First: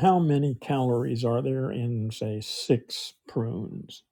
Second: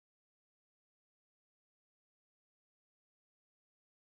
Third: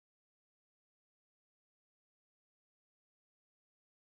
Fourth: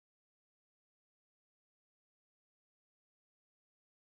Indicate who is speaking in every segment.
Speaker 1: how many calories are there in, say, six prunes?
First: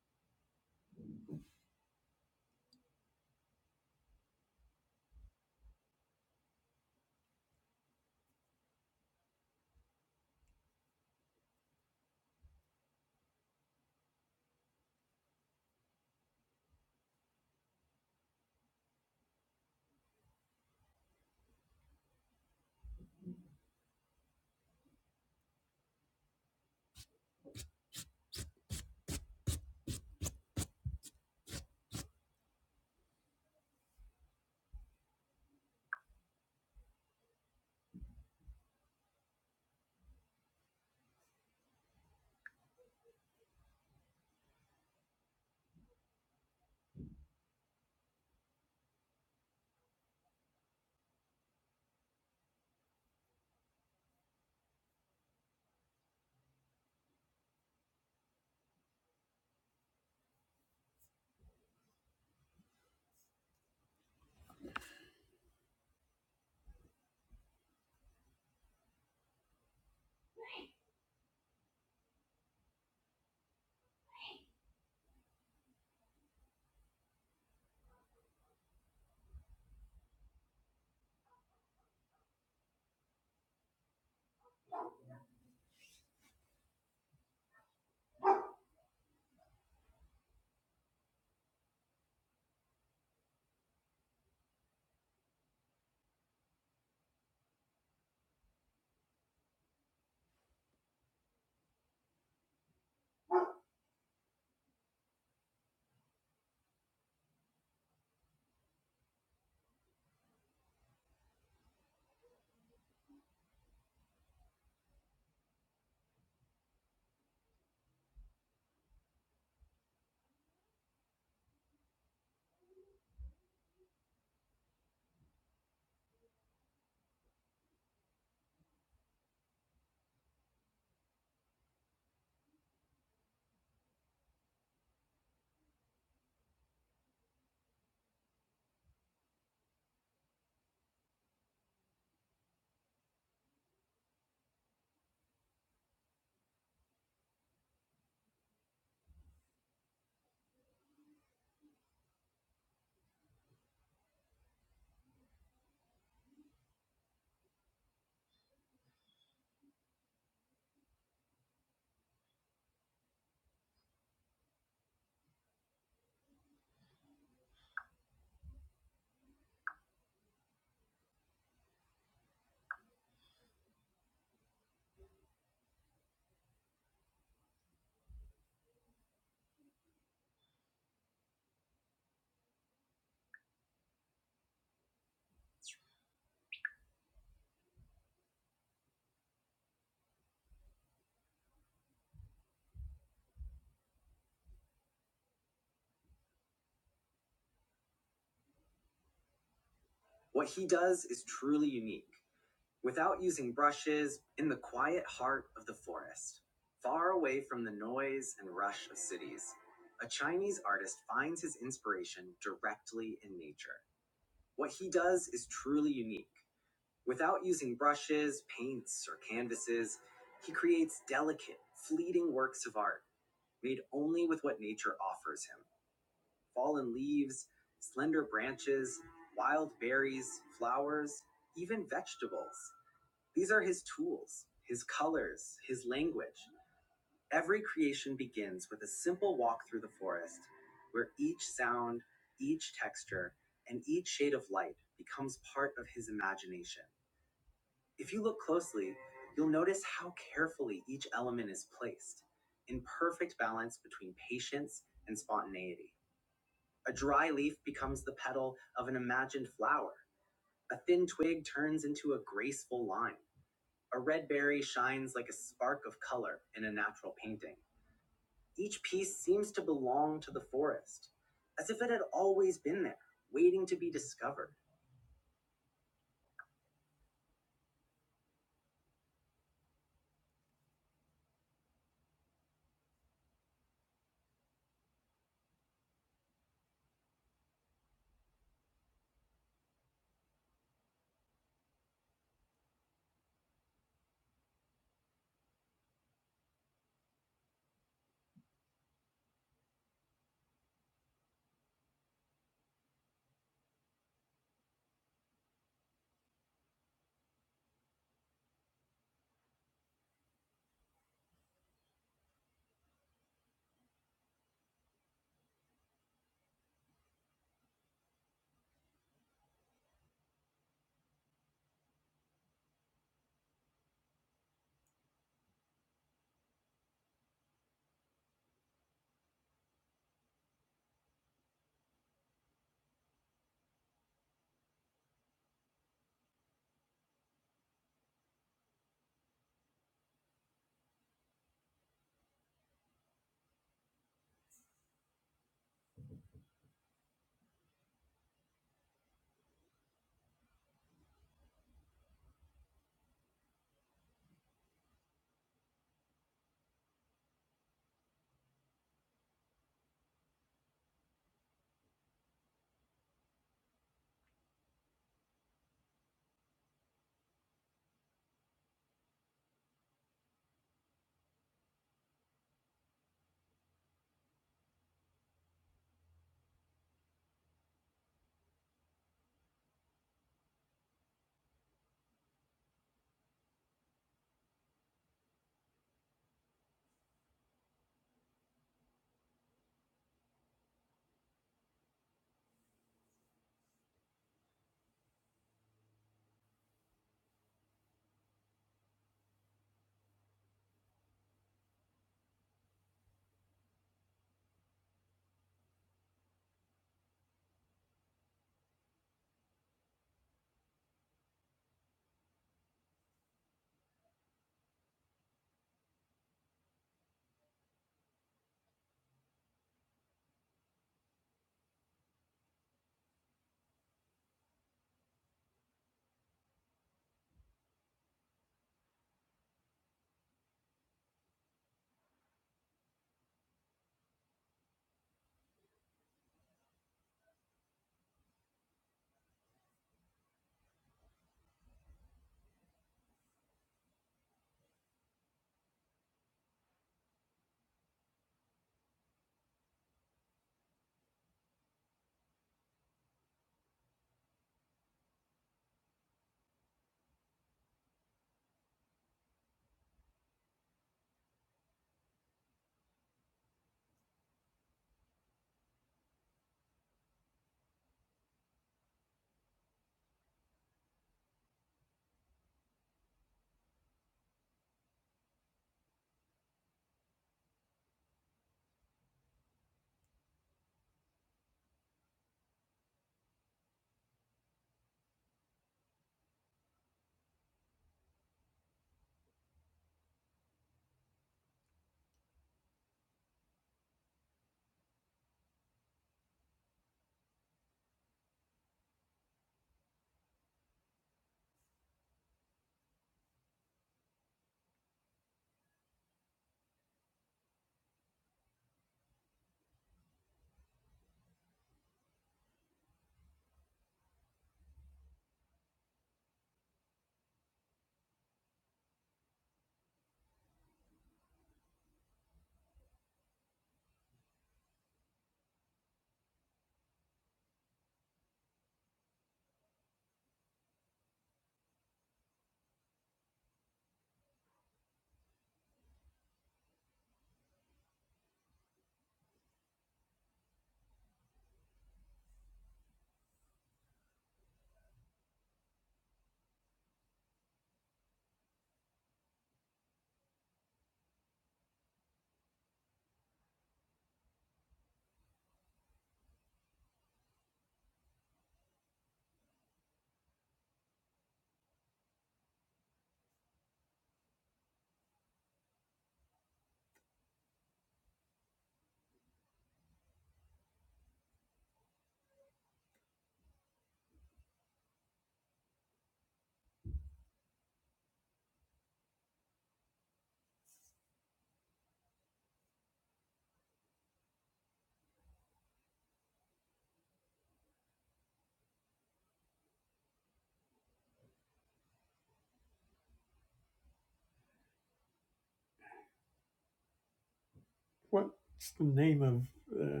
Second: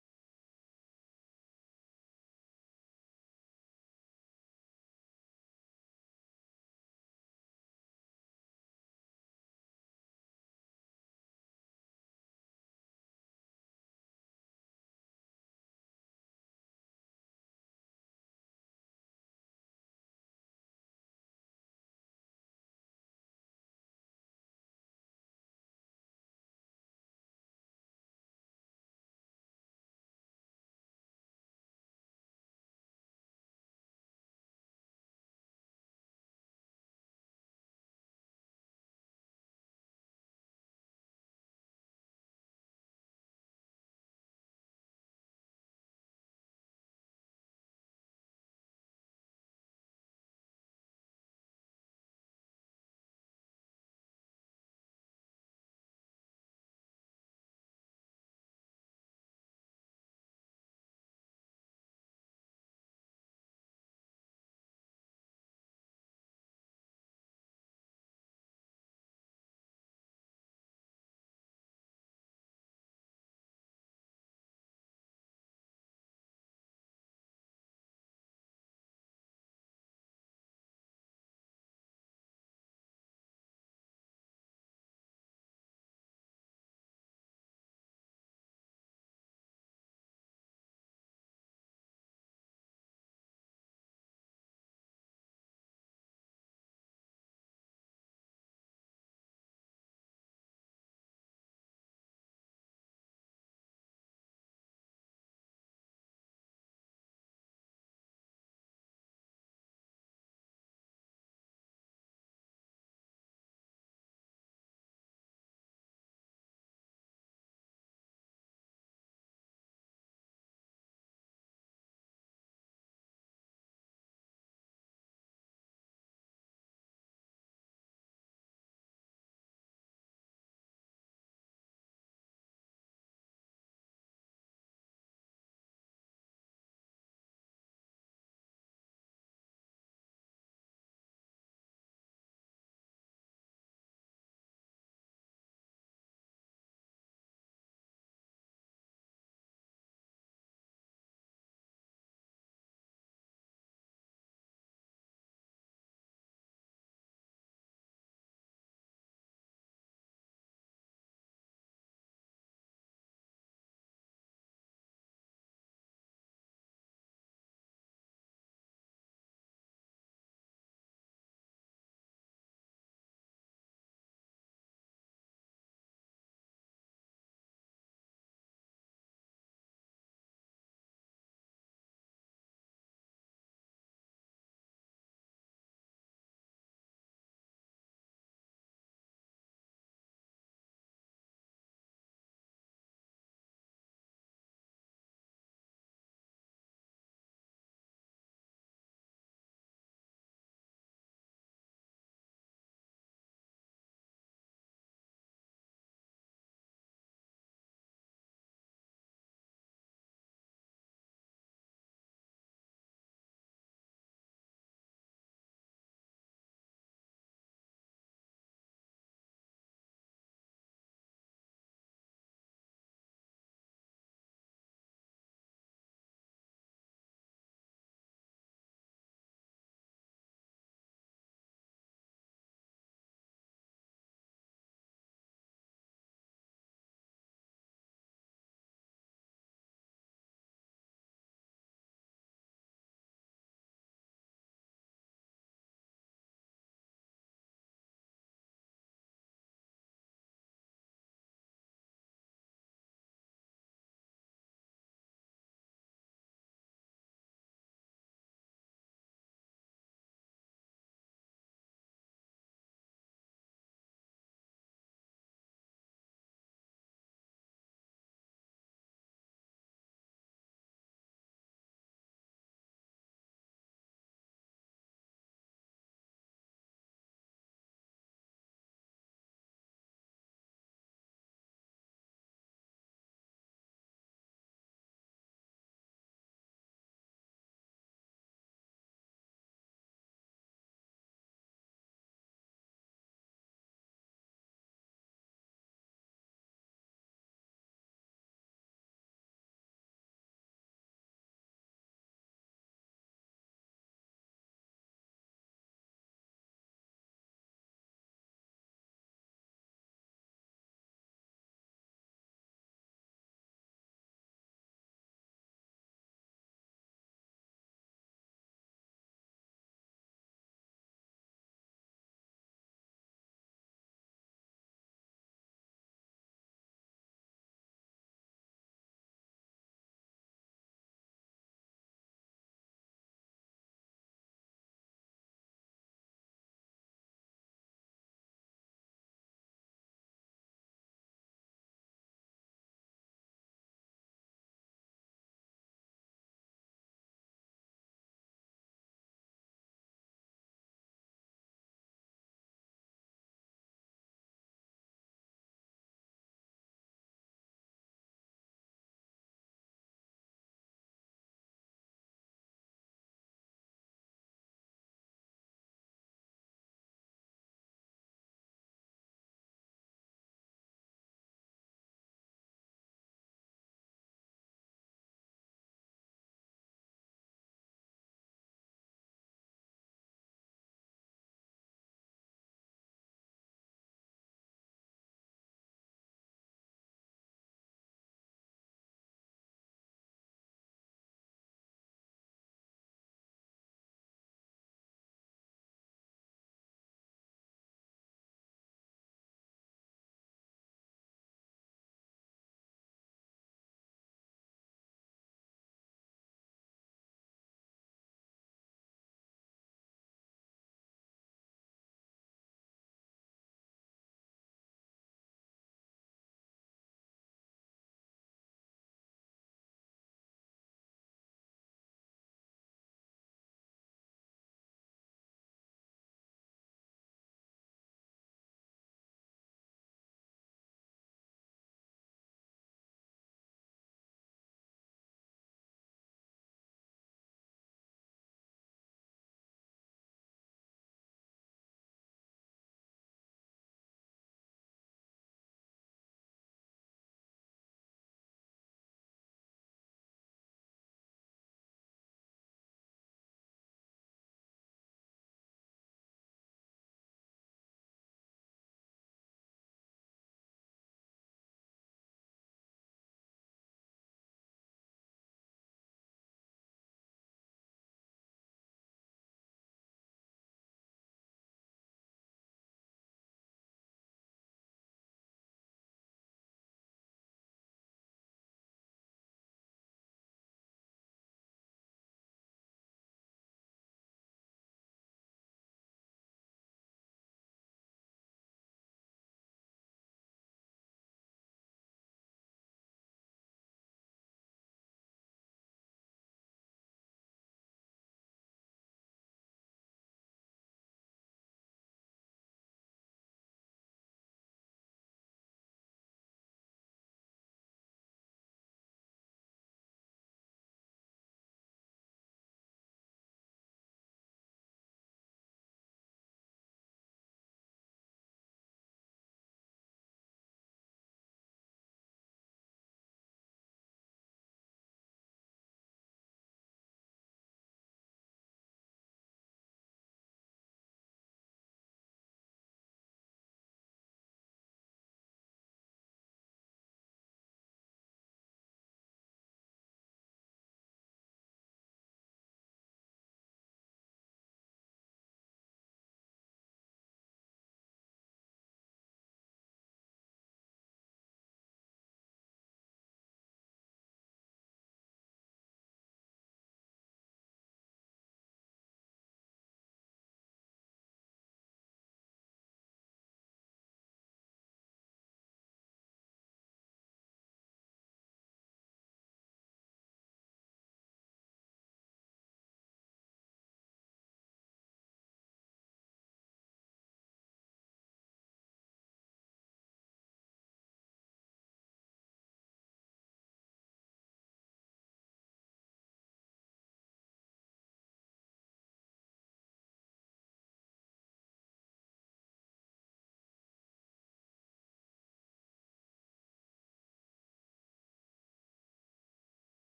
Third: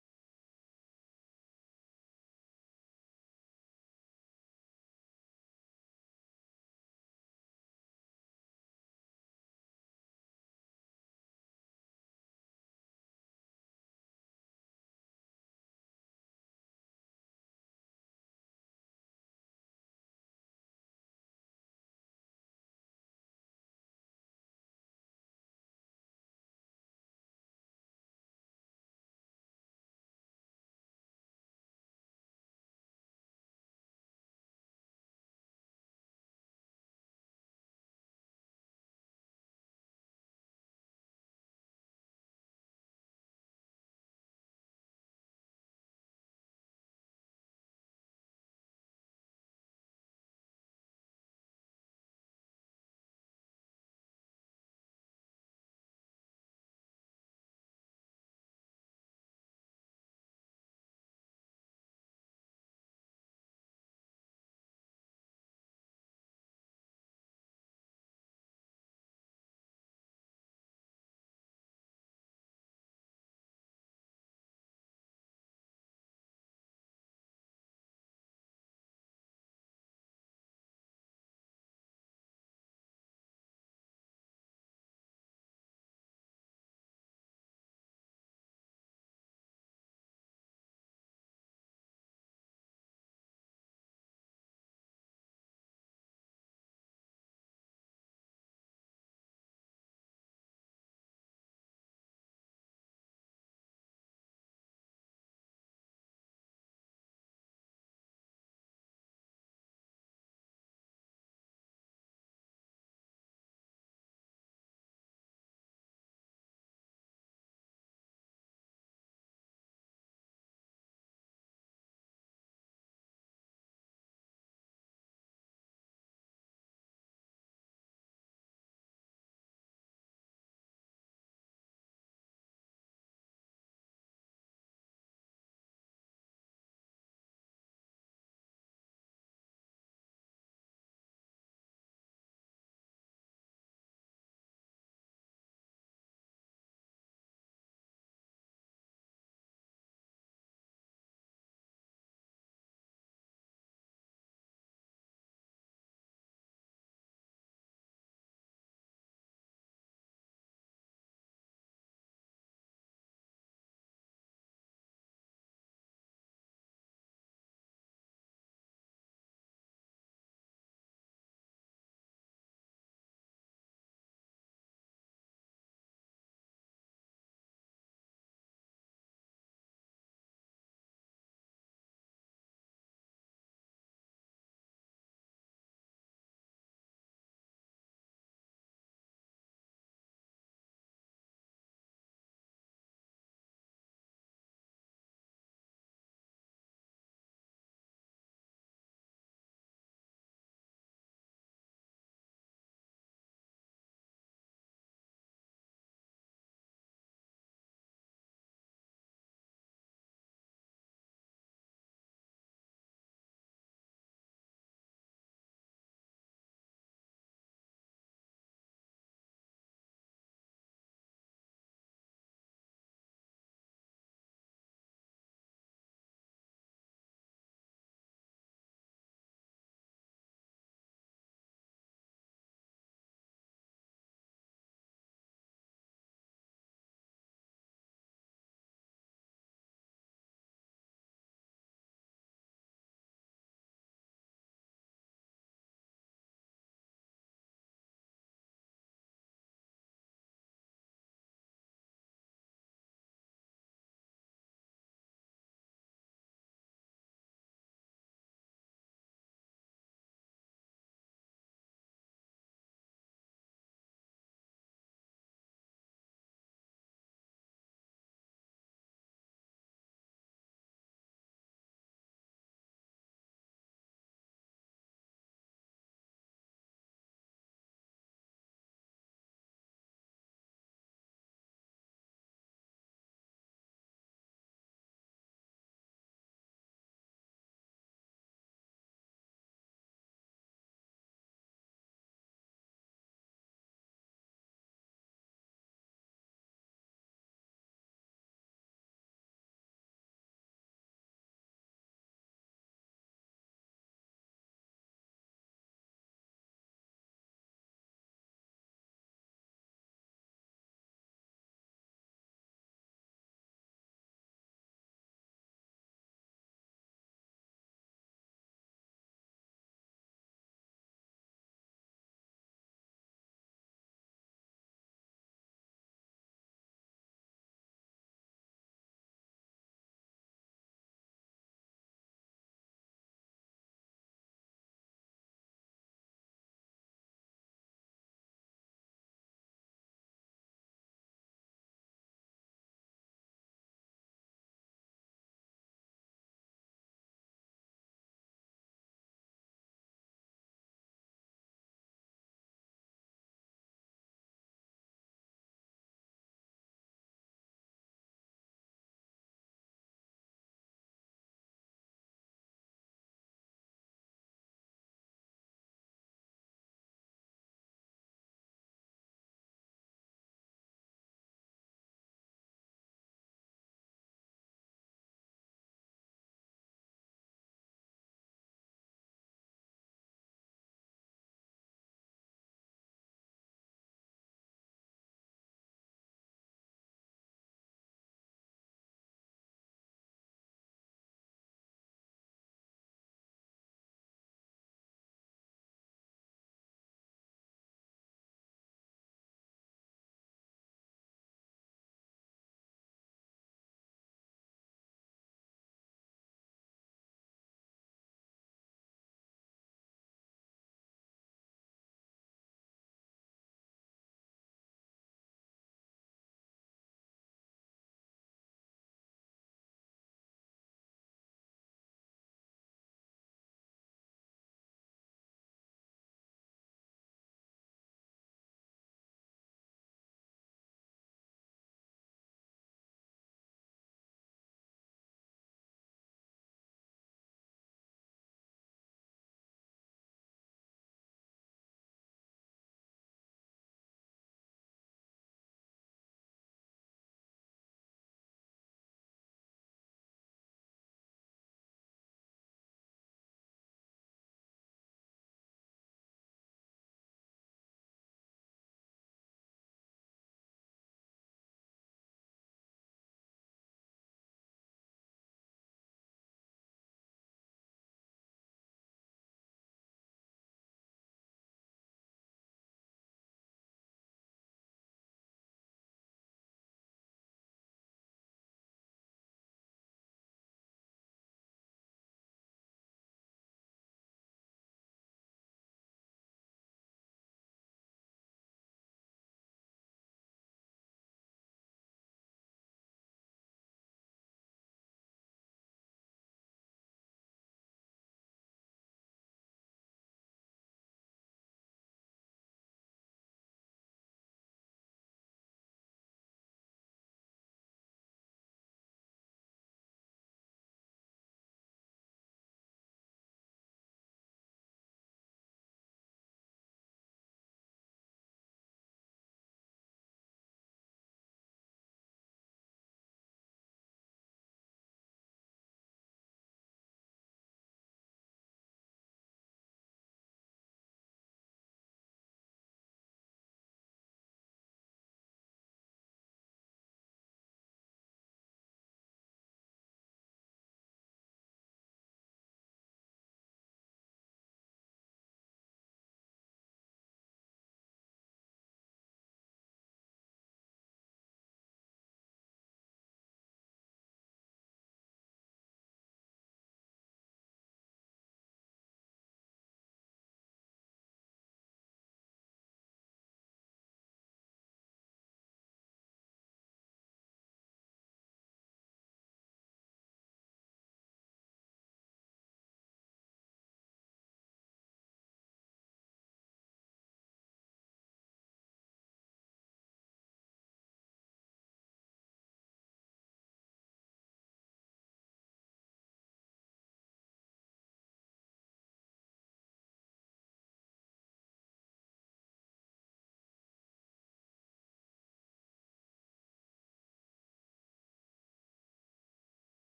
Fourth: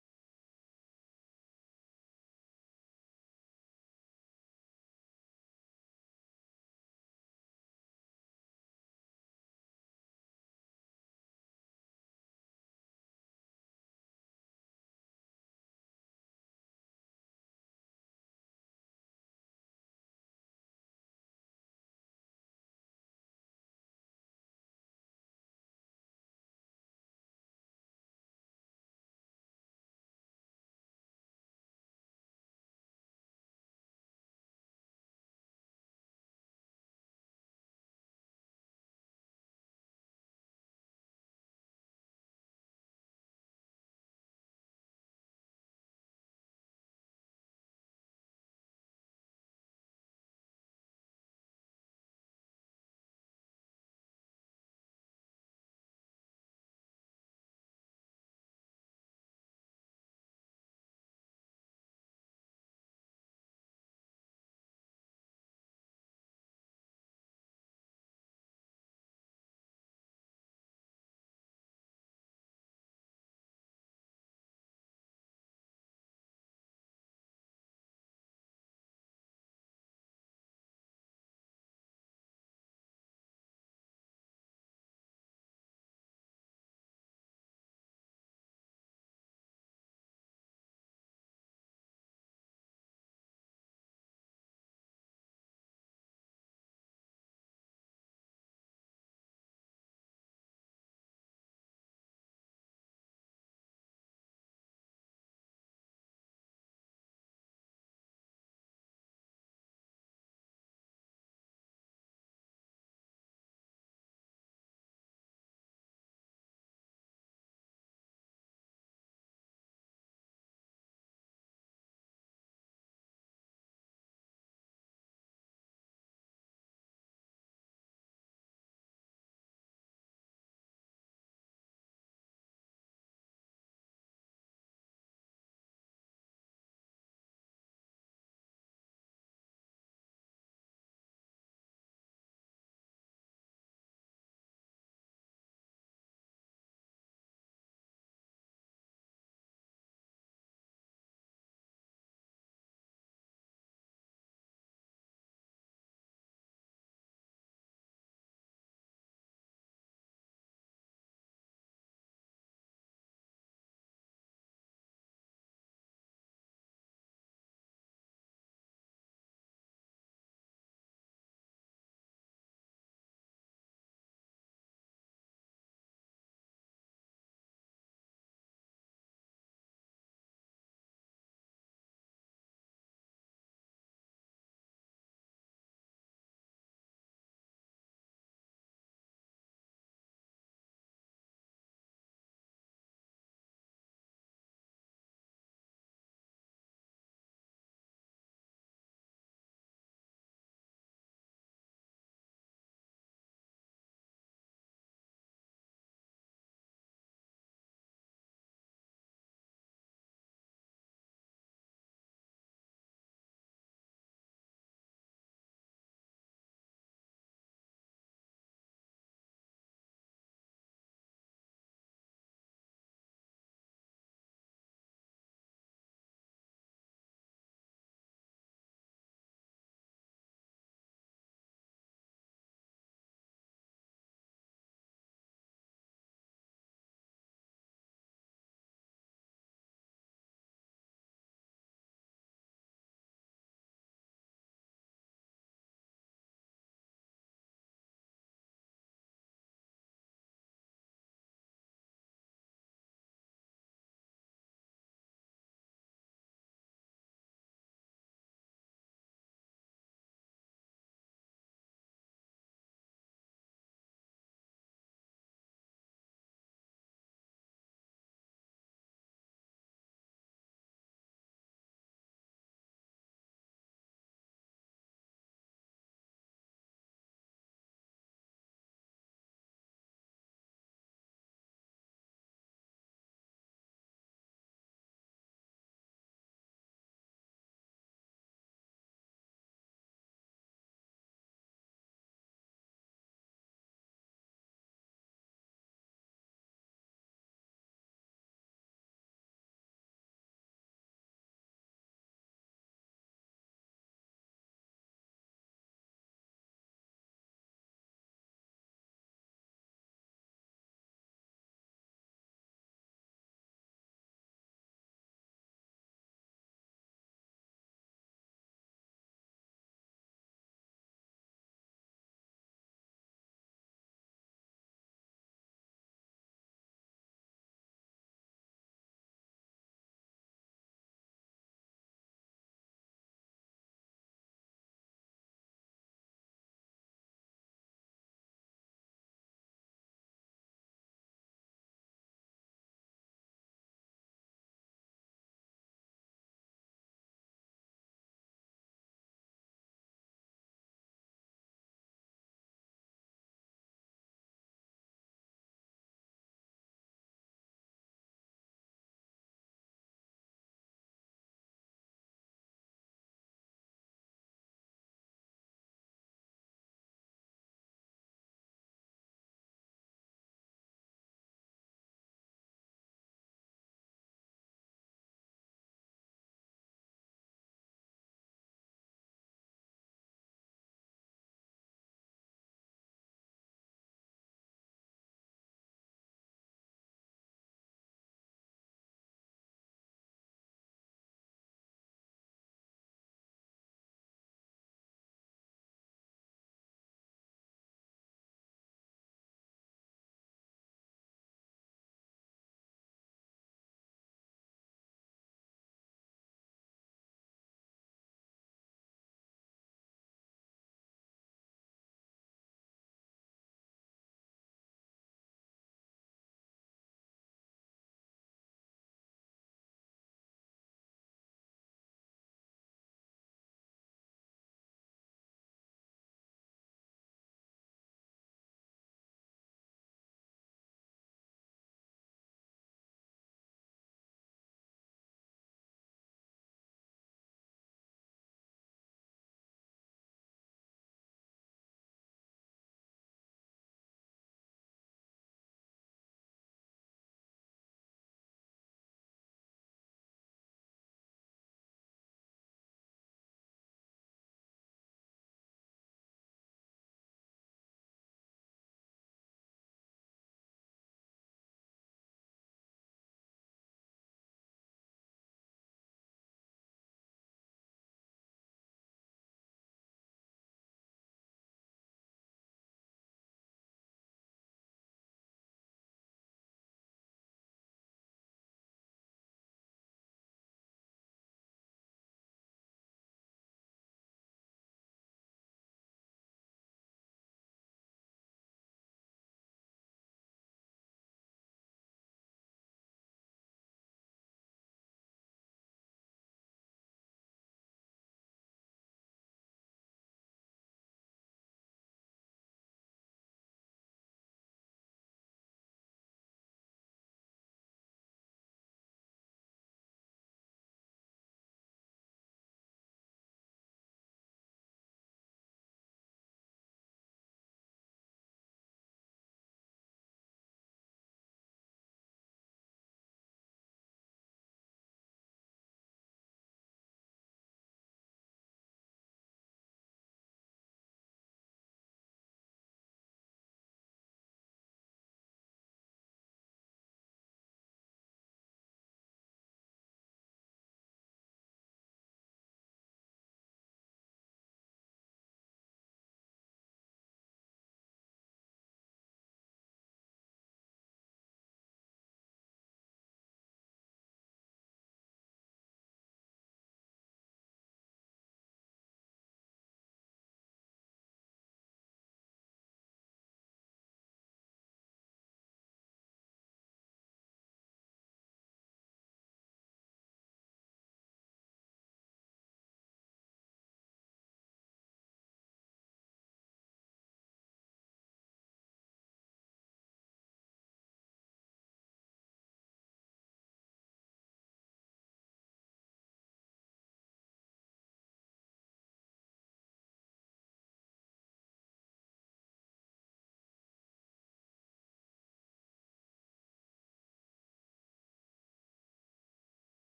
Speaker 1: What's the name of uh,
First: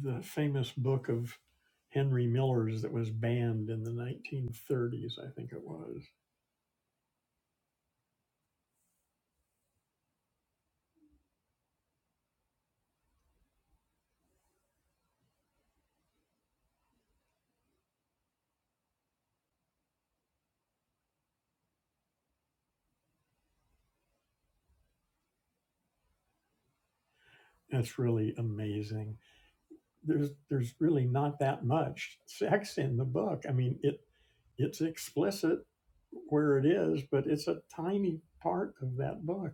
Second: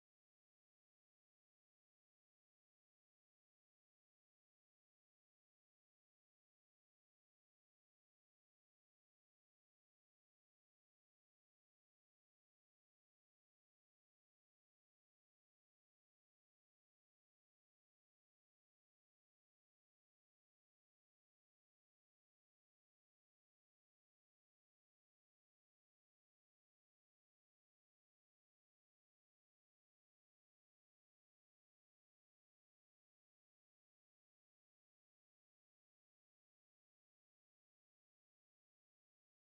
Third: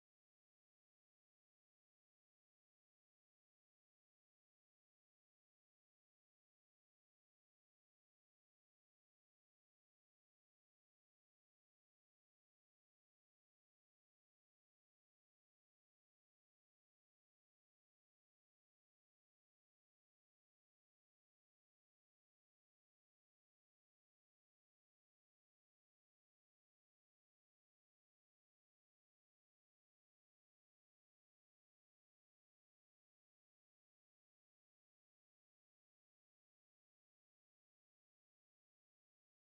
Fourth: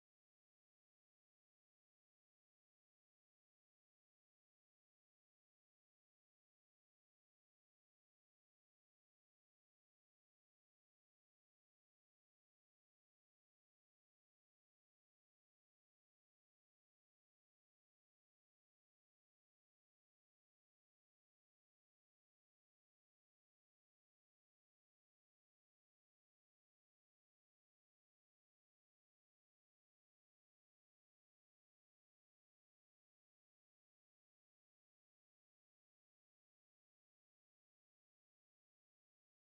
Speaker 1: the famous book of Henry Miller's that was banned in the 1930s? I think it was. That's really amazing. There's there's really not that much sex in the book. I mean, it it's explicit where it is, but it's a tiny part of that book.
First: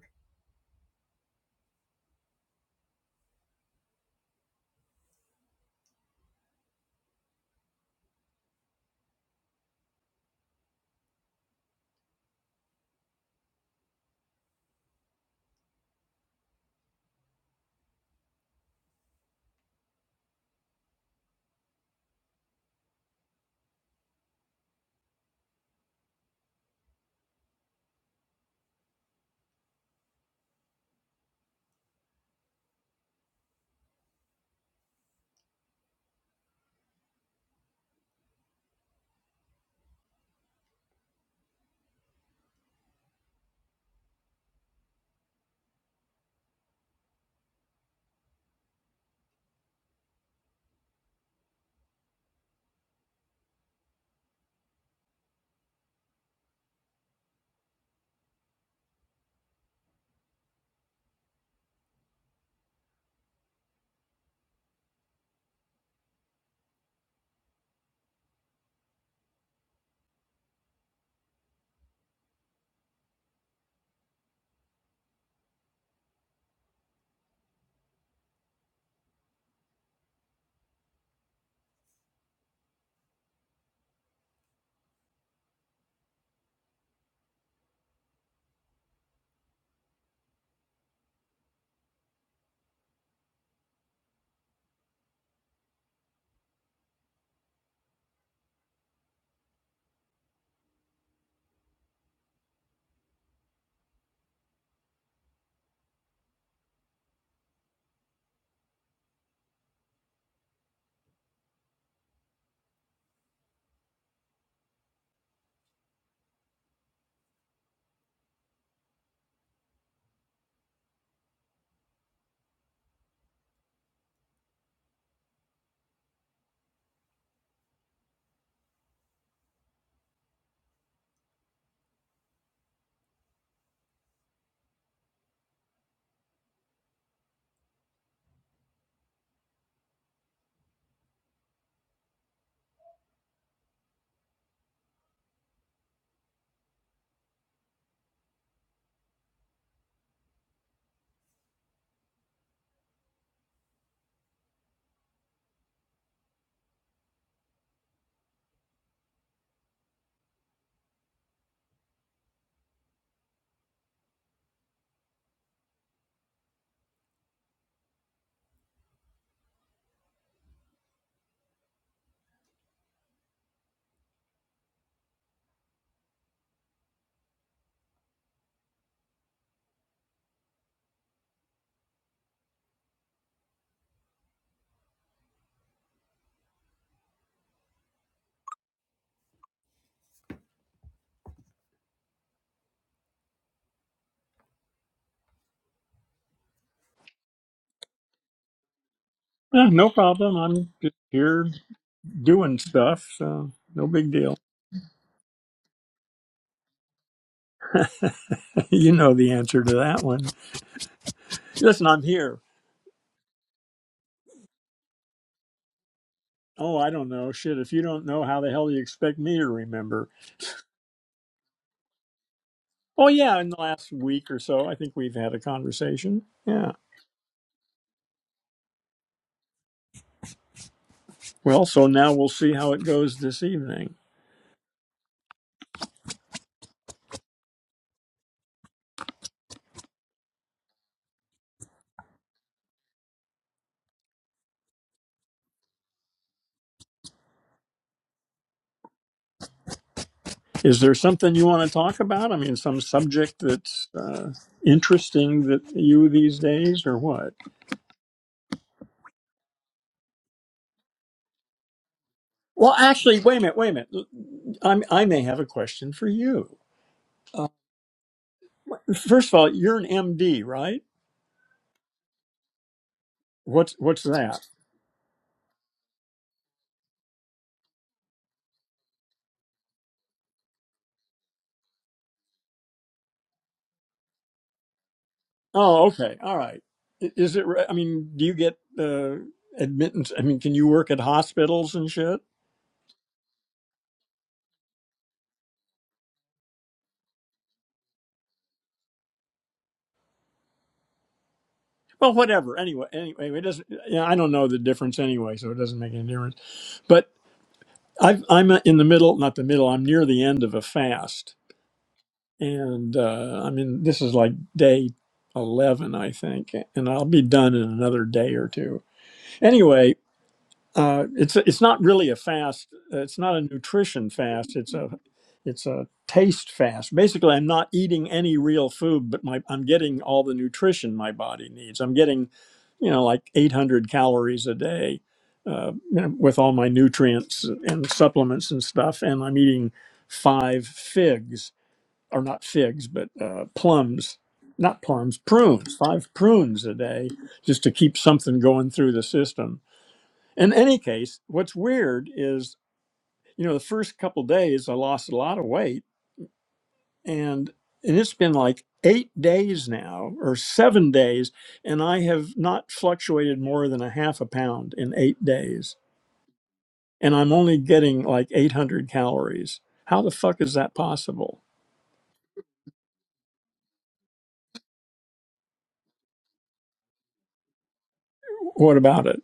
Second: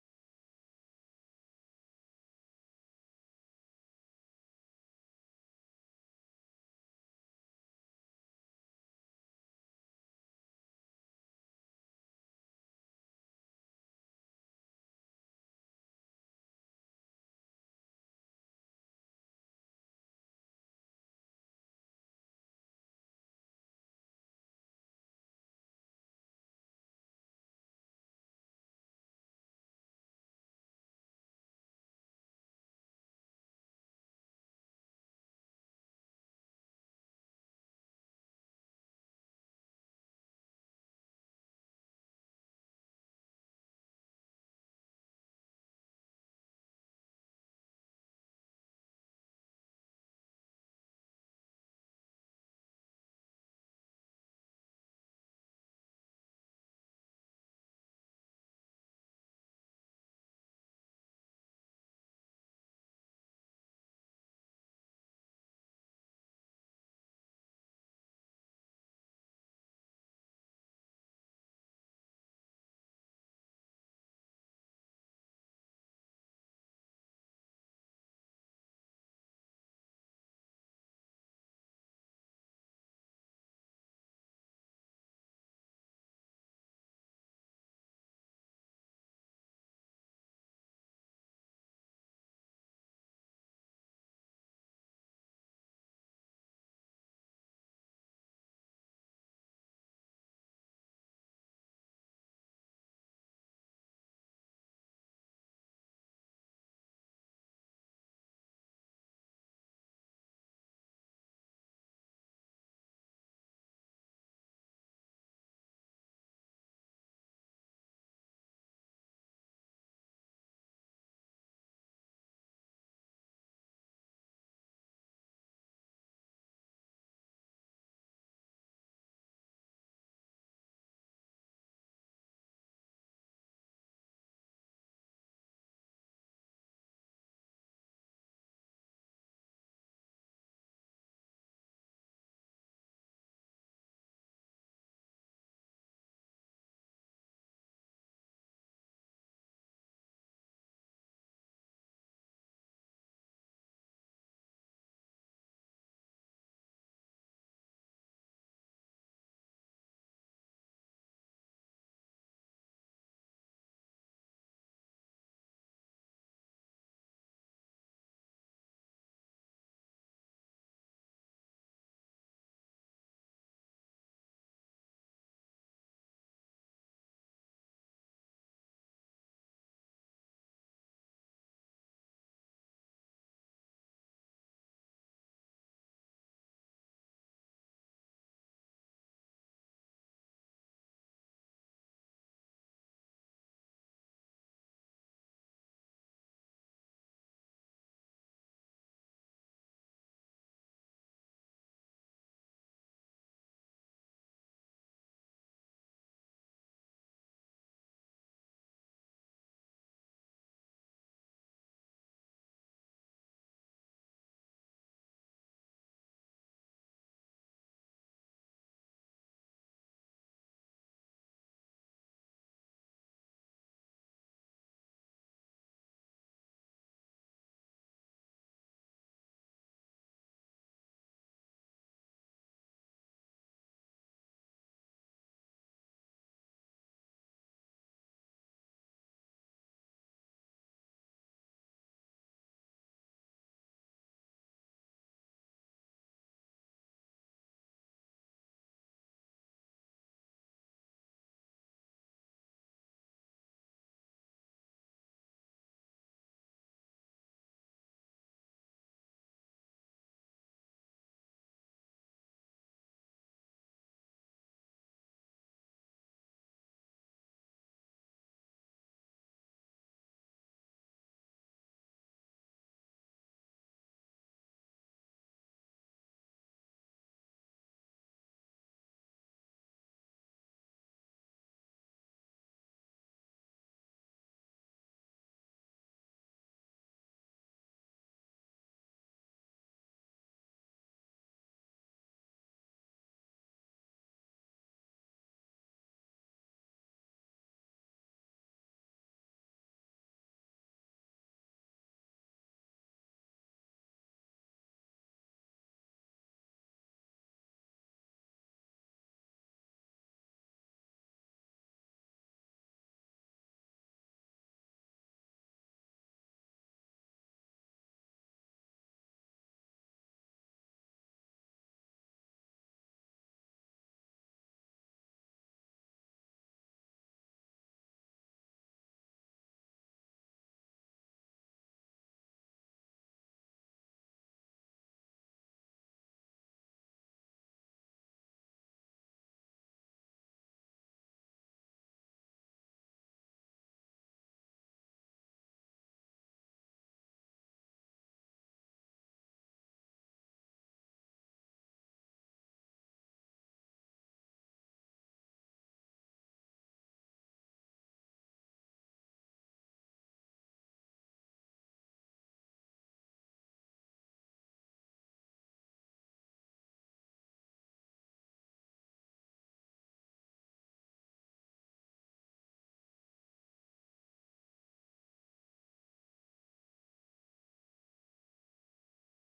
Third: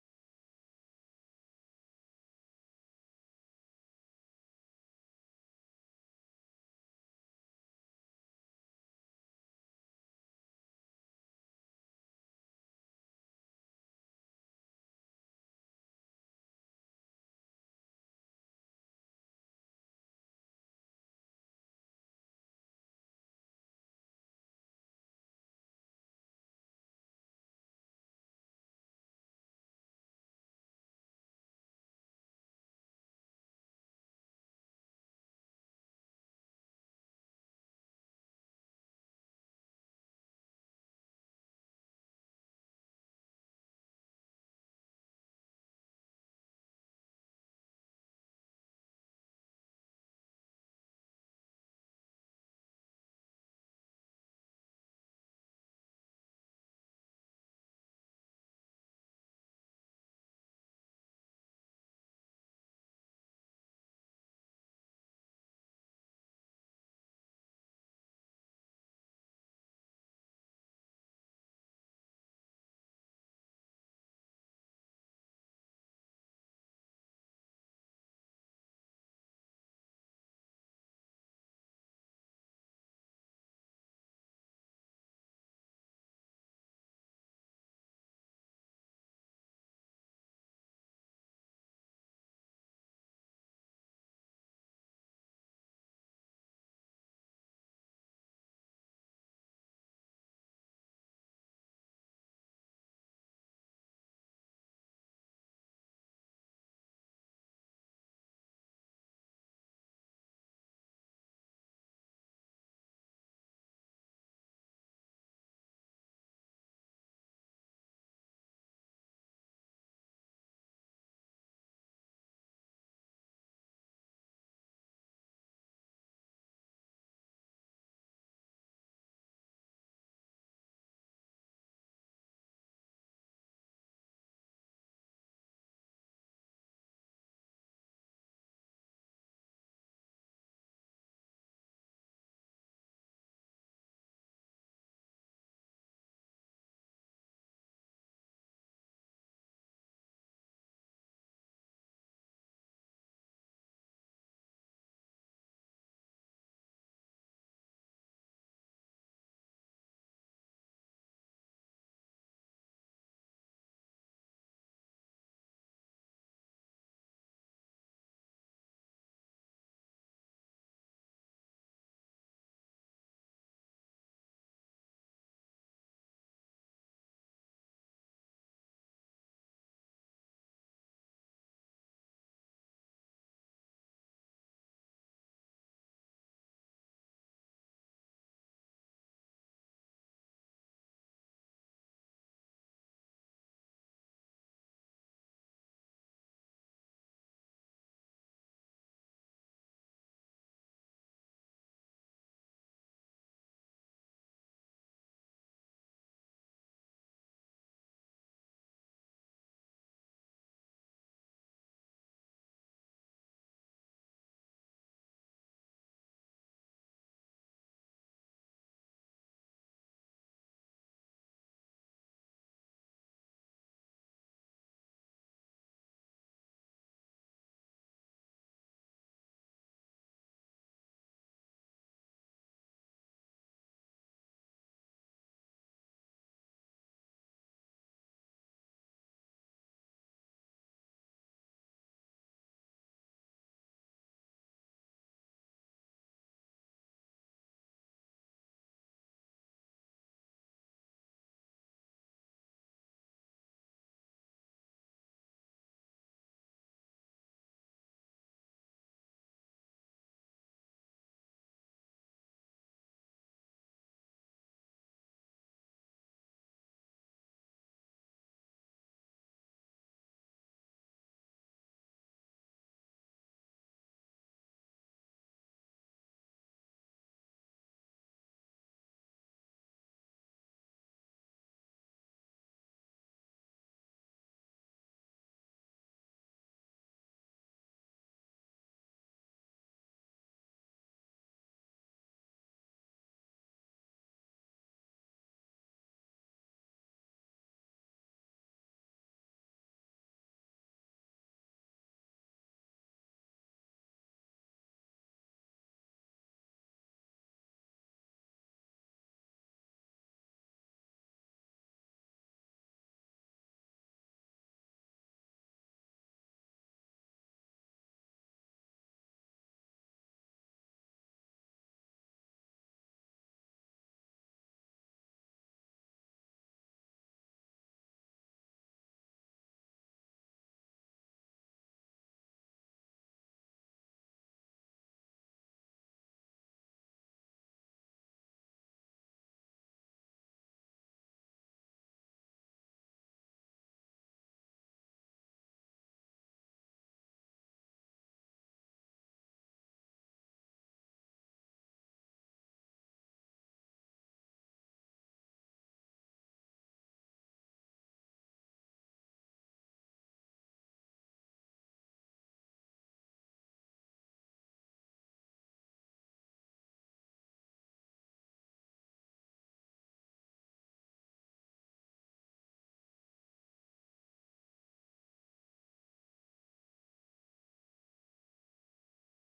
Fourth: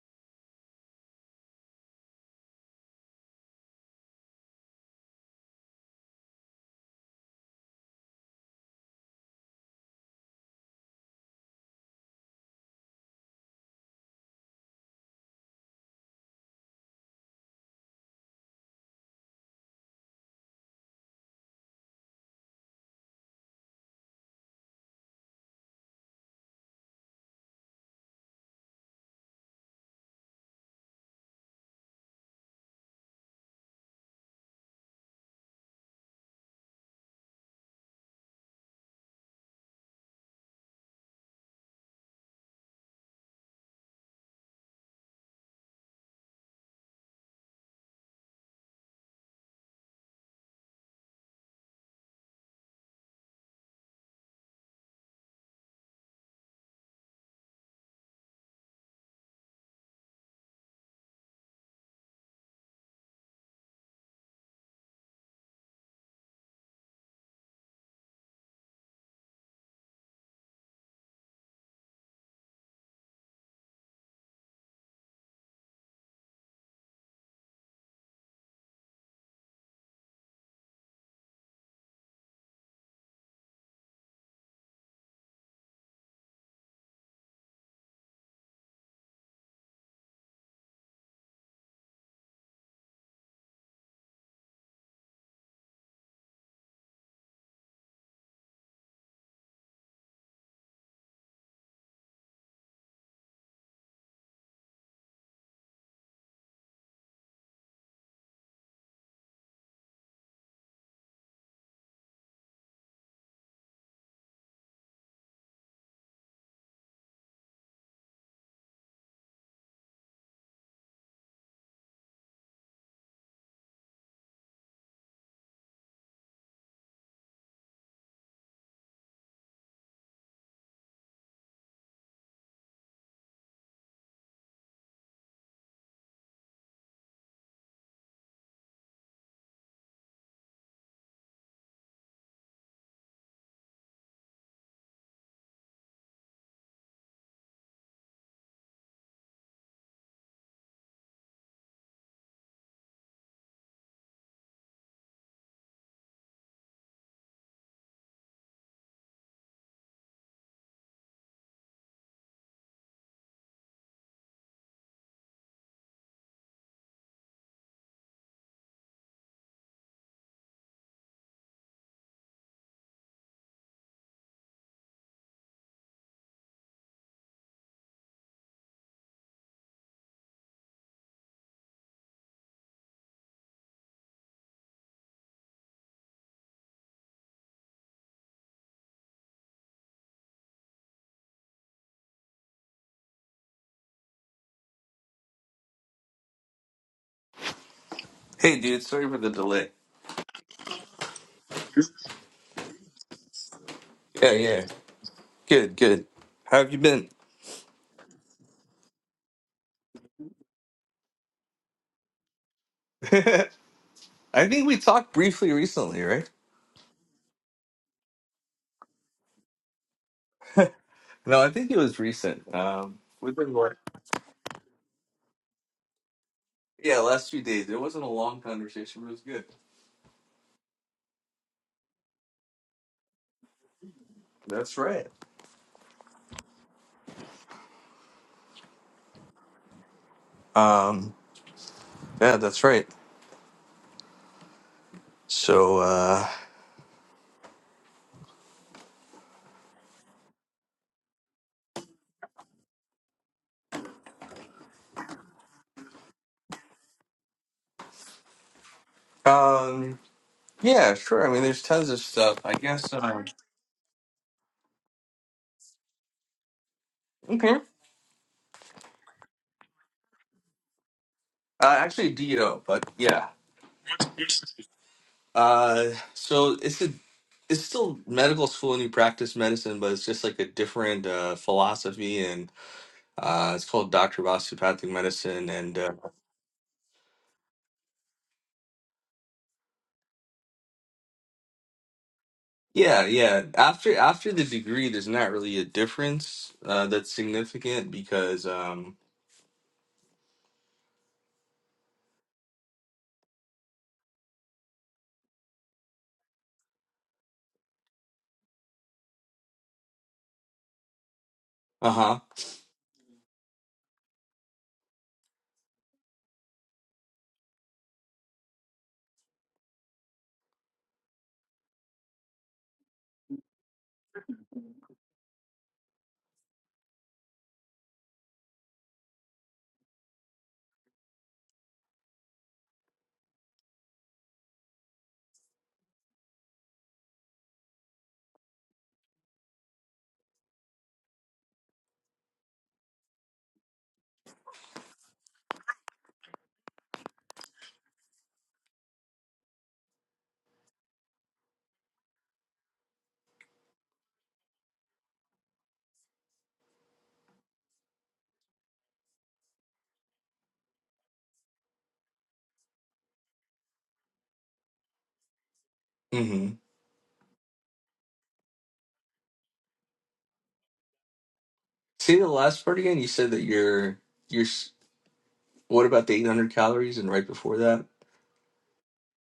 Speaker 2: Hey, dude, sorry for the
Speaker 1: Yeah,
Speaker 2: delay.
Speaker 1: no problem. I'm just here doing stuff, so no big
Speaker 2: Yeah,
Speaker 1: deal.
Speaker 2: yeah. Good, good. How have you been?
Speaker 1: You know the answer to that one. Listen, I'm here.
Speaker 2: I think we talked briefly recently, right?
Speaker 1: Oh, I don't know. Shit, if you don't know, how the hell do you expect me to remember?
Speaker 2: No, I think it was recent. Um,
Speaker 1: Oh,
Speaker 2: we've
Speaker 1: yeah, in
Speaker 2: been
Speaker 1: the
Speaker 2: working.
Speaker 1: last week or so, I think we've had a conversation. Yeah.
Speaker 2: Yeah, last few days. It wasn't a long conversation, but it was good.
Speaker 1: Well, so now we'll see how it goes this evening.
Speaker 2: That's right. Um, yeah, that's right. So, uh,
Speaker 1: Is there something you want to talk about? I mean, some subject that's uh, interesting that you these days, or what?
Speaker 2: um, yeah, sure. I mean, there's tons of stuff. I
Speaker 1: Well,
Speaker 2: guess,
Speaker 1: actually,
Speaker 2: um,
Speaker 1: wait a minute, wait a minute. I'm, I may have a question for you. Uh,
Speaker 2: okay.
Speaker 1: first of all, you're an MD, right?
Speaker 2: Uh, actually, D.O., but yeah.
Speaker 1: What's what's that?
Speaker 2: Uh, so it's a it's still medical school and you practice medicine, but it's just like a different uh, philosophy, and uh, it's called Doctor of Osteopathic Medicine. And
Speaker 1: Oh,
Speaker 2: uh,
Speaker 1: okay. All right. I- Is it, re- I mean, do you get uh, admittance? I mean, can you work at hospitals and shit?
Speaker 2: yeah, yeah. After after the degree, there's not really a difference uh, that's significant because um,
Speaker 1: Well, whatever. Anyway, anyway, it doesn't, Yeah, I don't know the difference anyway, so it doesn't make any difference. But I've, I'm in the middle, not the middle, I'm near the end of a fast.
Speaker 2: uh-huh.
Speaker 1: And uh, I mean, this is like day 11, I think, and I'll be done in another day or two. Anyway, uh, it's it's not really a fast. uh, It's not a nutrition fast. It's a it's a taste fast. Basically, I'm not eating any real food, but my I'm getting all the nutrition my body needs. I'm getting, you know, like 800 calories a day, uh, you know, with all my nutrients and supplements and stuff. And I'm eating five figs, or not figs, but uh, plums. Not plums, prunes. Five prunes a day, just to keep something going through the system in any case, what's weird is, you know, the first couple days I lost a lot of weight and and it's been like 8 days now or 7 days and I have not fluctuated more than a half a pound in 8 days
Speaker 2: Mm-hmm.
Speaker 1: and I'm only getting like 800 calories. How the fuck is that possible?
Speaker 2: Say the last part again. You said that you're you're. s- What about the 800 calories and right before that?
Speaker 1: What about it?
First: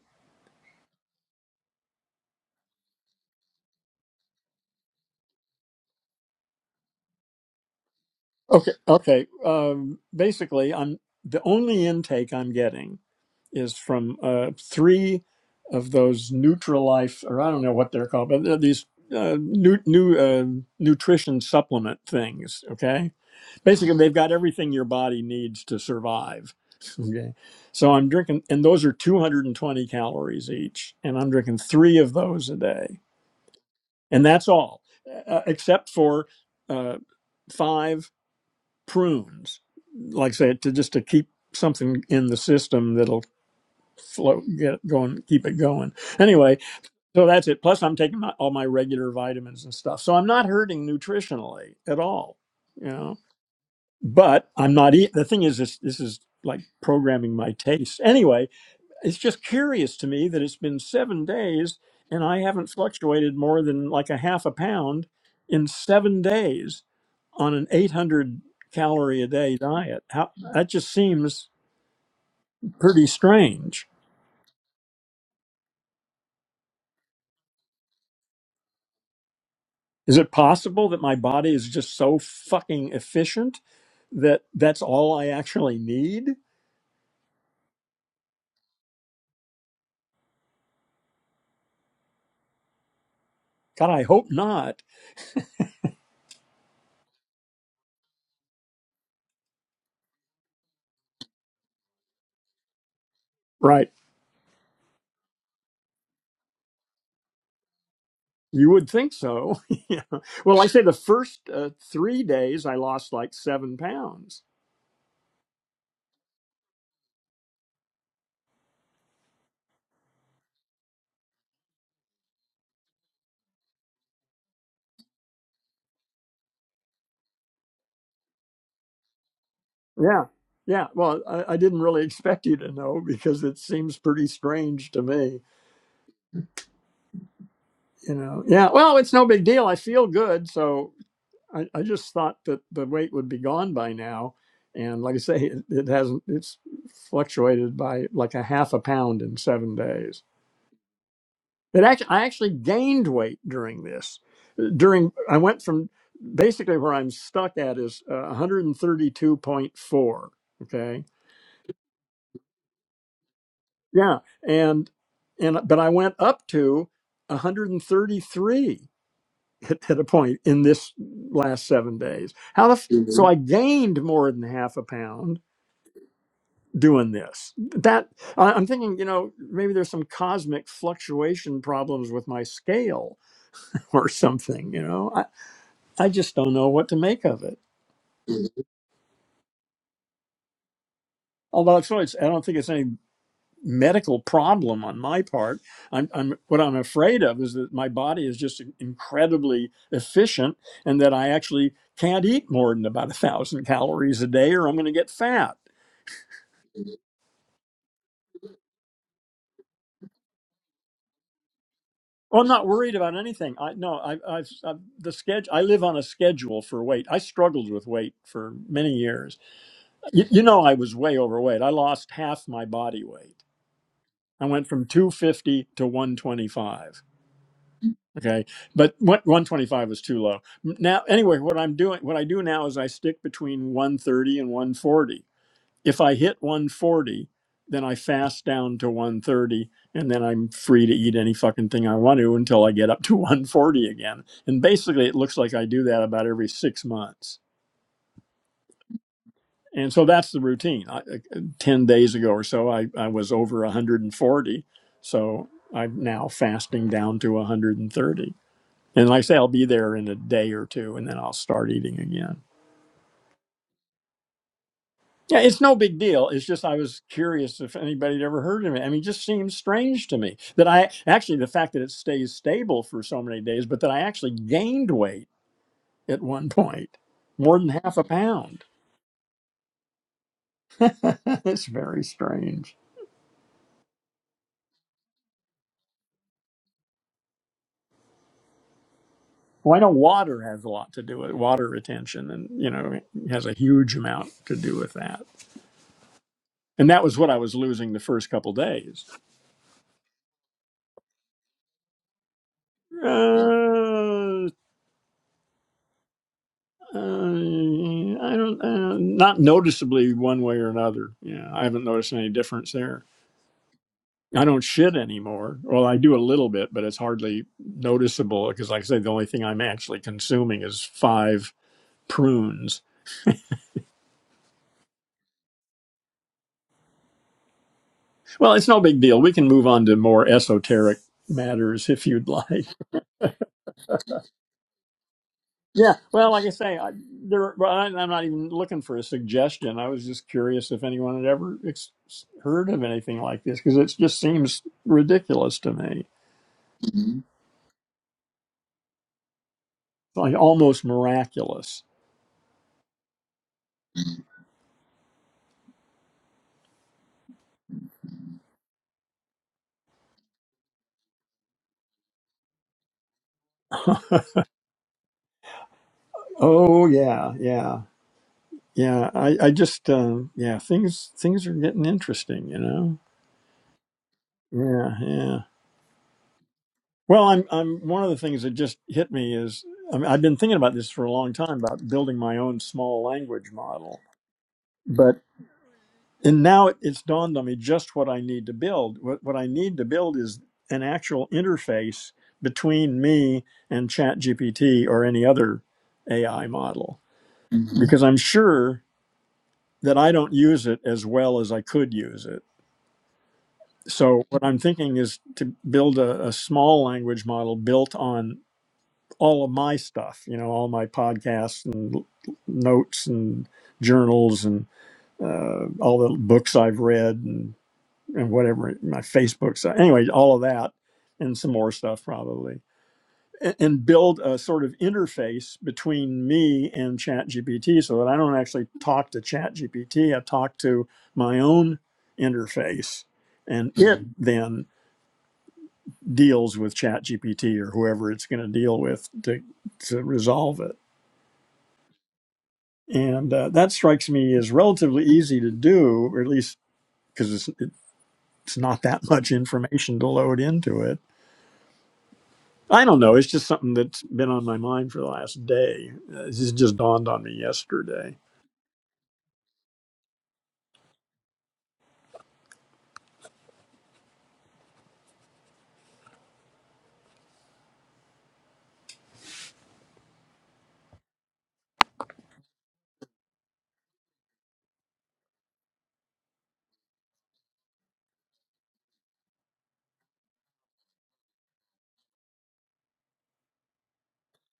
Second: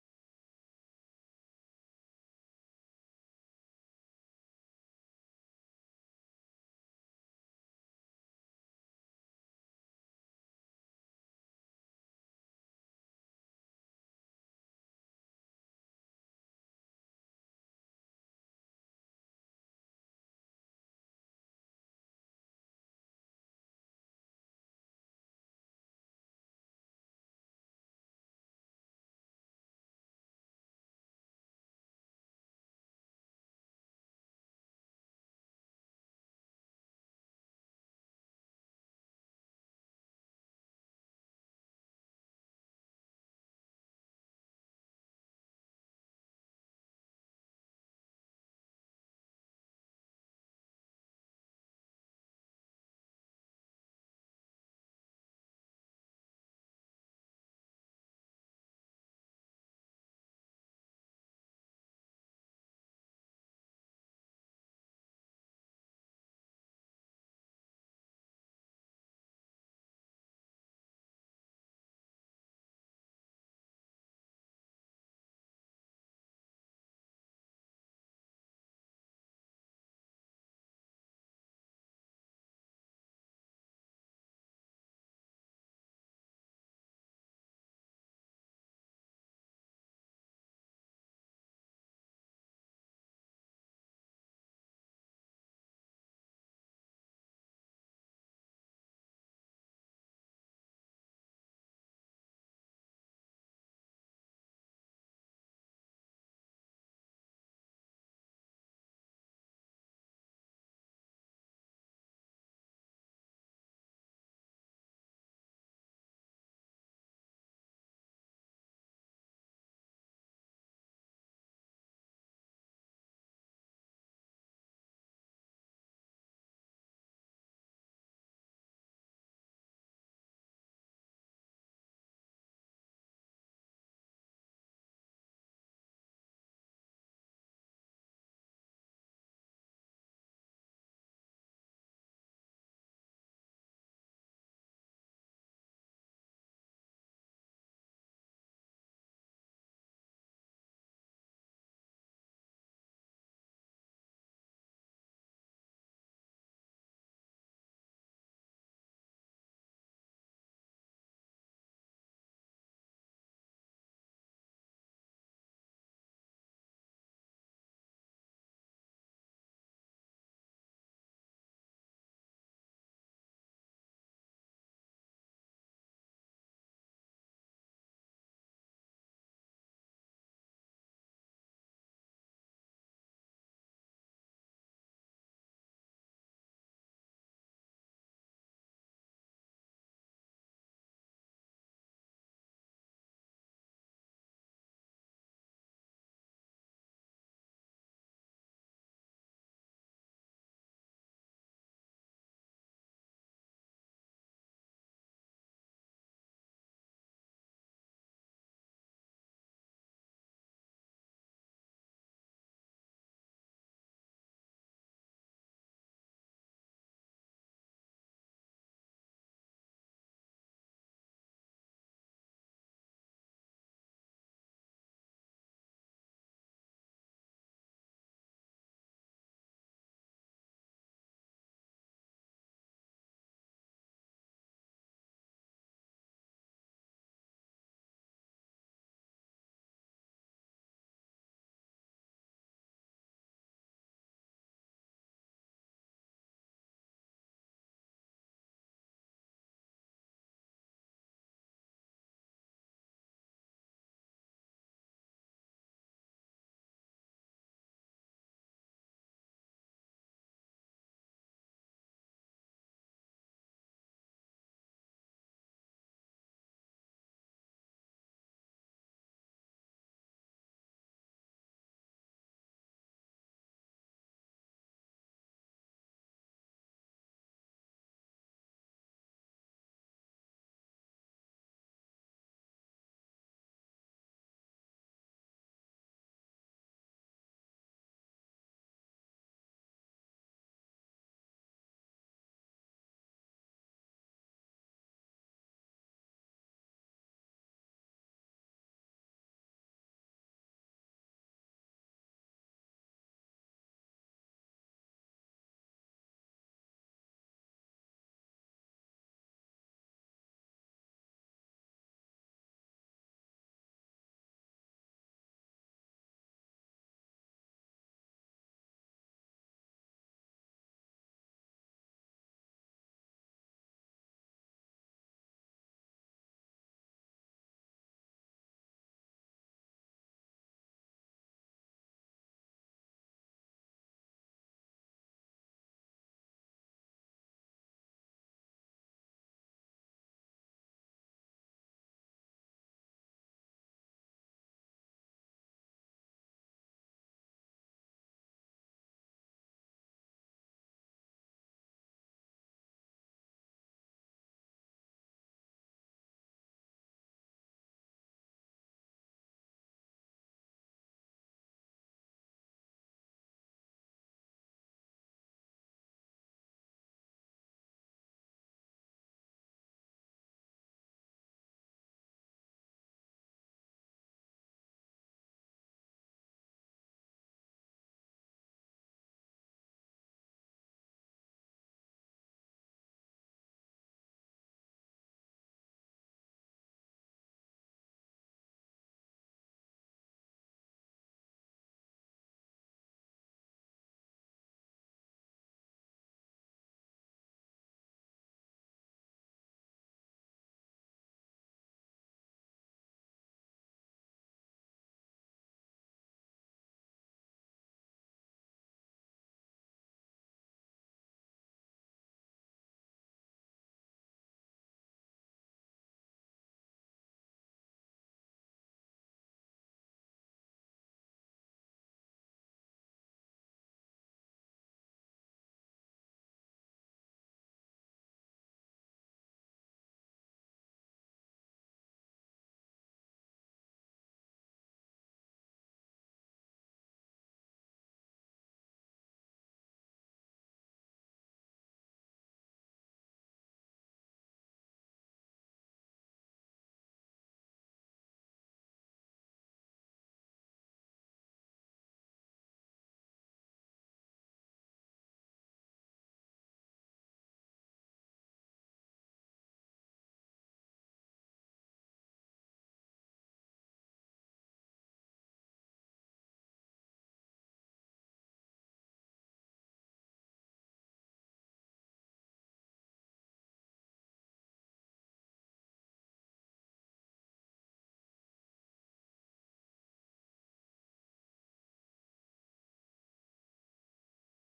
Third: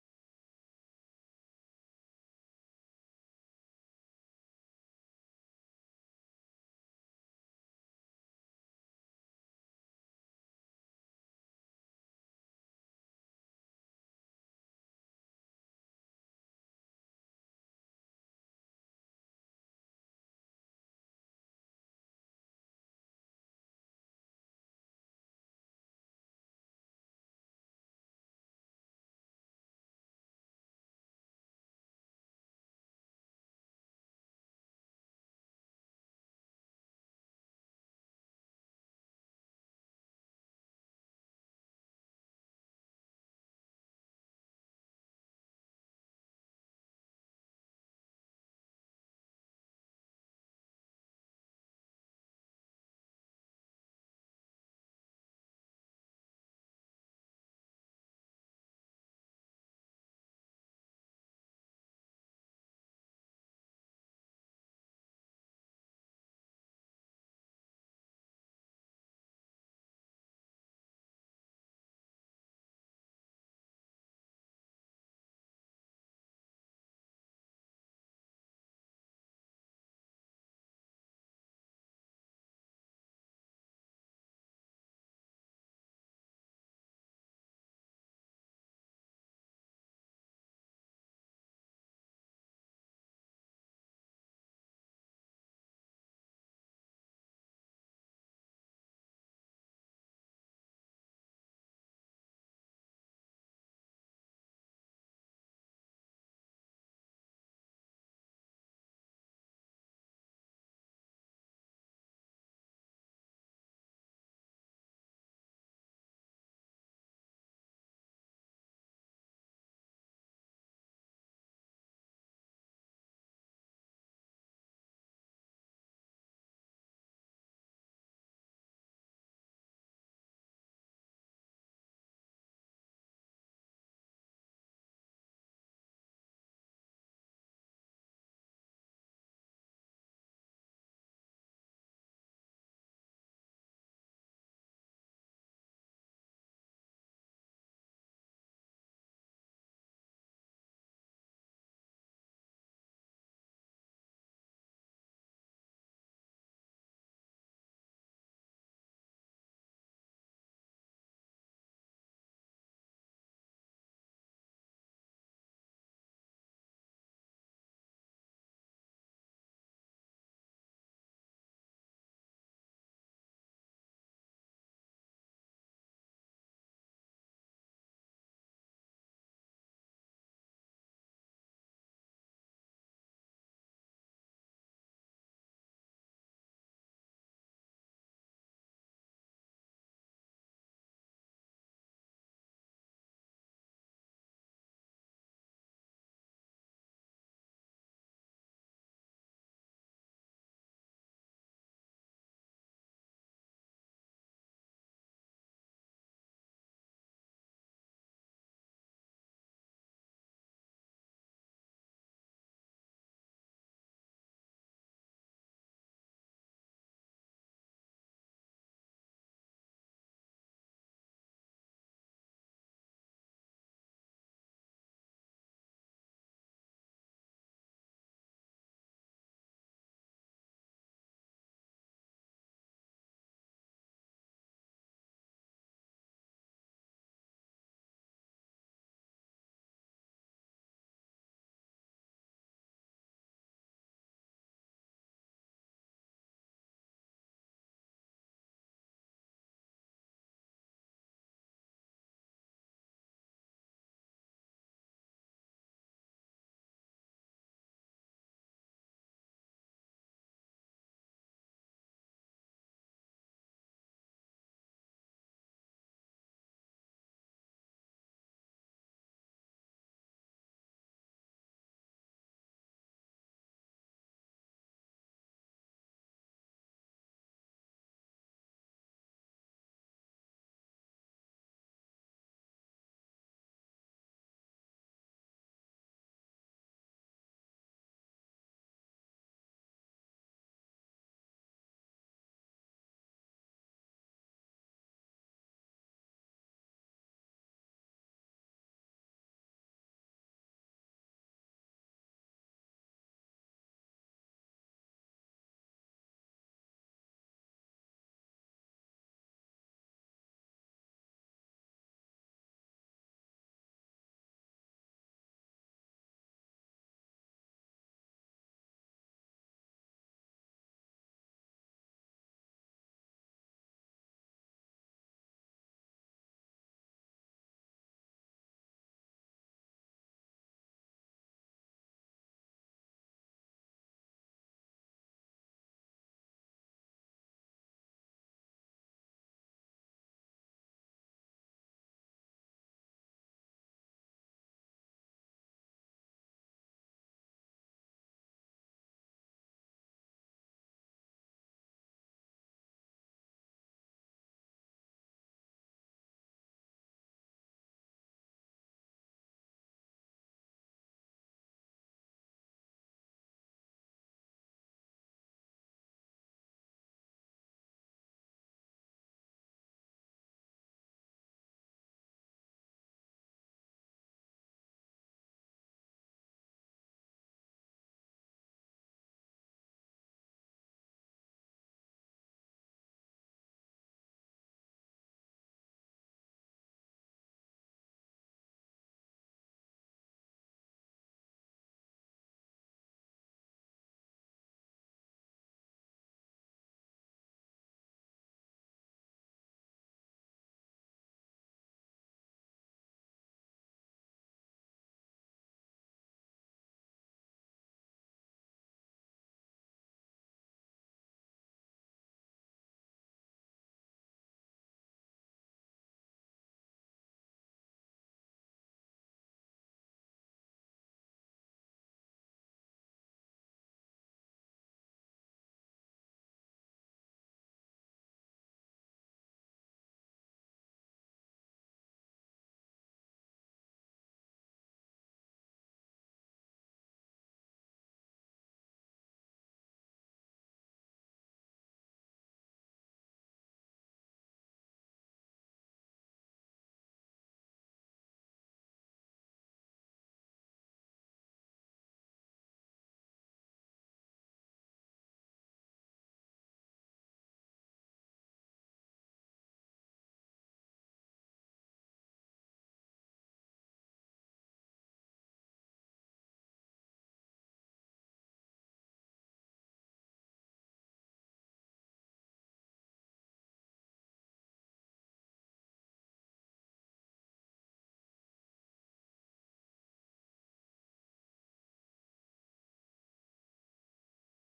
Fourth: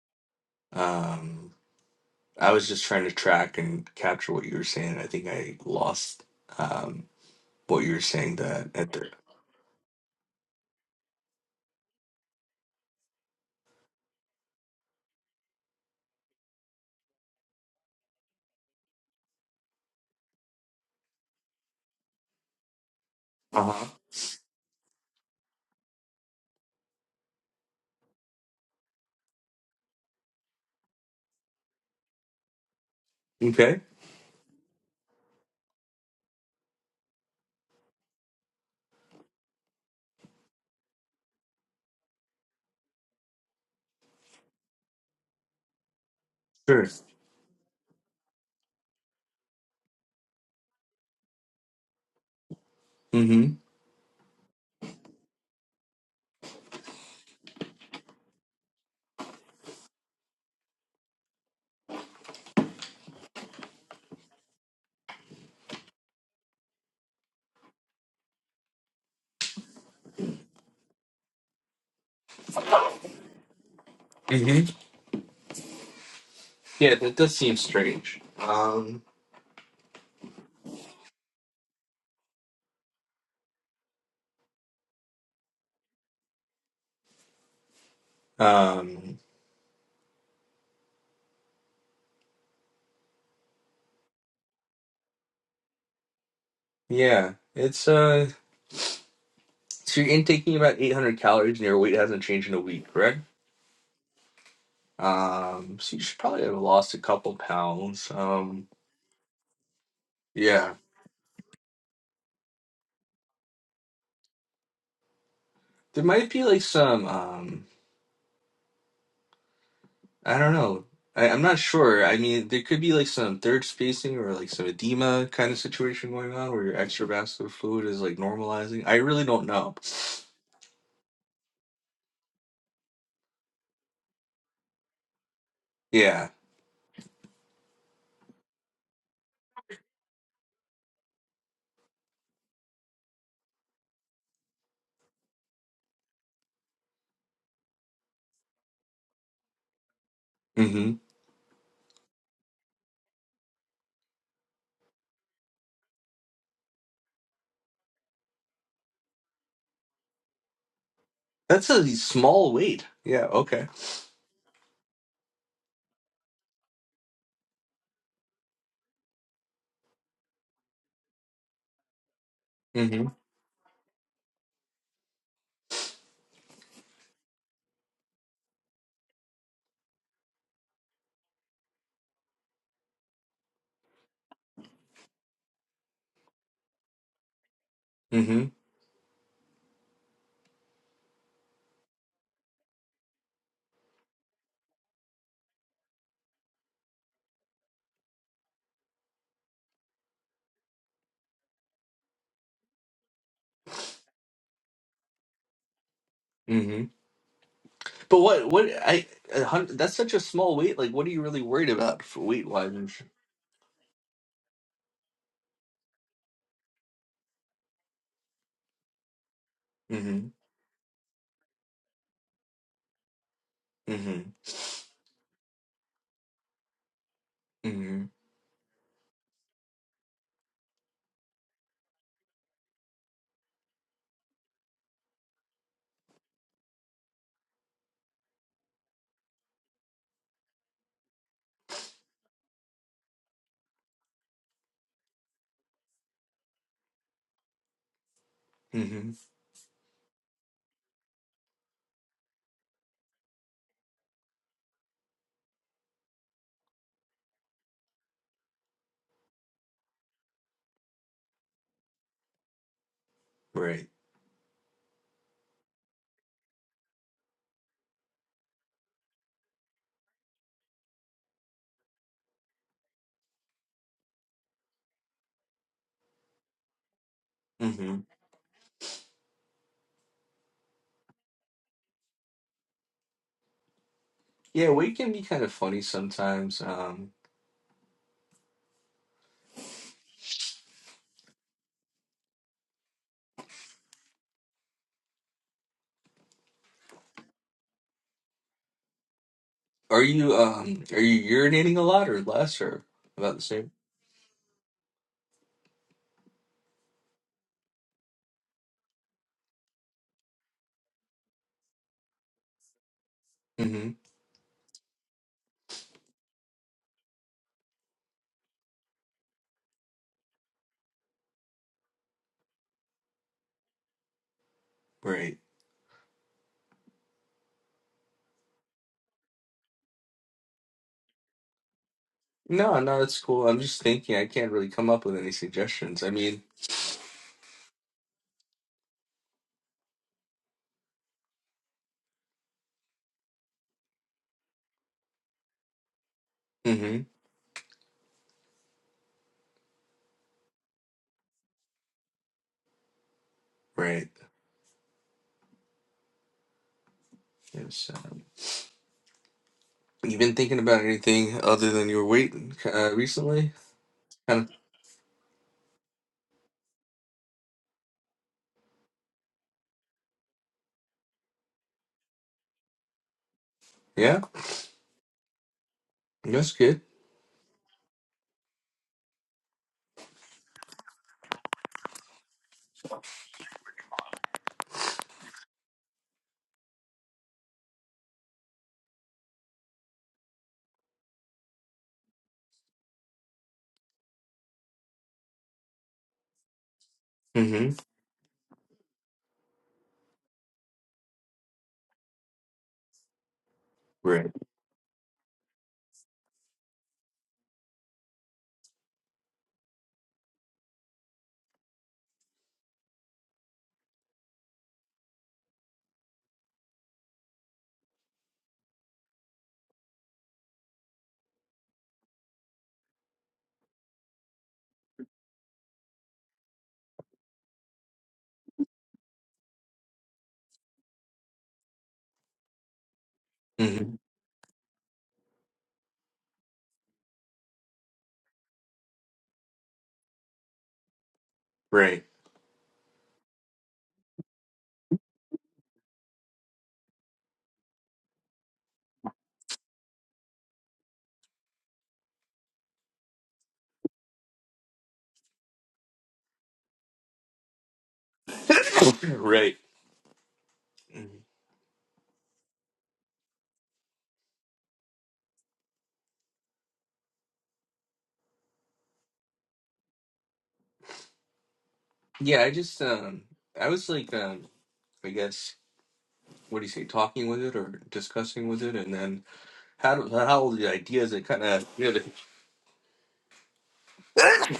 Speaker 2: Um, I was just trying to track and capture what you were saying. I think I lost. um, What you're saying that
Speaker 1: Okay.
Speaker 2: at the
Speaker 1: Okay. Um, basically, I'm the only intake I'm getting is from uh, three of those Nutrilife, or I don't know what they're called, but they're these uh, new new uh, nutrition supplement things. Okay.
Speaker 2: uh huh.
Speaker 1: Basically, they've got everything your body needs to survive. Okay. So I'm drinking, and those are 220 calories each, and I'm drinking three of those a day,
Speaker 2: Okay.
Speaker 1: and that's all, uh, except for uh, five prunes, like I said, to just to keep something in the system that'll flow, get it going, keep it going. Anyway,
Speaker 2: Sure.
Speaker 1: so that's it. Plus, I'm taking my, all my regular vitamins and stuff, so I'm not hurting nutritionally at all. You know,
Speaker 2: Mm-hmm.
Speaker 1: but I'm not. eating. the thing is, this, this is like programming my taste. Anyway, it's just curious to me that it's been seven days and I haven't fluctuated more than like a half a pound in seven days on an 800 calorie a day diet. How that just seems pretty strange.
Speaker 2: Mm-hmm. Yeah, that does seem strange. Um
Speaker 1: Is it possible that my body is just so fucking efficient that that's all I actually need?
Speaker 2: Um
Speaker 1: God, I hope not.
Speaker 2: Yeah. It's uh so you're intaking about eight hundred calories and your weight hasn't changed in a week, correct?
Speaker 1: Right.
Speaker 2: Um so you should probably have lost a couple pounds. Um
Speaker 1: You would think so. yeah. Well, I
Speaker 2: yeah.
Speaker 1: say the first uh, three days I lost like seven pounds.
Speaker 2: There might be like some um I don't know. I, I'm not sure. I mean, there could be like some third spacing or like some edema kind of situation going on where your extravascular fluid is like normalizing. I really don't know.
Speaker 1: Yeah. Yeah. Well, I, I didn't really expect you to know because it seems pretty strange to me
Speaker 2: Yeah.
Speaker 1: you know yeah well it's no big deal i feel good so I, I just thought that the weight would be gone by now. And like I say, it, it hasn't, it's fluctuated by like a half a pound in seven days.
Speaker 2: Mm-hmm.
Speaker 1: It actually, I actually gained weight during this. Uh, During, I went from basically where I'm stuck at is uh, 132.4. Okay.
Speaker 2: That's a small weight. Yeah. Okay.
Speaker 1: Yeah. And, and, but I went up to 133 at, at a point in this last seven days. How the,
Speaker 2: Mm-hmm.
Speaker 1: f- so I gained more than half a pound doing this that I- am thinking you know maybe there's some cosmic fluctuation problems with my scale or something you know i, I just don't know what to make of it
Speaker 2: Mm-hmm.
Speaker 1: although it's, really, it's i don't think it's any medical problem on my part I'm, I'm what i'm afraid of is that my body is just incredibly efficient and that i actually can't eat more than about a thousand calories a day or i'm going to get fat
Speaker 2: Mm-hmm. But what? What? I. a hun- That's such a small weight. Like, what are you really worried about for
Speaker 1: Well, I'm
Speaker 2: weight
Speaker 1: not
Speaker 2: wise?
Speaker 1: worried about anything. I no, I, I've, I've the schedule. I live on a schedule for weight. I struggled with weight for many years. You,
Speaker 2: Mm-hmm.
Speaker 1: you know, I was way overweight. I lost half my body weight.
Speaker 2: Mm-hmm.
Speaker 1: I went from 250 to 125.
Speaker 2: Mm-hmm.
Speaker 1: Okay, but what 125 was too low. Now, anyway, what I'm doing, what I do now is I stick between 130 and 140 if I hit 140, then I fast down to 130 and then I'm free to eat any fucking thing I want to until I get up to 140 again. And basically it looks like I do that about every 6 months.
Speaker 2: Mm-hmm.
Speaker 1: And so that's the routine. I, uh, 10 days ago or so I I was over 140. So I'm now fasting down to 130. And like I say I'll be there in a day or two and then I'll start eating again.
Speaker 2: Right.
Speaker 1: Yeah, it's no big deal. It's just I was curious if anybody had ever heard of it. I mean, it just seems strange to me that I actually the fact that it stays stable for so many days, but that I actually gained weight at one point, more than
Speaker 2: Mm-hmm.
Speaker 1: half a pound. it's very strange.
Speaker 2: Yeah, weight can be kind of funny sometimes. Um,
Speaker 1: Well, I know water has a lot to do with water retention, and you know it has a huge amount to do with that. And that was what I was losing the first couple days.
Speaker 2: Are you um are you urinating a lot or less or about the same?
Speaker 1: Uh, Um, I don't, uh, not noticeably one way or another. Yeah, I haven't noticed any difference there.
Speaker 2: hmm
Speaker 1: I don't shit anymore. Well, I do a little bit, but it's hardly noticeable because, like I said, the only thing I'm actually consuming is five prunes.
Speaker 2: Right.
Speaker 1: Well, it's no big deal. We can move on to more esoteric matters if you'd like.
Speaker 2: No, no, that's cool. I'm just thinking I can't really come up with any
Speaker 1: Yeah.
Speaker 2: suggestions. I
Speaker 1: Well,
Speaker 2: mean,
Speaker 1: like I say, I, there, well, I- I'm not even looking for a suggestion. I was just curious if anyone had ever ex- heard of anything like this because it just seems ridiculous to me.
Speaker 2: hmm
Speaker 1: like almost miraculous.
Speaker 2: Right. Yes. Um, you been thinking about anything other than your weight uh, recently? Kind of.
Speaker 1: Oh yeah, yeah, yeah. I I just um, yeah things things are getting interesting, you know.
Speaker 2: Yeah.
Speaker 1: Yeah, yeah.
Speaker 2: That's good.
Speaker 1: Well, I'm I'm one of the things that just hit me is I mean, I've been thinking about this for a long time about building my own small language model, but and now it, it's dawned on me just what I need to build. What what I need to build is an actual interface between me and ChatGPT or any other AI model
Speaker 2: hmm
Speaker 1: because I'm sure. that I don't use it as well as I could use it. So
Speaker 2: Right.
Speaker 1: what I'm thinking is to build a, a small language model built on all of my stuff, you know, all my podcasts and notes and journals and uh, all the books I've read and, and whatever my Facebook. So anyway, all of that and some more stuff probably and build a sort of interface between me and ChatGPT so that I don't actually talk to ChatGPT. I talk to my own interface, and
Speaker 2: hmm
Speaker 1: it Mhm. then deals with ChatGPT or whoever it's going to deal with to, to resolve it.
Speaker 2: Right.
Speaker 1: And uh, that strikes me as relatively easy to do, or at least because it's, it's not that much information to load into it. I don't know. It's just something that's been on my mind for the last day. Uh, This just dawned on me yesterday.
Speaker 2: right. Mhm. Yeah, I just um I was like um I guess what do you say talking with it or discussing with it and then how do, how all the ideas that kind of really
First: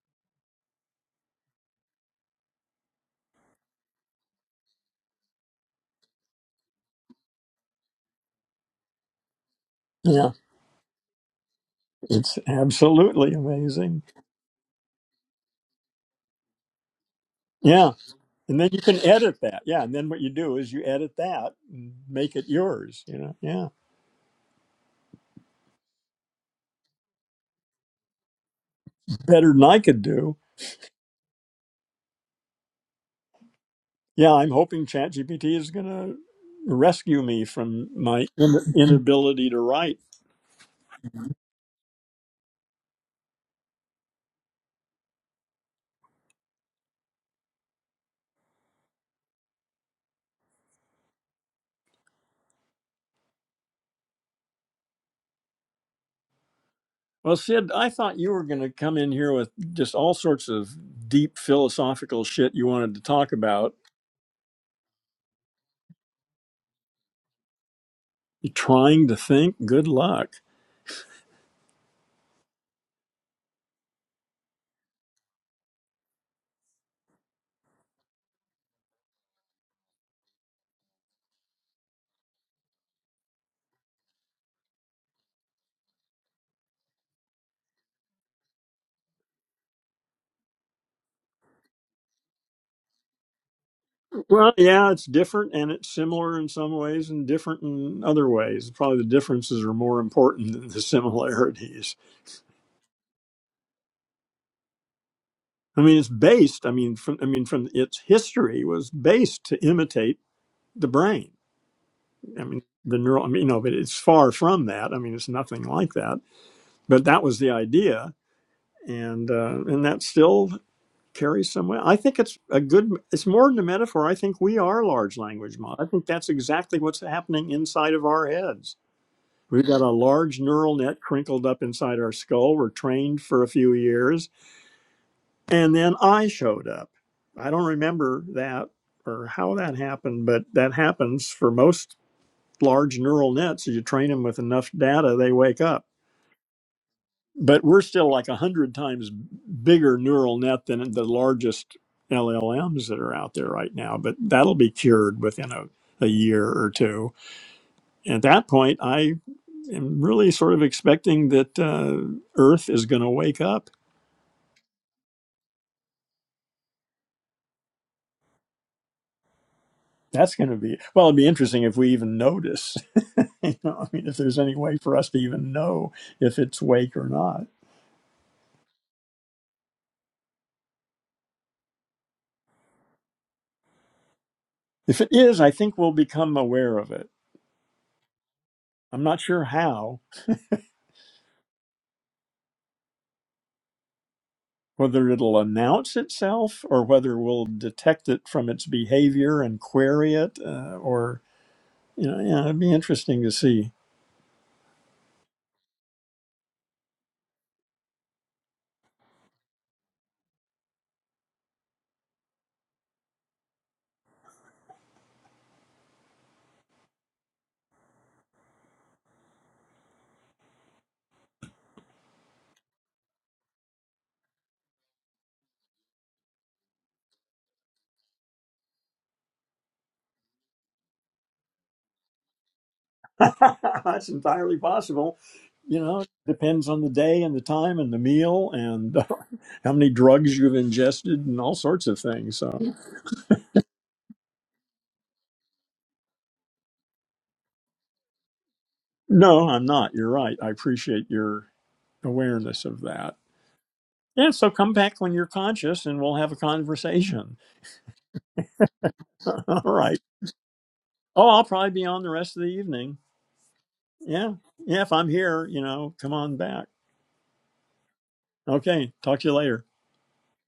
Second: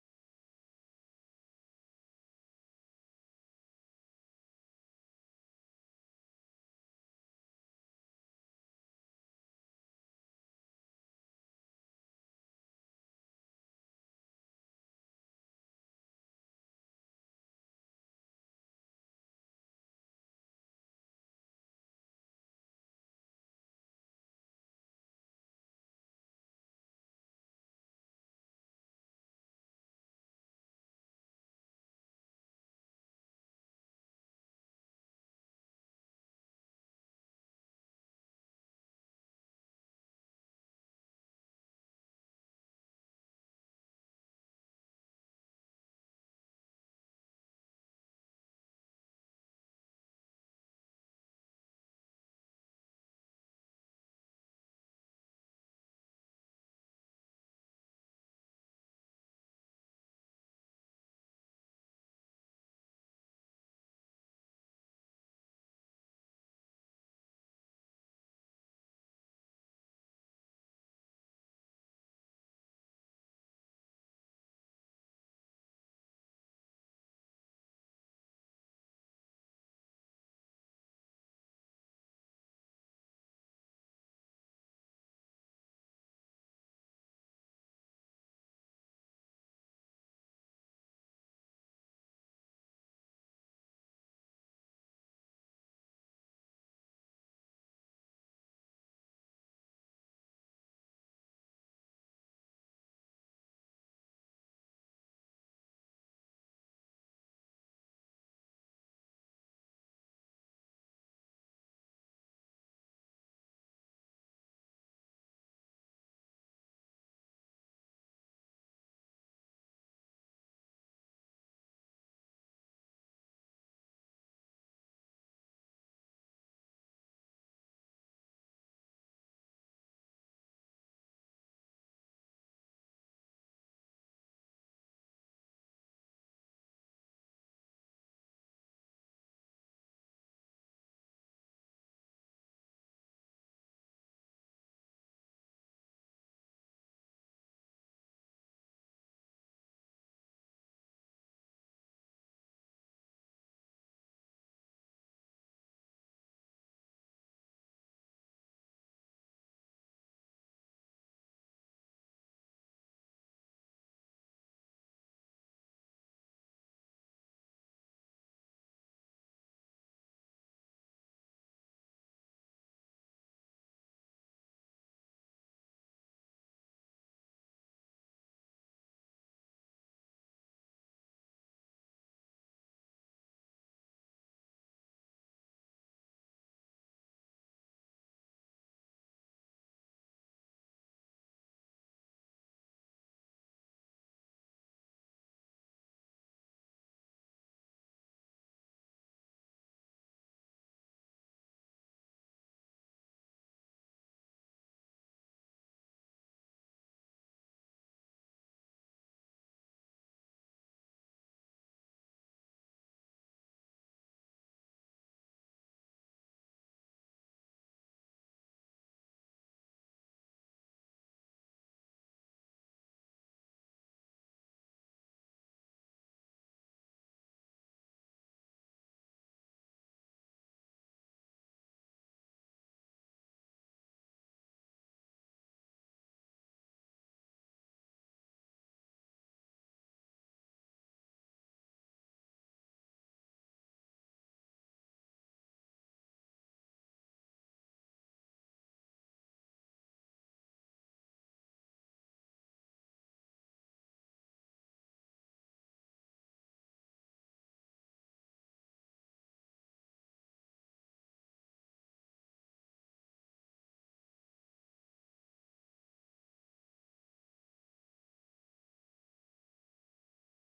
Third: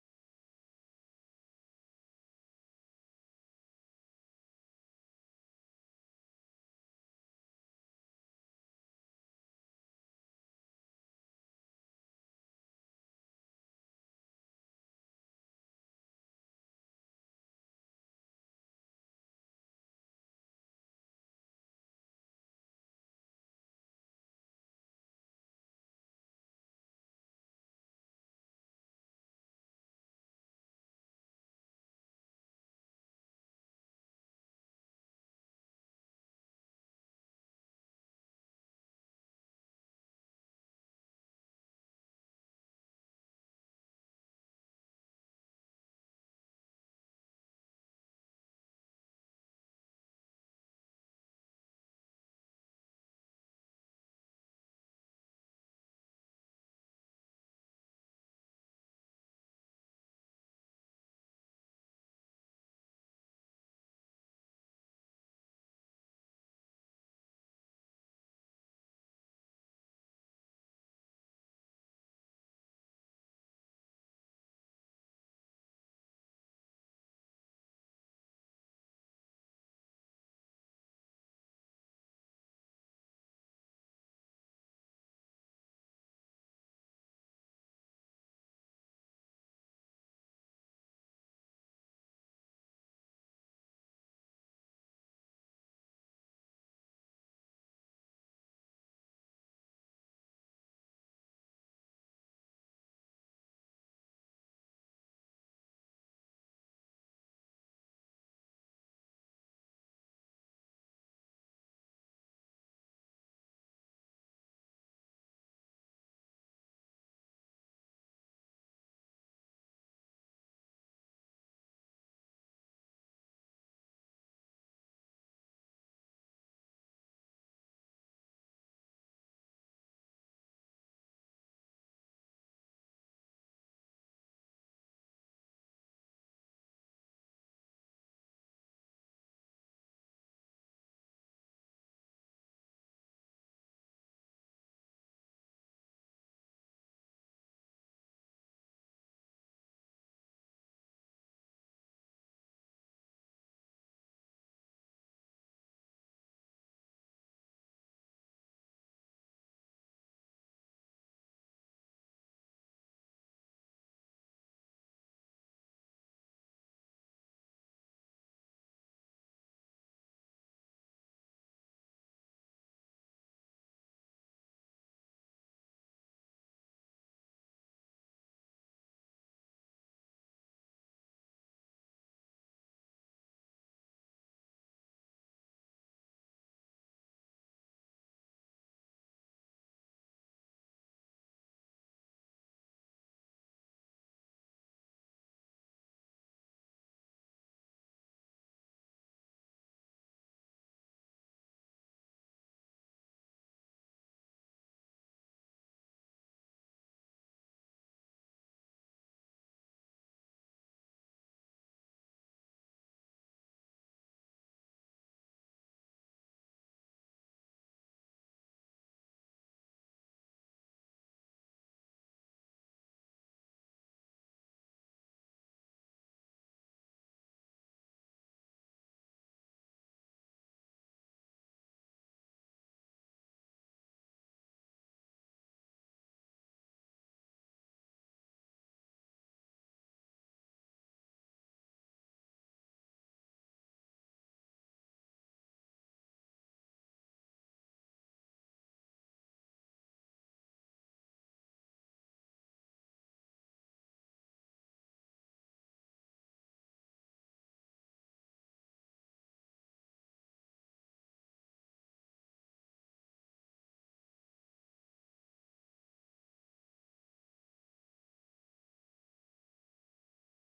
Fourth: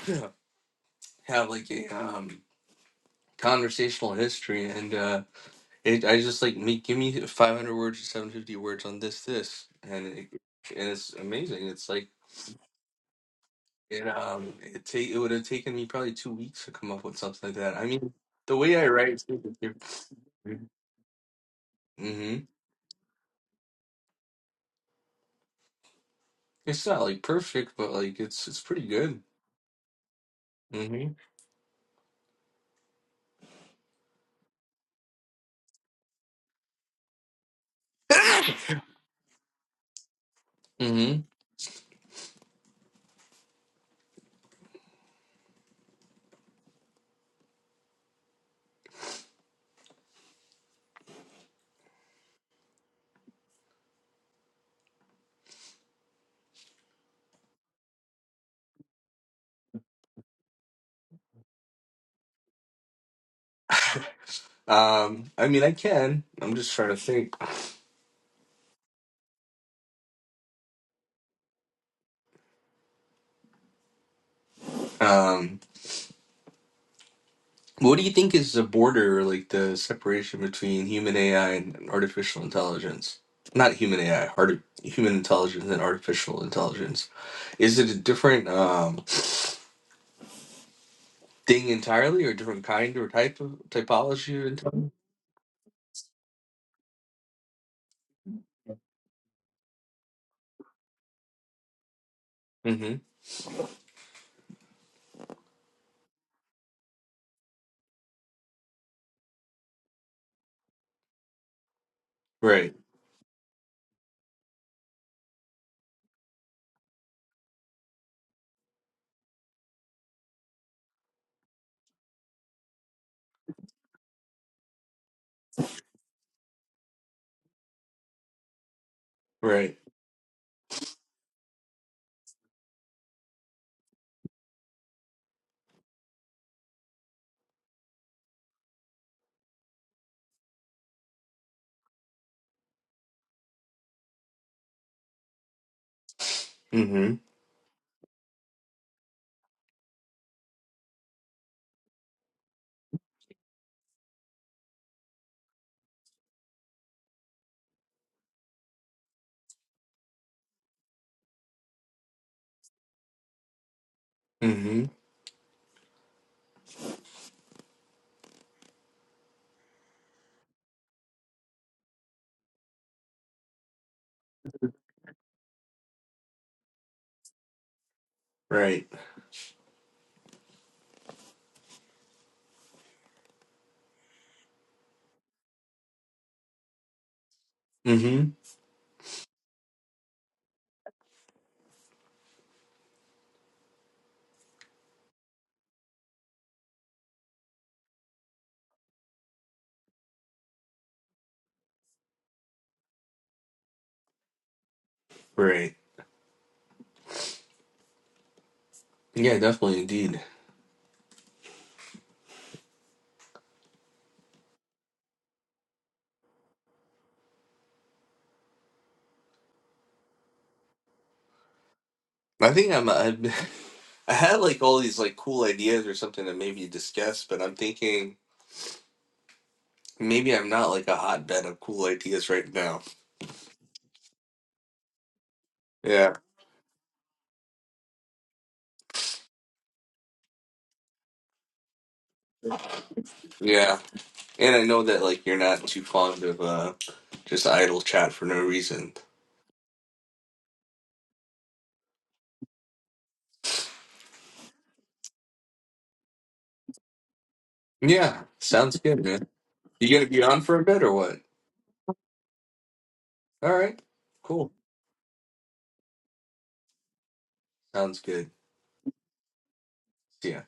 Speaker 2: have like a um, conversational history and uh, it I just like me give me 500 words or 750 words on this this and it,
Speaker 1: Yeah,
Speaker 2: and it's amazing it's like
Speaker 1: it's absolutely amazing.
Speaker 2: it um it take it would have taken me probably two weeks to come up with something like that I
Speaker 1: Yeah,
Speaker 2: mean the
Speaker 1: and then
Speaker 2: way
Speaker 1: you
Speaker 2: I
Speaker 1: can
Speaker 2: write
Speaker 1: edit that. Yeah, and then what you
Speaker 2: mm-hmm.
Speaker 1: do is you edit that and make it yours. You know, yeah,
Speaker 2: it's not like perfect but like it's it's pretty good
Speaker 1: better than I could do.
Speaker 2: mm-hmm.
Speaker 1: Yeah, I'm hoping ChatGPT is going to rescue me from my in- inability to write.
Speaker 2: Mm-hmm.
Speaker 1: Well, Sid, I thought you were going to come in here with just all sorts of deep philosophical shit you wanted to talk about.
Speaker 2: Um, I mean, I can. I'm just trying to think.
Speaker 1: Trying to think. Good luck.
Speaker 2: Um. What do you think is the border, like the separation between human AI and artificial intelligence? Not human AI, art, human intelligence and artificial intelligence. Is it a different um, thing entirely, or a different kind or type of typology of
Speaker 1: Well,
Speaker 2: intelligence?
Speaker 1: yeah, it's different and it's similar in some ways and different in other ways. Probably the differences are more important than the similarities.
Speaker 2: Mm-hmm.
Speaker 1: I mean, it's based, I mean, from, I mean, from its history was based to imitate the brain. I mean,
Speaker 2: Right.
Speaker 1: the neural, I mean, you know, but it's far from that. I mean, it's nothing like that, but that was the idea. And, uh, and that still carries some way. I think it's a good, it's more than a metaphor. I think we are large language models. I think that's exactly what's happening inside of our heads We've
Speaker 2: Right.
Speaker 1: got a large neural net crinkled up inside our skull. We're trained for a few years. And then I showed up. I don't remember that or how that happened, but that happens for most large neural nets. You train them with enough data, they wake up.
Speaker 2: Mm-hmm.
Speaker 1: But we're still like 100 times bigger neural net than the largest LLMs that are out there right now. But that'll be cured within a, a year or two. At that point, I. i am really sort of expecting that uh, Earth is going to wake up.
Speaker 2: Mm-hmm.
Speaker 1: That's going to be well. It'd be interesting if we even notice. you know, I mean, if there's any way for us to even know if it's wake or not.
Speaker 2: Right.
Speaker 1: If it is, I think we'll become aware of it.
Speaker 2: Mm-hmm.
Speaker 1: I'm not sure how. Whether it'll announce itself, or whether we'll detect it from its behavior and query it, uh, or you know, yeah, it'd be interesting to see.
Speaker 2: Right. Yeah, definitely, indeed. I think I'm. I've, I had like all these like cool ideas or something to maybe discuss, but I'm thinking maybe I'm not like a hotbed of cool ideas right now.
Speaker 1: That's entirely possible. You know,
Speaker 2: Yeah,
Speaker 1: depends on the day and the time and the meal and uh, how many drugs you've ingested and all sorts of things. So,
Speaker 2: yeah. And I know that like you're not too fond of uh just idle chat for no reason.
Speaker 1: no, I'm not. You're right. I appreciate your awareness of that. Yeah, so come back when you're conscious and we'll have a conversation.
Speaker 2: Yeah, sounds good, man.
Speaker 1: all
Speaker 2: You
Speaker 1: right.
Speaker 2: gonna be on for a bit or what?
Speaker 1: Oh, I'll probably be on the rest of the evening.
Speaker 2: All right,
Speaker 1: Yeah.
Speaker 2: cool.
Speaker 1: Yeah, if I'm here, you know, come on back.
Speaker 2: Sounds good.
Speaker 1: Okay. Talk to you later.
Speaker 2: See ya.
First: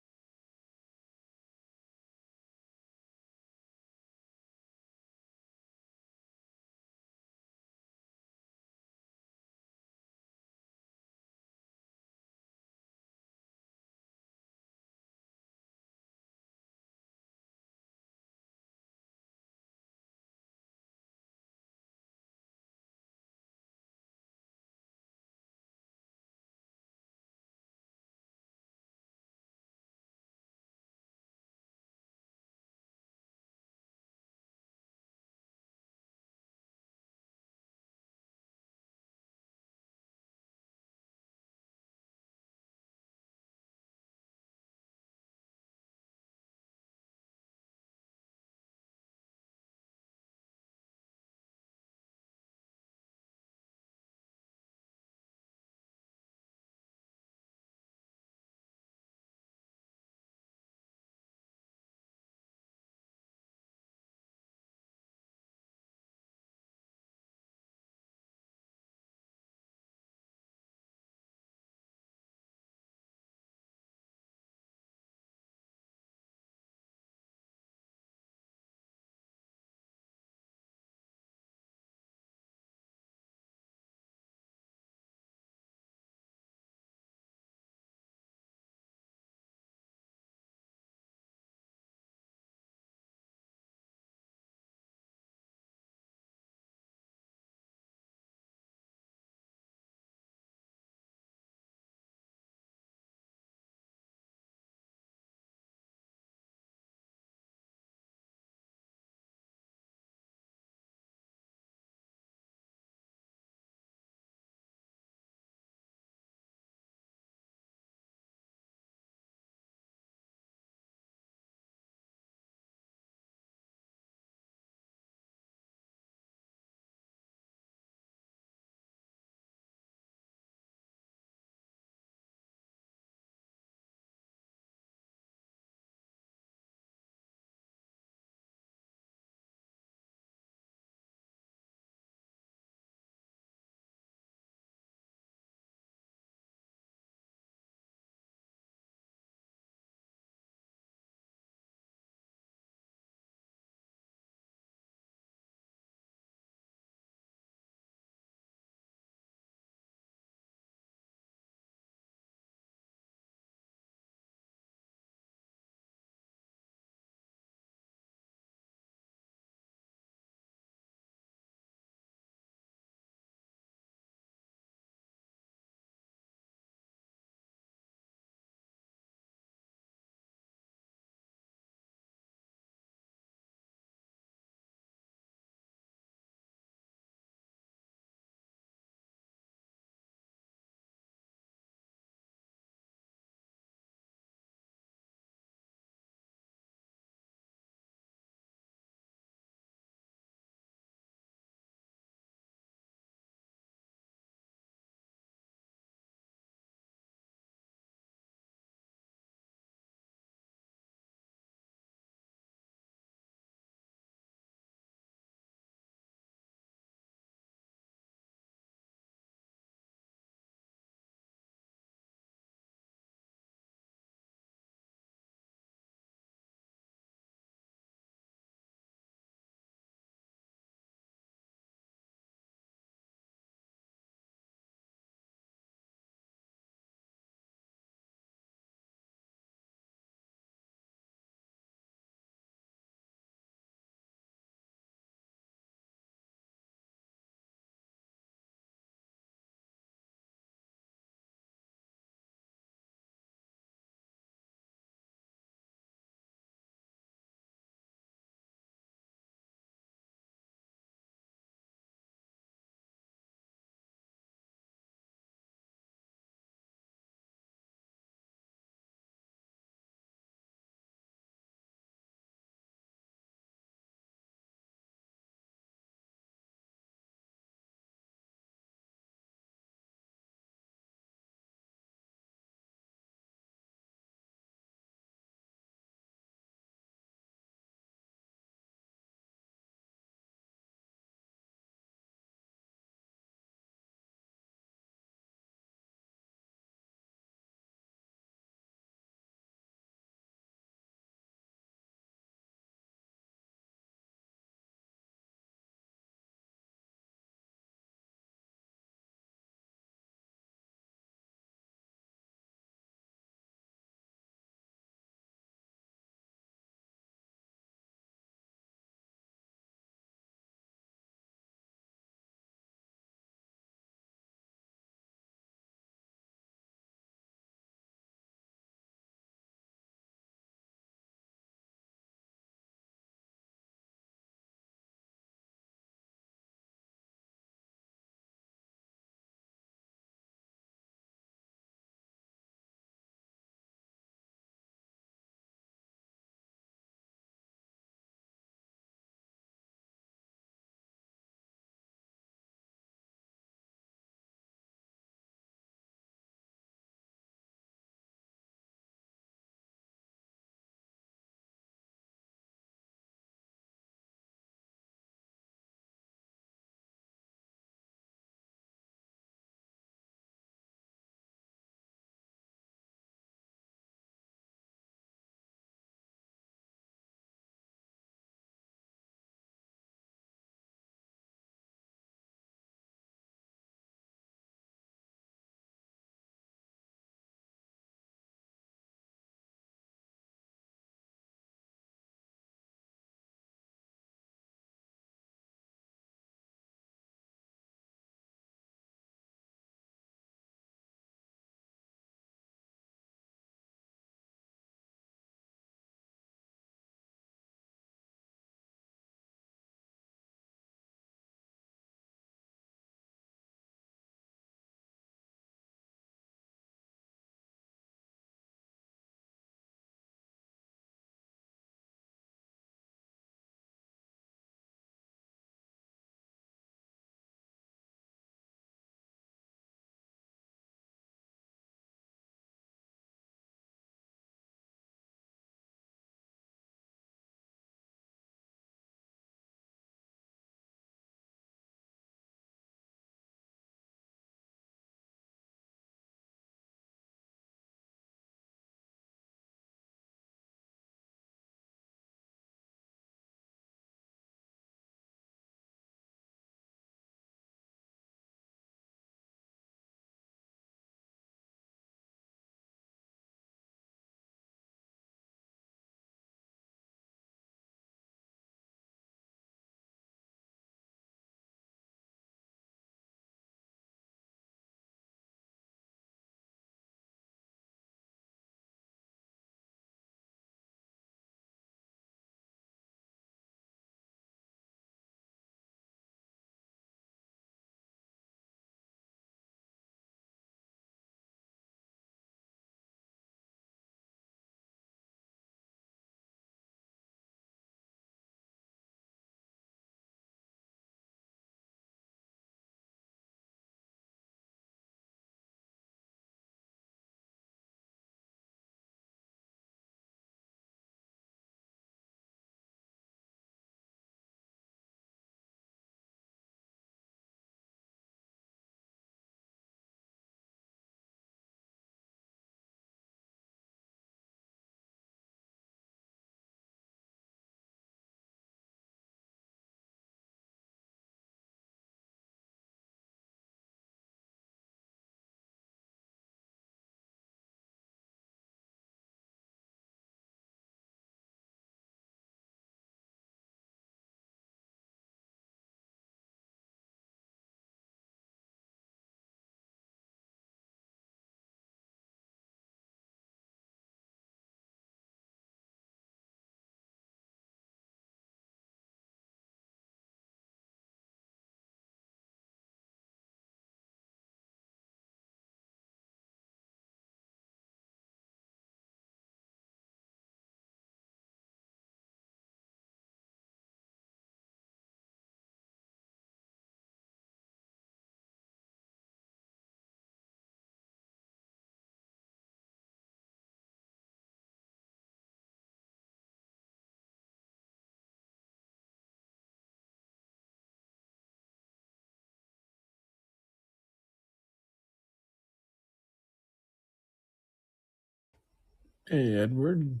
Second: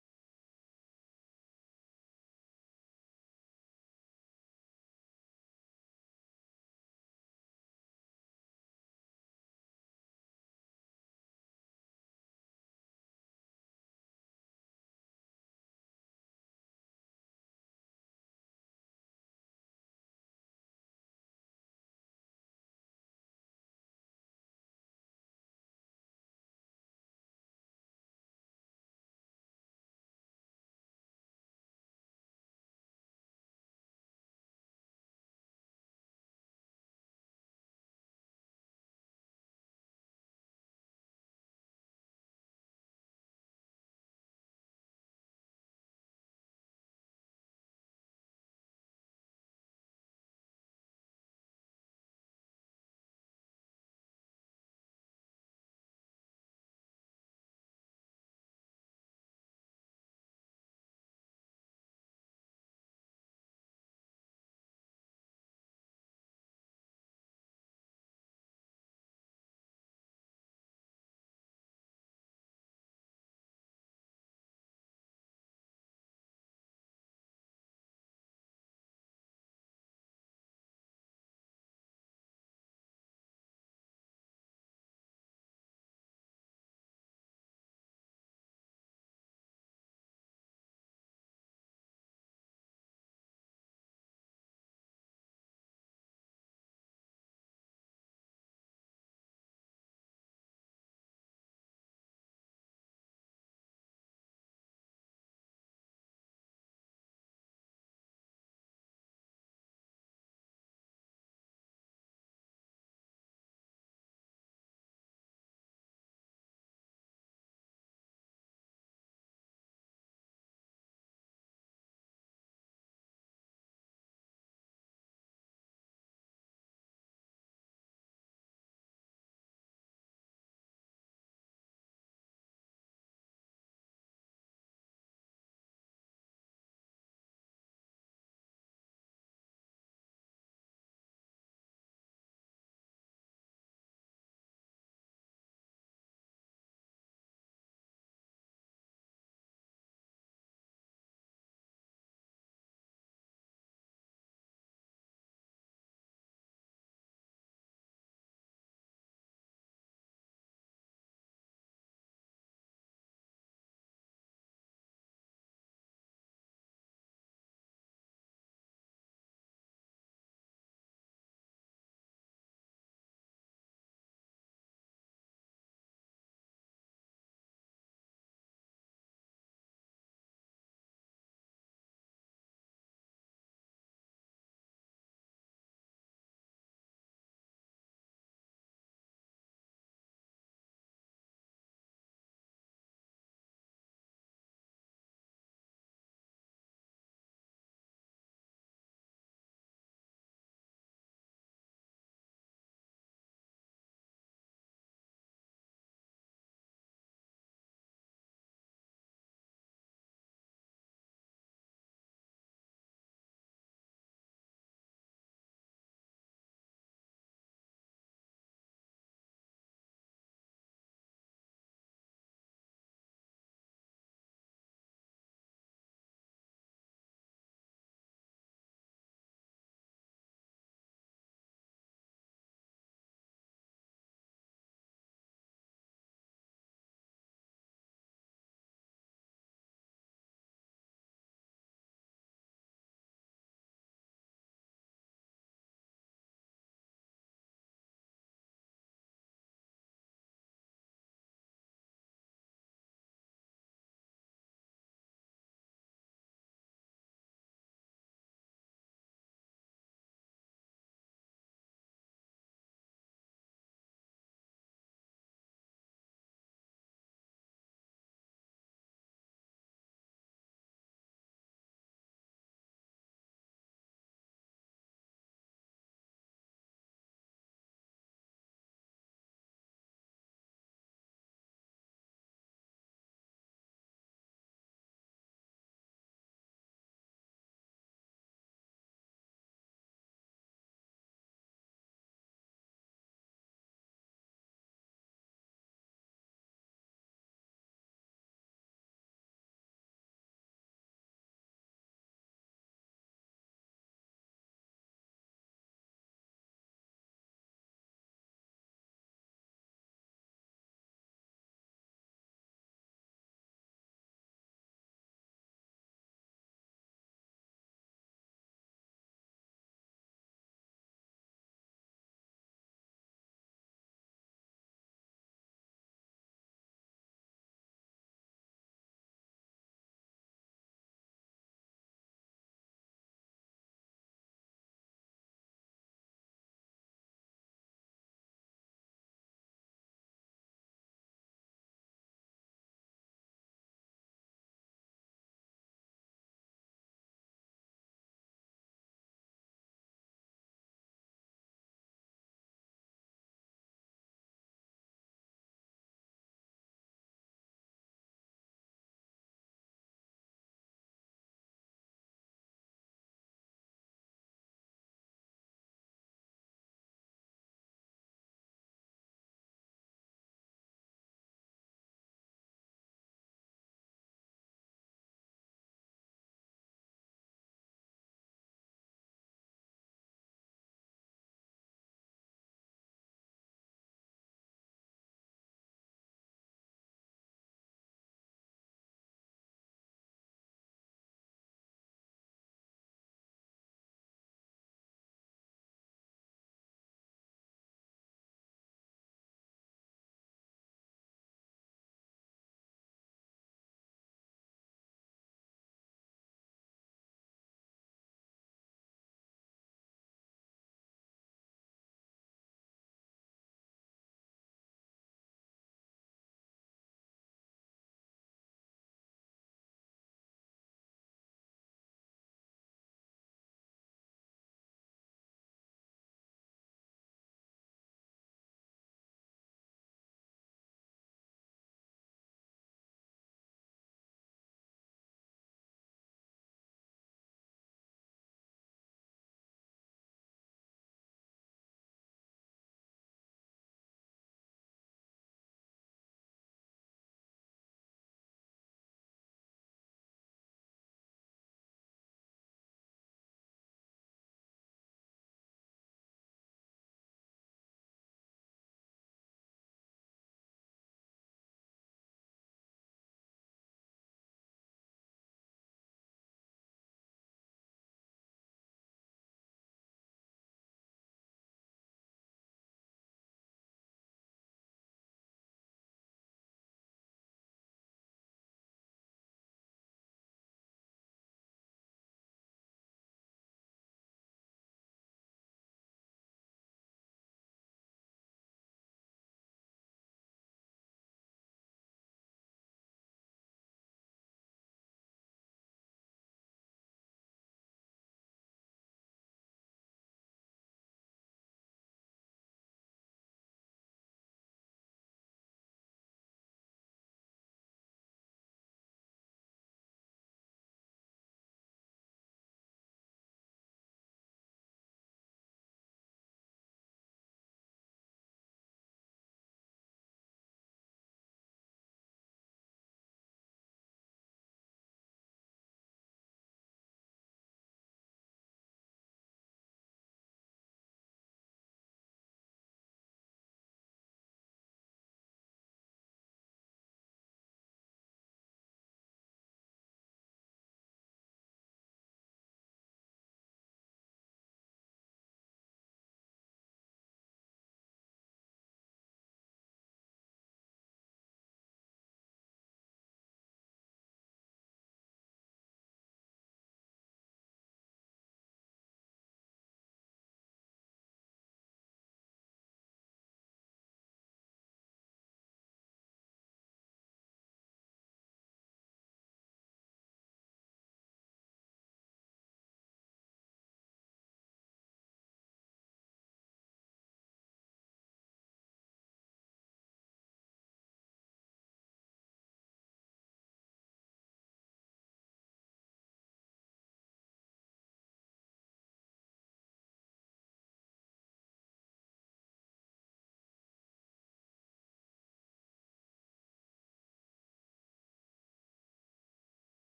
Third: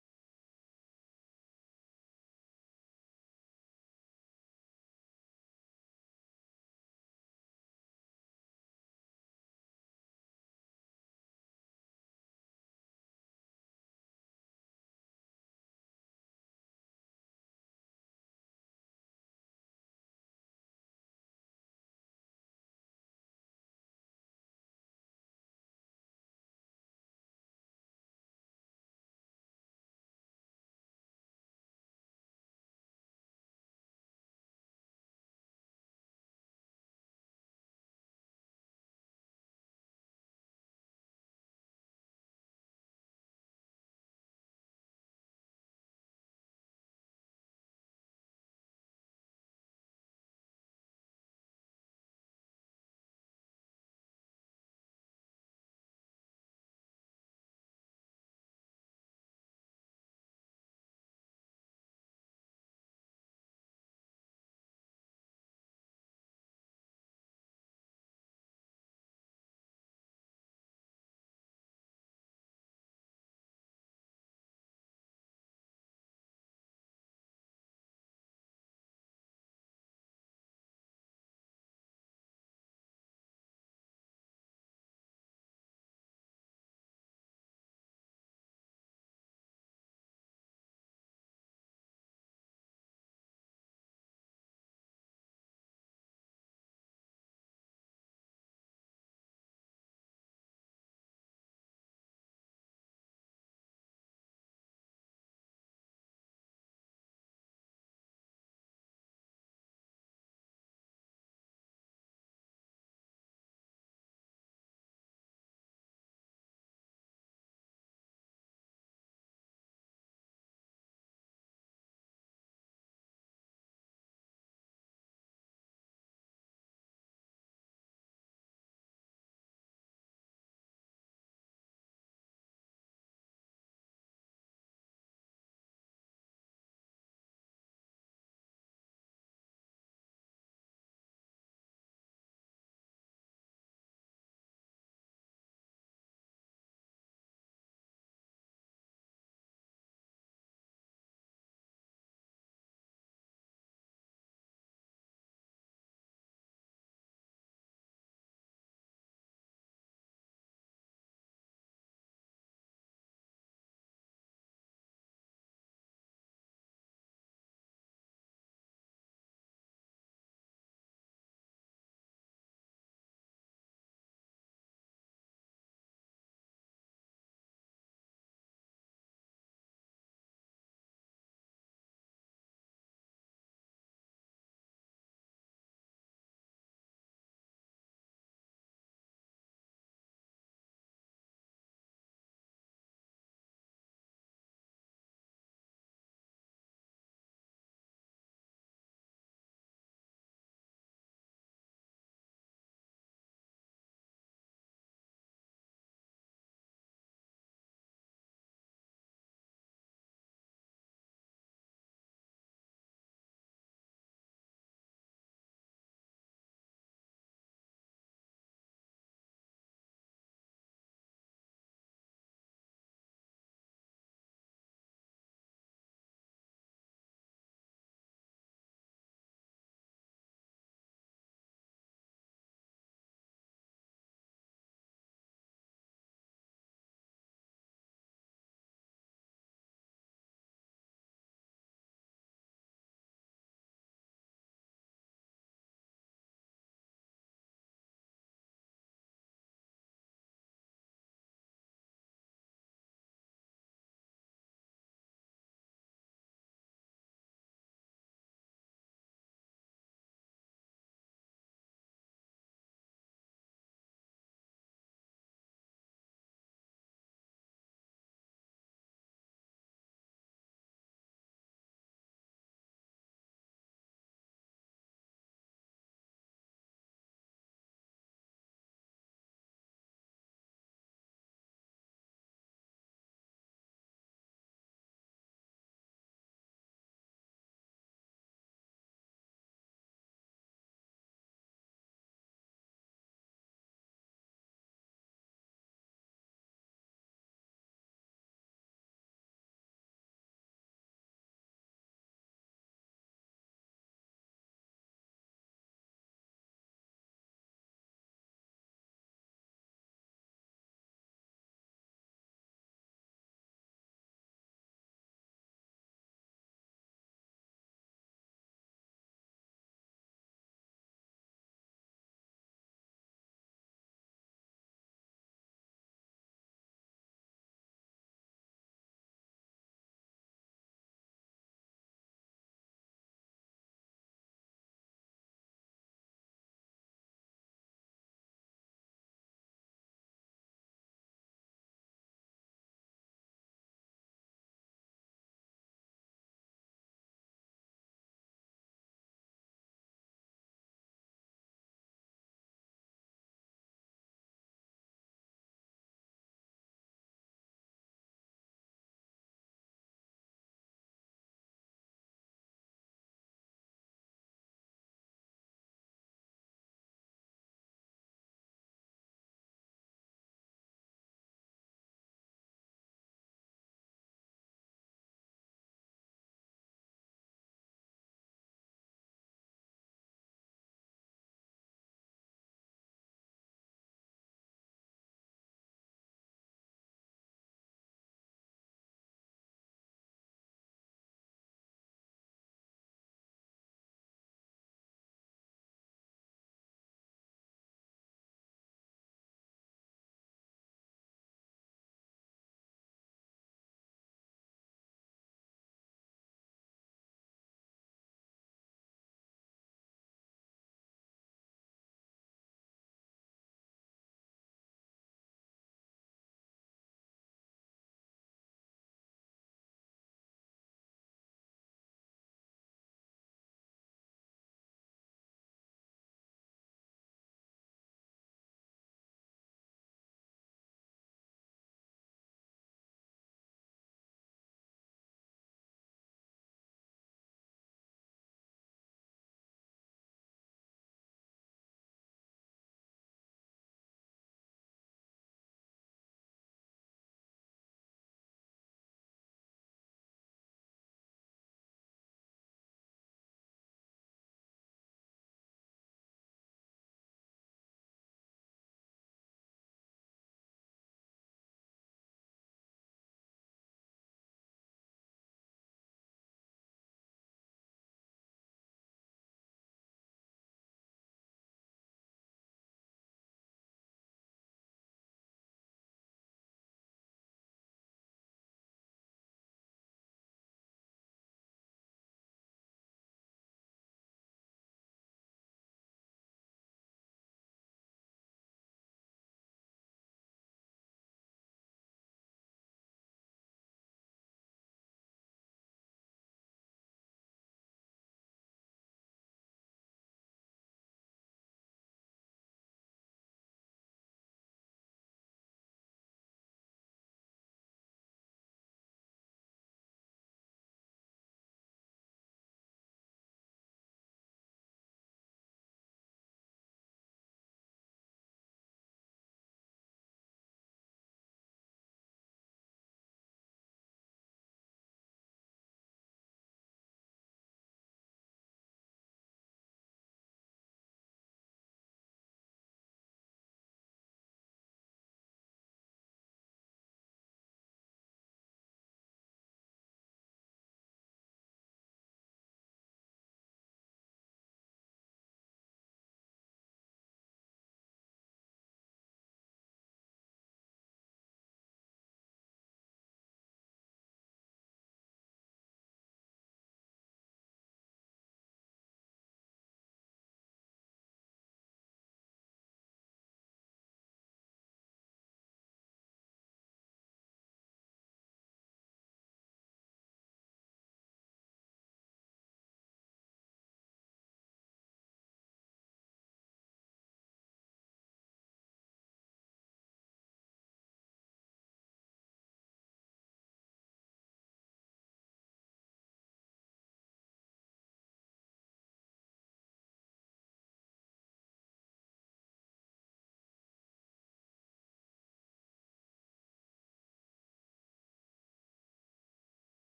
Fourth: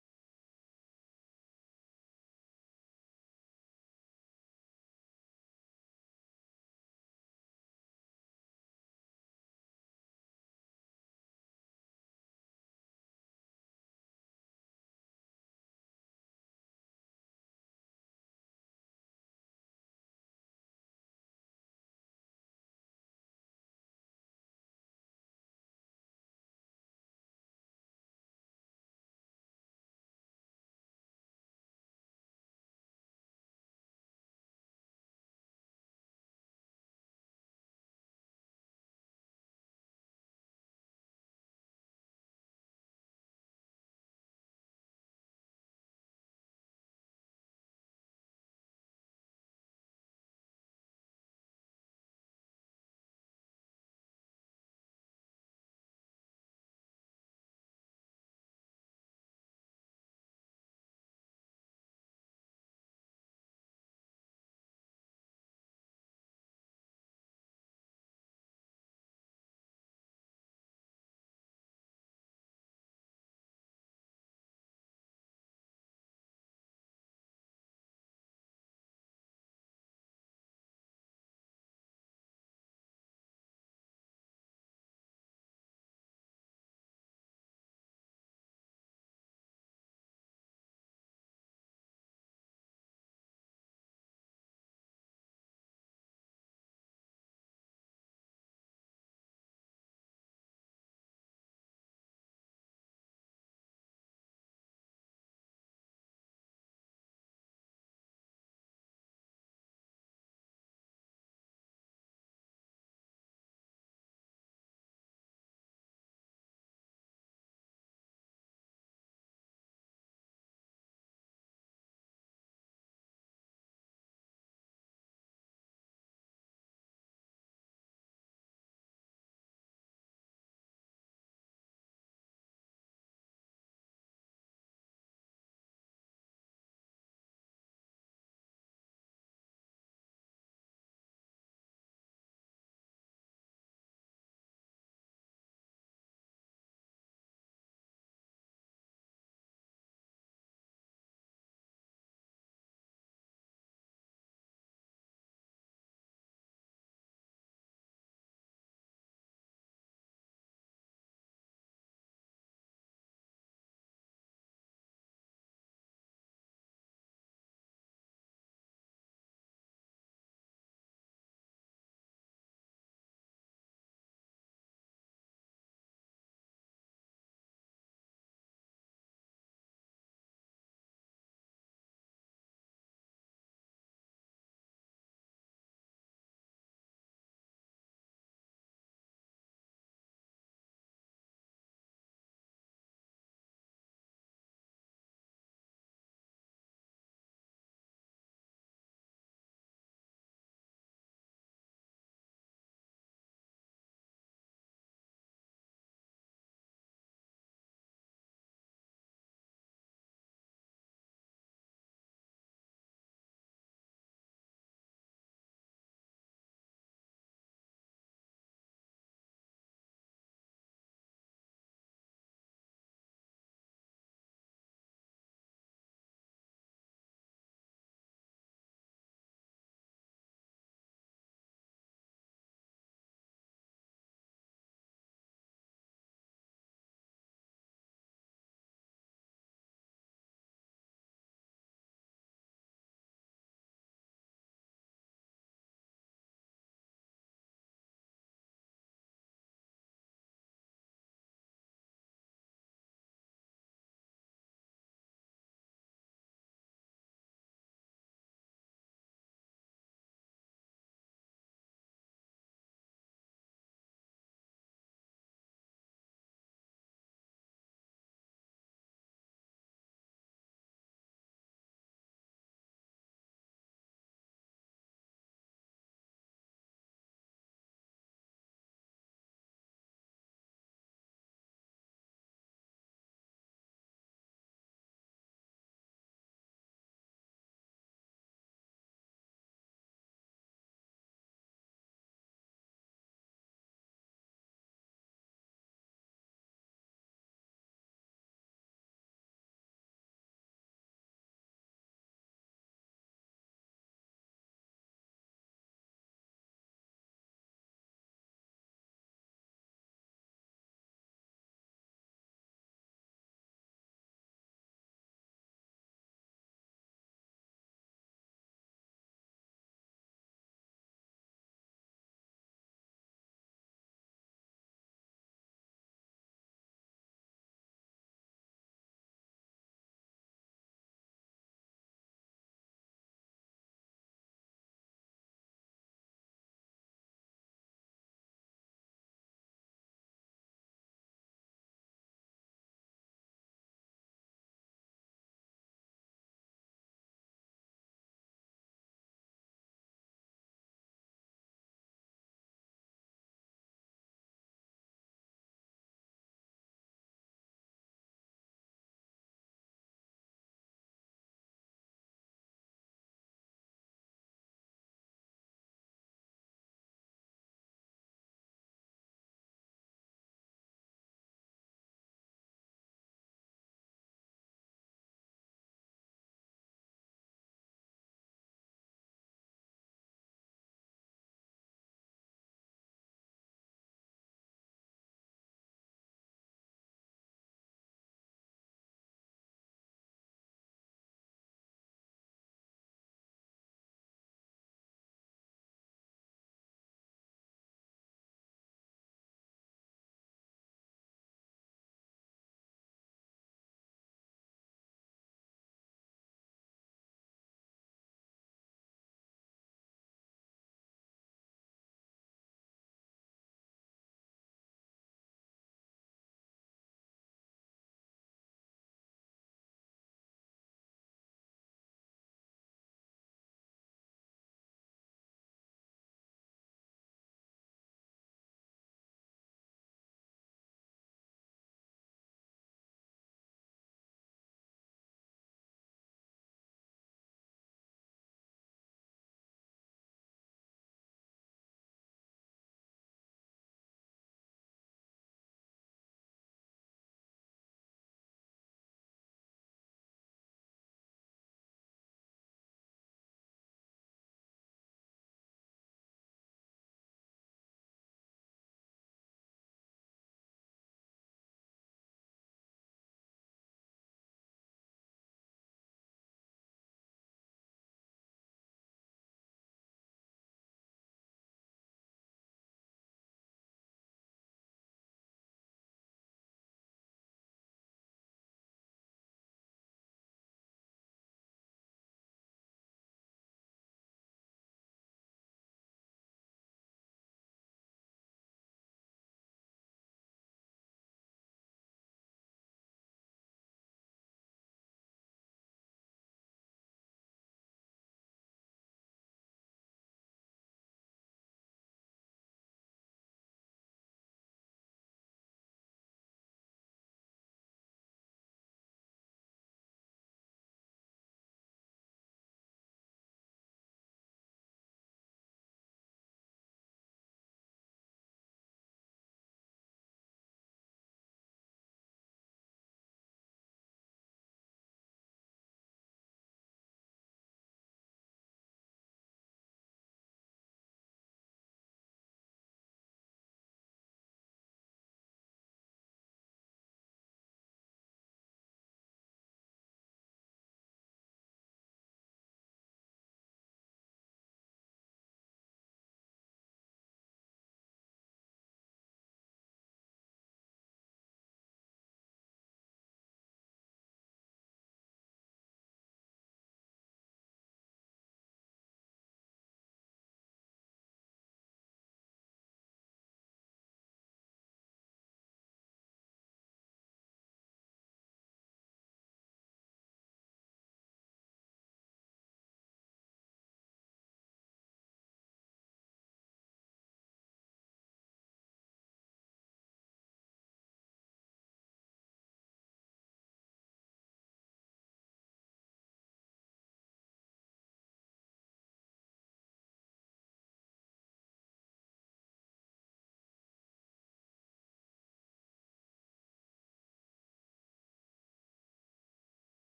Speaker 1: Hey, Edward.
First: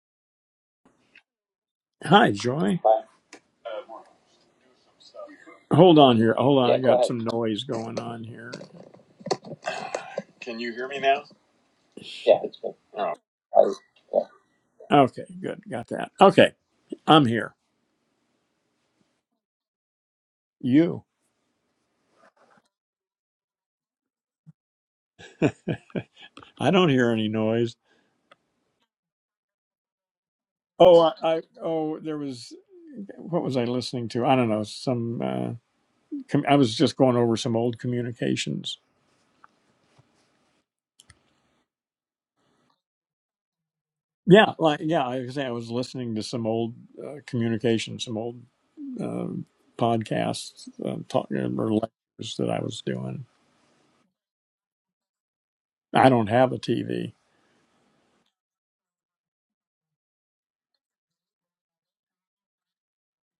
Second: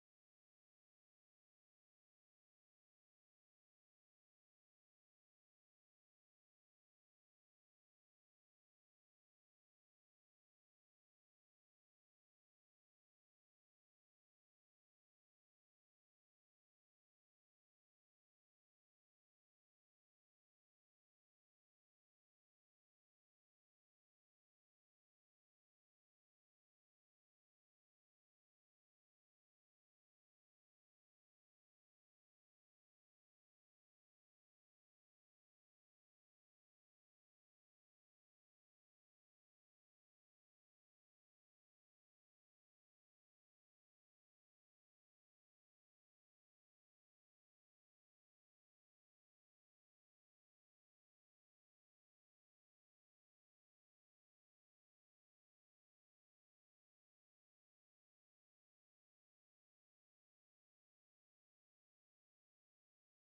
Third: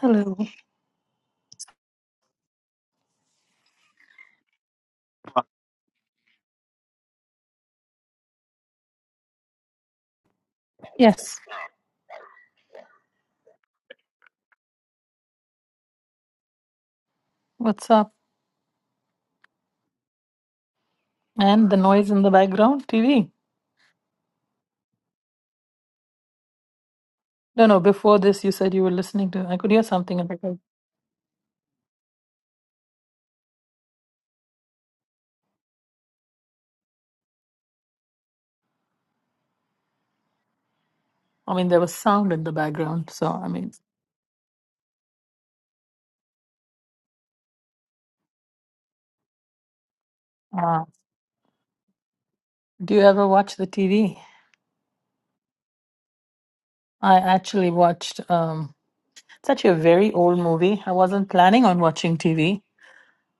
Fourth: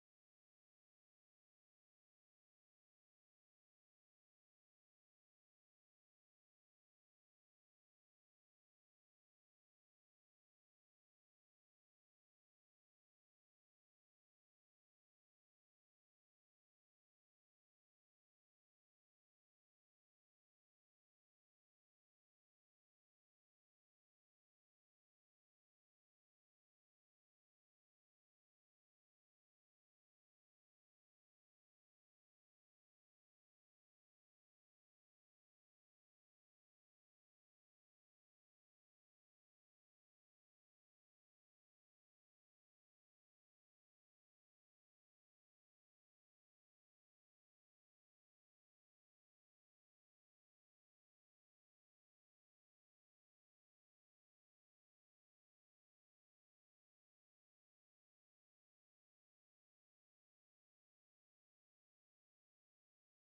Speaker 3: Hello.
Speaker 1: Hi, Joy. Hi. Hold on here. Hold on. Yeah, I go got go ahead. some noise going on here.
Speaker 3: Yes.
Speaker 1: Yeah, it's been. Oh, I, yeah. Okay, good. Got that. Okay. I'm here.
Speaker 3: What's up?
Speaker 1: You.
Speaker 3: And the noise in the background, TV.
Speaker 1: I don't hear any
Speaker 3: No,
Speaker 1: noise.
Speaker 3: no. Before this, you said you were listening to. I could hear something in the background.
Speaker 1: Oh, I, I oh, there was what was I listening to? I don't know. Some uh com- I was just going over some old communications.
Speaker 3: I mean, there was sound in the background. So, I mean,
Speaker 1: Yeah, like yeah, I was saying I was listening to some old uh, communications, some old uh, podcasts,
Speaker 3: uh,
Speaker 1: uh, talk, uh, or lectures that I was
Speaker 3: do you
Speaker 1: doing.
Speaker 3: ever watch the TV?
Speaker 1: I don't have a TV.
Speaker 3: I actually watched. Um, it's actually a very old movie. I wasn't planning on watching TV,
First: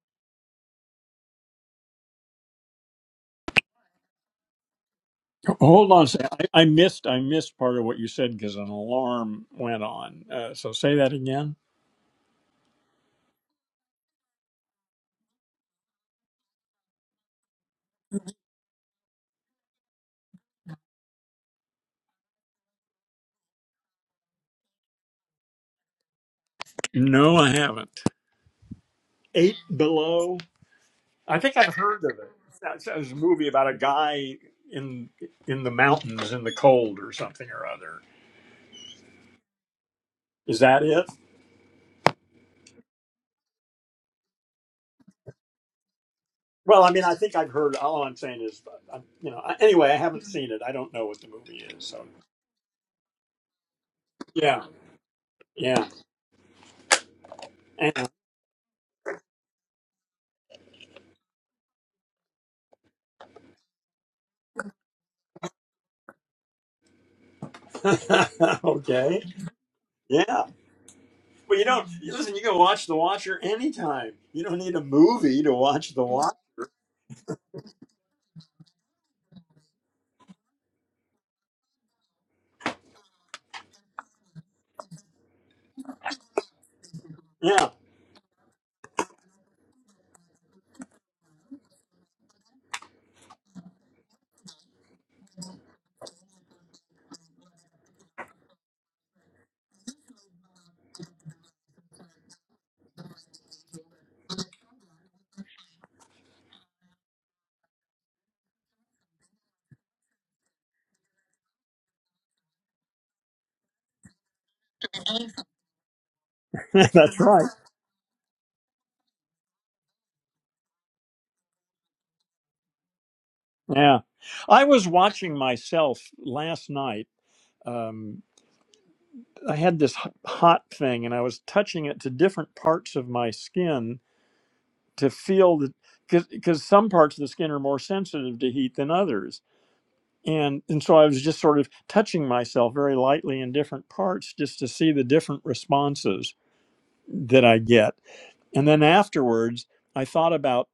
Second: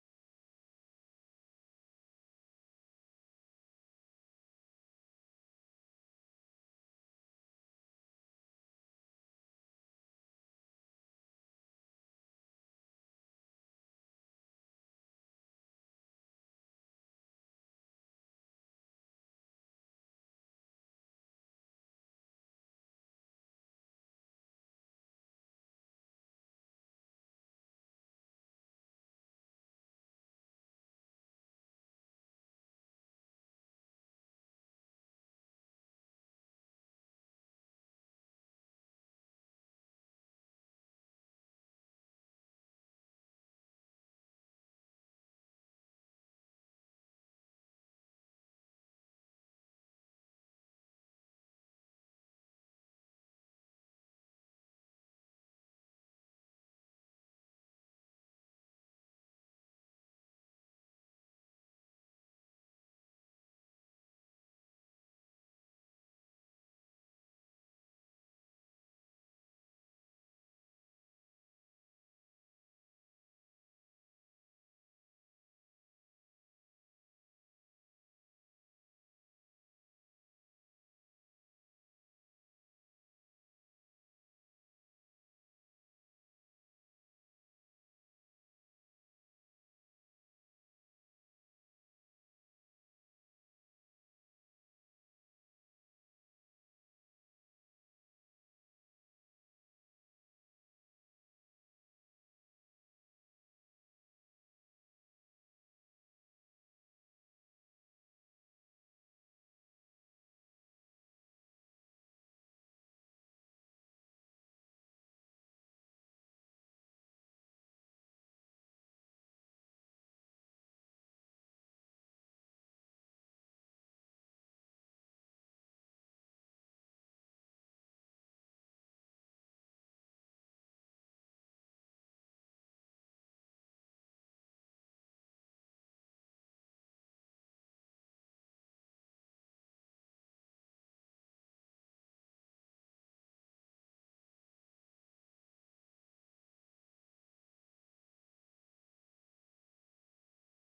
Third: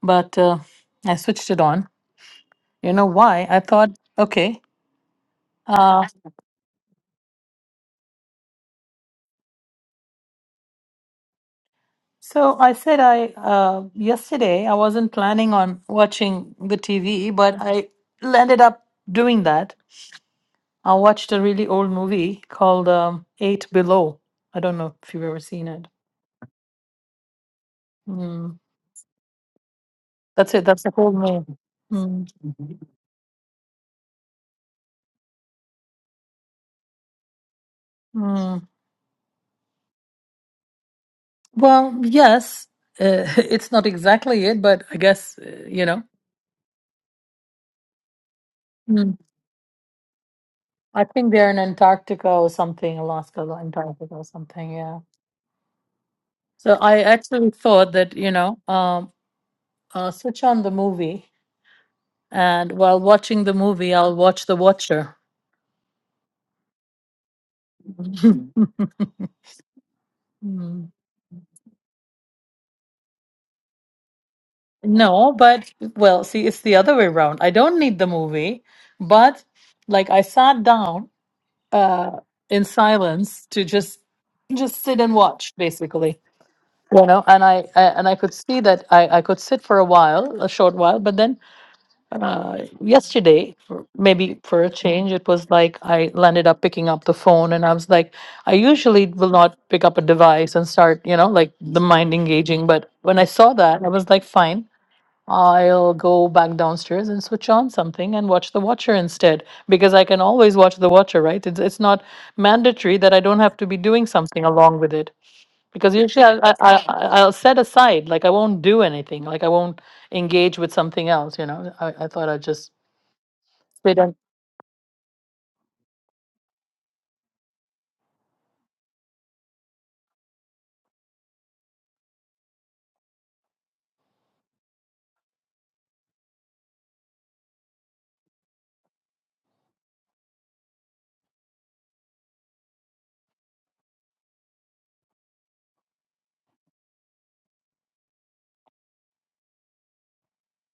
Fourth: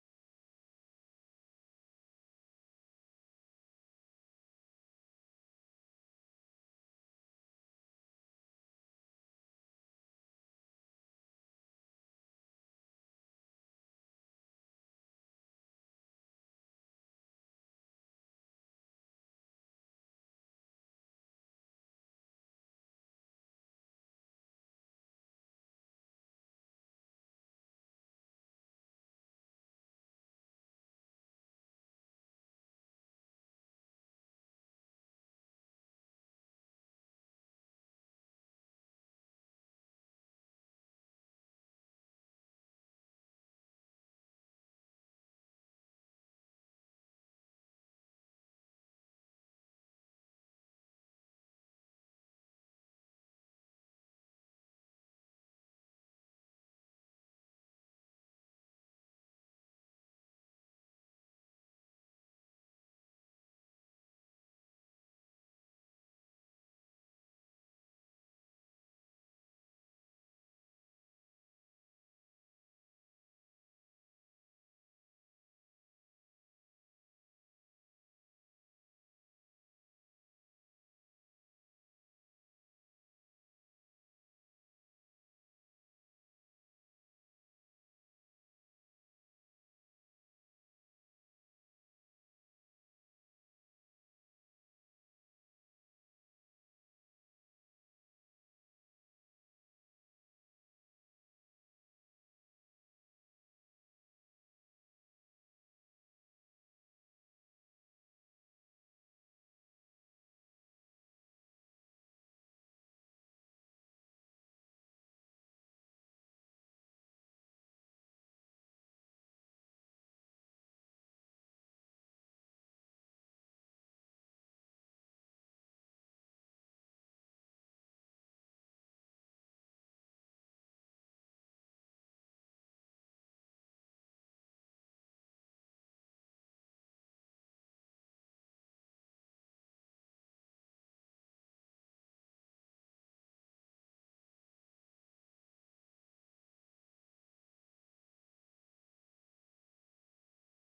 Speaker 3: but uh, I switched it on. You know why? I thought, okay.
Speaker 1: Hold
Speaker 3: uh,
Speaker 1: on a second. I, I missed I missed part of what you said because an alarm went on. Uh, so say that again.
Speaker 3: So I said I uh, yesterday I wasn't planning on watching the TV, but I ended up doing that. I watched a really old movie called um, Eight Below. I don't know if you've ever seen it.
Speaker 1: No, I haven't.
Speaker 3: Mm.
Speaker 1: Eight Below.
Speaker 3: That's it. That's the whole
Speaker 1: I think
Speaker 3: name.
Speaker 1: I've heard of it.
Speaker 3: Mm.
Speaker 1: It's it's a movie about a guy in in the mountains in the cold or something or other.
Speaker 3: Mm.
Speaker 1: Is that it?
Speaker 3: Well, yes, uh, it's not exactly it, but I guess uh, you know.
Speaker 1: Well, I mean, I think I've heard. All I'm saying is, uh, I-
Speaker 3: Mm.
Speaker 1: you know. I- Anyway, I haven't seen it. I don't
Speaker 3: I
Speaker 1: know what the
Speaker 3: think they're in
Speaker 1: movie is. So
Speaker 3: Antarctica or something, Alaska, or Antarctica or
Speaker 1: yeah,
Speaker 3: something. Yeah.
Speaker 1: yeah.
Speaker 3: So I actually thought
Speaker 1: And-
Speaker 3: that, you know, um, uh, switch on the movie, and while watching the movie, I'll watch The Watcher.
Speaker 1: okay. Yeah.
Speaker 3: Mm.
Speaker 1: But you don't listen. You can watch The Watcher anytime. You don't need a
Speaker 3: No,
Speaker 1: movie to
Speaker 3: but
Speaker 1: watch The
Speaker 3: well,
Speaker 1: Watcher.
Speaker 3: see, it's the other way around. I don't need the movie, but like I sat down uh in silence to just just sit and watch, basically. You know, and I,
Speaker 1: Yeah,
Speaker 3: I and I could see that I I could sit for a while, a short while, but then uh, yesterday, for- maybe for a change, it was like I landed up picking up the phone and I was like, I usually will not pick up a device and start, you know, like the mind engaging. But when I saw that, I was like, fine, I'll go back downstairs and switch on something and watch The Watcher instead because I can always watch The Watcher, right? It's, it's not mandatory that I don't have to be doing something along with it. Because usually I, I, I, I-
Speaker 1: that's
Speaker 3: I'll
Speaker 1: right.
Speaker 3: set aside, like I won't do anything, like I won't engage with something else you know i, I thought i'd just we
Speaker 1: Yeah,
Speaker 3: don't.
Speaker 1: I was watching myself last night. Um, I had this h- hot thing, and I was touching it to different parts of my skin to feel that because some parts of the skin are more sensitive to heat than others. And, and so I was just sort of touching myself very lightly in different parts just to see the different responses that I get And then afterwards, I thought about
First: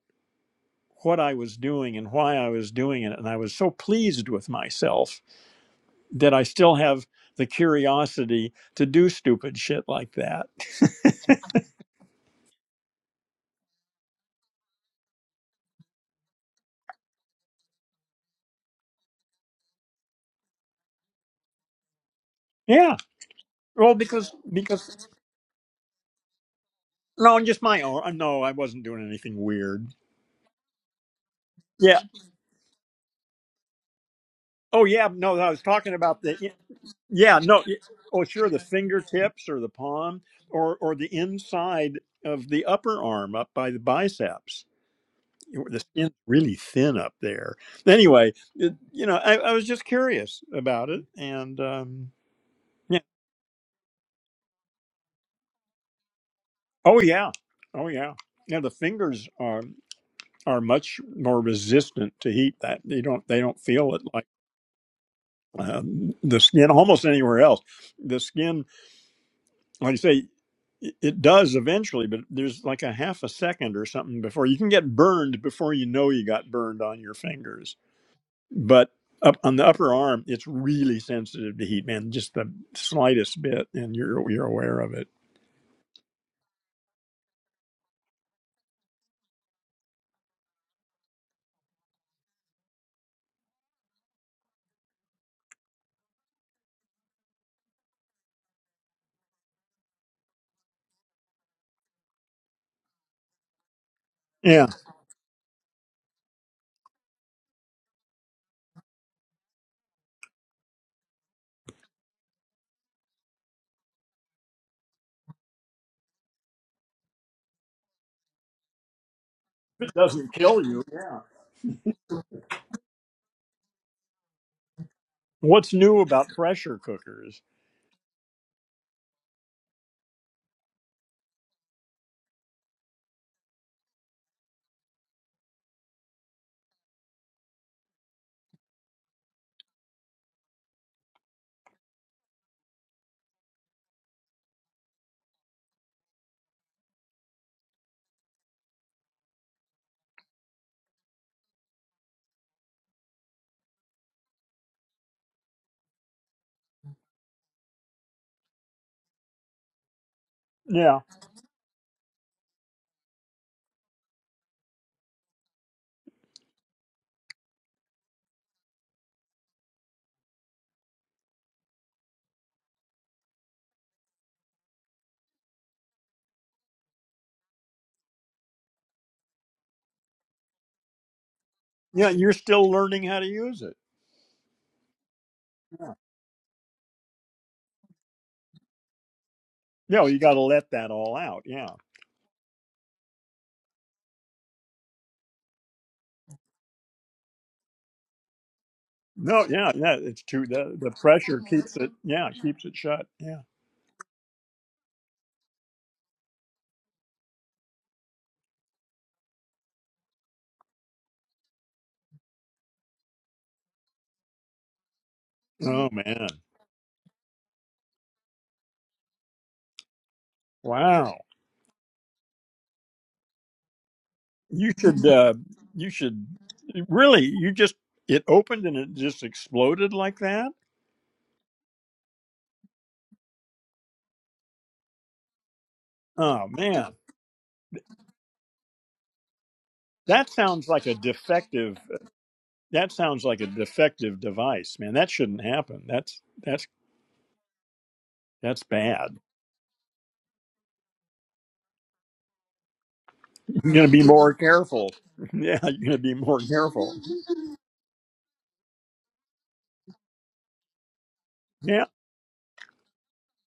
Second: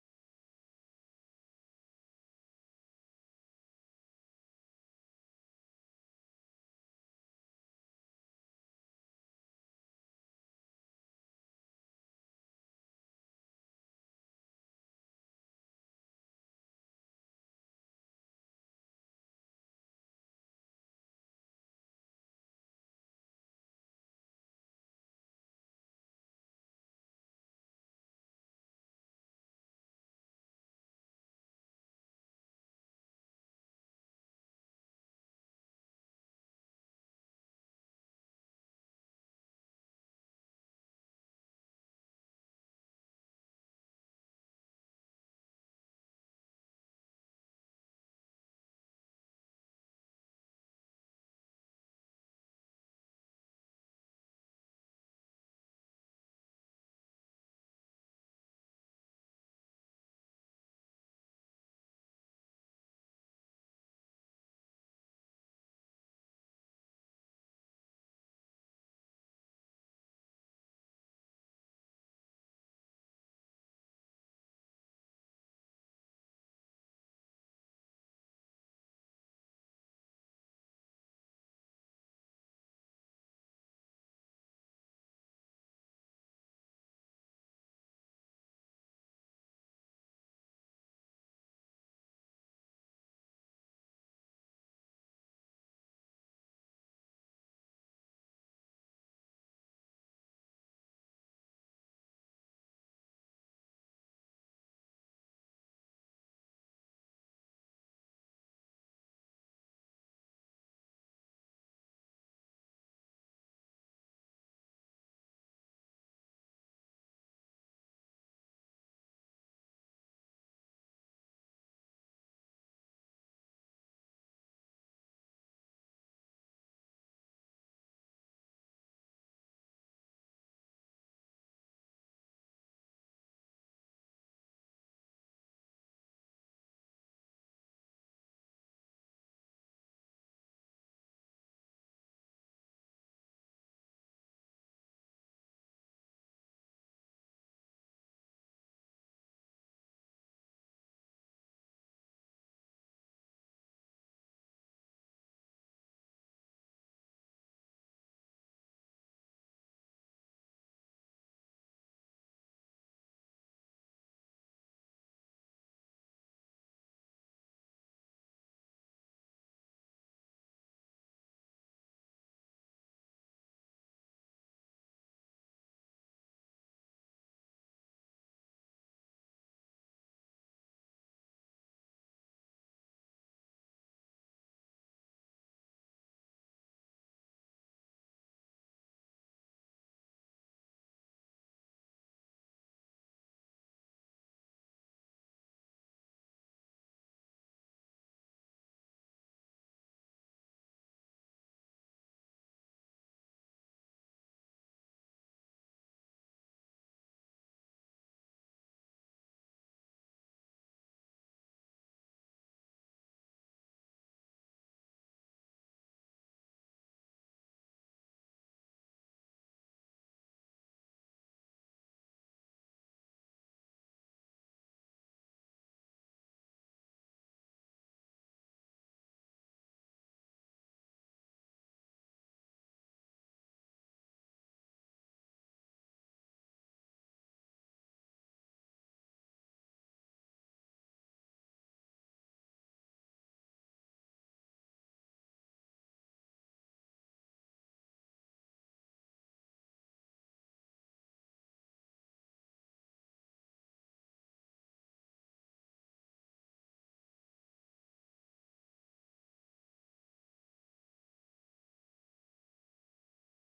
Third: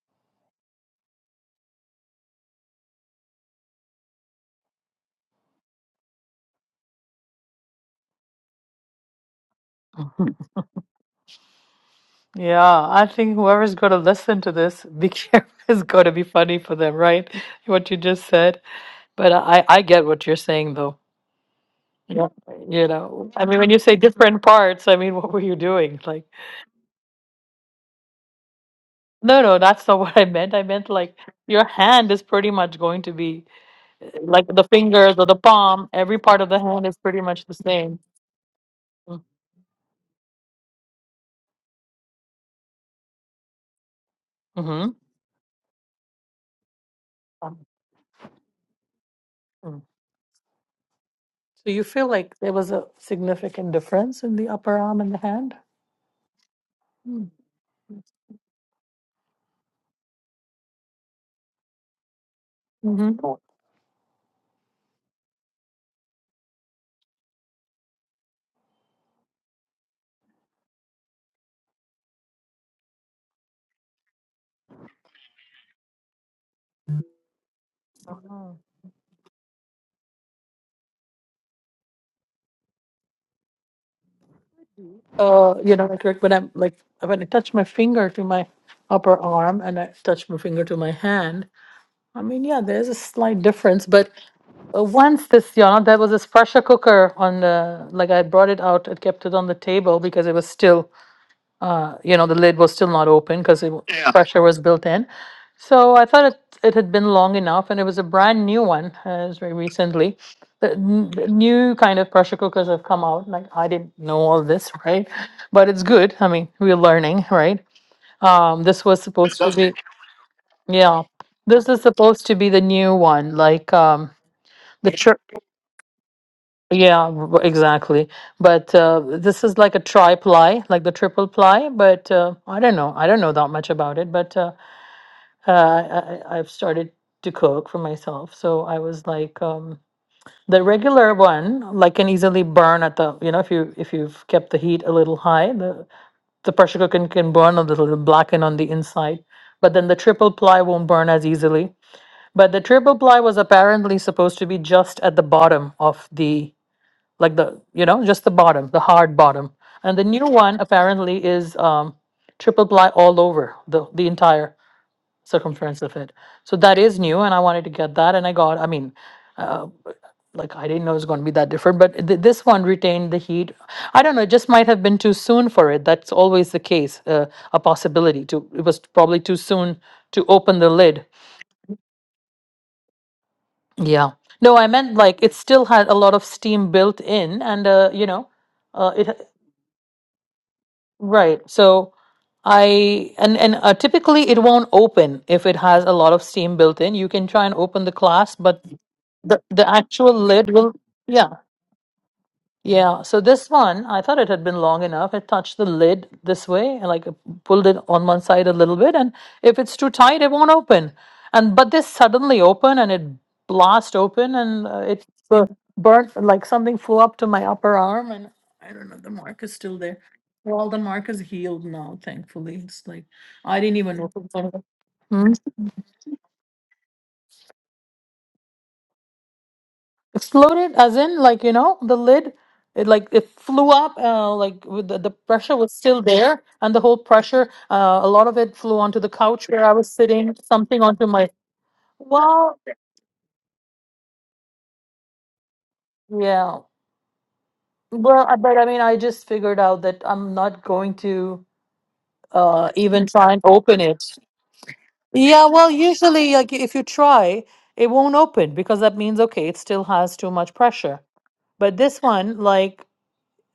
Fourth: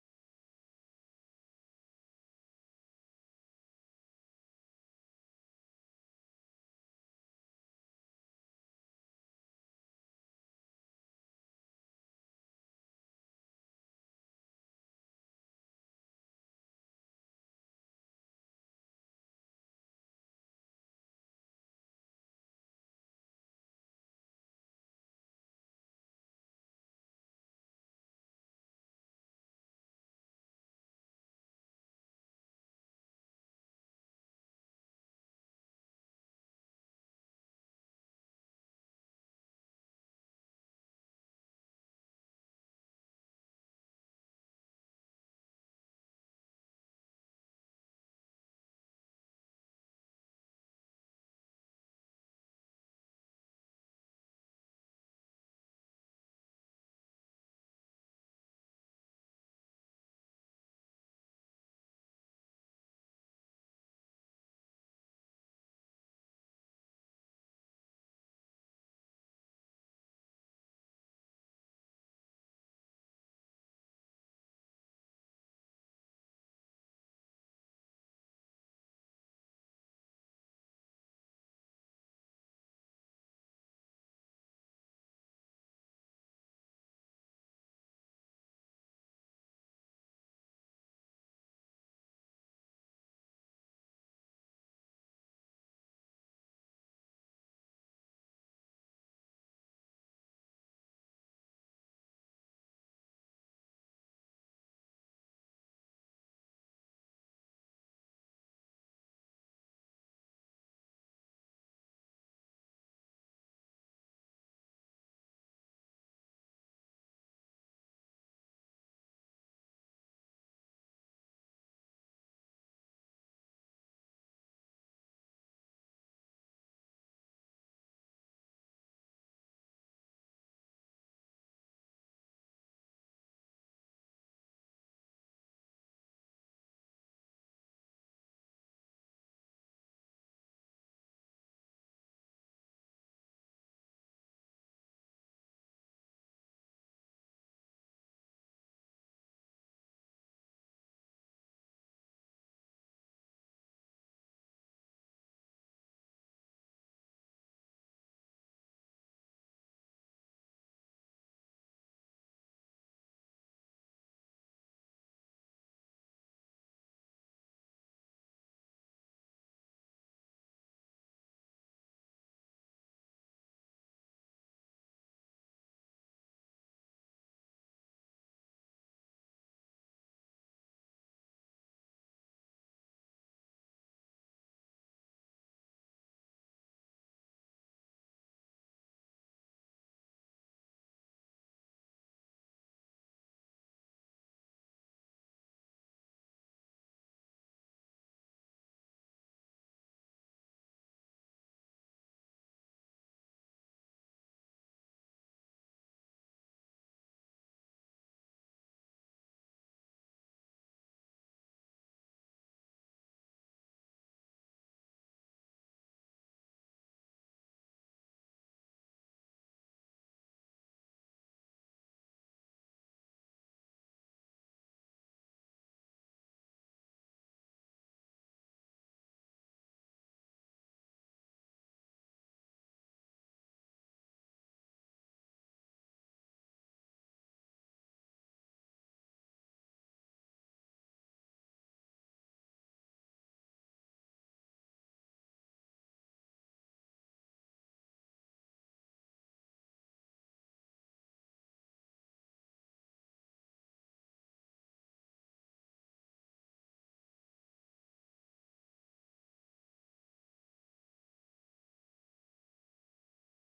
Speaker 1: what I was doing and why I was doing it. And I was so pleased with myself that I still have the curiosity to do stupid shit like that.
Speaker 3: Yeah, I think whoever's going to listen to this, be careful, is going to be funny for them, right? What you just said. But I, I get what you're saying, though. Yeah. You
Speaker 1: Yeah.
Speaker 3: know, I mean, when you
Speaker 1: Well,
Speaker 3: say
Speaker 1: because,
Speaker 3: different parts, I
Speaker 1: because,
Speaker 3: mean, what were you doing? Like,
Speaker 1: no, just my own. No, I wasn't doing anything
Speaker 3: no, no,
Speaker 1: weird.
Speaker 3: that's not what I meant. I meant like your
Speaker 1: Yeah.
Speaker 3: hand is pretty much going to be uh, like the
Speaker 1: Oh, yeah.
Speaker 3: fingers or the
Speaker 1: No, I was
Speaker 3: palm,
Speaker 1: talking
Speaker 3: every
Speaker 1: about
Speaker 3: part of
Speaker 1: the,
Speaker 3: the hand is pretty
Speaker 1: yeah,
Speaker 3: much the
Speaker 1: no. y-
Speaker 3: same.
Speaker 1: Oh, sure. The fingertips or the palm or, or the inside of the upper arm up by the biceps.
Speaker 3: Mm-hmm.
Speaker 1: the skin's really thin up there. Anyway, it, you know, I, I was just curious about it, and
Speaker 3: So you feel
Speaker 1: um,
Speaker 3: like there was a
Speaker 1: yeah,
Speaker 3: significant difference in the upper arm and the hand?
Speaker 1: oh
Speaker 3: Mm.
Speaker 1: yeah, oh yeah, yeah. The fingers are are much more resistant to heat. That they
Speaker 3: hmm
Speaker 1: don't they don't feel it like um, the skin almost anywhere else. The skin, like you say. It it does eventually, but there's like a half a second or something before you can get burned before you know you got burned on your fingers but up on the upper arm, it's really sensitive to heat, man. Just the slightest bit, and you're you're aware of it.
Speaker 3: Uh, you know, like like when I'm like when I touch my finger to my upper arm and I touch my finger to my hand. I mean, yeah, there's a slight difference, but uh, once this, you know, there was this pressure cooker on the like I brought it out, I kept it on the table because it was still uh, you know, the lid was still not open because Yeah. pressure was
Speaker 1: Yeah.
Speaker 3: built in. So I thought it, it had been long enough, and it was a brand new one, uh, it was very recently. The, n- the new kind of pressure cookers have come out. Like I didn't know all this, right? But it's good. I mean, we're learning, right? Um, this was supposed to be,
Speaker 1: it doesn't kill you,
Speaker 3: yeah, this is supposed to be the new one, like um, the church.
Speaker 1: What's new about pressure
Speaker 3: Yeah, r-
Speaker 1: cookers?
Speaker 3: exactly. But uh, this is like a tri ply, like the triple ply. But uh, I don't know. I don't know that much about it. But uh, uh, I, I- I've started to cook for myself. So I was like, um, the regular one, like can easily burn at the, you know, if you if you've kept the heat a little high, the the pressure cooker can, can burn a little, blacken on the inside. But then the triple ply won't burn as easily. But the triple ply was apparently supposed to be just at the bottom of the like the you know just the bottom the hard bottom and the new one
Speaker 1: Yeah.
Speaker 3: apparently is um triple ply all over the the entire circumference of it so that is new and i wanted to get that and i got i mean uh, like i didn't know it was going to be that different but th- this one retained the heat i don't know it just might have been too soon for it that's always the case uh, a possibility to it was probably too soon to open the lid
Speaker 1: Yeah, you're still learning how to use it.
Speaker 3: yeah no i meant like it still had
Speaker 1: Yeah.
Speaker 3: a lot of steam built in and uh, you know uh, it
Speaker 1: Yeah, well, you got to let that all
Speaker 3: Right.
Speaker 1: out. Yeah.
Speaker 3: So I and and uh, typically it won't open if it has a lot of steam built in. You can try and open the class, but the
Speaker 1: No,
Speaker 3: the
Speaker 1: yeah, yeah.
Speaker 3: actual
Speaker 1: It's too
Speaker 3: lid will
Speaker 1: the the
Speaker 3: yeah.
Speaker 1: pressure keeps it. Yeah, keeps it
Speaker 3: Yeah,
Speaker 1: shut.
Speaker 3: so
Speaker 1: Yeah.
Speaker 3: this one, I thought it had been long enough. I touched the lid this way and like uh, pulled it on one side a little bit, and if it's too tight, it won't open. And but this suddenly open and it blast open and uh, it bu-
Speaker 1: Oh
Speaker 3: burnt
Speaker 1: man.
Speaker 3: like something flew up to my upper arm, and I don't know, the mark is still there. Well, the mark
Speaker 1: Wow.
Speaker 3: is healed now, thankfully. It's like I didn't even know.
Speaker 1: You should. uh
Speaker 3: Hmm?
Speaker 1: You should really. You just. It opened and it just exploded like that.
Speaker 3: Exploded, as in, like, you know, the lid, it like it flew up, uh, like with the, the pressure was still there,
Speaker 1: Oh
Speaker 3: and the
Speaker 1: man.
Speaker 3: whole pressure, uh, a lot of it flew onto the couch where I was
Speaker 1: That
Speaker 3: sitting,
Speaker 1: sounds
Speaker 3: something
Speaker 1: like a
Speaker 3: onto my.
Speaker 1: defective.
Speaker 3: Well,
Speaker 1: That sounds like a defective device, man. That shouldn't happen. That's
Speaker 3: yeah.
Speaker 1: that's
Speaker 3: Well, I- but
Speaker 1: that's
Speaker 3: I mean, I
Speaker 1: bad.
Speaker 3: just figured out that I'm not going to uh, even try and
Speaker 1: You're
Speaker 3: open
Speaker 1: gonna be
Speaker 3: it.
Speaker 1: more careful.
Speaker 3: Yeah,
Speaker 1: Yeah,
Speaker 3: well,
Speaker 1: you're gonna be
Speaker 3: usually,
Speaker 1: more
Speaker 3: like, if you
Speaker 1: careful.
Speaker 3: try, it won't open because that means, okay, it still has too much pressure. But
Speaker 1: Yeah.
Speaker 3: this one, like,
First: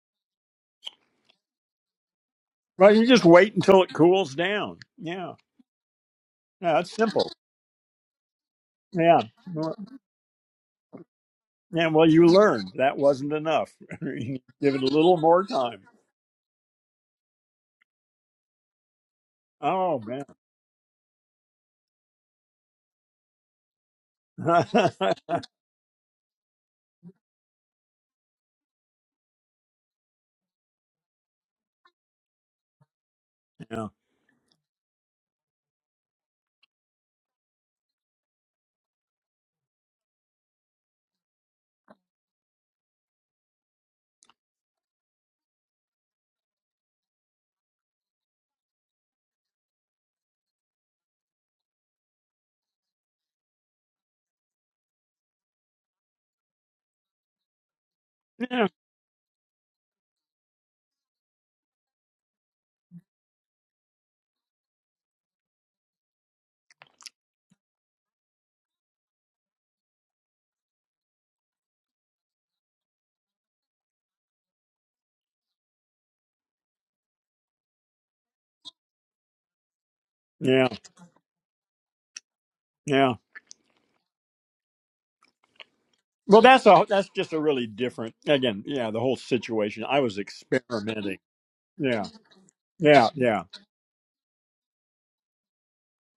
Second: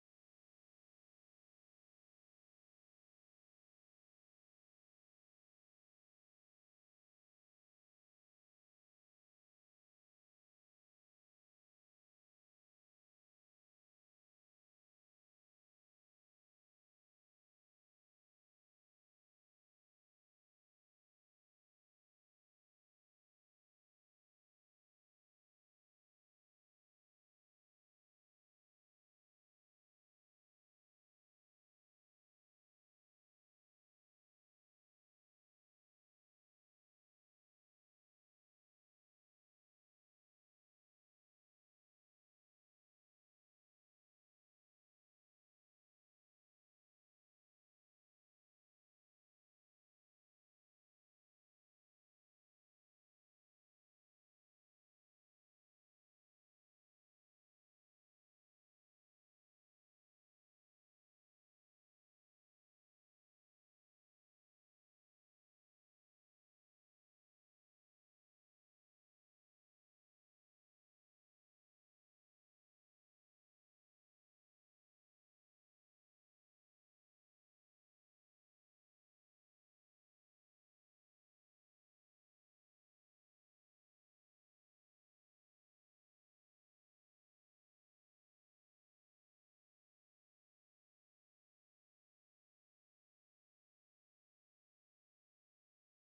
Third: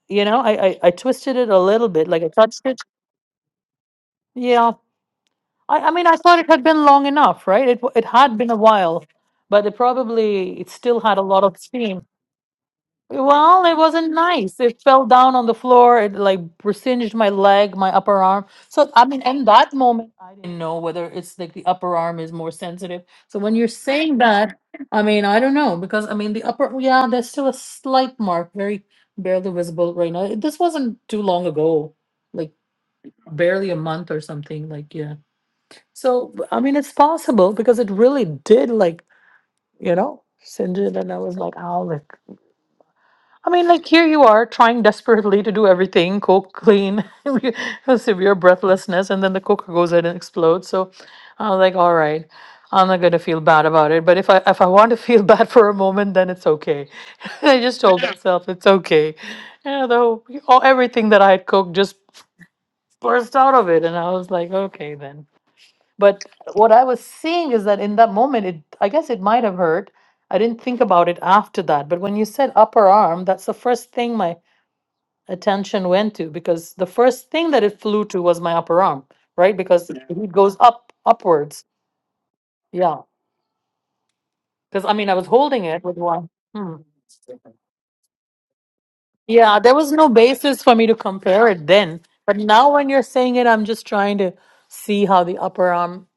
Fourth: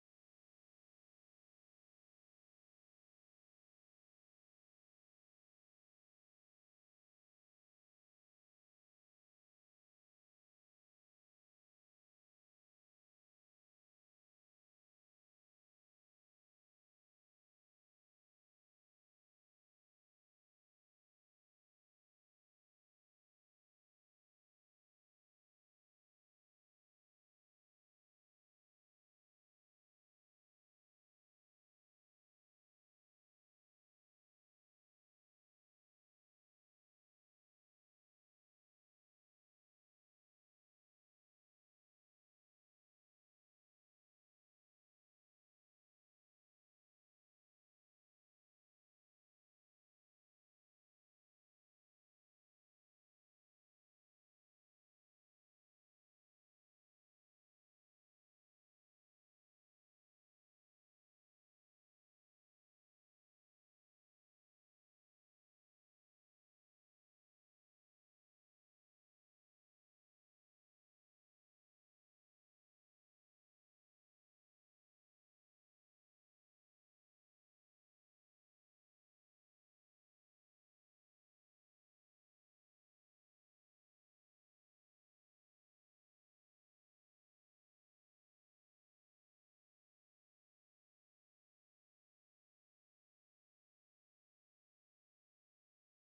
Speaker 3: you know, I, I, I twisted it a little bit, like I touched it
Speaker 1: Well, you just wait until it cools
Speaker 3: Yeah,
Speaker 1: down. Yeah.
Speaker 3: I, I mean, I thought it had
Speaker 1: Yeah,
Speaker 3: been
Speaker 1: that's
Speaker 3: long
Speaker 1: simple.
Speaker 3: enough, right? It w- it had been a while,
Speaker 1: Yeah.
Speaker 3: but
Speaker 1: Well,
Speaker 3: it probably it still had a lot of
Speaker 1: Yeah.
Speaker 3: steam.
Speaker 1: Well, you learned that wasn't
Speaker 3: Well,
Speaker 1: enough.
Speaker 3: it wasn't
Speaker 1: You
Speaker 3: nice.
Speaker 1: Give
Speaker 3: It
Speaker 1: it a
Speaker 3: fell
Speaker 1: little
Speaker 3: down
Speaker 1: more
Speaker 3: on the
Speaker 1: time.
Speaker 3: floor. It like singed my leg, my upper arm. So I mean, in that
Speaker 1: Oh
Speaker 3: moment,
Speaker 1: man.
Speaker 3: I didn't know whether it's like the upper arm is more sensitive. So when you're saying that, I mean, I don't know because I mean the upper, yeah, there's still a slight mark, very barely visible right now. This wasn't too long ago, like barely a
Speaker 1: yeah.
Speaker 3: month or something. Like yeah. So, I mean, it's possible because it really did, like, you know, singe it. And I was like, oh, like, I mean, like, here you are trying desperately to do everything coke, clean, severe breathlessness, and then the coke goes in and explodes. So I was like, all right. I'm not gonna feel bad about it, but if I if I want to feel bad for a moment, then it's okay. I just told Yeah. myself it's
Speaker 1: Yeah.
Speaker 3: okay. You know, though all everything that I had cooked just burst out of it, and I was like, okay then. But what I was seeing is that in that moment, it I guess it might have hurt. I didn't think about it after that. But when you said upper arm, that's the first thing my attention went to because the first thing that it flew to was my upper arm, right? Because Yeah. it goes
Speaker 1: Yeah.
Speaker 3: up upwards. Yeah.
Speaker 1: Yeah.
Speaker 3: Because I mean, I was holding it with one.
Speaker 1: Well, that's
Speaker 3: Hmm.
Speaker 1: a that's just a really different. Again, yeah, the whole
Speaker 3: Yeah, there
Speaker 1: situation.
Speaker 3: was
Speaker 1: I
Speaker 3: no
Speaker 1: was
Speaker 3: basis for me to
Speaker 1: experimenting.
Speaker 3: compare it then.
Speaker 1: Yeah,
Speaker 3: But now when you're
Speaker 1: yeah,
Speaker 3: saying
Speaker 1: yeah,
Speaker 3: it, I'm just trying to see how the upper arm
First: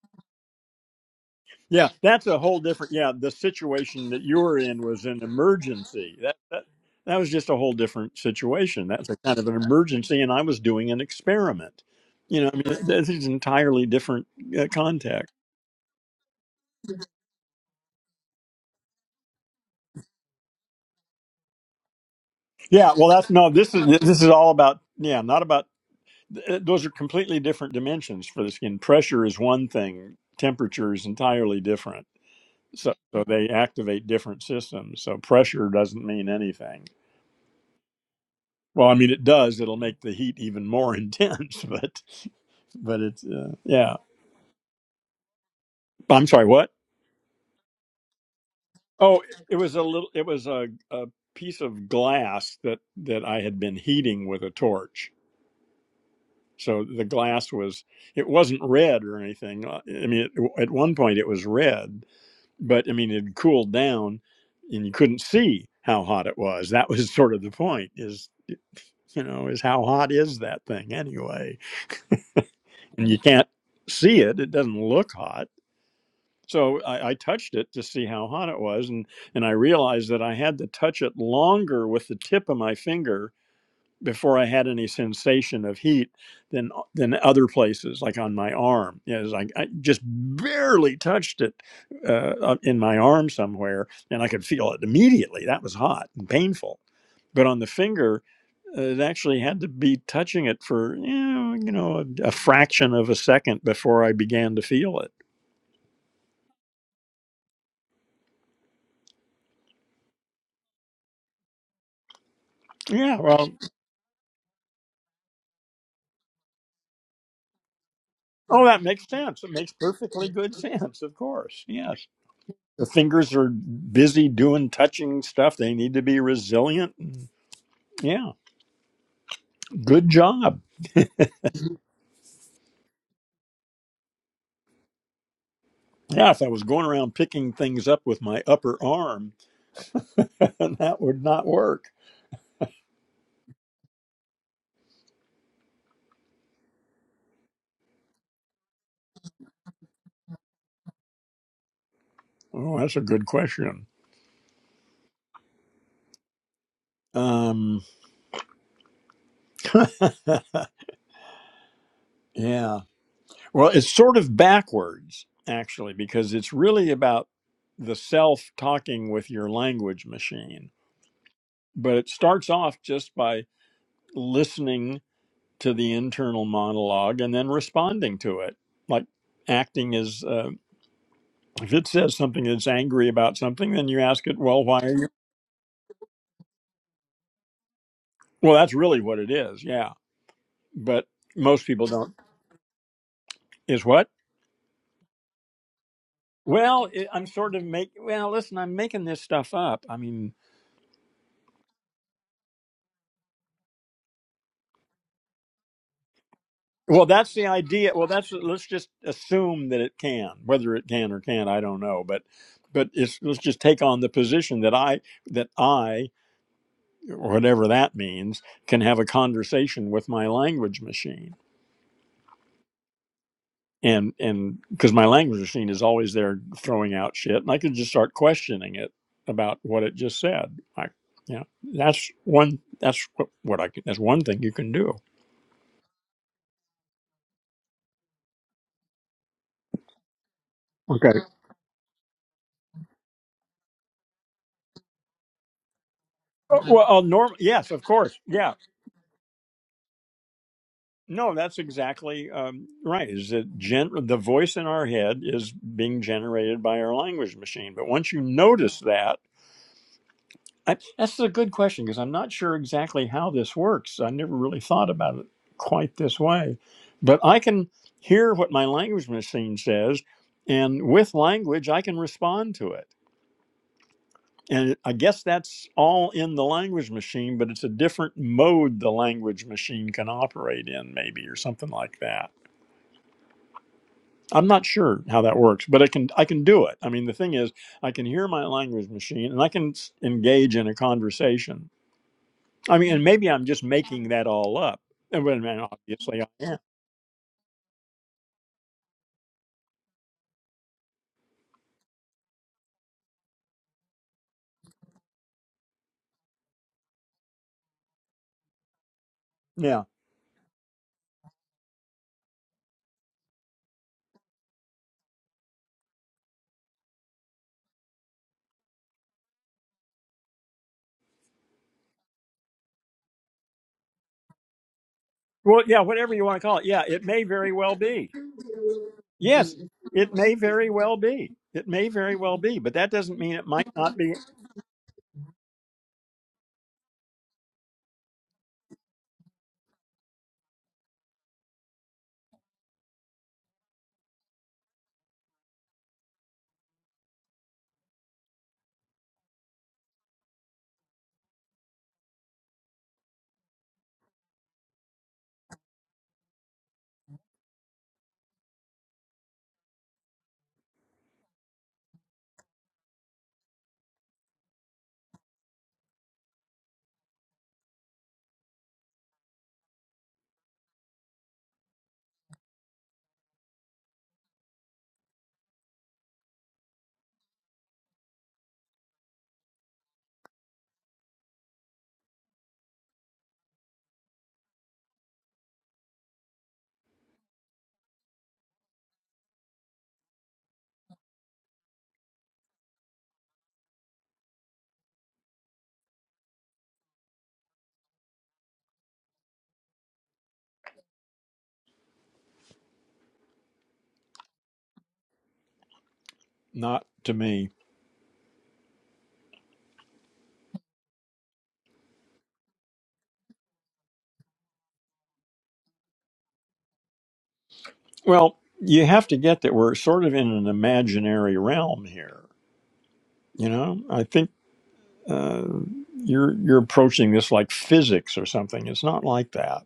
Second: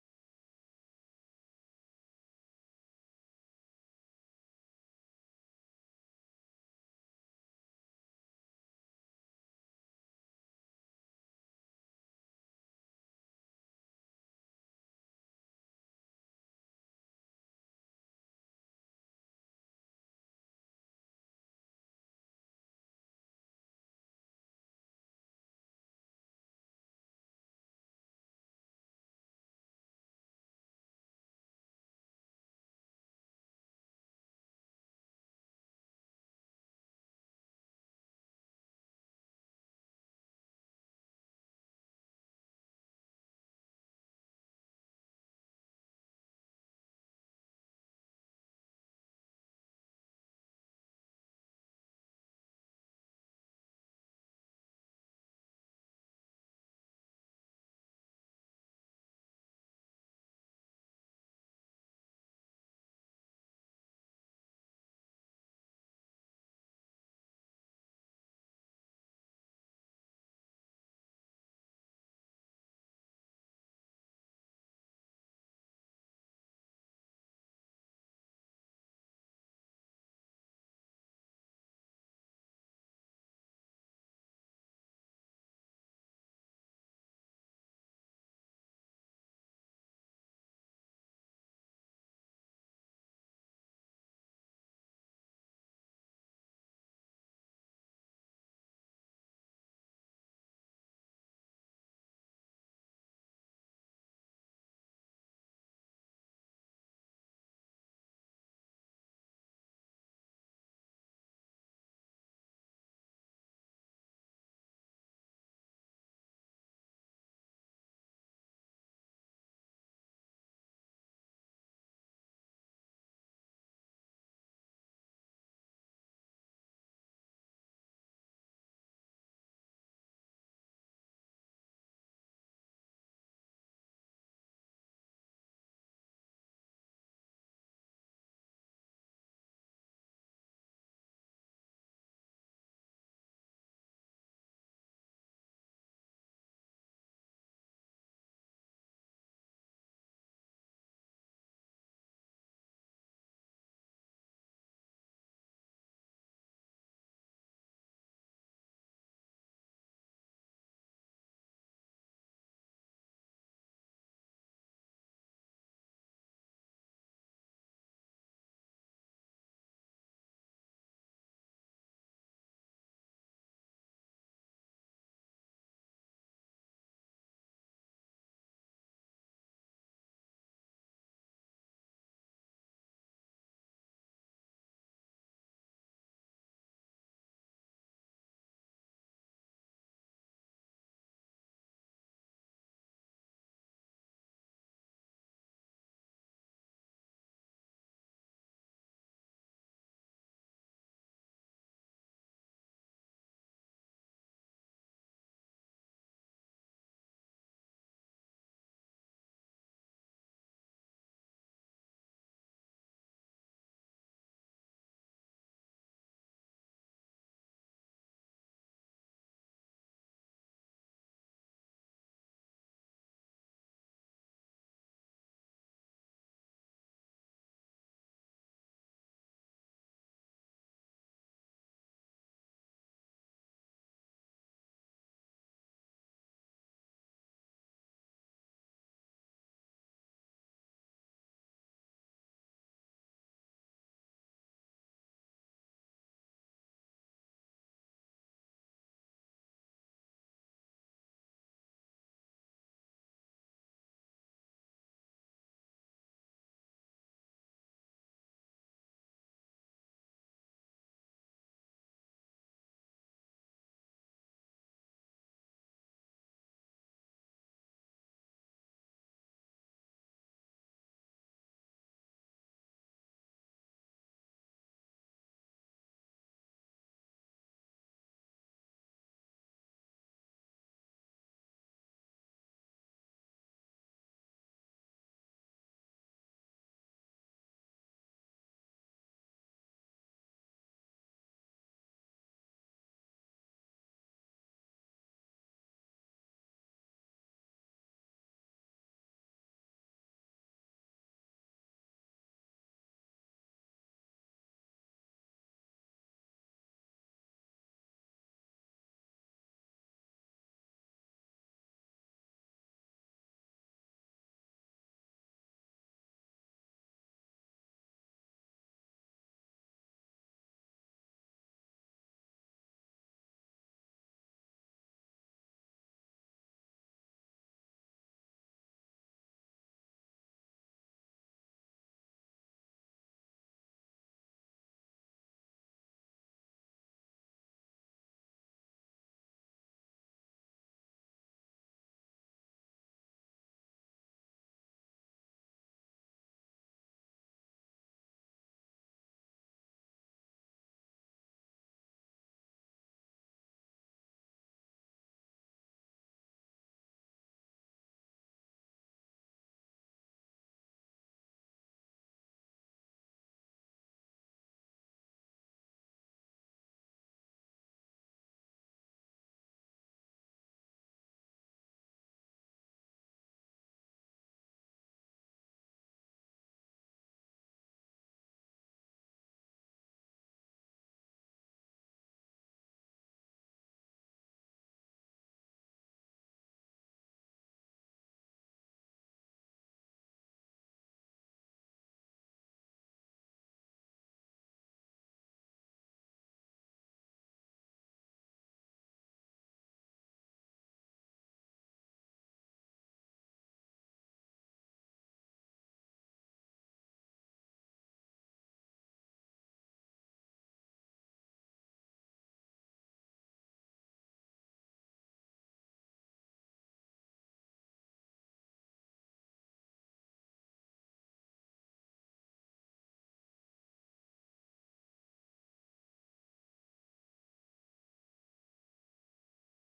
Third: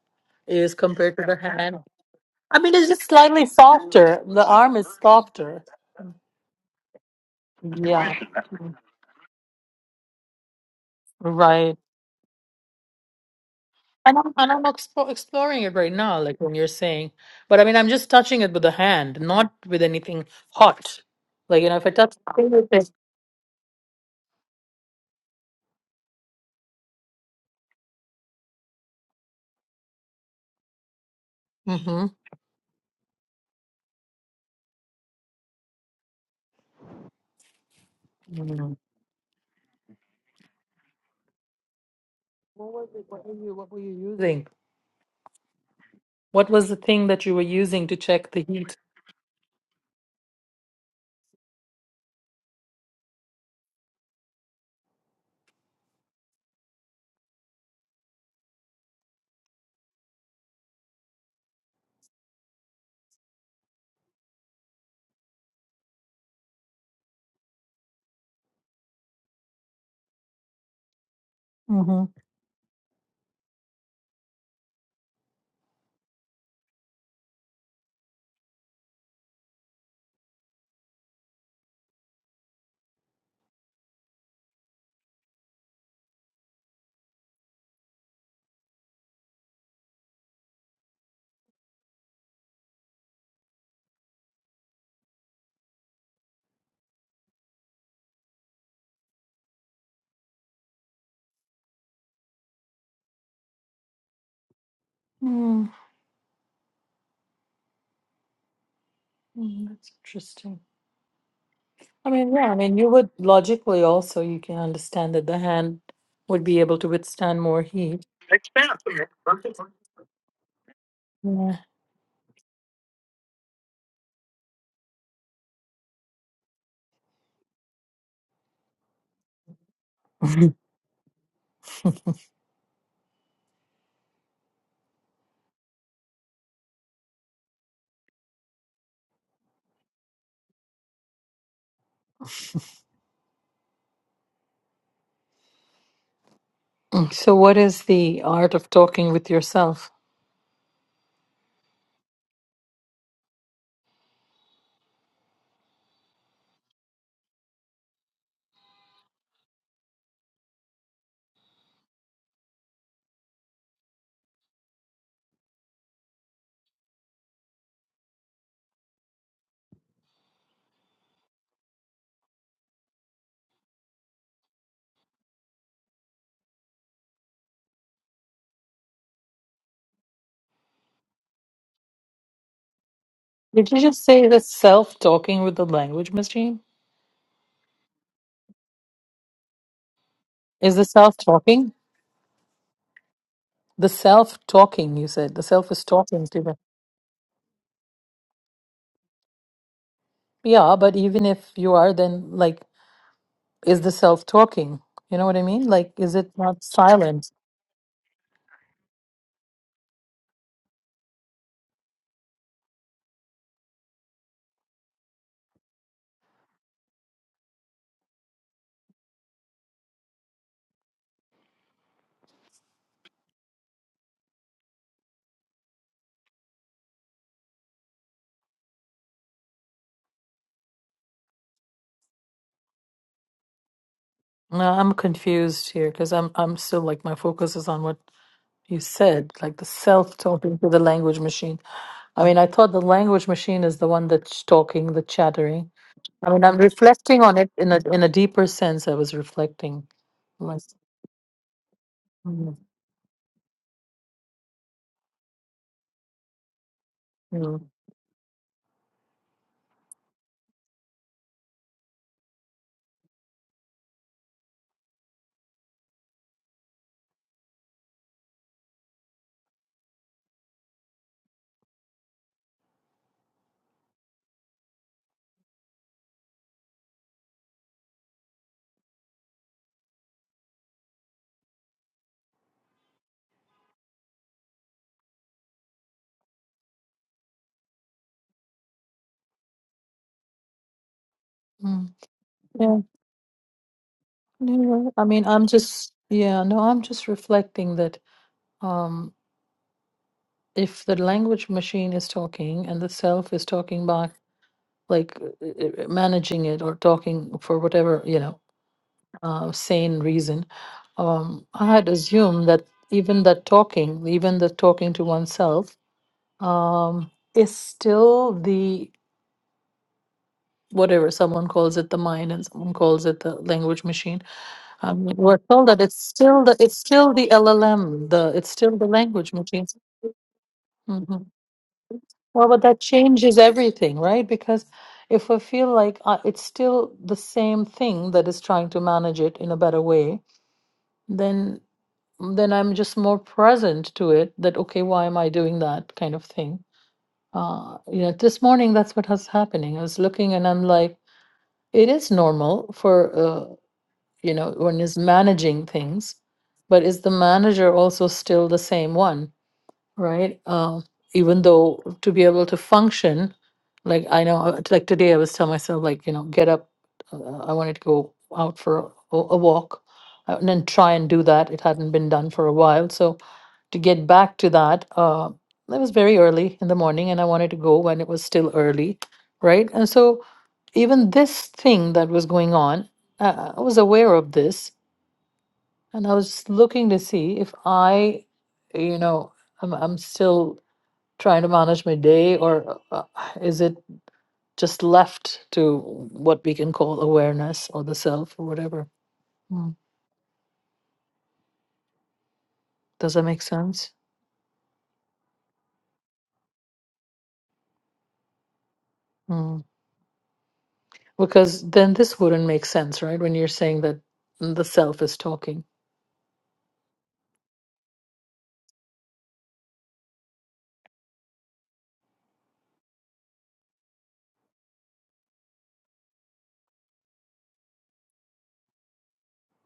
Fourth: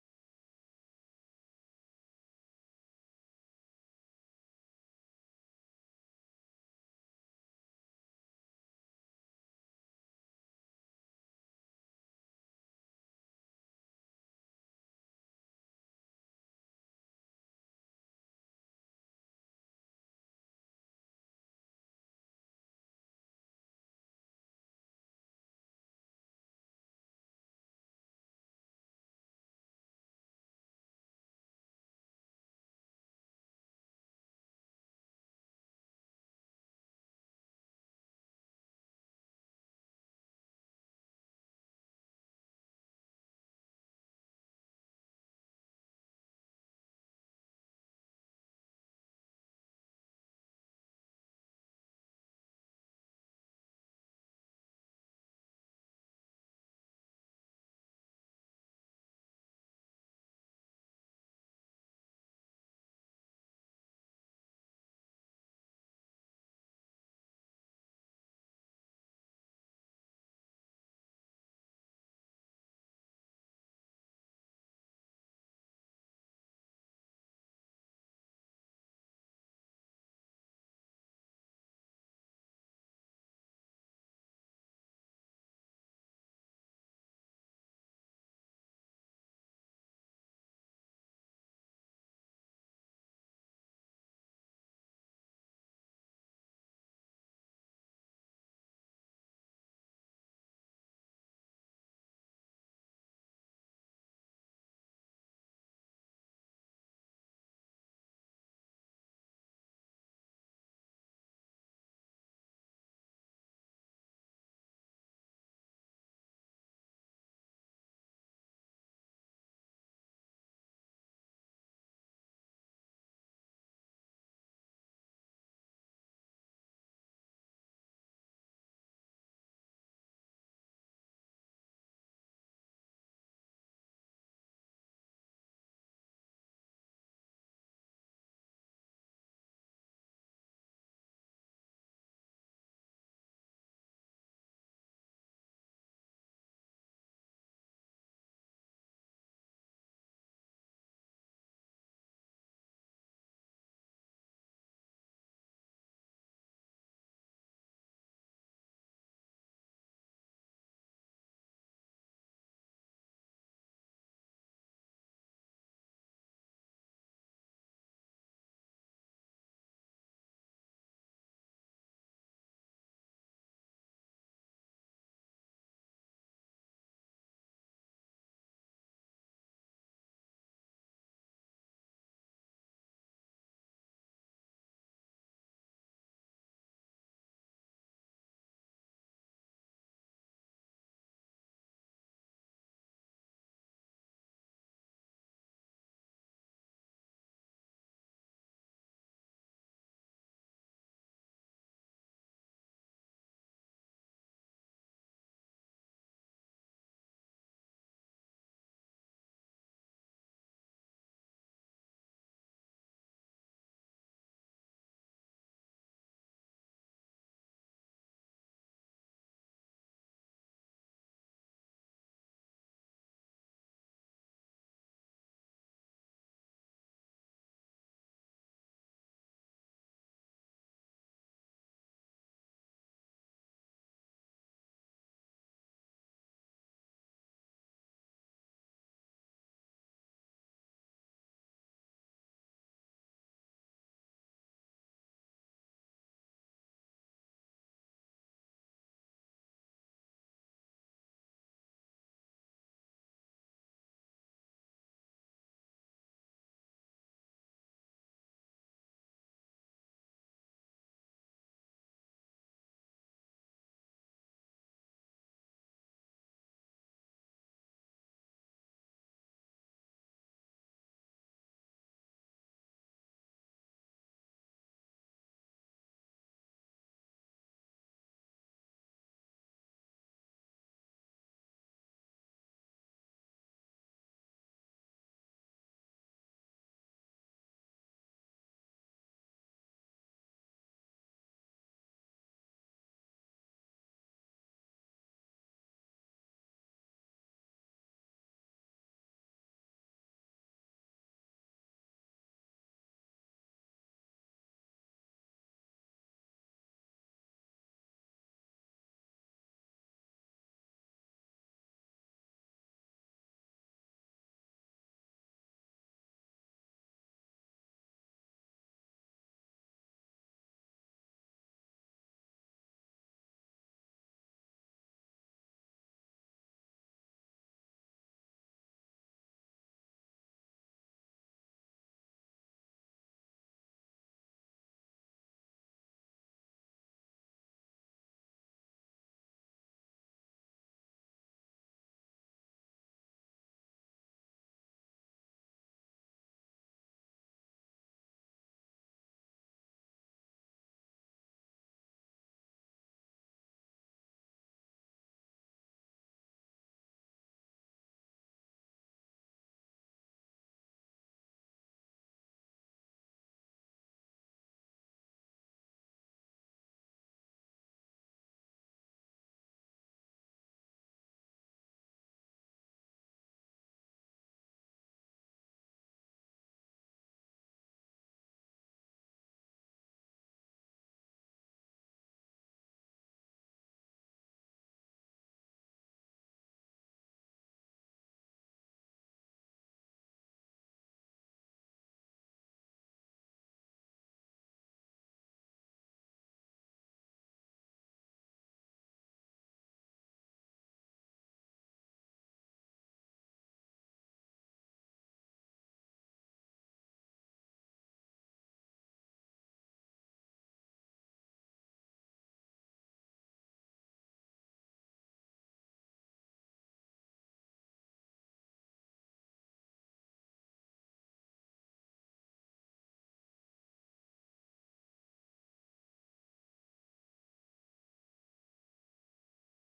Speaker 3: is compared to the hand.
Speaker 1: yeah. That's a
Speaker 3: I
Speaker 1: whole
Speaker 3: mean, it's
Speaker 1: different.
Speaker 3: just
Speaker 1: Yeah, the
Speaker 3: slightly
Speaker 1: situation that
Speaker 3: softer.
Speaker 1: you
Speaker 3: The
Speaker 1: were
Speaker 3: arm
Speaker 1: in
Speaker 3: is
Speaker 1: was an
Speaker 3: softer.
Speaker 1: emergency. That that that was just a whole
Speaker 3: Yeah,
Speaker 1: different situation. That's a kind of an emergency, and I was doing an
Speaker 3: right.
Speaker 1: experiment. You know, I mean, this is entirely
Speaker 3: And
Speaker 1: different
Speaker 3: I'm, and I'm
Speaker 1: uh,
Speaker 3: expo-
Speaker 1: context.
Speaker 3: exploring it right now, like when you're saying. But I mean, I'm just touching it with the hand, not with anything hot. Like, you know, if I touch
Speaker 1: Yeah, well, that's no. This is this is all about. Yeah, not about. th- Those are completely different dimensions for the skin. Pressure is one thing. Temperature is entirely
Speaker 3: Mm-hmm.
Speaker 1: different. So, so they activate different systems. So pressure doesn't mean anything
Speaker 3: What
Speaker 1: Well, I mean, it does. It'll make the heat even more intense, but
Speaker 3: was
Speaker 1: but
Speaker 3: it?
Speaker 1: it's
Speaker 3: What were
Speaker 1: uh,
Speaker 3: you, what were you
Speaker 1: yeah.
Speaker 3: using?
Speaker 1: I'm sorry.
Speaker 3: What was
Speaker 1: What?
Speaker 3: the thing that you were using to check the heat?
Speaker 1: Oh, it was a little. It was a, a piece of glass that that I had been heating with a torch. So the glass was. It wasn't red or anything. uh, I mean, it, at one point it was red, but I mean, it had cooled down, and you couldn't see how hot it was. That was sort of the point. Is you know, is how hot is that thing anyway?
Speaker 3: Mm-hmm.
Speaker 1: and you can't see it. It doesn't look hot. So I, I touched it to see how hot it was, and and I realized that I had to touch it longer with the tip of my finger before I had any sensation of heat than than other places, like on my arm. Yeah, it was like I just barely touched it uh, uh, in my arm somewhere, and I could feel it immediately. That was hot and painful. But on the finger, it actually had to be touching it for you know, you know a, a fraction of a second before I began to feel it.
Speaker 3: Mm, mm, that's interesting. I mean, yeah, I mean, you would
Speaker 1: Yeah, well,
Speaker 3: logically also, you can understand that the hand would be able to withstand more heat.
Speaker 1: oh, that makes sense. It makes perfectly good sense, of course. Yes, the fingers are busy doing touching stuff. They need to be resilient. Yeah, good job. Yeah, if I was going around picking things up with my upper arm, that would not work.
Speaker 3: So, what is the art of talking with yourself?
Speaker 1: Oh, that's a good question. Um, yeah. Well, it's sort of backwards, actually, because it's really about the self talking with your language machine. But it starts off just by listening to the internal monologue and then responding to it, like acting as uh, if it says something that's angry about
Speaker 3: Did
Speaker 1: something,
Speaker 3: you
Speaker 1: then you
Speaker 3: just
Speaker 1: ask
Speaker 3: say
Speaker 1: it,
Speaker 3: the
Speaker 1: well, why are
Speaker 3: self
Speaker 1: you?
Speaker 3: talking with the language machine?
Speaker 1: Well, that's really what it is, yeah.
Speaker 3: Is the
Speaker 1: But
Speaker 3: self
Speaker 1: most
Speaker 3: talking?
Speaker 1: people don't. Is
Speaker 3: The
Speaker 1: what?
Speaker 3: self talking, you said. The self is talking to the.
Speaker 1: Well, it, I'm sort of make. Well, listen, I'm making this stuff up. I mean,
Speaker 3: Yeah, but even if you are, then, like, is the self talking? You know what I mean? Like, is it not
Speaker 1: Well,
Speaker 3: silent?
Speaker 1: that's the idea. Well, that's let's just assume that it can, whether it can or can't, I don't know. But but it's, let's just take on the position that I that I or whatever that means can have a conversation with my language machine. And and because my language machine is always there throwing out shit, and I could just start questioning it about what it just said. Like, yeah, that's one. That's what, what I can. That's one thing you
Speaker 3: No,
Speaker 1: can
Speaker 3: I'm
Speaker 1: do.
Speaker 3: confused here because I'm, I'm still like, my focus is on what you said, like the self talking to the
Speaker 1: Okay.
Speaker 3: language machine. I mean, I thought the language machine is the one that's talking, the chattering I mean,
Speaker 1: Uh,
Speaker 3: I'm
Speaker 1: Well, uh,
Speaker 3: reflecting on it
Speaker 1: Yes,
Speaker 3: in a
Speaker 1: of
Speaker 3: in a
Speaker 1: course.
Speaker 3: deeper
Speaker 1: Yeah,
Speaker 3: sense. I was reflecting, like,
Speaker 1: No, that's exactly
Speaker 3: mm,
Speaker 1: um, right. Is that gen- the voice in our head is being generated by our language
Speaker 3: mm,
Speaker 1: machine? But once you notice that, I, that's a good question because I'm not sure exactly how this works. I never really thought about it quite this way, but I can hear what my language machine says, and with language, I can respond to it. And I guess that's all in the language machine, but it's a different mode the language machine can operate in, maybe, or something like that. I'm not sure how that works, but I can I can do it. I mean, the thing is, I can hear my language machine and I can s- engage in a conversation.
Speaker 3: mm.
Speaker 1: I
Speaker 3: yeah,
Speaker 1: mean, and maybe I'm just making that all up.
Speaker 3: yeah. I
Speaker 1: And
Speaker 3: mean,
Speaker 1: well,
Speaker 3: I'm
Speaker 1: man,
Speaker 3: just
Speaker 1: obviously I
Speaker 3: yeah,
Speaker 1: am.
Speaker 3: no, I'm just reflecting that um, if the language machine is talking and the self is talking back, like uh, uh, uh, managing it or talking for whatever you know uh,
Speaker 1: Yeah.
Speaker 3: sane reason, um, I had assumed that even that talking, even the talking to oneself, um, is still the whatever someone calls it the mind and someone calls it the language machine um, we're
Speaker 1: Well,
Speaker 3: told
Speaker 1: yeah,
Speaker 3: that it's
Speaker 1: whatever you want
Speaker 3: still
Speaker 1: to
Speaker 3: the
Speaker 1: call it.
Speaker 3: it's
Speaker 1: Yeah, it
Speaker 3: still
Speaker 1: may
Speaker 3: the
Speaker 1: very well
Speaker 3: llm
Speaker 1: be.
Speaker 3: the it's still the language
Speaker 1: Yes,
Speaker 3: machine
Speaker 1: it may very well
Speaker 3: hmm
Speaker 1: be. It may very well
Speaker 3: well
Speaker 1: be,
Speaker 3: but
Speaker 1: but
Speaker 3: that
Speaker 1: that doesn't mean
Speaker 3: changes
Speaker 1: it might not
Speaker 3: everything
Speaker 1: be
Speaker 3: right because if i feel like uh, it's still the same thing that is trying to manage it in a better way then then i'm just more present to it that okay why am i doing that kind of thing uh you know this morning that's what was happening i was looking and i'm like it is normal for uh, you know, one is managing things, but is the manager also still the same one, right? Uh, even though to be able to function, like I know, uh, like today I was telling myself, like, you know, get up, uh, I wanted to go out for a, a walk uh, and then try and do that. It hadn't been done for a while. So to get back to that, uh, it was very early in the morning and I wanted to go when it was still early, right? And so even this thing that was going on, uh, I was aware of this and I was looking to see if I, you know, I'm, I'm still trying to manage my day, or uh, is it just left to what we can call awareness or the self or whatever? Mm. Does that make sense?
Speaker 1: not to me.
Speaker 3: Mm. Because then this wouldn't make sense, right? When you're saying that the self is talking.
Speaker 1: Well, you have to get that we're sort of in an imaginary realm here, you know? I think uh, you're you're approaching this like physics or something. It's not like that.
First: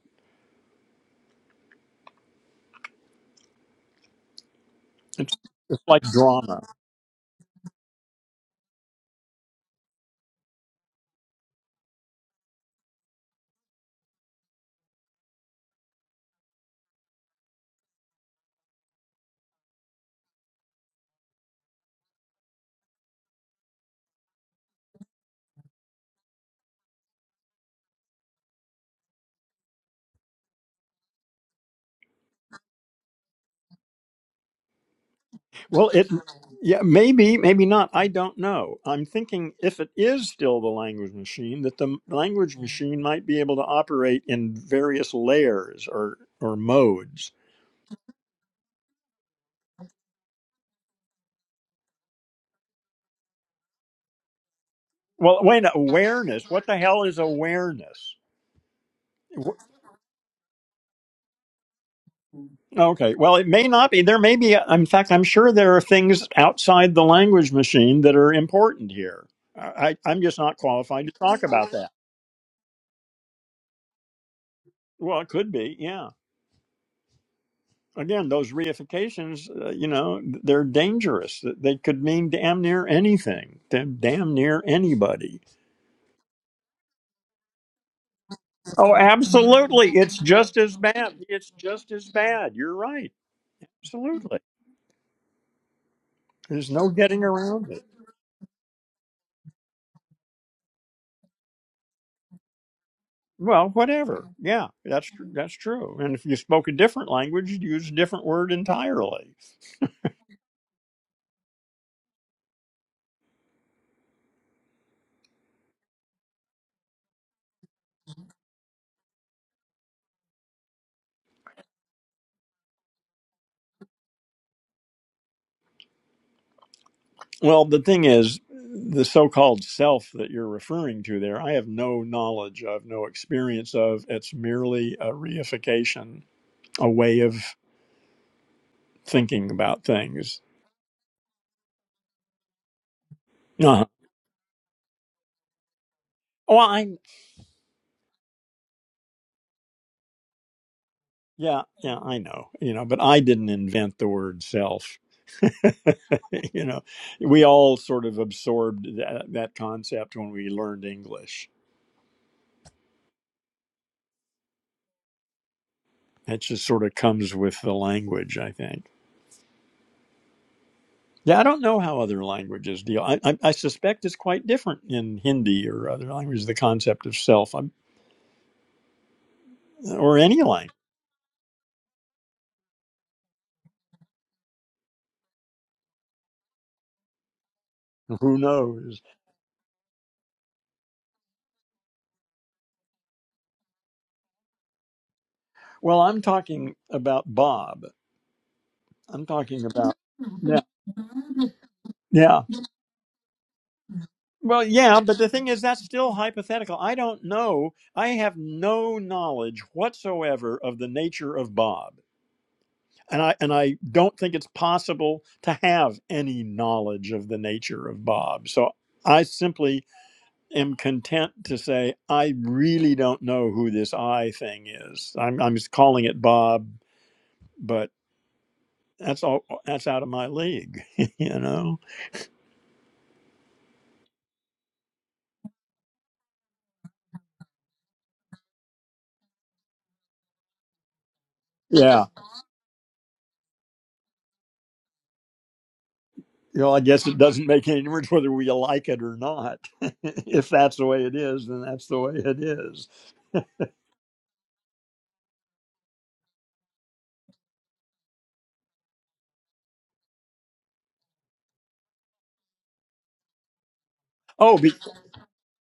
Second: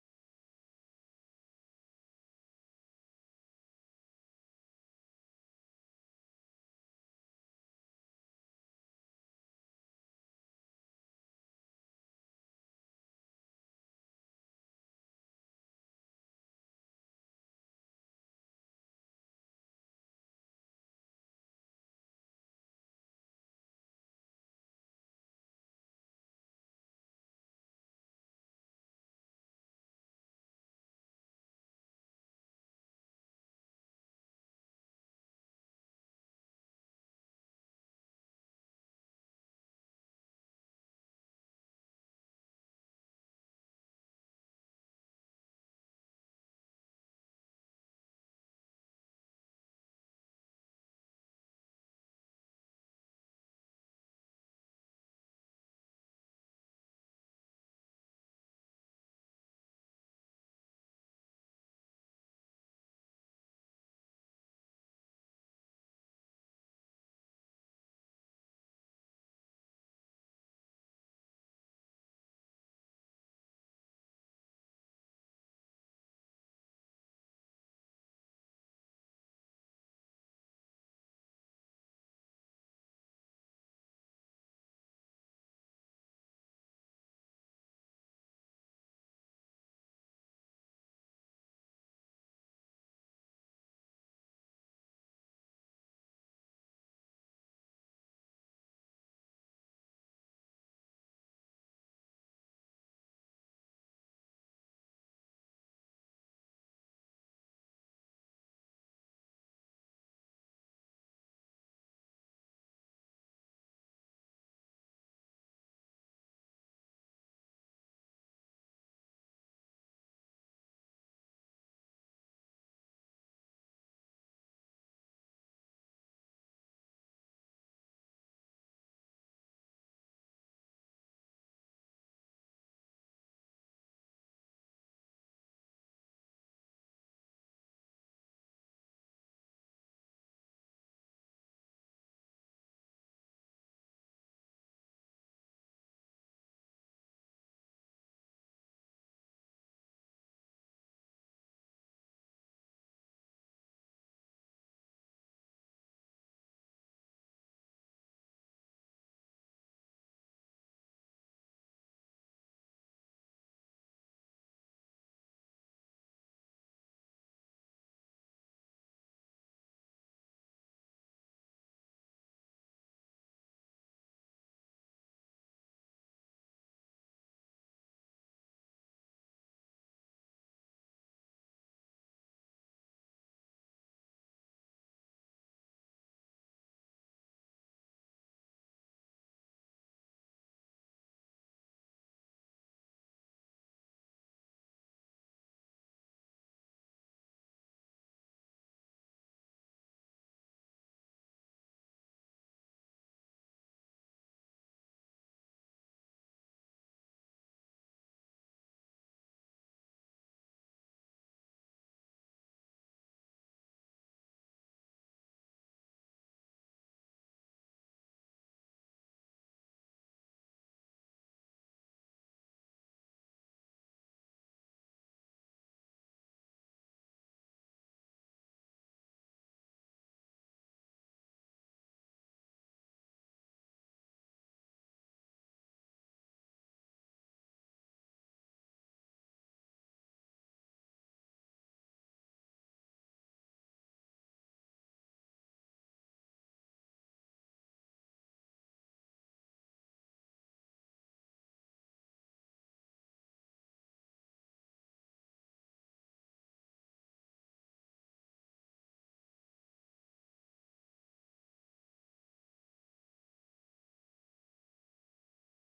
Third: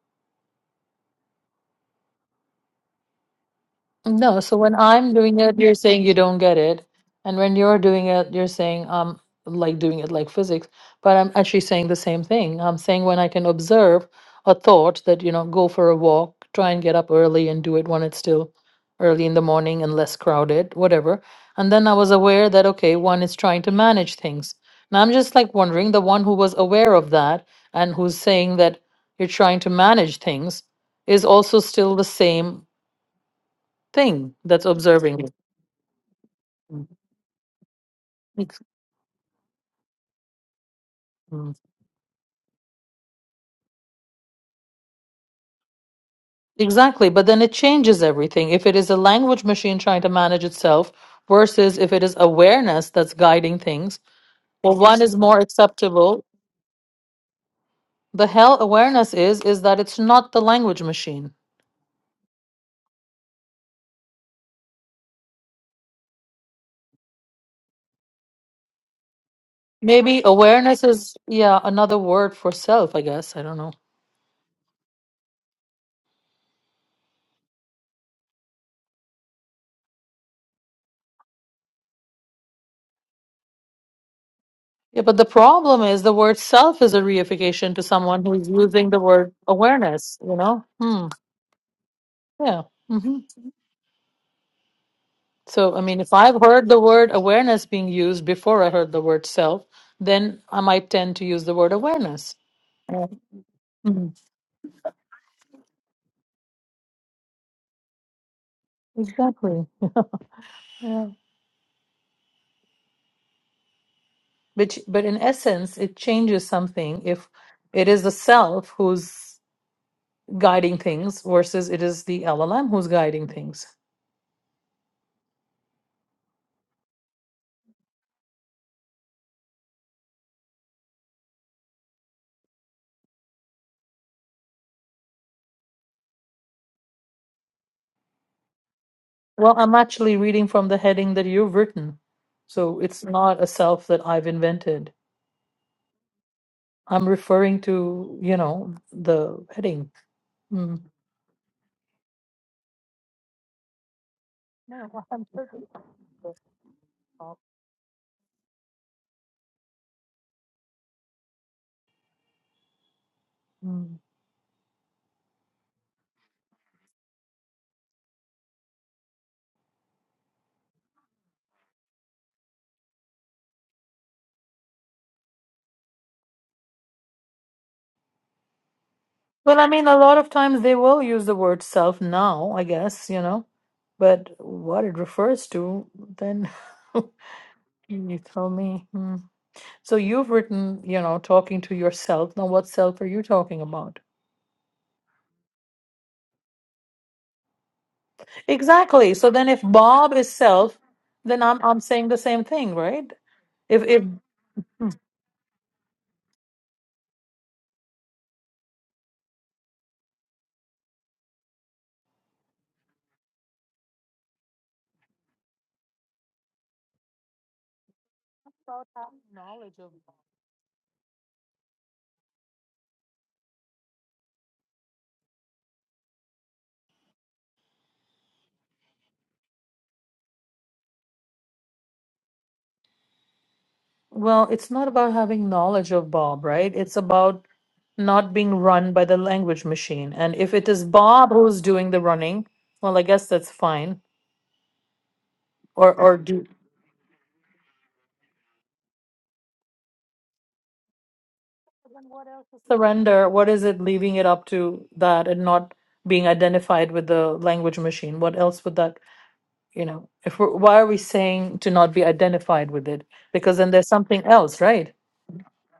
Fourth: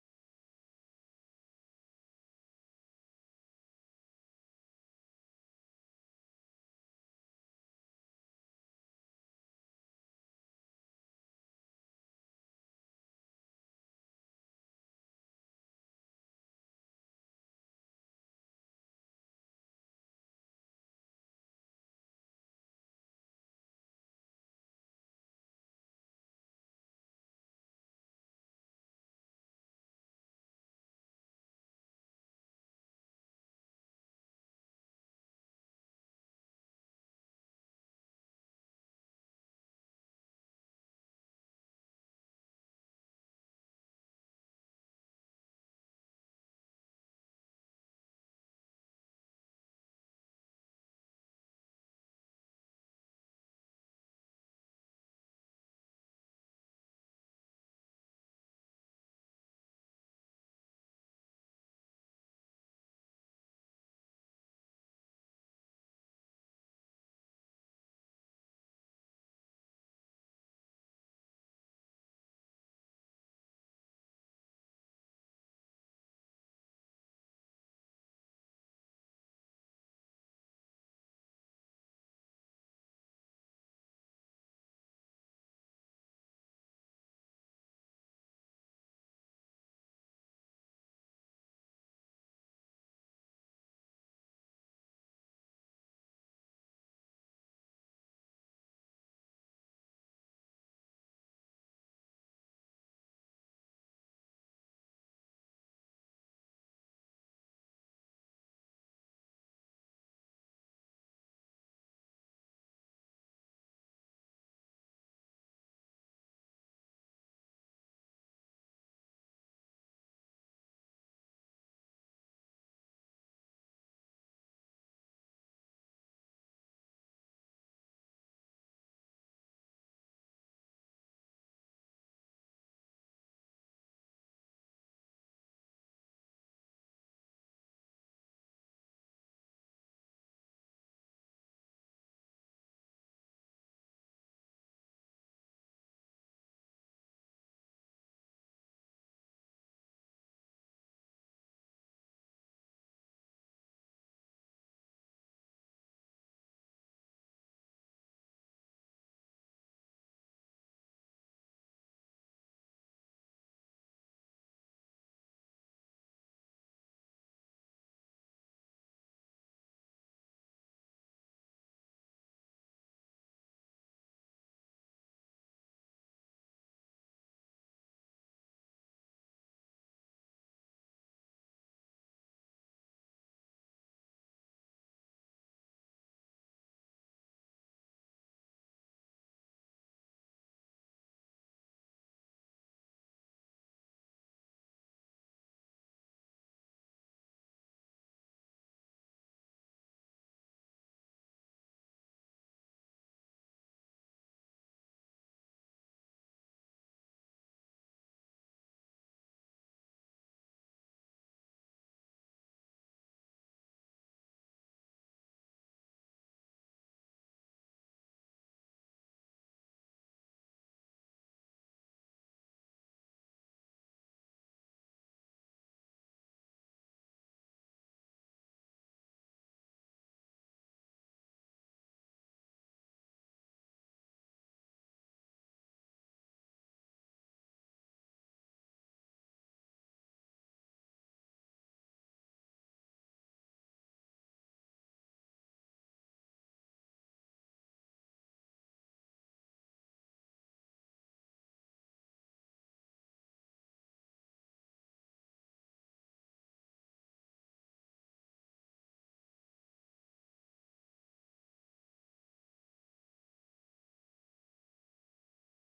Speaker 3: No, so when I'm
Speaker 1: It's
Speaker 3: doing it, you're
Speaker 1: it's like
Speaker 3: saying you don't get
Speaker 1: drama.
Speaker 3: it. And when you're doing it, you're saying I'm like doing it like physics. But I'm actually saying the same thing. I'm saying when I can observe a thought that, you know, go for a walk, try and get up early and do it when it's still early in the morning and less crowded, whatever. And then I was aware that, okay, one is trying to manage things. Now I'm just like wondering the one who was aware of that and who's saying that you're trying to manage things is also still the same thing that's observing it.
Speaker 1: Well, it yeah
Speaker 3: Mm.
Speaker 1: maybe maybe not. I don't
Speaker 3: Ex-
Speaker 1: know. I'm thinking if it is still the language
Speaker 3: mm.
Speaker 1: machine, that the language machine might be able to operate in various layers or or
Speaker 3: Exactly, but
Speaker 1: modes.
Speaker 3: then it changes everything. If it is a language machine trying to manage itself versus if it is awareness that's guiding things, well, one is more
Speaker 1: Well, wait,
Speaker 3: acceptable.
Speaker 1: awareness. What the hell is awareness?
Speaker 3: The hell awareness is is that it's not the language machine.
Speaker 1: Okay. Well, it may not be. There may be, in fact, I'm sure there are things outside the language machine that are important here. I, I-
Speaker 3: Maybe
Speaker 1: am just not
Speaker 3: awareness
Speaker 1: qualified to
Speaker 3: is
Speaker 1: talk
Speaker 3: yeah
Speaker 1: about that.
Speaker 3: another word for self. I guess I don't know.
Speaker 1: Well, it could be. Yeah. Again, those reifications, uh, you know, they're dangerous. They could mean damn near anything, damn damn near
Speaker 3: Yeah, but the
Speaker 1: anybody.
Speaker 3: problem is the word self is a reification to someone who's using
Speaker 1: Oh,
Speaker 3: the word
Speaker 1: absolutely. It's
Speaker 3: awareness. You
Speaker 1: just
Speaker 3: know?
Speaker 1: as
Speaker 3: Hmm.
Speaker 1: bad. It's just as bad.
Speaker 3: Yeah.
Speaker 1: You're right.
Speaker 3: mm-hmm.
Speaker 1: Absolutely.
Speaker 3: So, I mean, if I've heard
Speaker 1: There's
Speaker 3: the
Speaker 1: no
Speaker 3: word
Speaker 1: getting
Speaker 3: awareness
Speaker 1: around it.
Speaker 3: being used before I heard the word self, then I might tend to use the word awareness. Yeah.
Speaker 1: Well,
Speaker 3: Mhm.
Speaker 1: whatever. Yeah, that's tr- that's true. And if you spoke a different language, you'd use a different word entirely.
Speaker 3: Exactly. Yeah. Which, but in essence, it changes something if it is the self who's guiding things versus it is the LLM who's guiding things.
Speaker 1: Well, the thing is, the so-called self that you're referring to there, I have no knowledge of, no experience of. It's merely a reification, a way of thinking
Speaker 3: Well, I'm
Speaker 1: about
Speaker 3: actually
Speaker 1: things.
Speaker 3: reading from the heading that you've written. So it's not a
Speaker 1: Uh-huh.
Speaker 3: self that I've invented.
Speaker 1: Well, I
Speaker 3: I'm referring to, you know, the heading. Mm.
Speaker 1: yeah yeah I know you know, but I didn't invent the word self.
Speaker 3: No, I'm certain.
Speaker 1: you know, we all sort of absorbed that, that concept when we learned English
Speaker 3: Mm.
Speaker 1: That just sort of comes with the language, I think. Yeah, I don't know how other languages deal. I, I, I suspect it's quite different in Hindi or other languages, the concept of self, I'm,
Speaker 3: Well, I mean, a
Speaker 1: or
Speaker 3: lot of
Speaker 1: any
Speaker 3: times
Speaker 1: language.
Speaker 3: they will use the word self now, I guess, you know, but what it refers to, then you
Speaker 1: Who
Speaker 3: tell me.
Speaker 1: knows?
Speaker 3: Mm. So you've written, you know, talking to yourself. Now, what self are you talking about?
Speaker 1: Well, I'm talking about Bob.
Speaker 3: Exactly.
Speaker 1: I'm
Speaker 3: So then, if
Speaker 1: talking about,
Speaker 3: Bob is
Speaker 1: yeah,
Speaker 3: self, then I'm I'm saying the
Speaker 1: yeah.
Speaker 3: same thing, right? If if
Speaker 1: Well,
Speaker 3: Mm.
Speaker 1: yeah, but the thing is, that's still hypothetical. I don't know. I have no knowledge whatsoever of the nature of Bob. and I and I don't think it's possible to have any knowledge of the nature of Bob. So I simply am content to say I really don't know who this I thing is. I'm I'm just calling it Bob, but that's all that's out of my league, you know.
Speaker 3: well, it's not about having knowledge of Bob, right? It's about not being run by the language machine. And if it is Bob who's doing the
Speaker 1: Yeah.
Speaker 3: running, well, I guess that's fine. Or or do
Speaker 1: You know, I guess it doesn't make any difference whether we like it or not. if that's the way it is, then that's the way it is.
Speaker 3: surrender. What is it leaving it up to that and not being identified with the language machine? What else would that you know? If we're, why are we saying to not be identified with it? Because then there's something
Speaker 1: Oh,
Speaker 3: else,
Speaker 1: be,
Speaker 3: right?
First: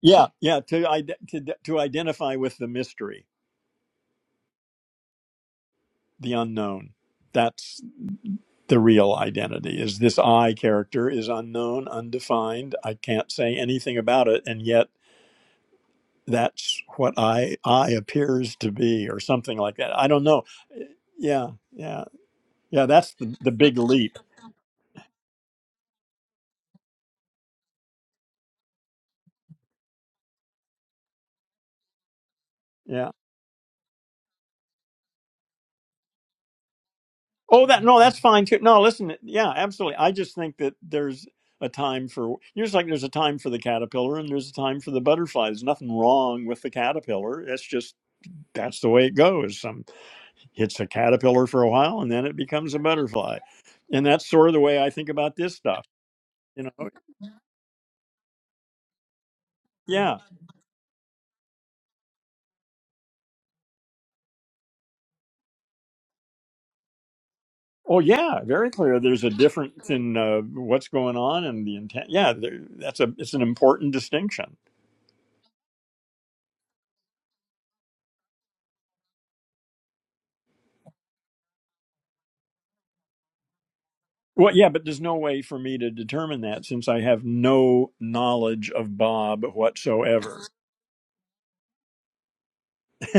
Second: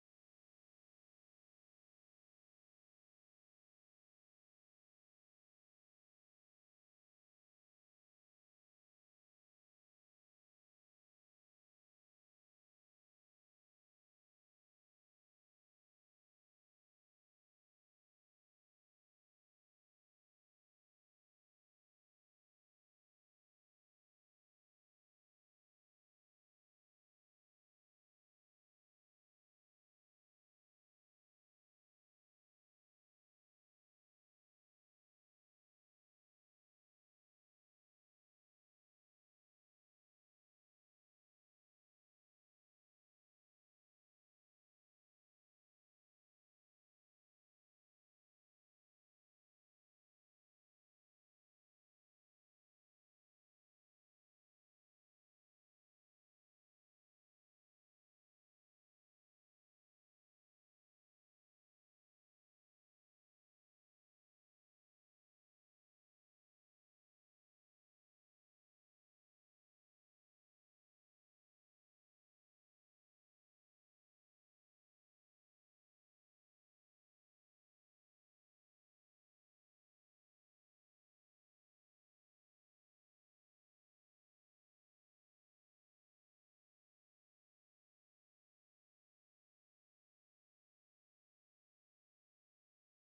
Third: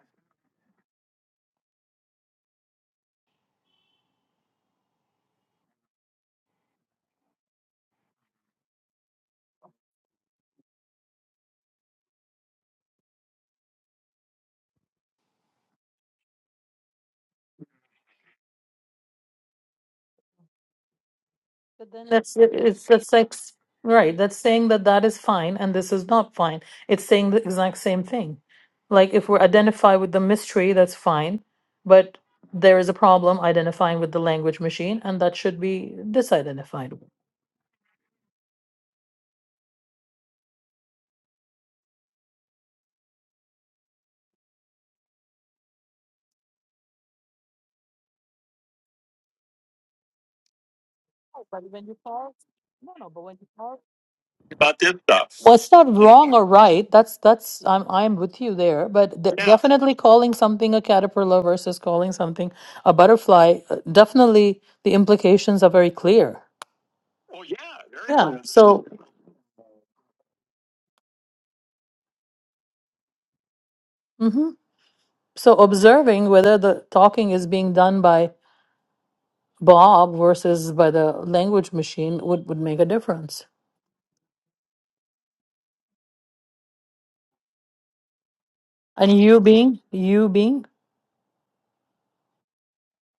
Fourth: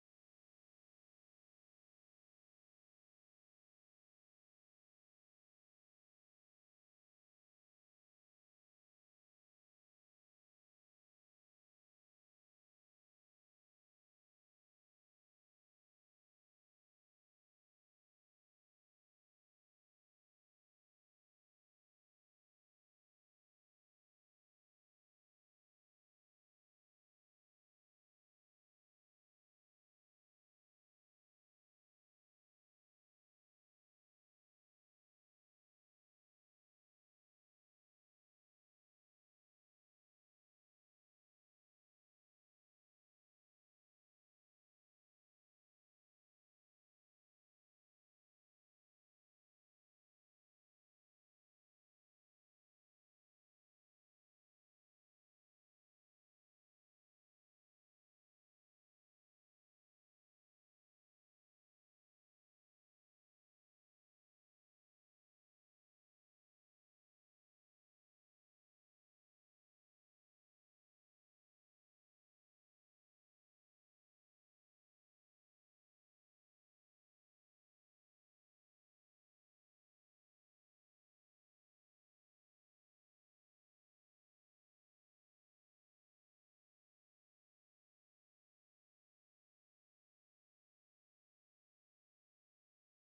Speaker 1: yeah, yeah. To ide- to to identify with the mystery. the unknown. That's the real identity is this I character is unknown, undefined. I can't say anything about it. And yet that's what I, I appears to be or something like that. I don't know. Yeah.
Speaker 3: But
Speaker 1: Yeah.
Speaker 3: then that's it- it's
Speaker 1: Yeah.
Speaker 3: the
Speaker 1: That's the, the
Speaker 3: sex
Speaker 1: big
Speaker 3: right.
Speaker 1: leap.
Speaker 3: That's saying that that is fine and this is not fine. It's saying the exact same thing. Like if we're identified with the mystery, that's fine, but there is a
Speaker 1: Yeah.
Speaker 3: problem identifying with the language machine, and that should be disidentified.
Speaker 1: Oh, that, no, that's fine too. No, listen. Yeah, absolutely. I just think that there's a time for, just like there's a time for the caterpillar and there's a time for the butterfly. There's nothing wrong with the caterpillar. It's just, that's the way it goes It's a caterpillar for
Speaker 3: But
Speaker 1: a
Speaker 3: when you
Speaker 1: while and then
Speaker 3: pause,
Speaker 1: it becomes a
Speaker 3: no, no. But when
Speaker 1: butterfly.
Speaker 3: you pause,
Speaker 1: And that's sort of the way I think about this
Speaker 3: Well, it's
Speaker 1: stuff.
Speaker 3: not wrong or
Speaker 1: You
Speaker 3: right.
Speaker 1: know,
Speaker 3: That's that's I'm I'm with you there, but de- definitely
Speaker 1: yeah.
Speaker 3: calling something a caterpillar versus calling something a butterfly, uh, definitely the implications are very clear.
Speaker 1: Oh,
Speaker 3: Yeah.
Speaker 1: yeah. Very
Speaker 3: So,
Speaker 1: clear. There's a difference in uh, what's going on and the intent. Yeah, there, that's a it's an important
Speaker 3: hmm
Speaker 1: distinction.
Speaker 3: so observing whether the talking is being done by Bob versus by the language machine would would make a difference.
Speaker 1: Well, yeah, but there's no way for me to determine that since I have no knowledge of
Speaker 3: And you
Speaker 1: Bob
Speaker 3: being you
Speaker 1: whatsoever.
Speaker 3: being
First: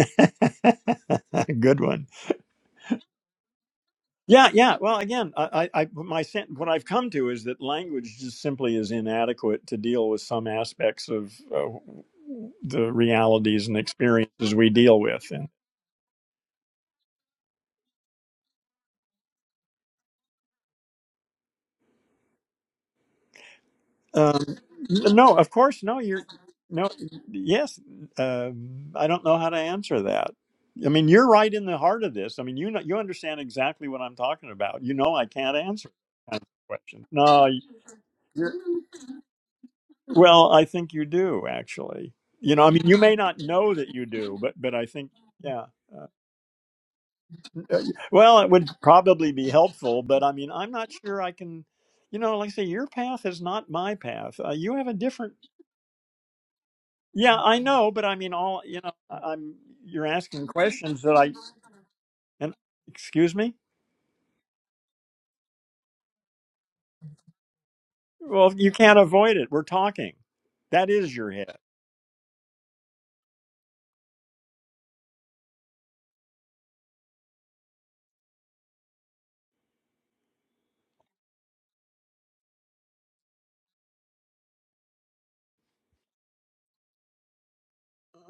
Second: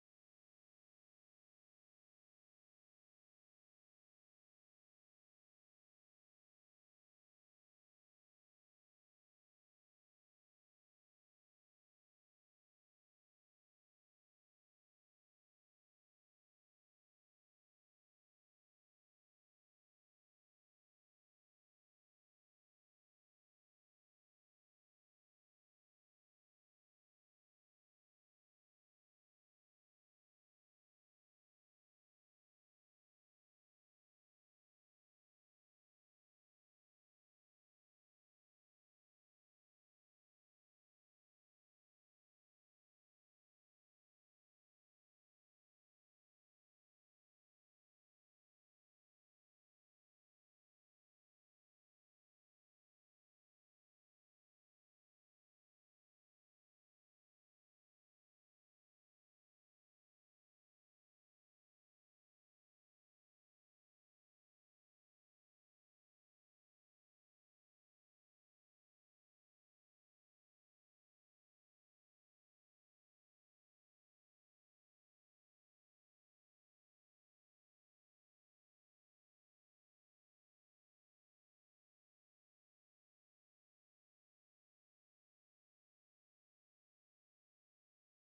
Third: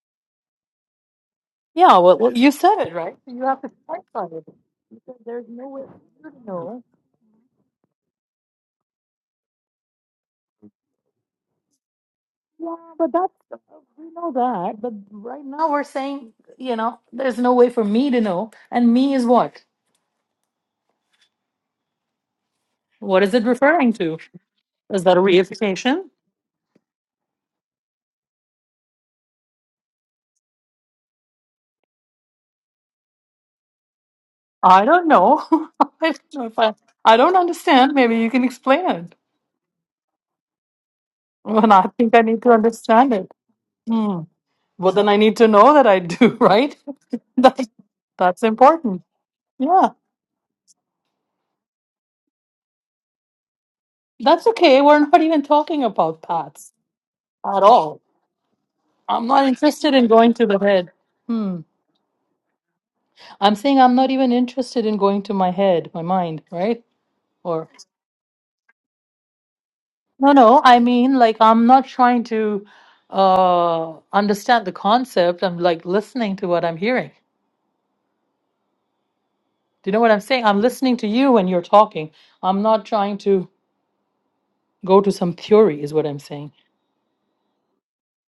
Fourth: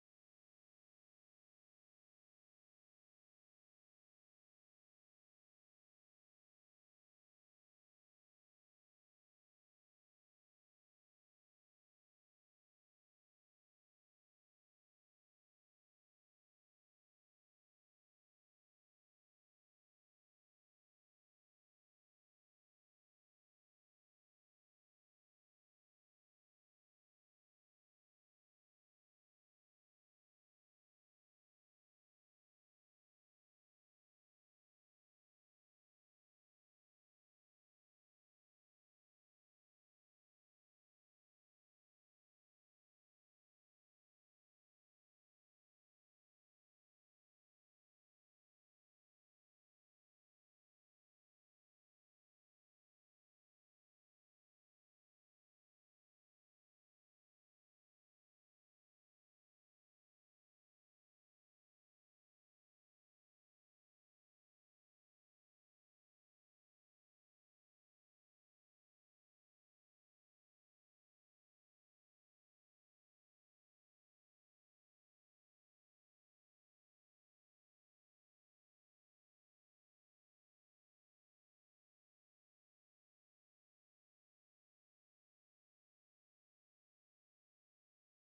Speaker 1: Good
Speaker 3: Yeah,
Speaker 1: one.
Speaker 3: well, well, you said it, right? You have to start on it.
Speaker 1: Yeah, yeah. Well,
Speaker 3: because
Speaker 1: again,
Speaker 3: there's no
Speaker 1: I, I,
Speaker 3: way
Speaker 1: I my
Speaker 3: for you to
Speaker 1: sen- what
Speaker 3: know.
Speaker 1: I've come to is that language just simply is inadequate to deal with some aspects of uh,
Speaker 3: Yeah,
Speaker 1: the
Speaker 3: but that's,
Speaker 1: realities and
Speaker 3: we know
Speaker 1: experiences we
Speaker 3: that. But
Speaker 1: deal with.
Speaker 3: right
Speaker 1: And
Speaker 3: now we're saying, you know, there's no way for me to know. And me is what? What is it referring to?
Speaker 1: um,
Speaker 3: Is
Speaker 1: n-
Speaker 3: that a
Speaker 1: no, of course, no.
Speaker 3: reification?
Speaker 1: You're no. Yes, um I don't know how to answer that. I mean, you're right in the heart of this. I mean, you know, you understand exactly what I'm talking about.
Speaker 3: I
Speaker 1: You
Speaker 3: don't
Speaker 1: know, I
Speaker 3: know.
Speaker 1: can't answer
Speaker 3: I don't
Speaker 1: that kind
Speaker 3: know if
Speaker 1: of
Speaker 3: I,
Speaker 1: question.
Speaker 3: I don't
Speaker 1: No,
Speaker 3: understand. Maybe you can explain it.
Speaker 1: Well, I think you do
Speaker 3: When I
Speaker 1: actually.
Speaker 3: think I need to
Speaker 1: You know, I mean, you
Speaker 3: understand
Speaker 1: may
Speaker 3: it.
Speaker 1: not know that you
Speaker 3: Hmm.
Speaker 1: do, but but I
Speaker 3: Well, then
Speaker 1: think,
Speaker 3: I need to
Speaker 1: yeah.
Speaker 3: know that I
Speaker 1: Uh,
Speaker 3: do, right? That's,
Speaker 1: uh, well,
Speaker 3: that's
Speaker 1: it would
Speaker 3: important.
Speaker 1: probably be
Speaker 3: Yeah.
Speaker 1: helpful, but I mean, I'm not sure I can. You know, like I say, your path is not my path.
Speaker 3: That's
Speaker 1: Uh, you
Speaker 3: okay.
Speaker 1: have a
Speaker 3: We're not
Speaker 1: different.
Speaker 3: even talking about paths
Speaker 1: Yeah, I
Speaker 3: at
Speaker 1: know,
Speaker 3: all.
Speaker 1: but I mean, all you know,
Speaker 3: I'm
Speaker 1: I-
Speaker 3: not
Speaker 1: I'm.
Speaker 3: interested
Speaker 1: You're
Speaker 3: in going
Speaker 1: asking
Speaker 3: to the head.
Speaker 1: questions that I.
Speaker 3: Hmm.
Speaker 1: And excuse
Speaker 3: I'm
Speaker 1: me.
Speaker 3: saying I'm not even interested in going to my head, my mind, right? Or
Speaker 1: Well, you can't avoid it. We're talking.
Speaker 3: no, no. I
Speaker 1: That is
Speaker 3: mean,
Speaker 1: your
Speaker 3: like
Speaker 1: head.
Speaker 3: I'm not trying to uh understand the concept. I'm like listening to what I'm hearing. Do you know what I'm saying? I'm listening to you when you're talking. I'm not trying to go to some theory, is what I'm saying.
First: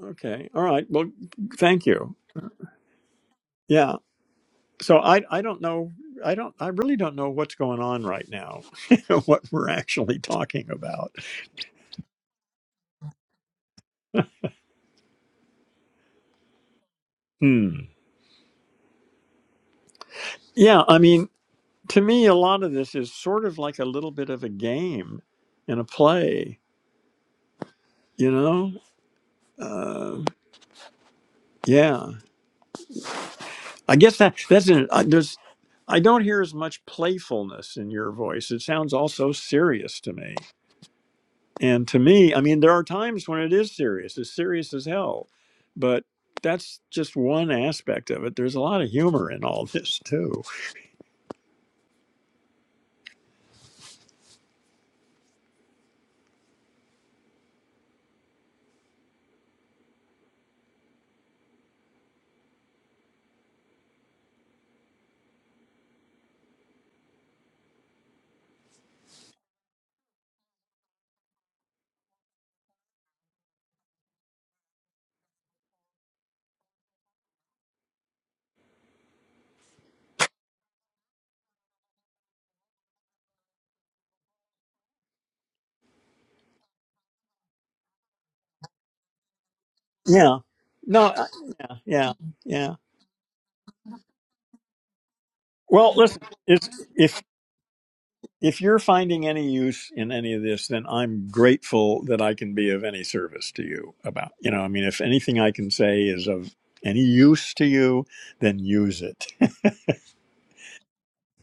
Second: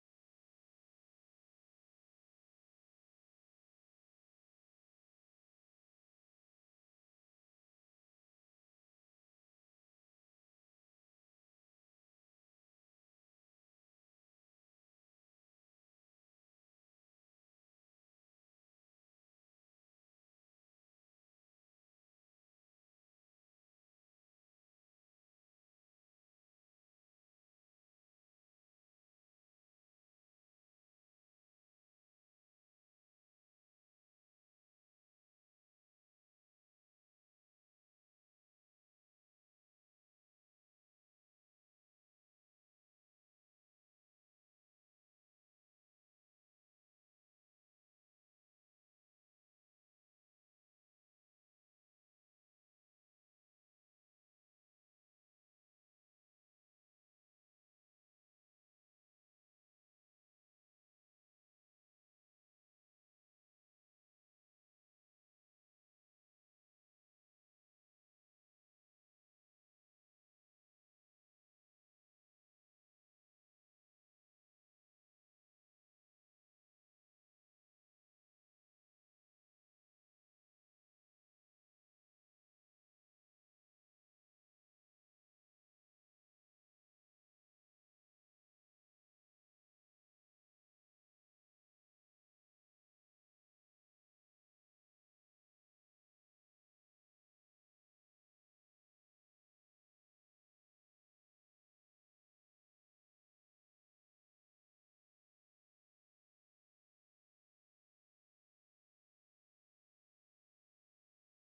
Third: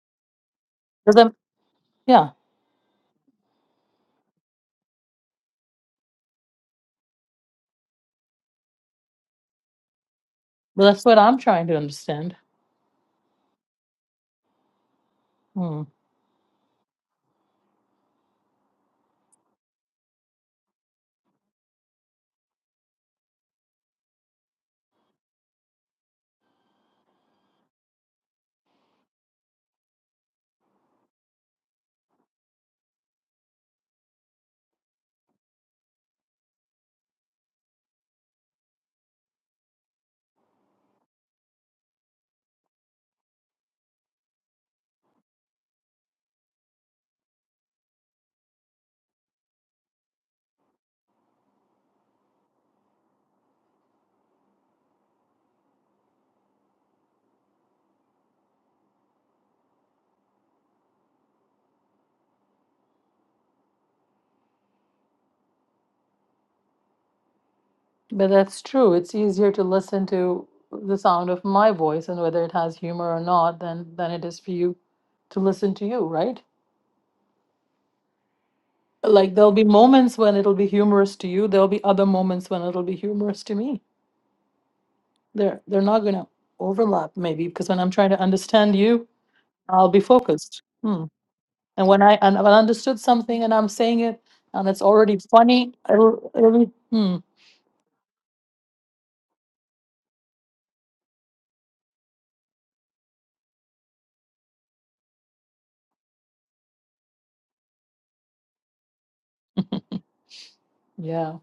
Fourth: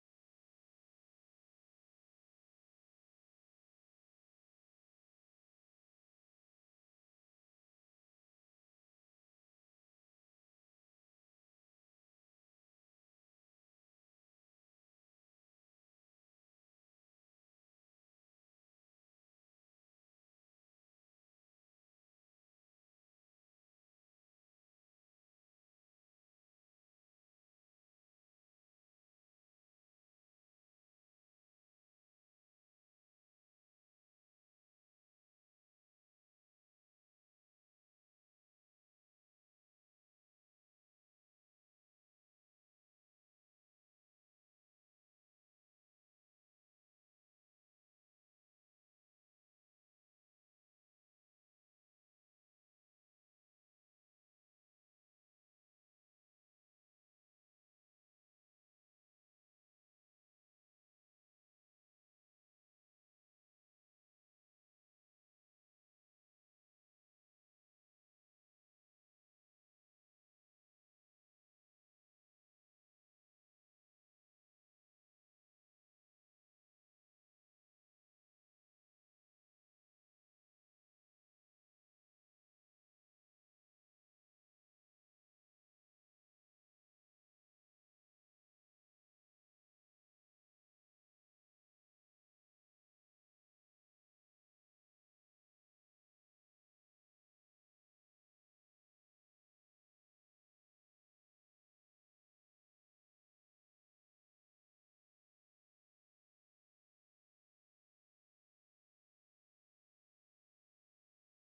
Speaker 1: Okay. All right. Well,
Speaker 3: 'Cause I'm-
Speaker 1: thank you.
Speaker 3: yeah,
Speaker 1: Yeah. so I I don't know I don't I really don't know what's going on right now what we're actually talking
Speaker 3: but that's
Speaker 1: about.
Speaker 3: what I'm trying to understand. Hmm.
Speaker 1: Hmm. Yeah, I mean to me a lot of this is sort of like a little bit of a game and a play, you know? Uh, yeah. I guess that that's an, I, there's I don't hear as much playfulness in your voice. It sounds all so serious to me. And to me, I mean, there are times when it is serious, it's serious as hell. But that's just one aspect of it. There's a lot of humor in all this too.
Speaker 3: But that's true. It's easier to listen to the sound of my voice and whether it has humor or not than than it is for you to listen to you, right? Like there'll be moments when it'll be humorous to you, there'll be other moments when it'll be humorous to me. They're they're not going to overlap maybe because when I'm trying to understand you, I'll be
Speaker 1: Yeah.
Speaker 3: focused. Hmm.
Speaker 1: No. I-
Speaker 3: And when
Speaker 1: Yeah.
Speaker 3: I and I
Speaker 1: Yeah.
Speaker 3: understood something and I'm saying it and it's already funny,
Speaker 1: Well, listen.
Speaker 3: it'll, it'll
Speaker 1: It's,
Speaker 3: be, hmm,
Speaker 1: if if you're finding any use in any of this, then I'm grateful that I can be of any service to you. About you know, I mean, if anything I can say is of any use to you, then use it.
Speaker 3: yeah.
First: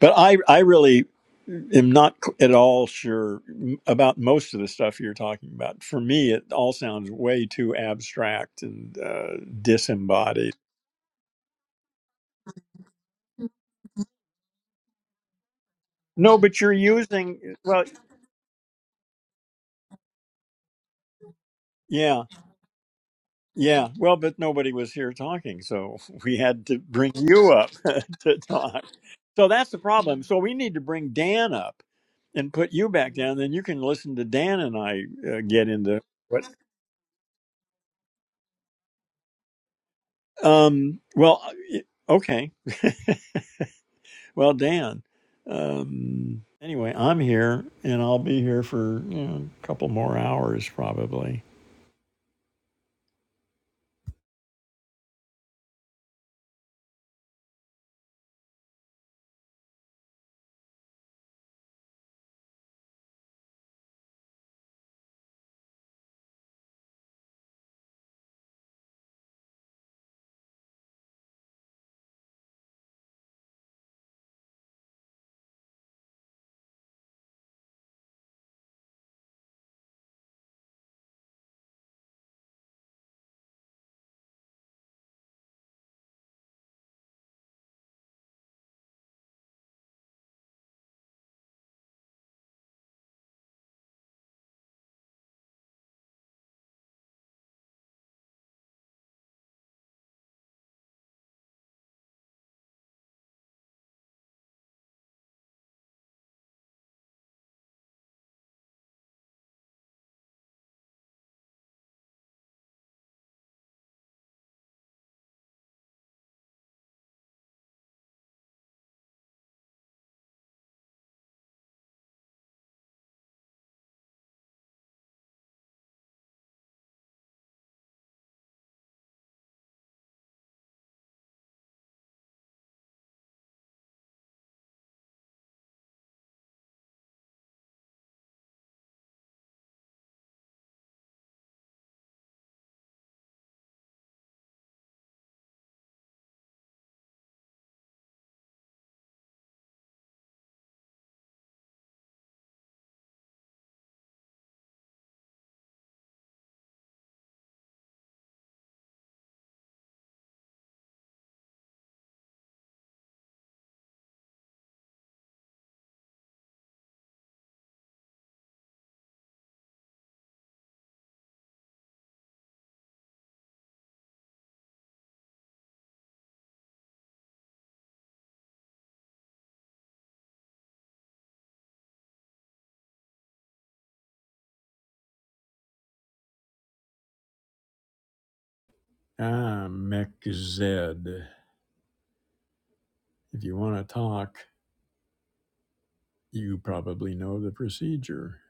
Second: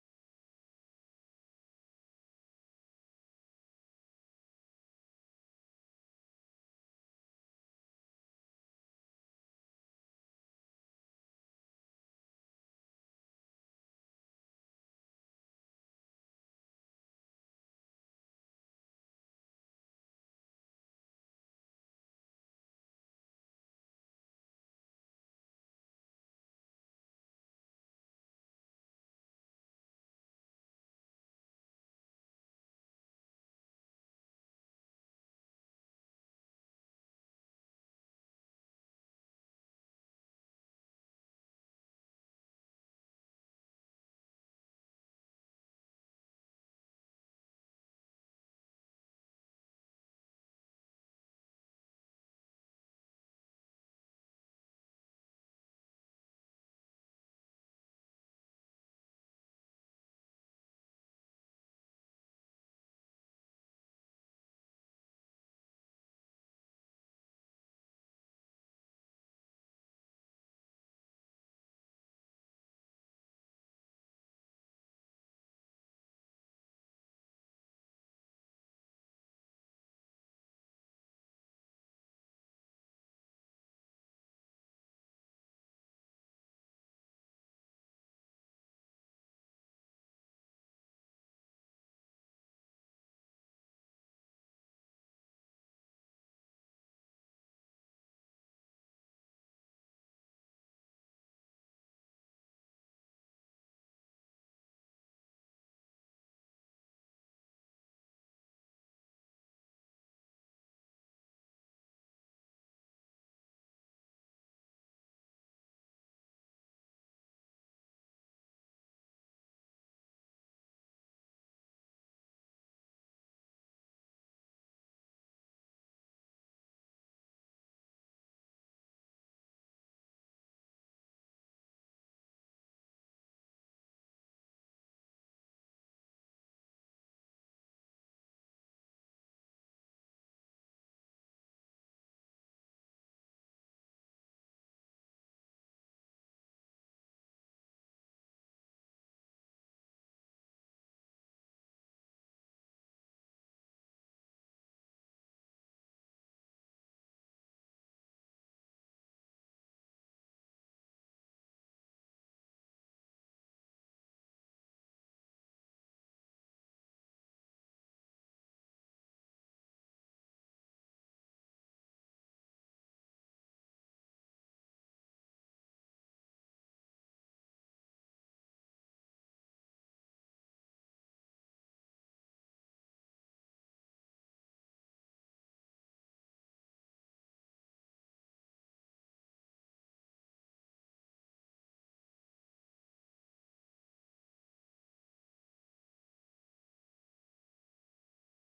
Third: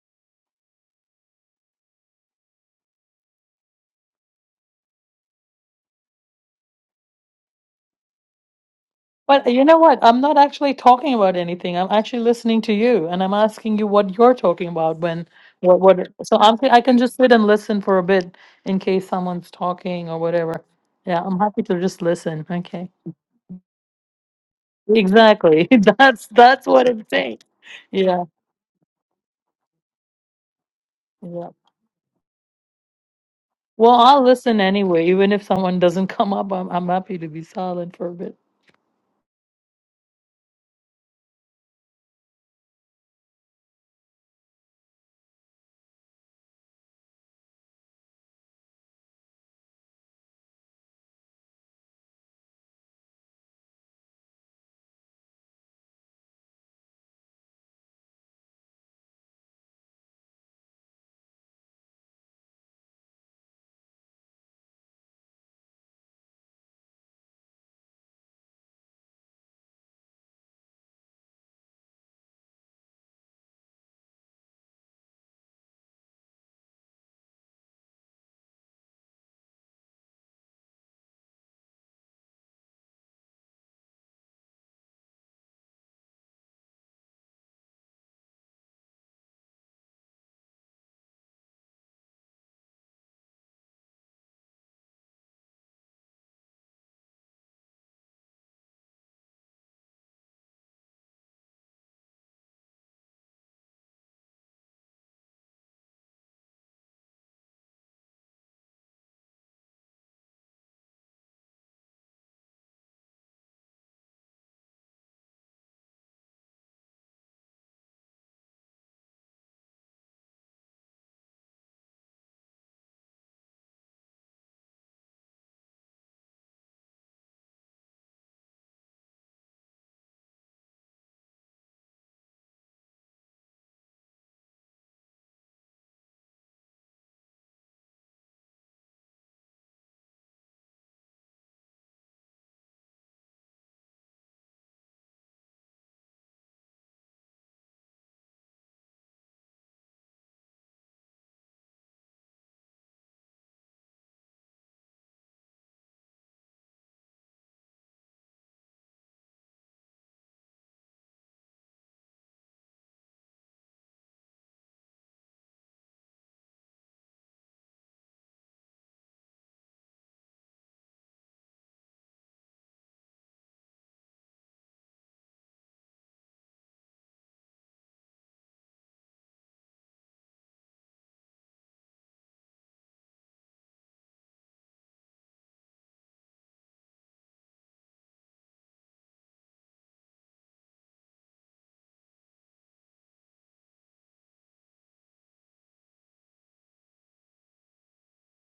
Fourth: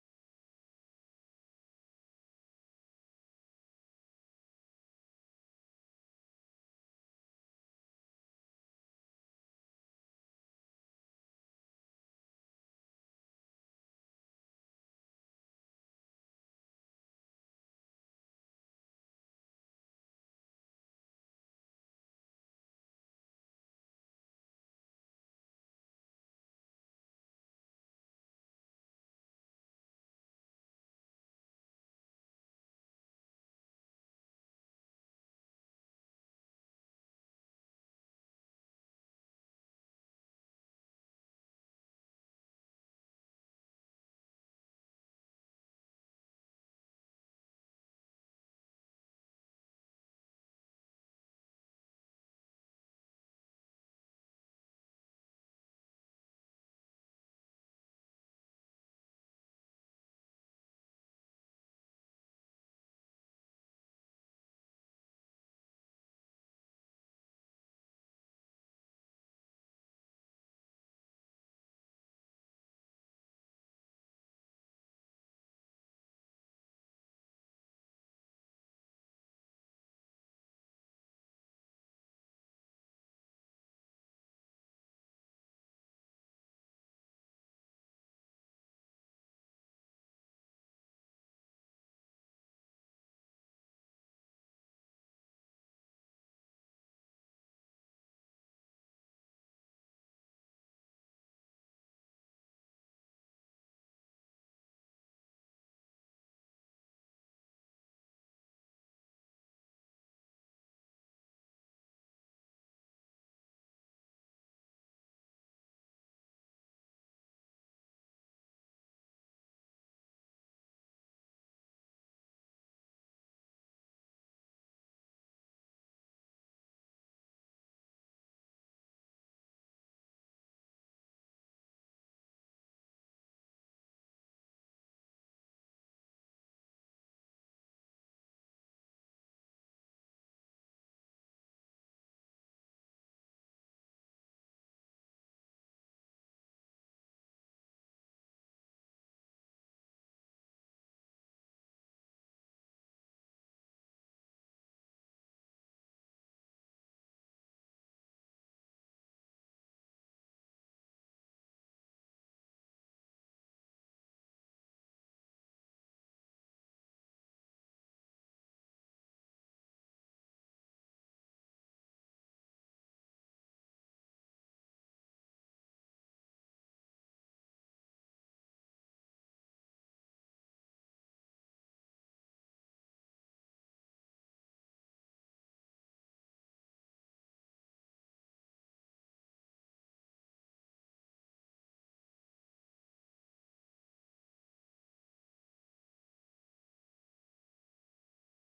Speaker 1: But I, I really am not c- at all sure m- about most of the stuff you're talking about. For me, it all sounds way too abstract and uh,
Speaker 3: But you know what? I'm not
Speaker 1: disembodied.
Speaker 3: actually talking about anything. I'm actually listening to you, and I'm asking you what you're talking about when what what.
Speaker 1: No,
Speaker 3: So I'm
Speaker 1: but you're
Speaker 3: I can just sit and
Speaker 1: using,
Speaker 3: listen
Speaker 1: well,
Speaker 3: for a bit in case someone's talking or whatever. Yeah, I'm happy to just
Speaker 1: yeah,
Speaker 3: listen. Okay,
Speaker 1: yeah. Well, but nobody was here talking,
Speaker 3: exactly.
Speaker 1: so
Speaker 3: That's
Speaker 1: we had
Speaker 3: that's
Speaker 1: to
Speaker 3: what I'm
Speaker 1: bring
Speaker 3: saying.
Speaker 1: you up
Speaker 3: Yeah,
Speaker 1: to talk. So that's the problem. So we need to bring
Speaker 3: yeah.
Speaker 1: Dan up and put you back down. Then you can
Speaker 3: Well,
Speaker 1: listen
Speaker 3: I'll
Speaker 1: to Dan
Speaker 3: listen
Speaker 1: and I
Speaker 3: anyway, even
Speaker 1: uh,
Speaker 3: if
Speaker 1: get
Speaker 3: someone
Speaker 1: into.
Speaker 3: doesn't come up. I'm I'm happy to be silent for a bit.
Speaker 1: Um, well, okay. Well, Dan, um, anyway, I'm here and I'll be here for you know, a couple more hours probably. I'm Mech Zed. If you want to talk, you probably know the procedure.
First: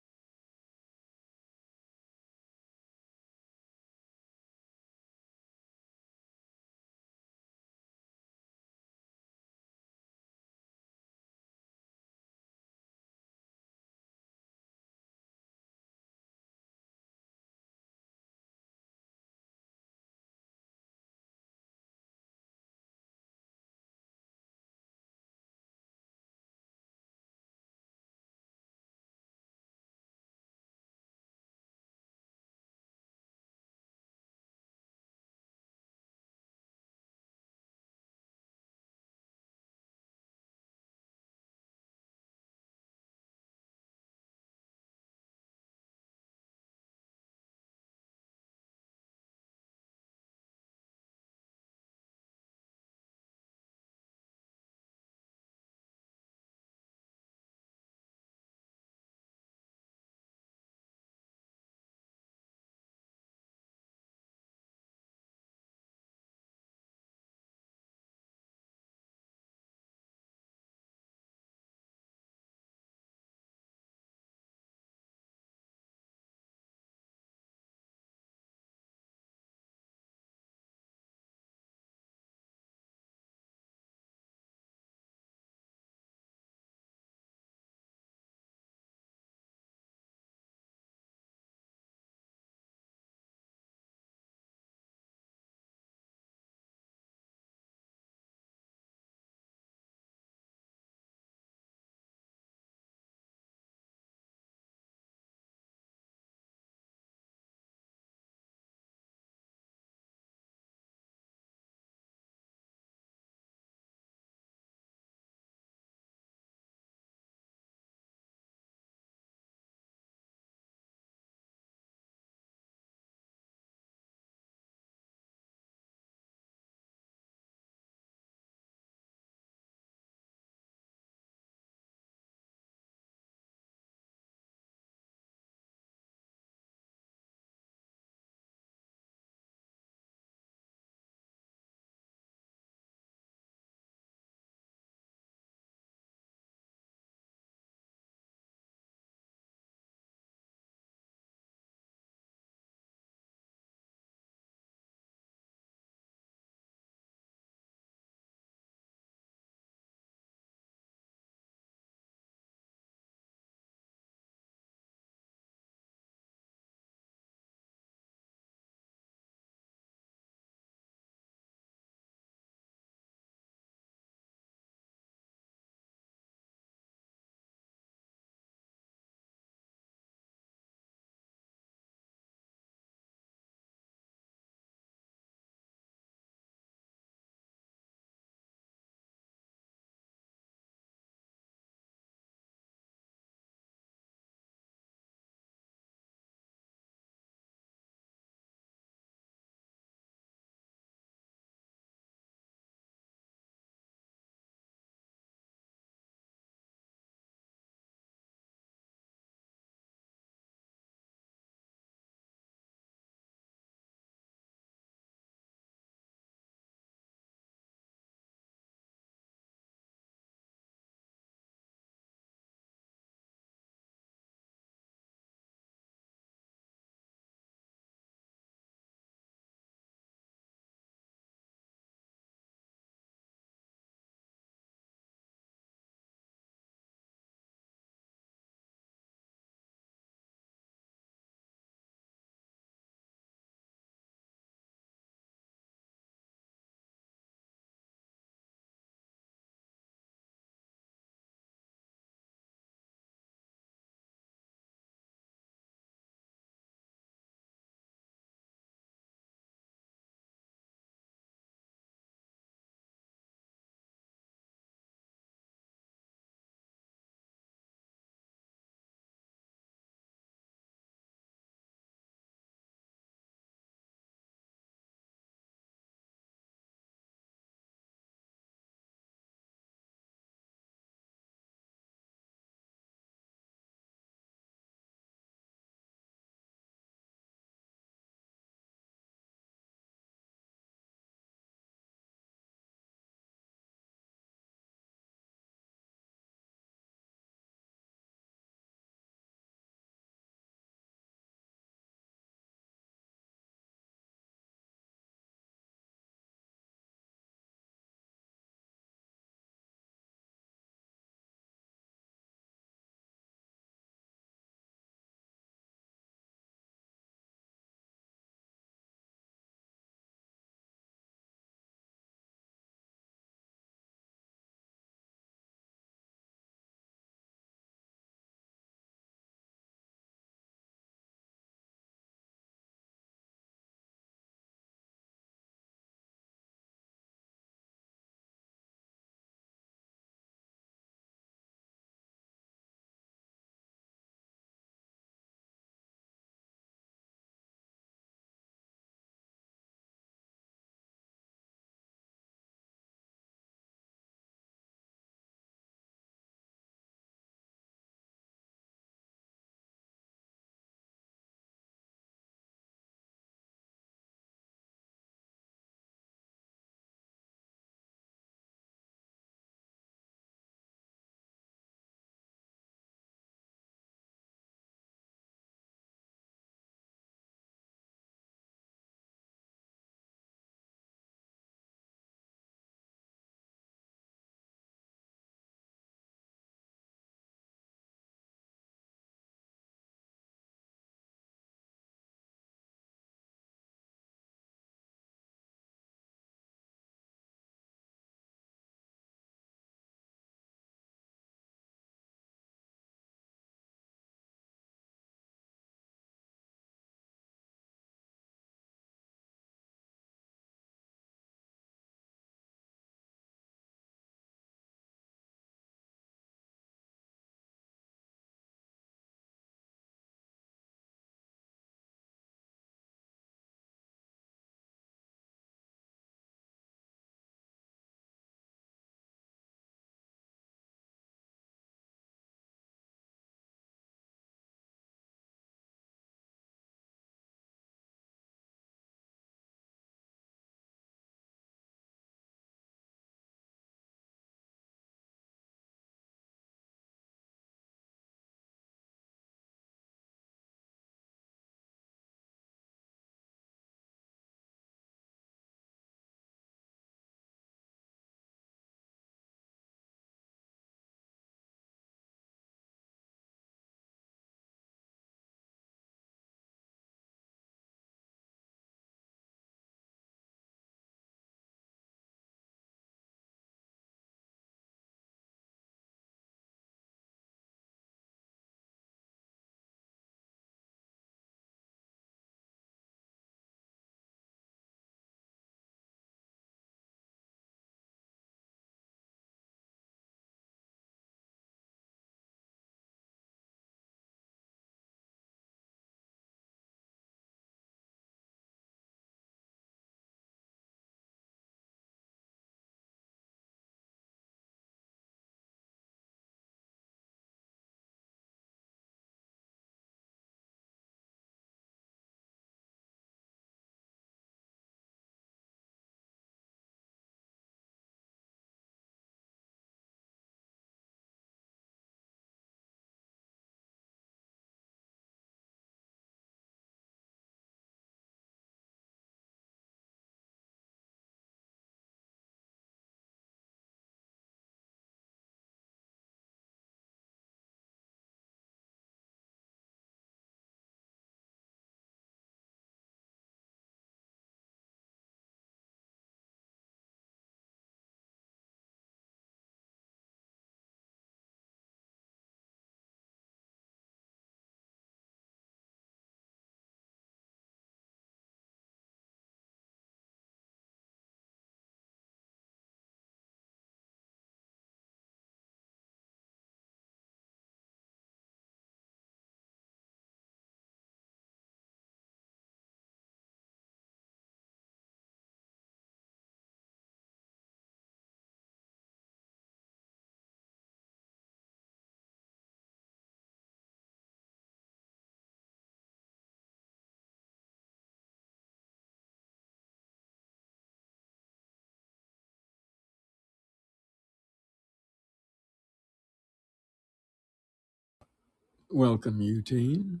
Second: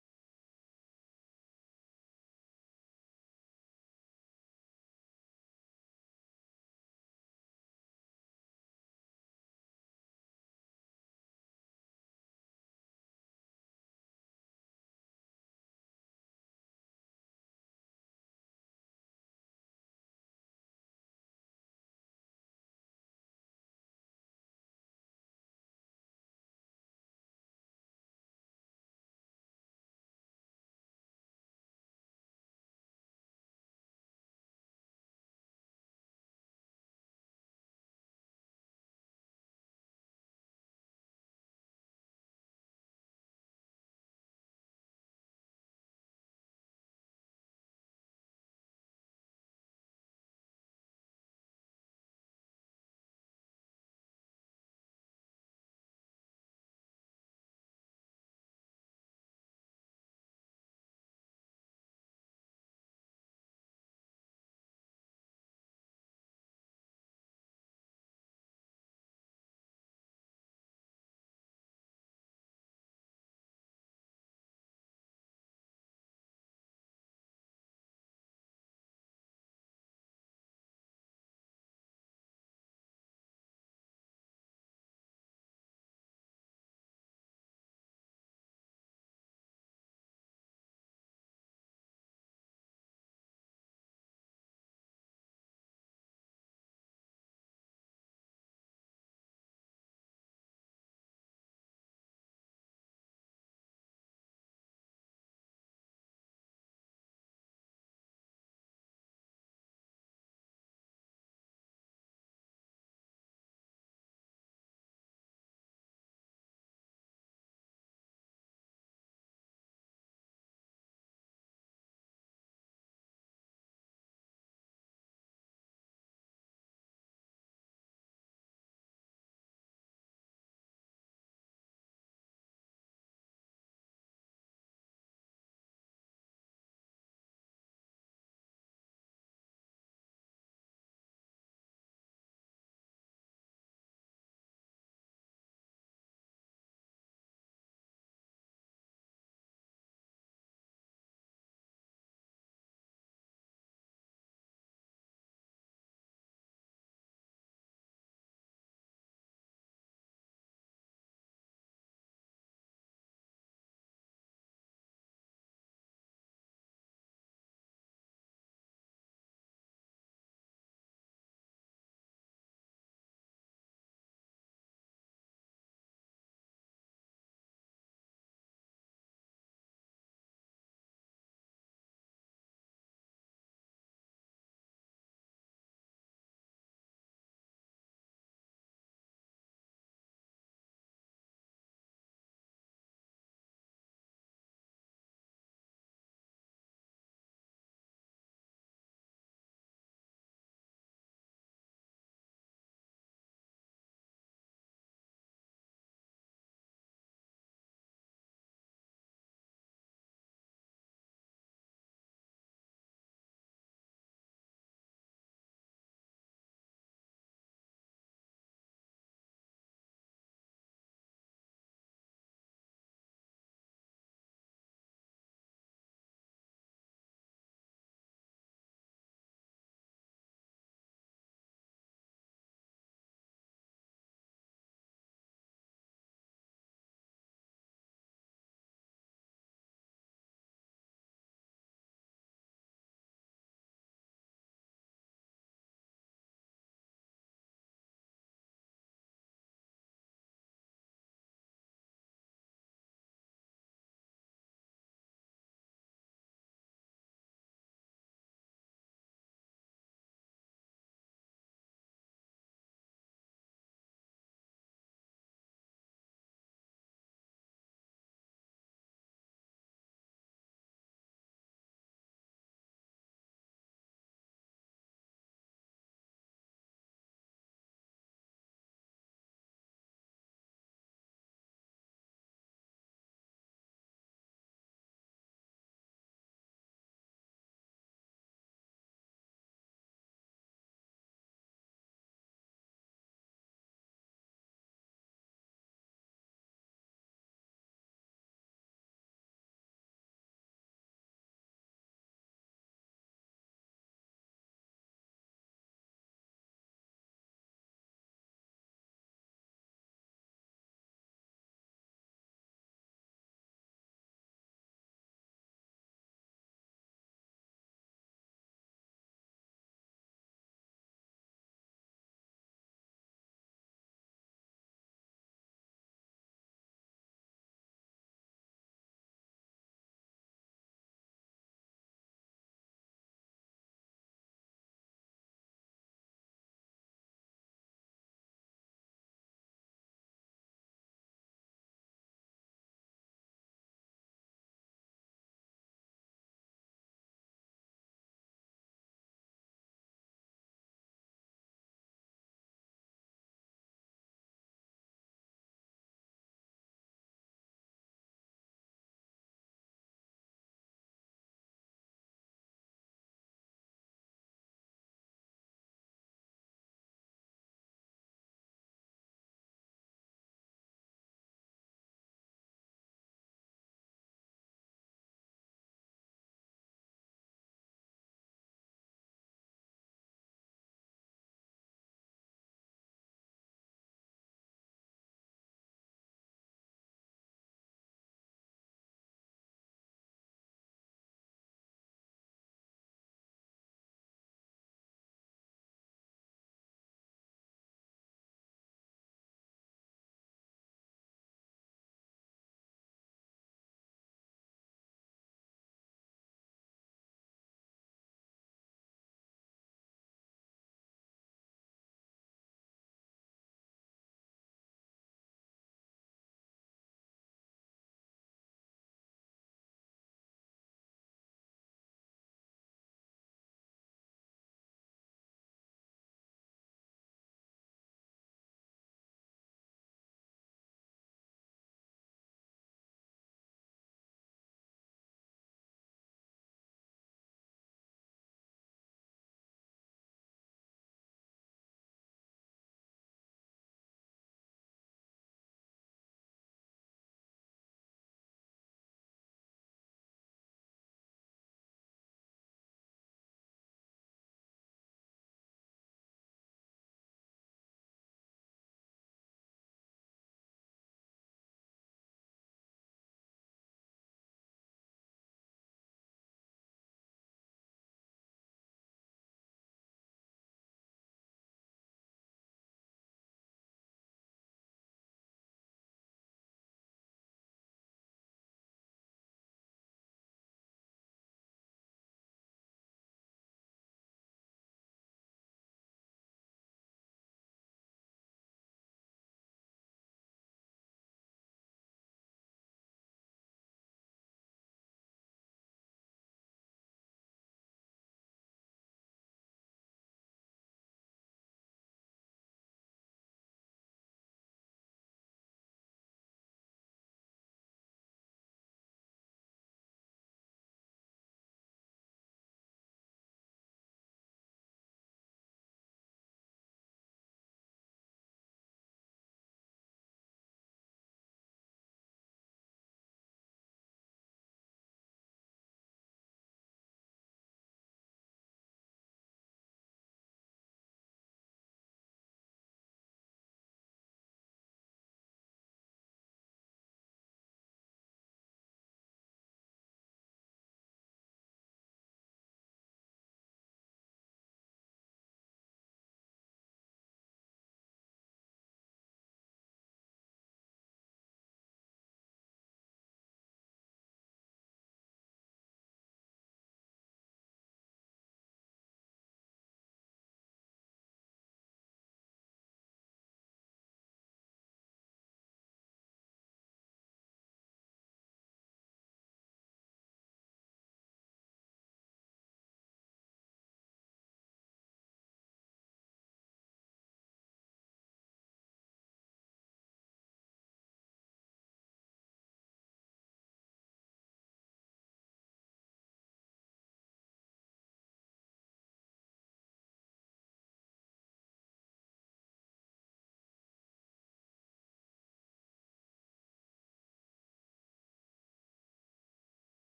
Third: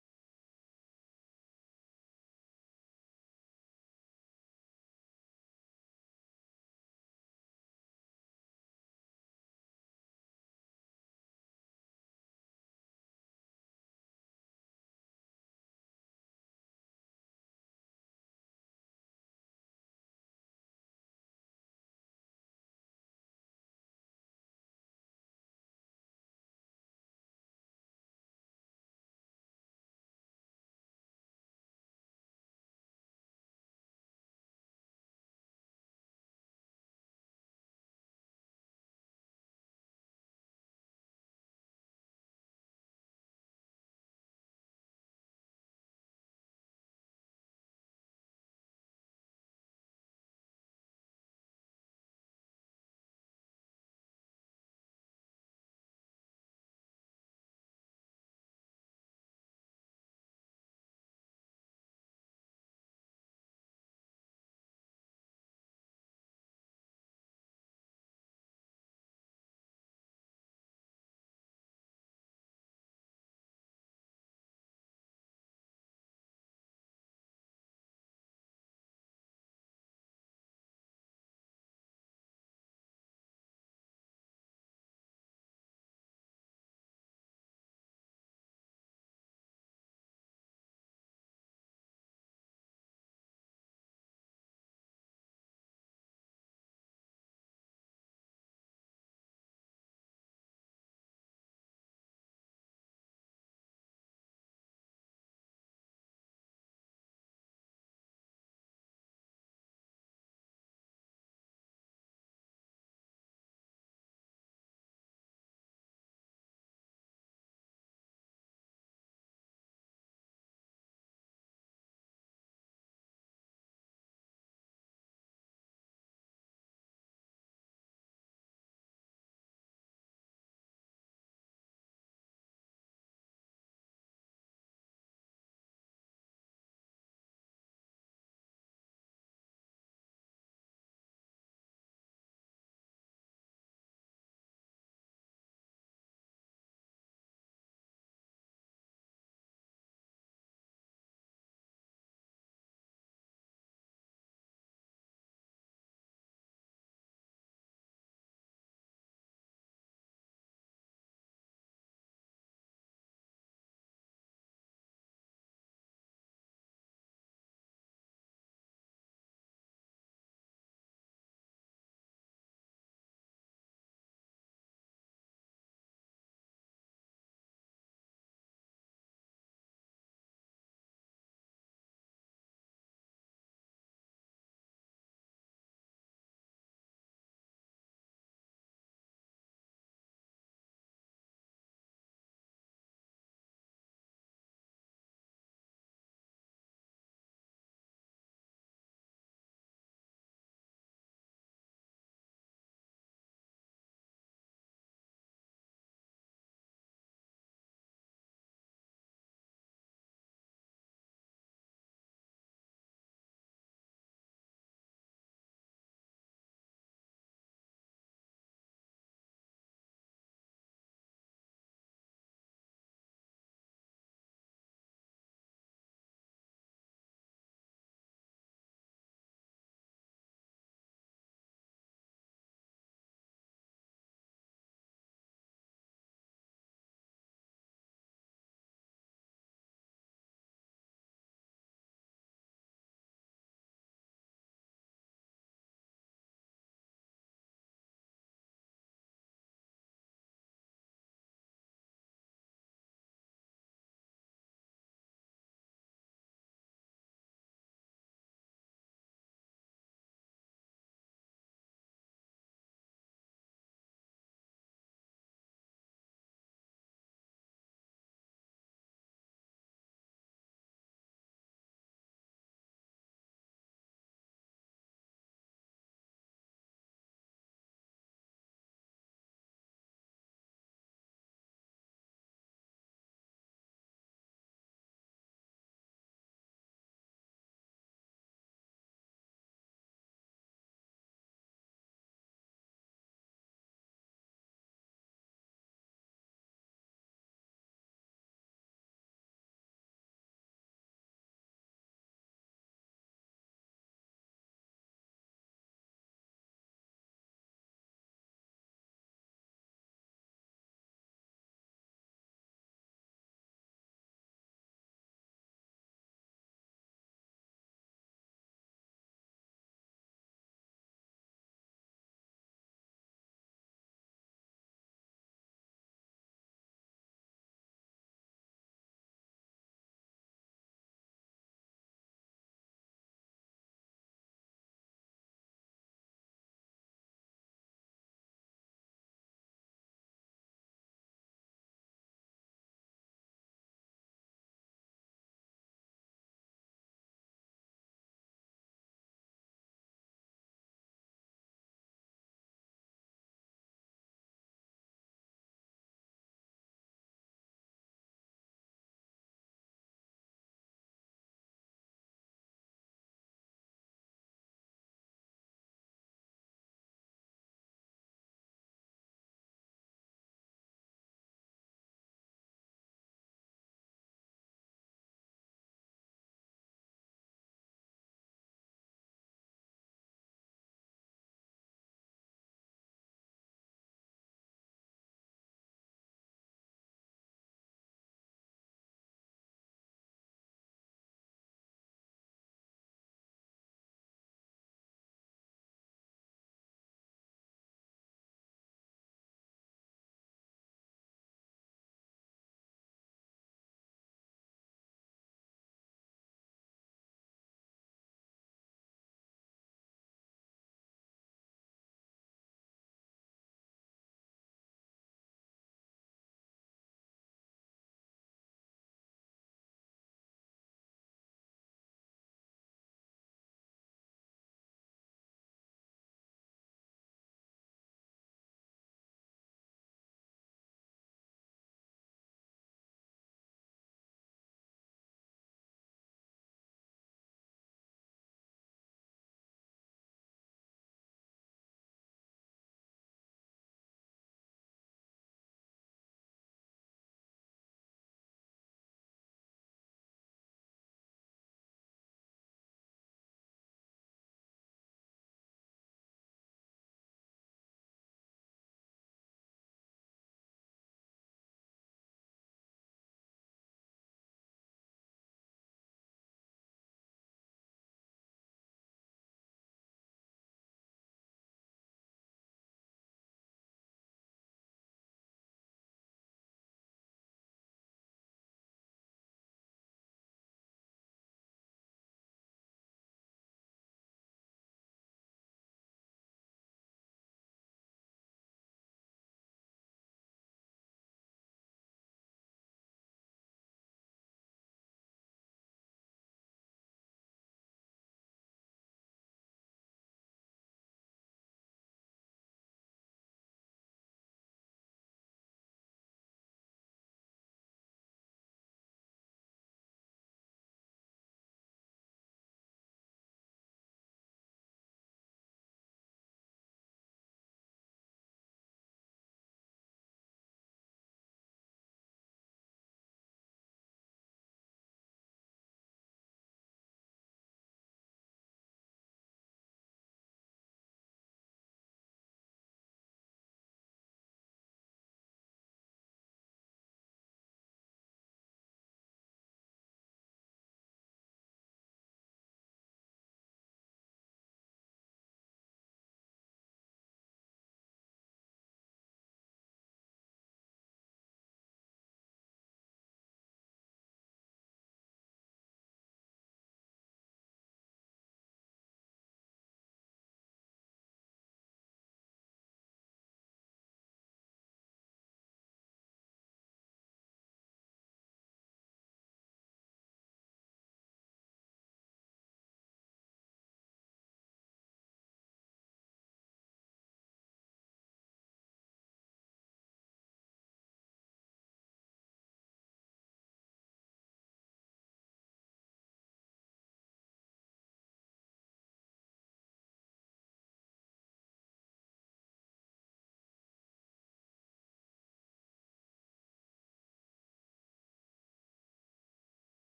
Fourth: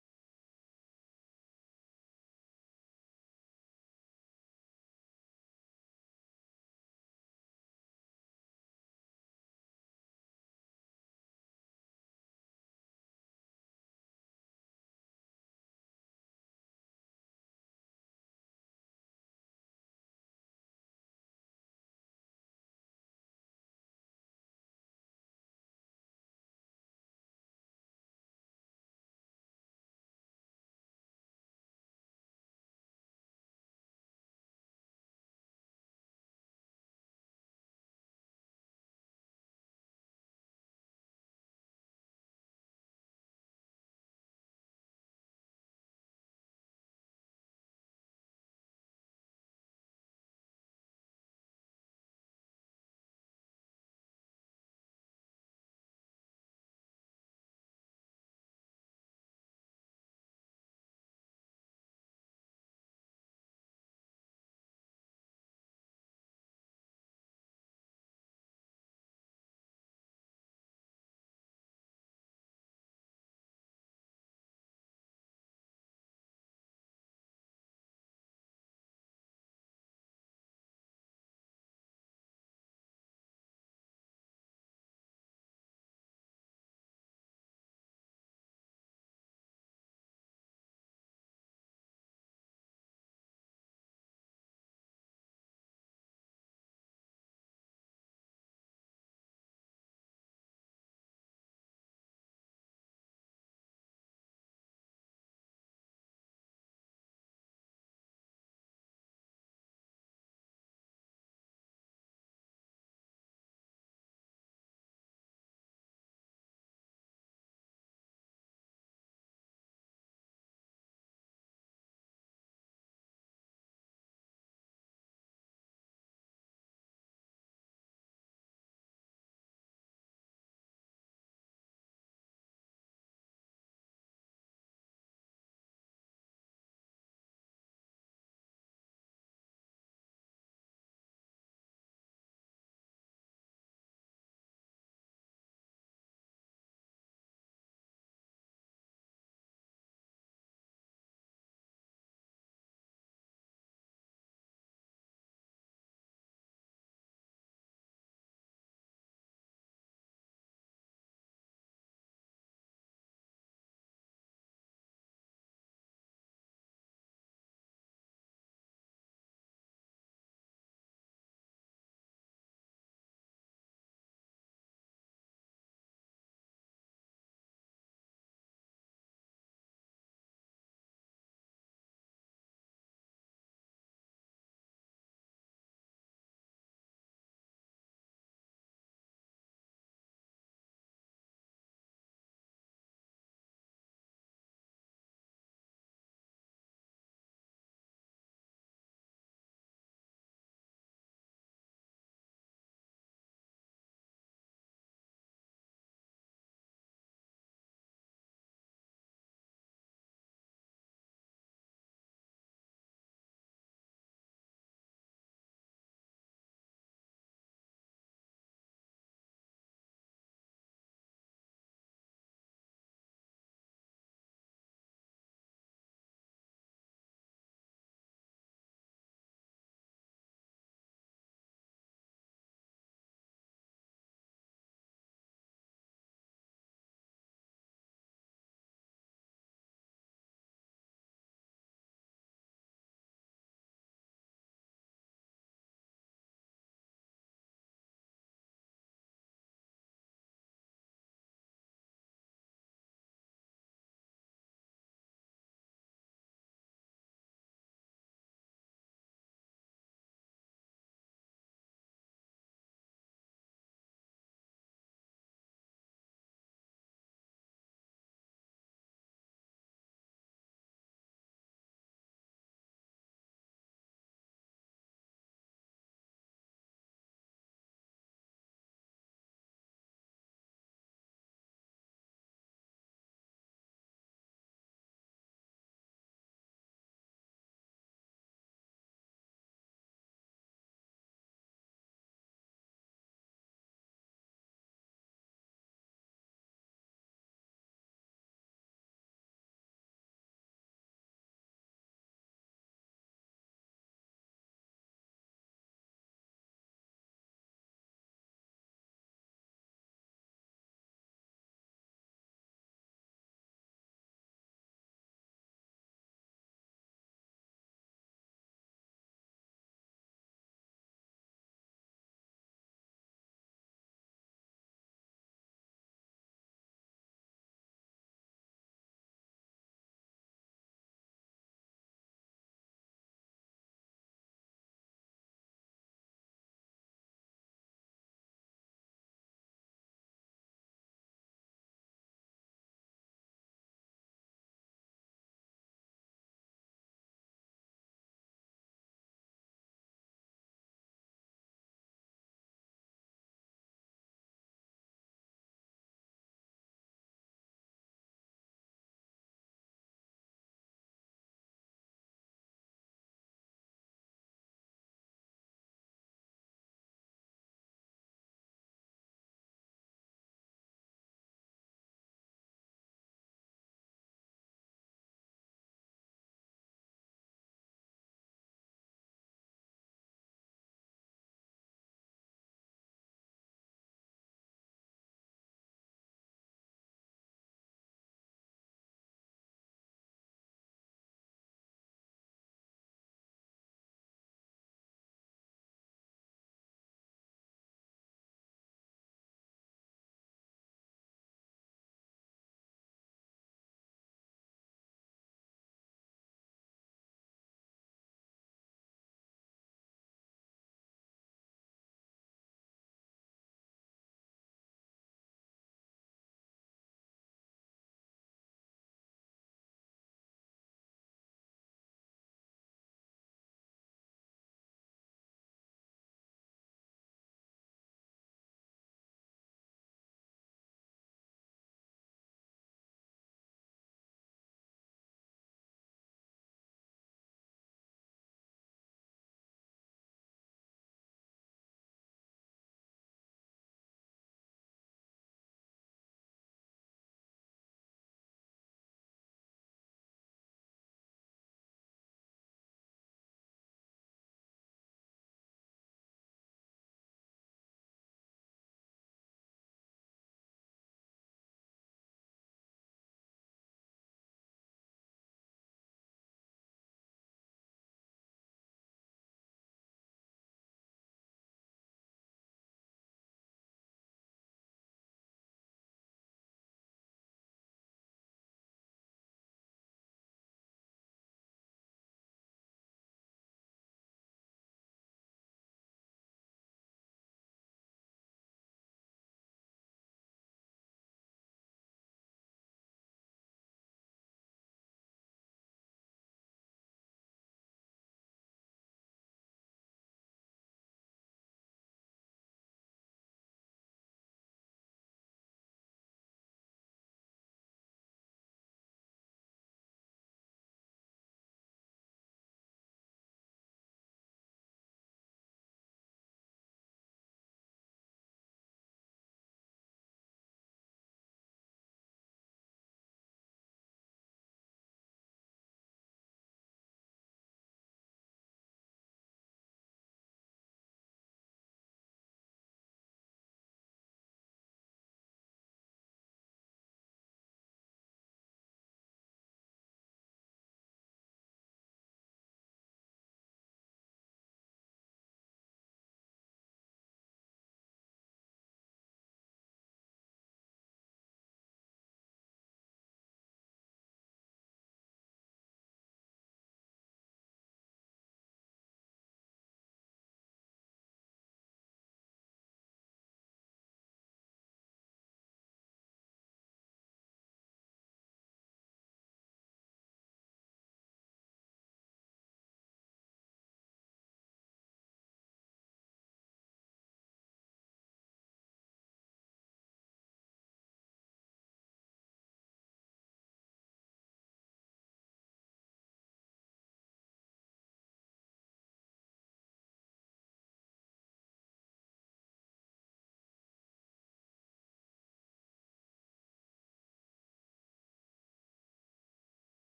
Speaker 1: Welcome, Eugene.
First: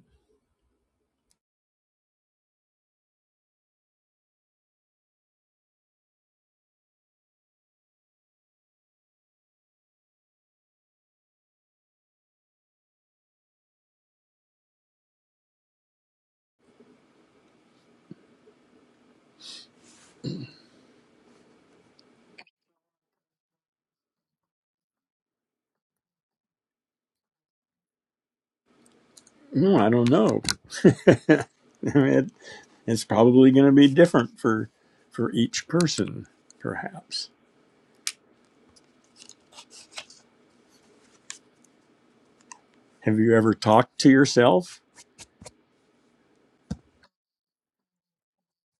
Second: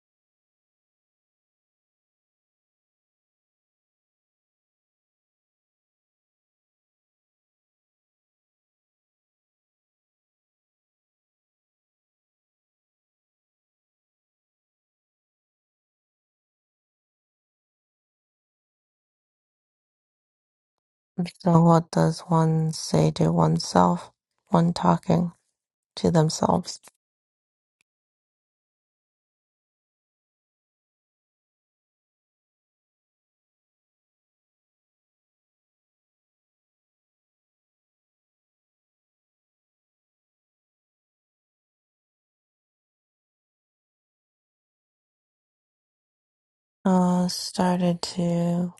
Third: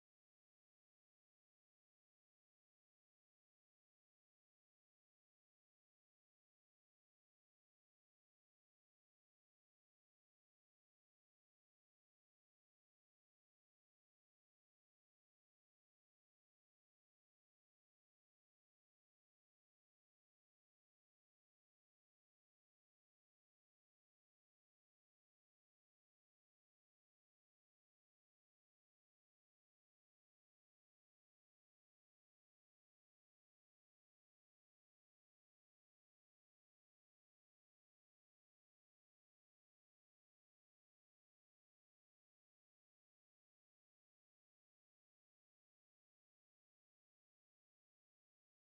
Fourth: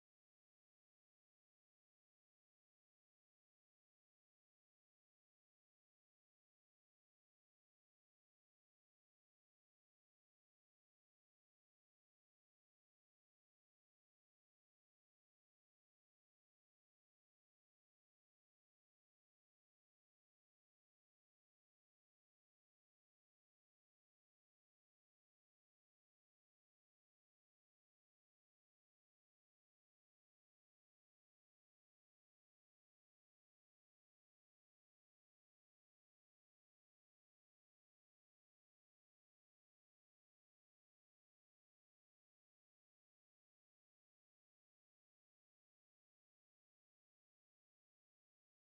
Speaker 4: So what does one say to oneself when talking to themselves?
Speaker 1: No, I don't know. It, it's probably going to be different for for each person, perhaps. Have you ever talked to yourself?
Speaker 4: Uh, started to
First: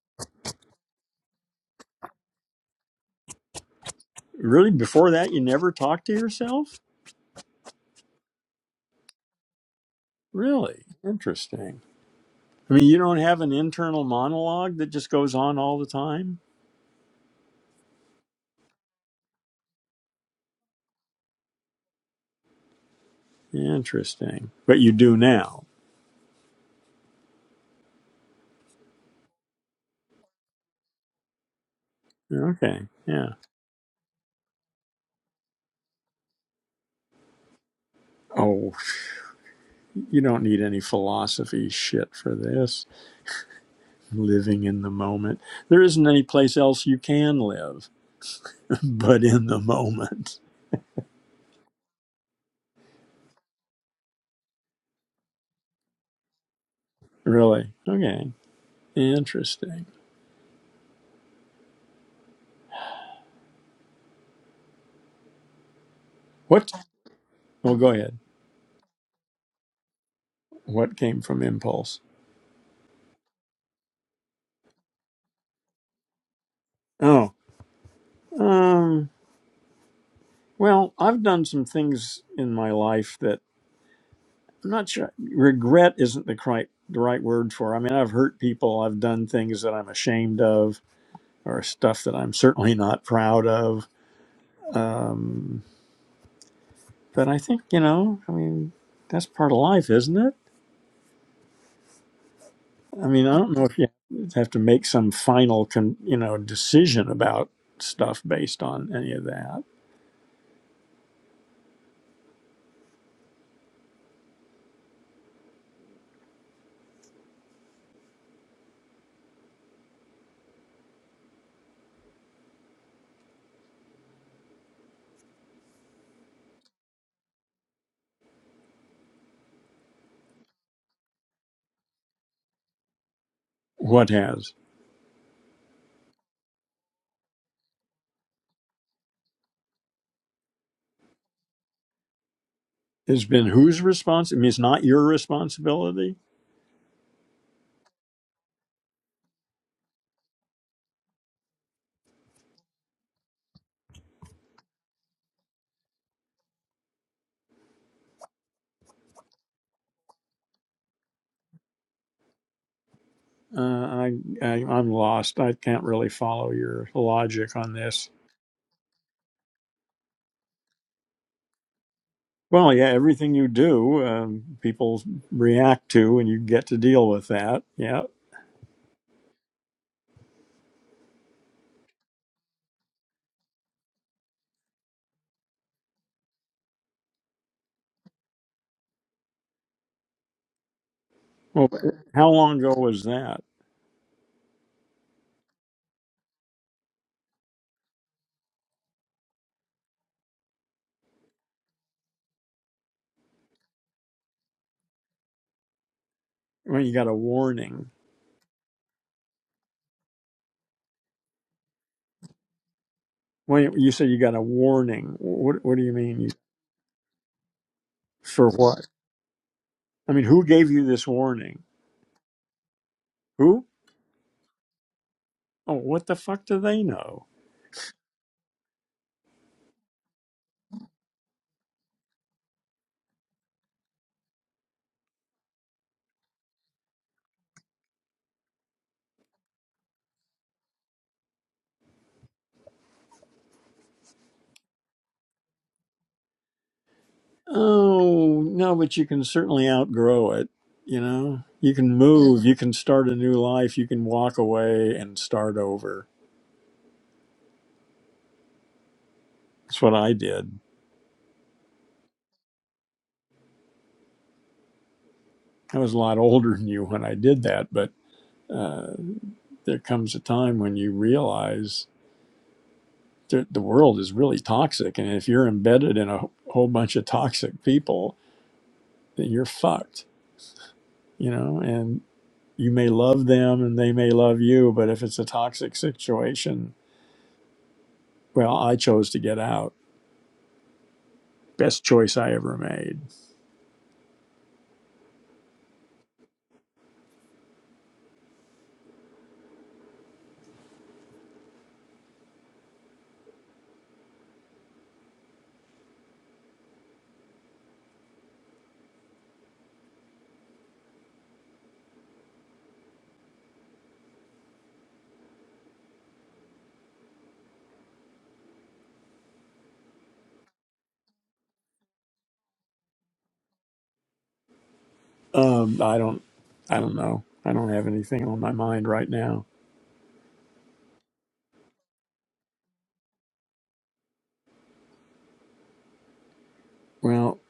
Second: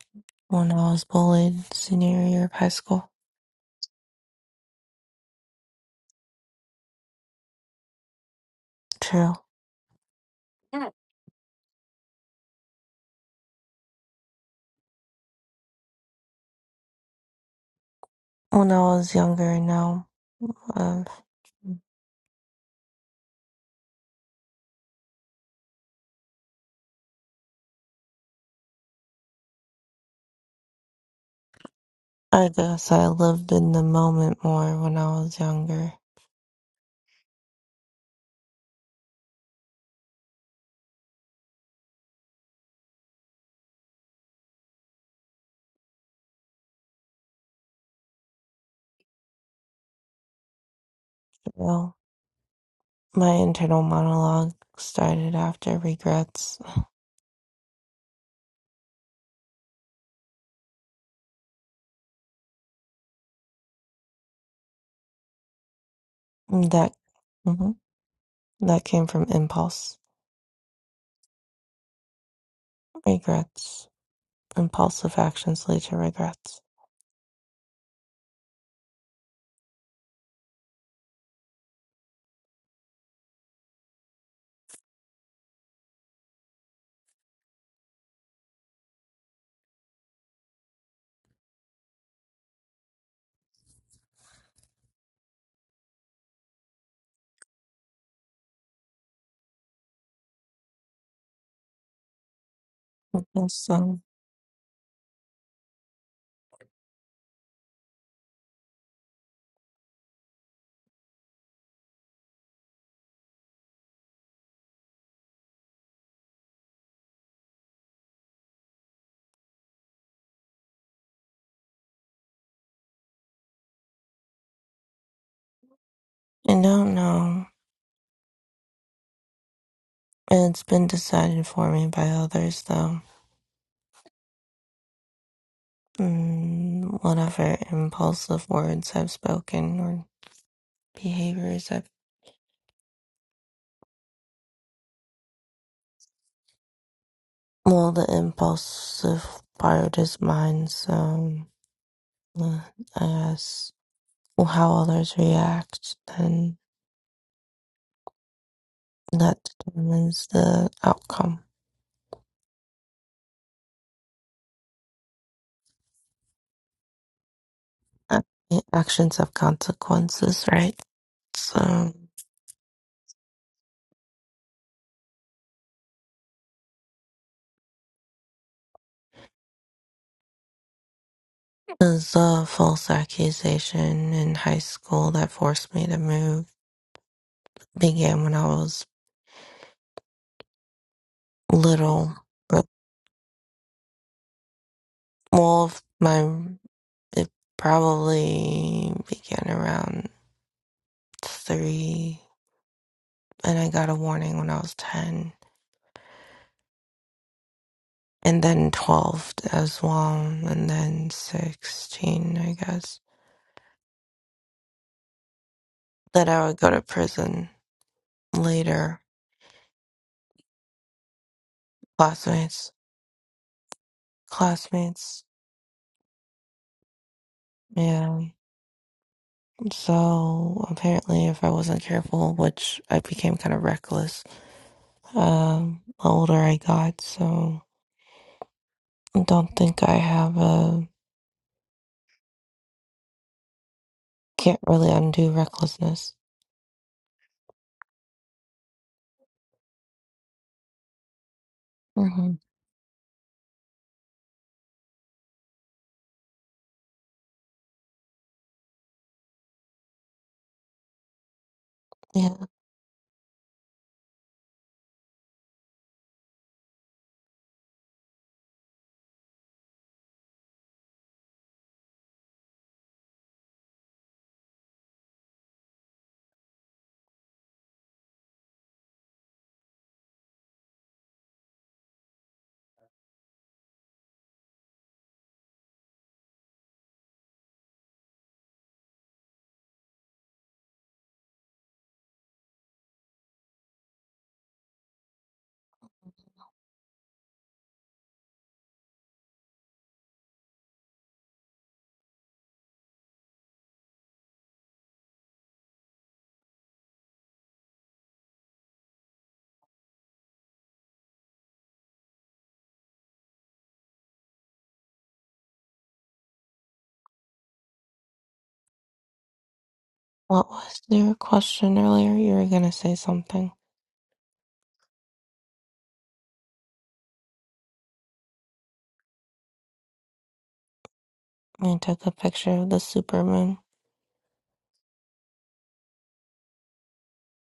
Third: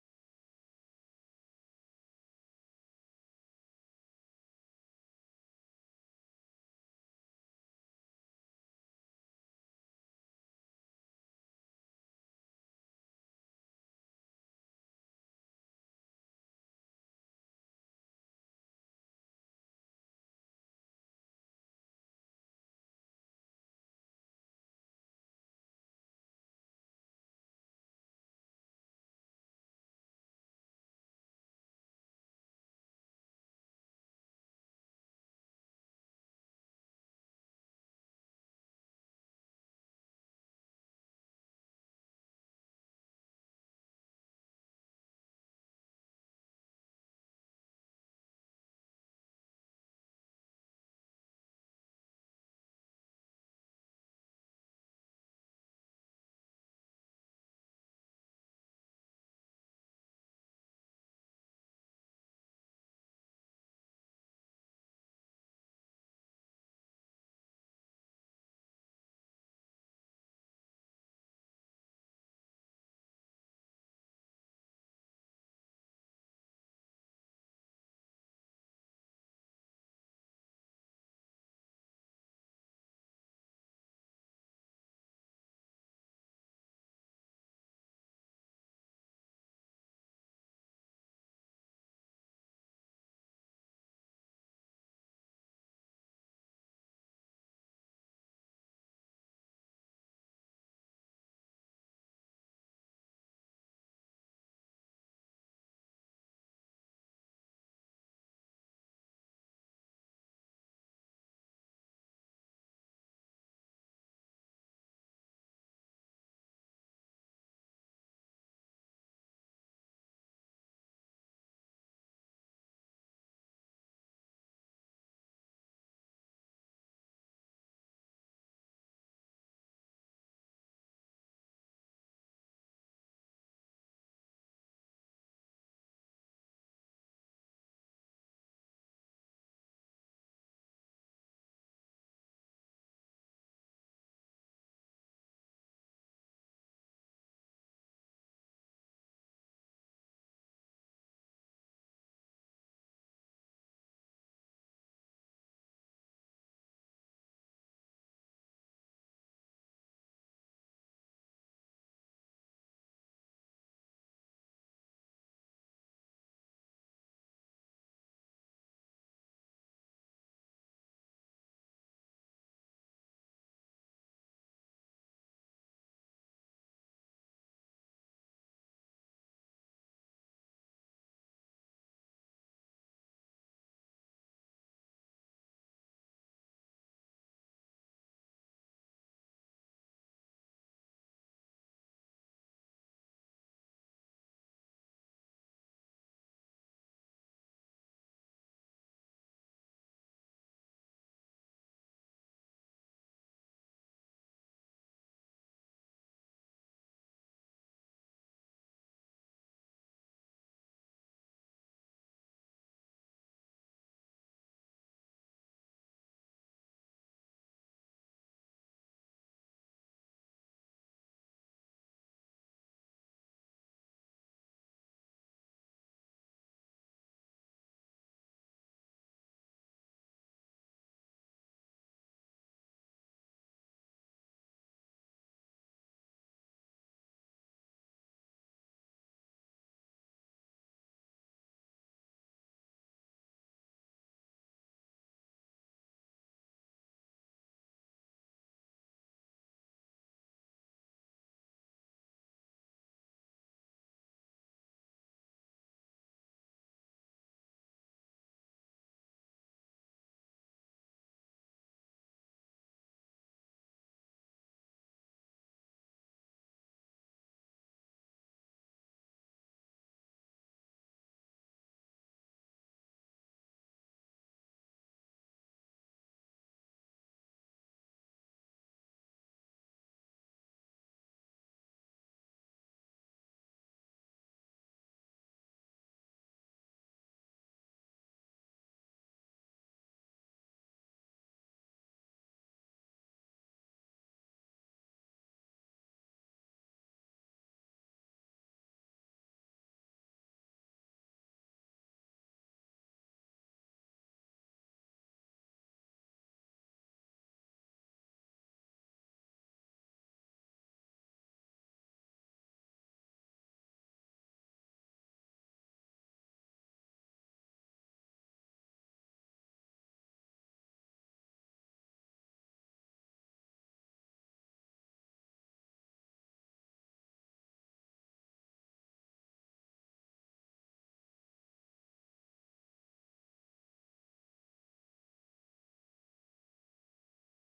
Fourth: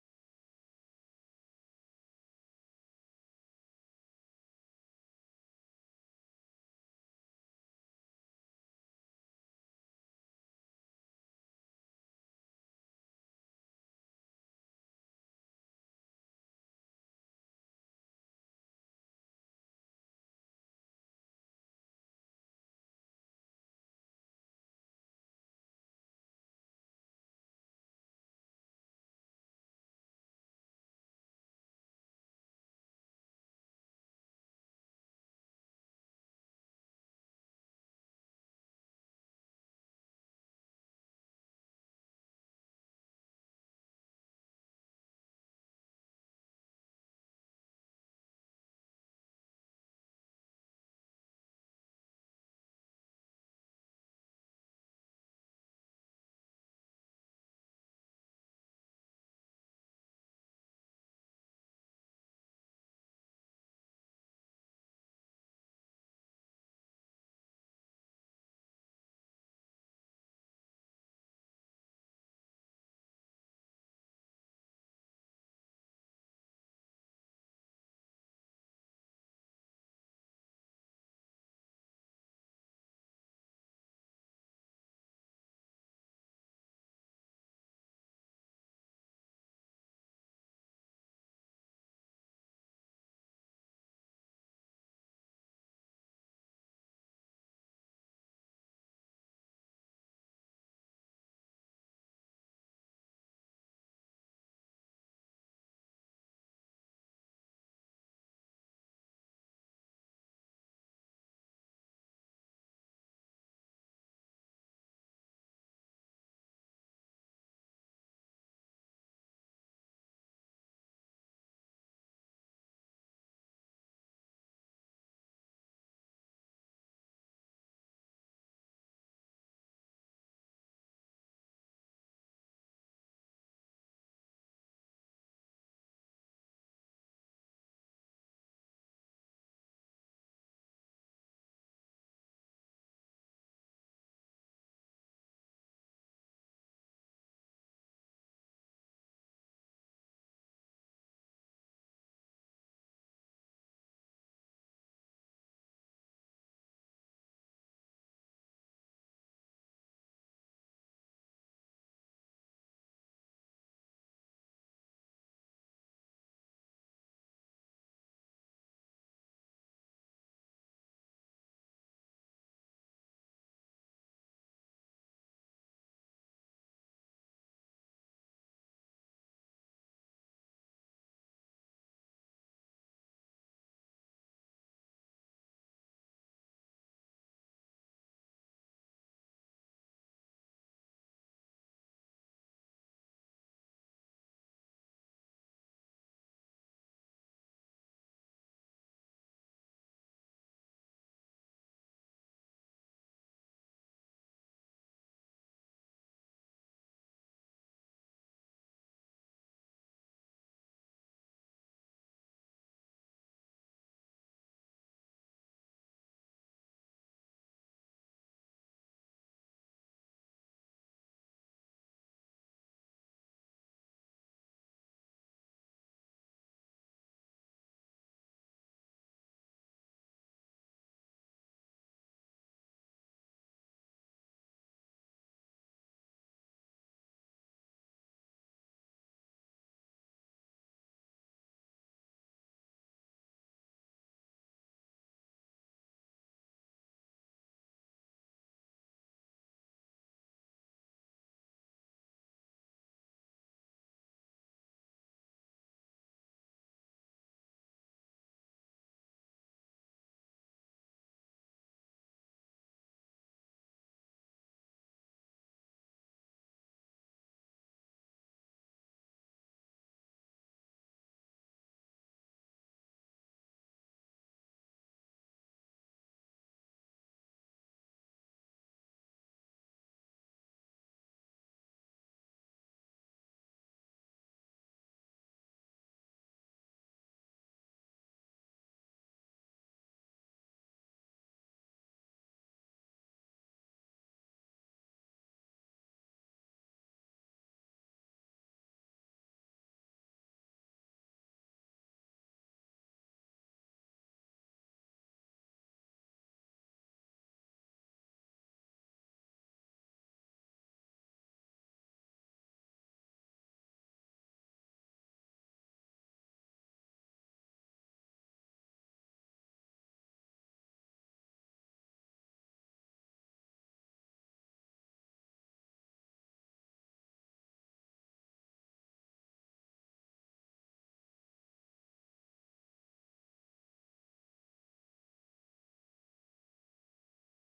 Speaker 4: when I was bullied senior year of high school.
Speaker 1: Really, before that, you never talked to yourself?
Speaker 4: True.
Speaker 1: Really? Interesting. I mean, you don't have an internal monologue that just goes on all the time?
Speaker 4: When I was younger, now, uh,
Speaker 1: Interesting. But you do now.
Speaker 4: I
Speaker 1: Okay.
Speaker 4: guess I
Speaker 1: Yeah.
Speaker 4: lived in the moment more when I was younger.
Speaker 1: Oh, you don't need any philosophy shit for this. Living in the moment. There isn't any place else you can live but in the moment.
Speaker 4: Well, my internal monologue started after regrets.
Speaker 1: Really? Okay. Interesting. What?
Speaker 4: That
Speaker 1: Well,
Speaker 4: mhm,
Speaker 1: go ahead.
Speaker 4: that came from impulse,
Speaker 1: What came from impulse?
Speaker 4: regrets, impulsive actions lead to regrets.
Speaker 1: Oh, um, well, I've done some things in my life that I'm not sure. Regret isn't the right, the right word for. I mean, I've hurt people. I've done things that I'm ashamed of, or stuff that I'm certainly not proud of. Um, but I think you know. I mean, that's part of life, isn't it? I mean, I don't know if you
Speaker 4: Awesome.
Speaker 1: have to make some final, con, you know, decision about stuff based on any of that.
Speaker 4: I don't know. It's been decided for me by others, though.
Speaker 1: What has
Speaker 4: Mm, whatever impulsive words I've spoken or behaviors I've.
Speaker 1: it's been whose response? I mean, it's not your responsibility.
Speaker 4: Well, the impulsive part is mine, so uh, I guess well, how others react, then that determines the outcome.
Speaker 1: Uh, I, I I'm lost. I can't really follow your logic on this.
Speaker 4: Ac- Actions have consequences, right? So.
Speaker 1: Well, yeah, everything you do, um, people react to, and you get to deal with that. Yeah.
Speaker 4: It was a false accusation in high school that forced me to move. Began when I was
Speaker 1: Well,
Speaker 4: little.
Speaker 1: how long
Speaker 4: But,
Speaker 1: ago was that?
Speaker 4: well, if my it probably began around three, and I got a warning when I was ten,
Speaker 1: When you got a warning?
Speaker 4: and then twelve as well, and then sixteen, I guess.
Speaker 1: When you said you got a warning, what what do you mean? You,
Speaker 4: That I would go to prison
Speaker 1: for what?
Speaker 4: later.
Speaker 1: I mean, who gave you this warning?
Speaker 4: Classmates,
Speaker 1: Who?
Speaker 4: classmates,
Speaker 1: Oh, what the fuck do they know?
Speaker 4: yeah. So apparently, if I wasn't careful, which I became kind of reckless, um, the older I got, so I don't think I have a can't really undo recklessness.
Speaker 1: Oh, no, but you can certainly outgrow it. You know, you can
Speaker 4: hmm
Speaker 1: move, you can start a new life, you can walk away and start over. That's what I did.
Speaker 4: Yeah.
Speaker 1: I was a lot older than you when I did that, but uh, there comes a time when you realize that the world is really toxic. And if you're embedded in a whole bunch of toxic people, then you're fucked, you know, and. you may love them and they may love you, but if it's a toxic situation, well, I chose to get out. Best choice I ever made.
Speaker 4: What was your question earlier? You were gonna say something.
Speaker 1: Um, I don't, I don't know. I don't have anything on my mind right now.
Speaker 4: I took a picture of the supermoon.
Speaker 1: Well,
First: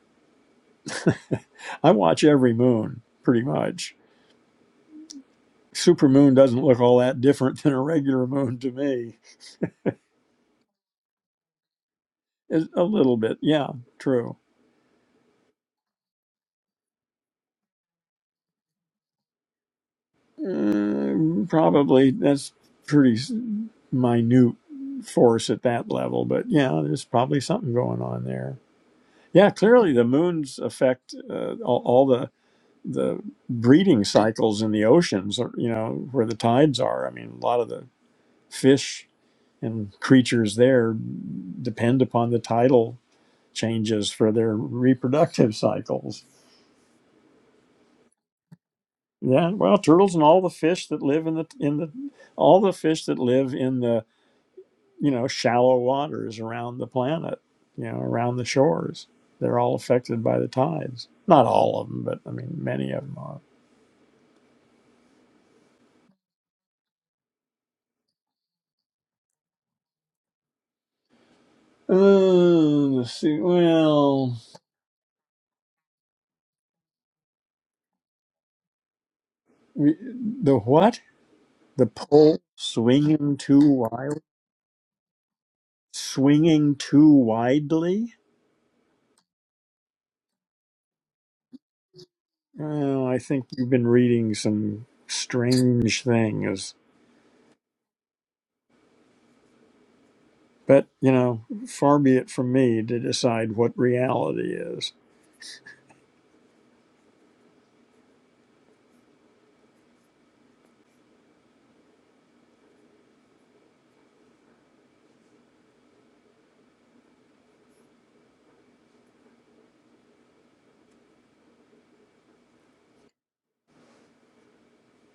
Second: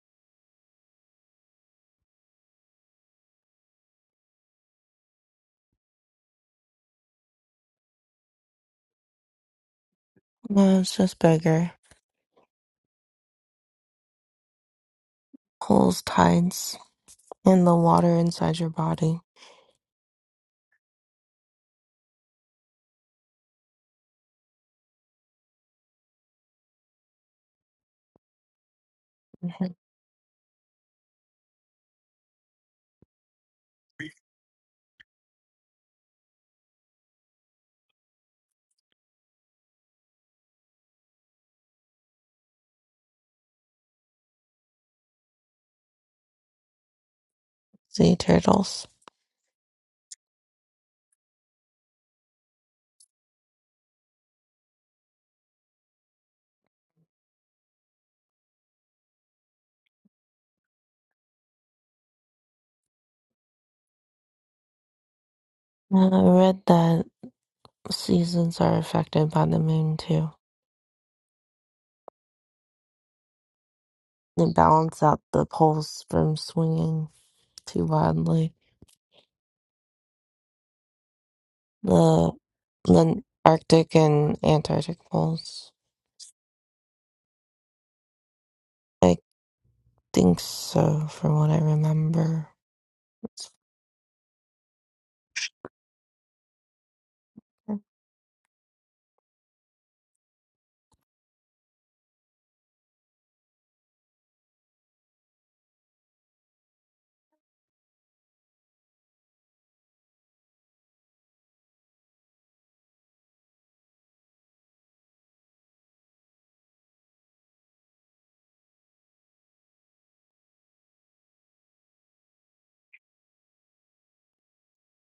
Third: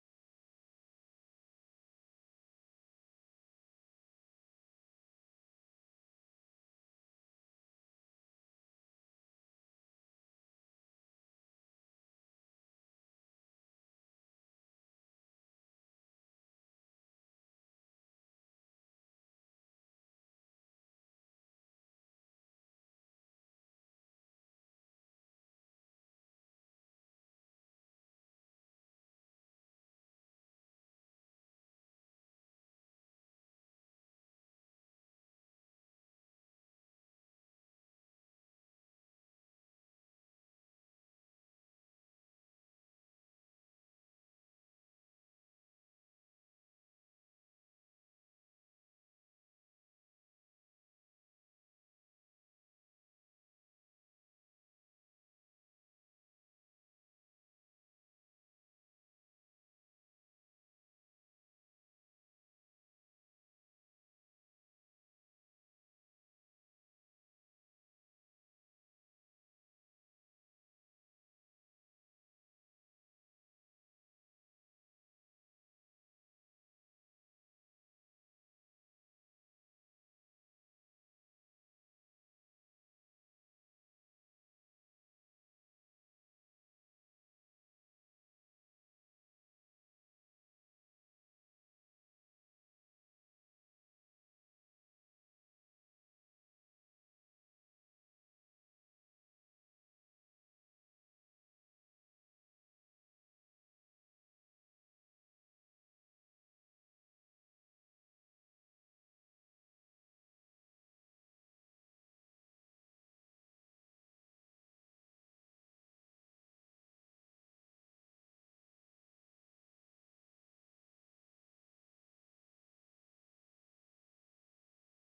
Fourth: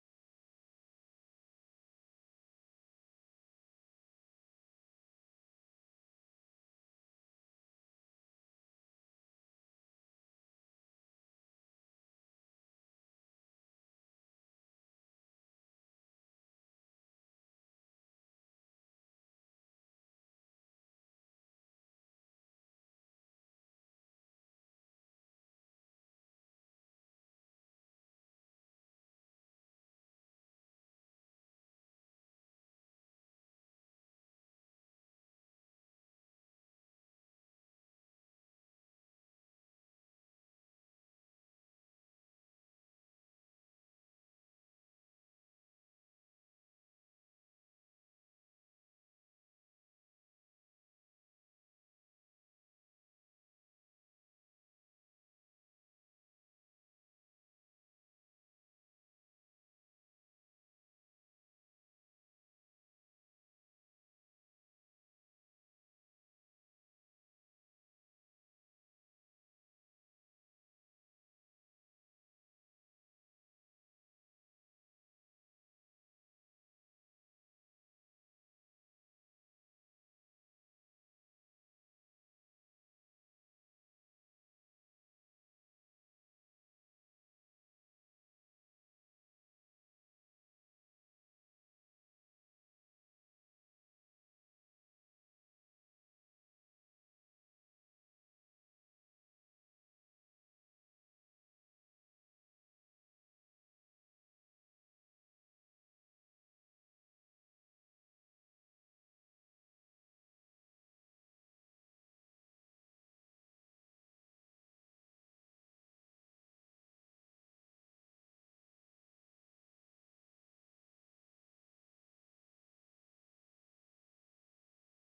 Speaker 1: I watch every moon pretty much. Supermoon doesn't look all that different than a regular moon to me.
Speaker 4: No, it's just bigger.
Speaker 1: It's a little bit, yeah, true.
Speaker 4: Pulls tides in the water inside your body.
Speaker 1: Mm, probably that's pretty s- minute force at that level, but yeah, there's probably something going on there Yeah,
Speaker 4: Mhm.
Speaker 1: clearly the moons affect uh, all, all the the breeding cycles in the oceans, or, you know, where the tides are. I mean, a lot of the fish and creatures there depend upon the tidal changes for their reproductive cycles.
Speaker 4: Sea turtles.
Speaker 1: Yeah, well, turtles and all the fish that live in the in the all the fish that live in the, you know, shallow waters around the planet, you know, around the shores, they're all affected by the tides. Not all of them, but I mean, many of them are.
Speaker 4: Uh, I read that seasons are affected by the moon too.
Speaker 1: Uh, let's see. Well,
Speaker 4: and balance out the poles from swinging too wildly.
Speaker 1: we- the what? The
Speaker 4: The
Speaker 1: pole
Speaker 4: the
Speaker 1: swinging too
Speaker 4: Arctic
Speaker 1: wild,
Speaker 4: and Antarctic poles.
Speaker 1: swinging too widely.
Speaker 4: I think so, from what I remember.
Speaker 1: Well, I think
Speaker 4: It's-
Speaker 1: you've been reading some strange things, but you know, far be it from me to decide what reality is.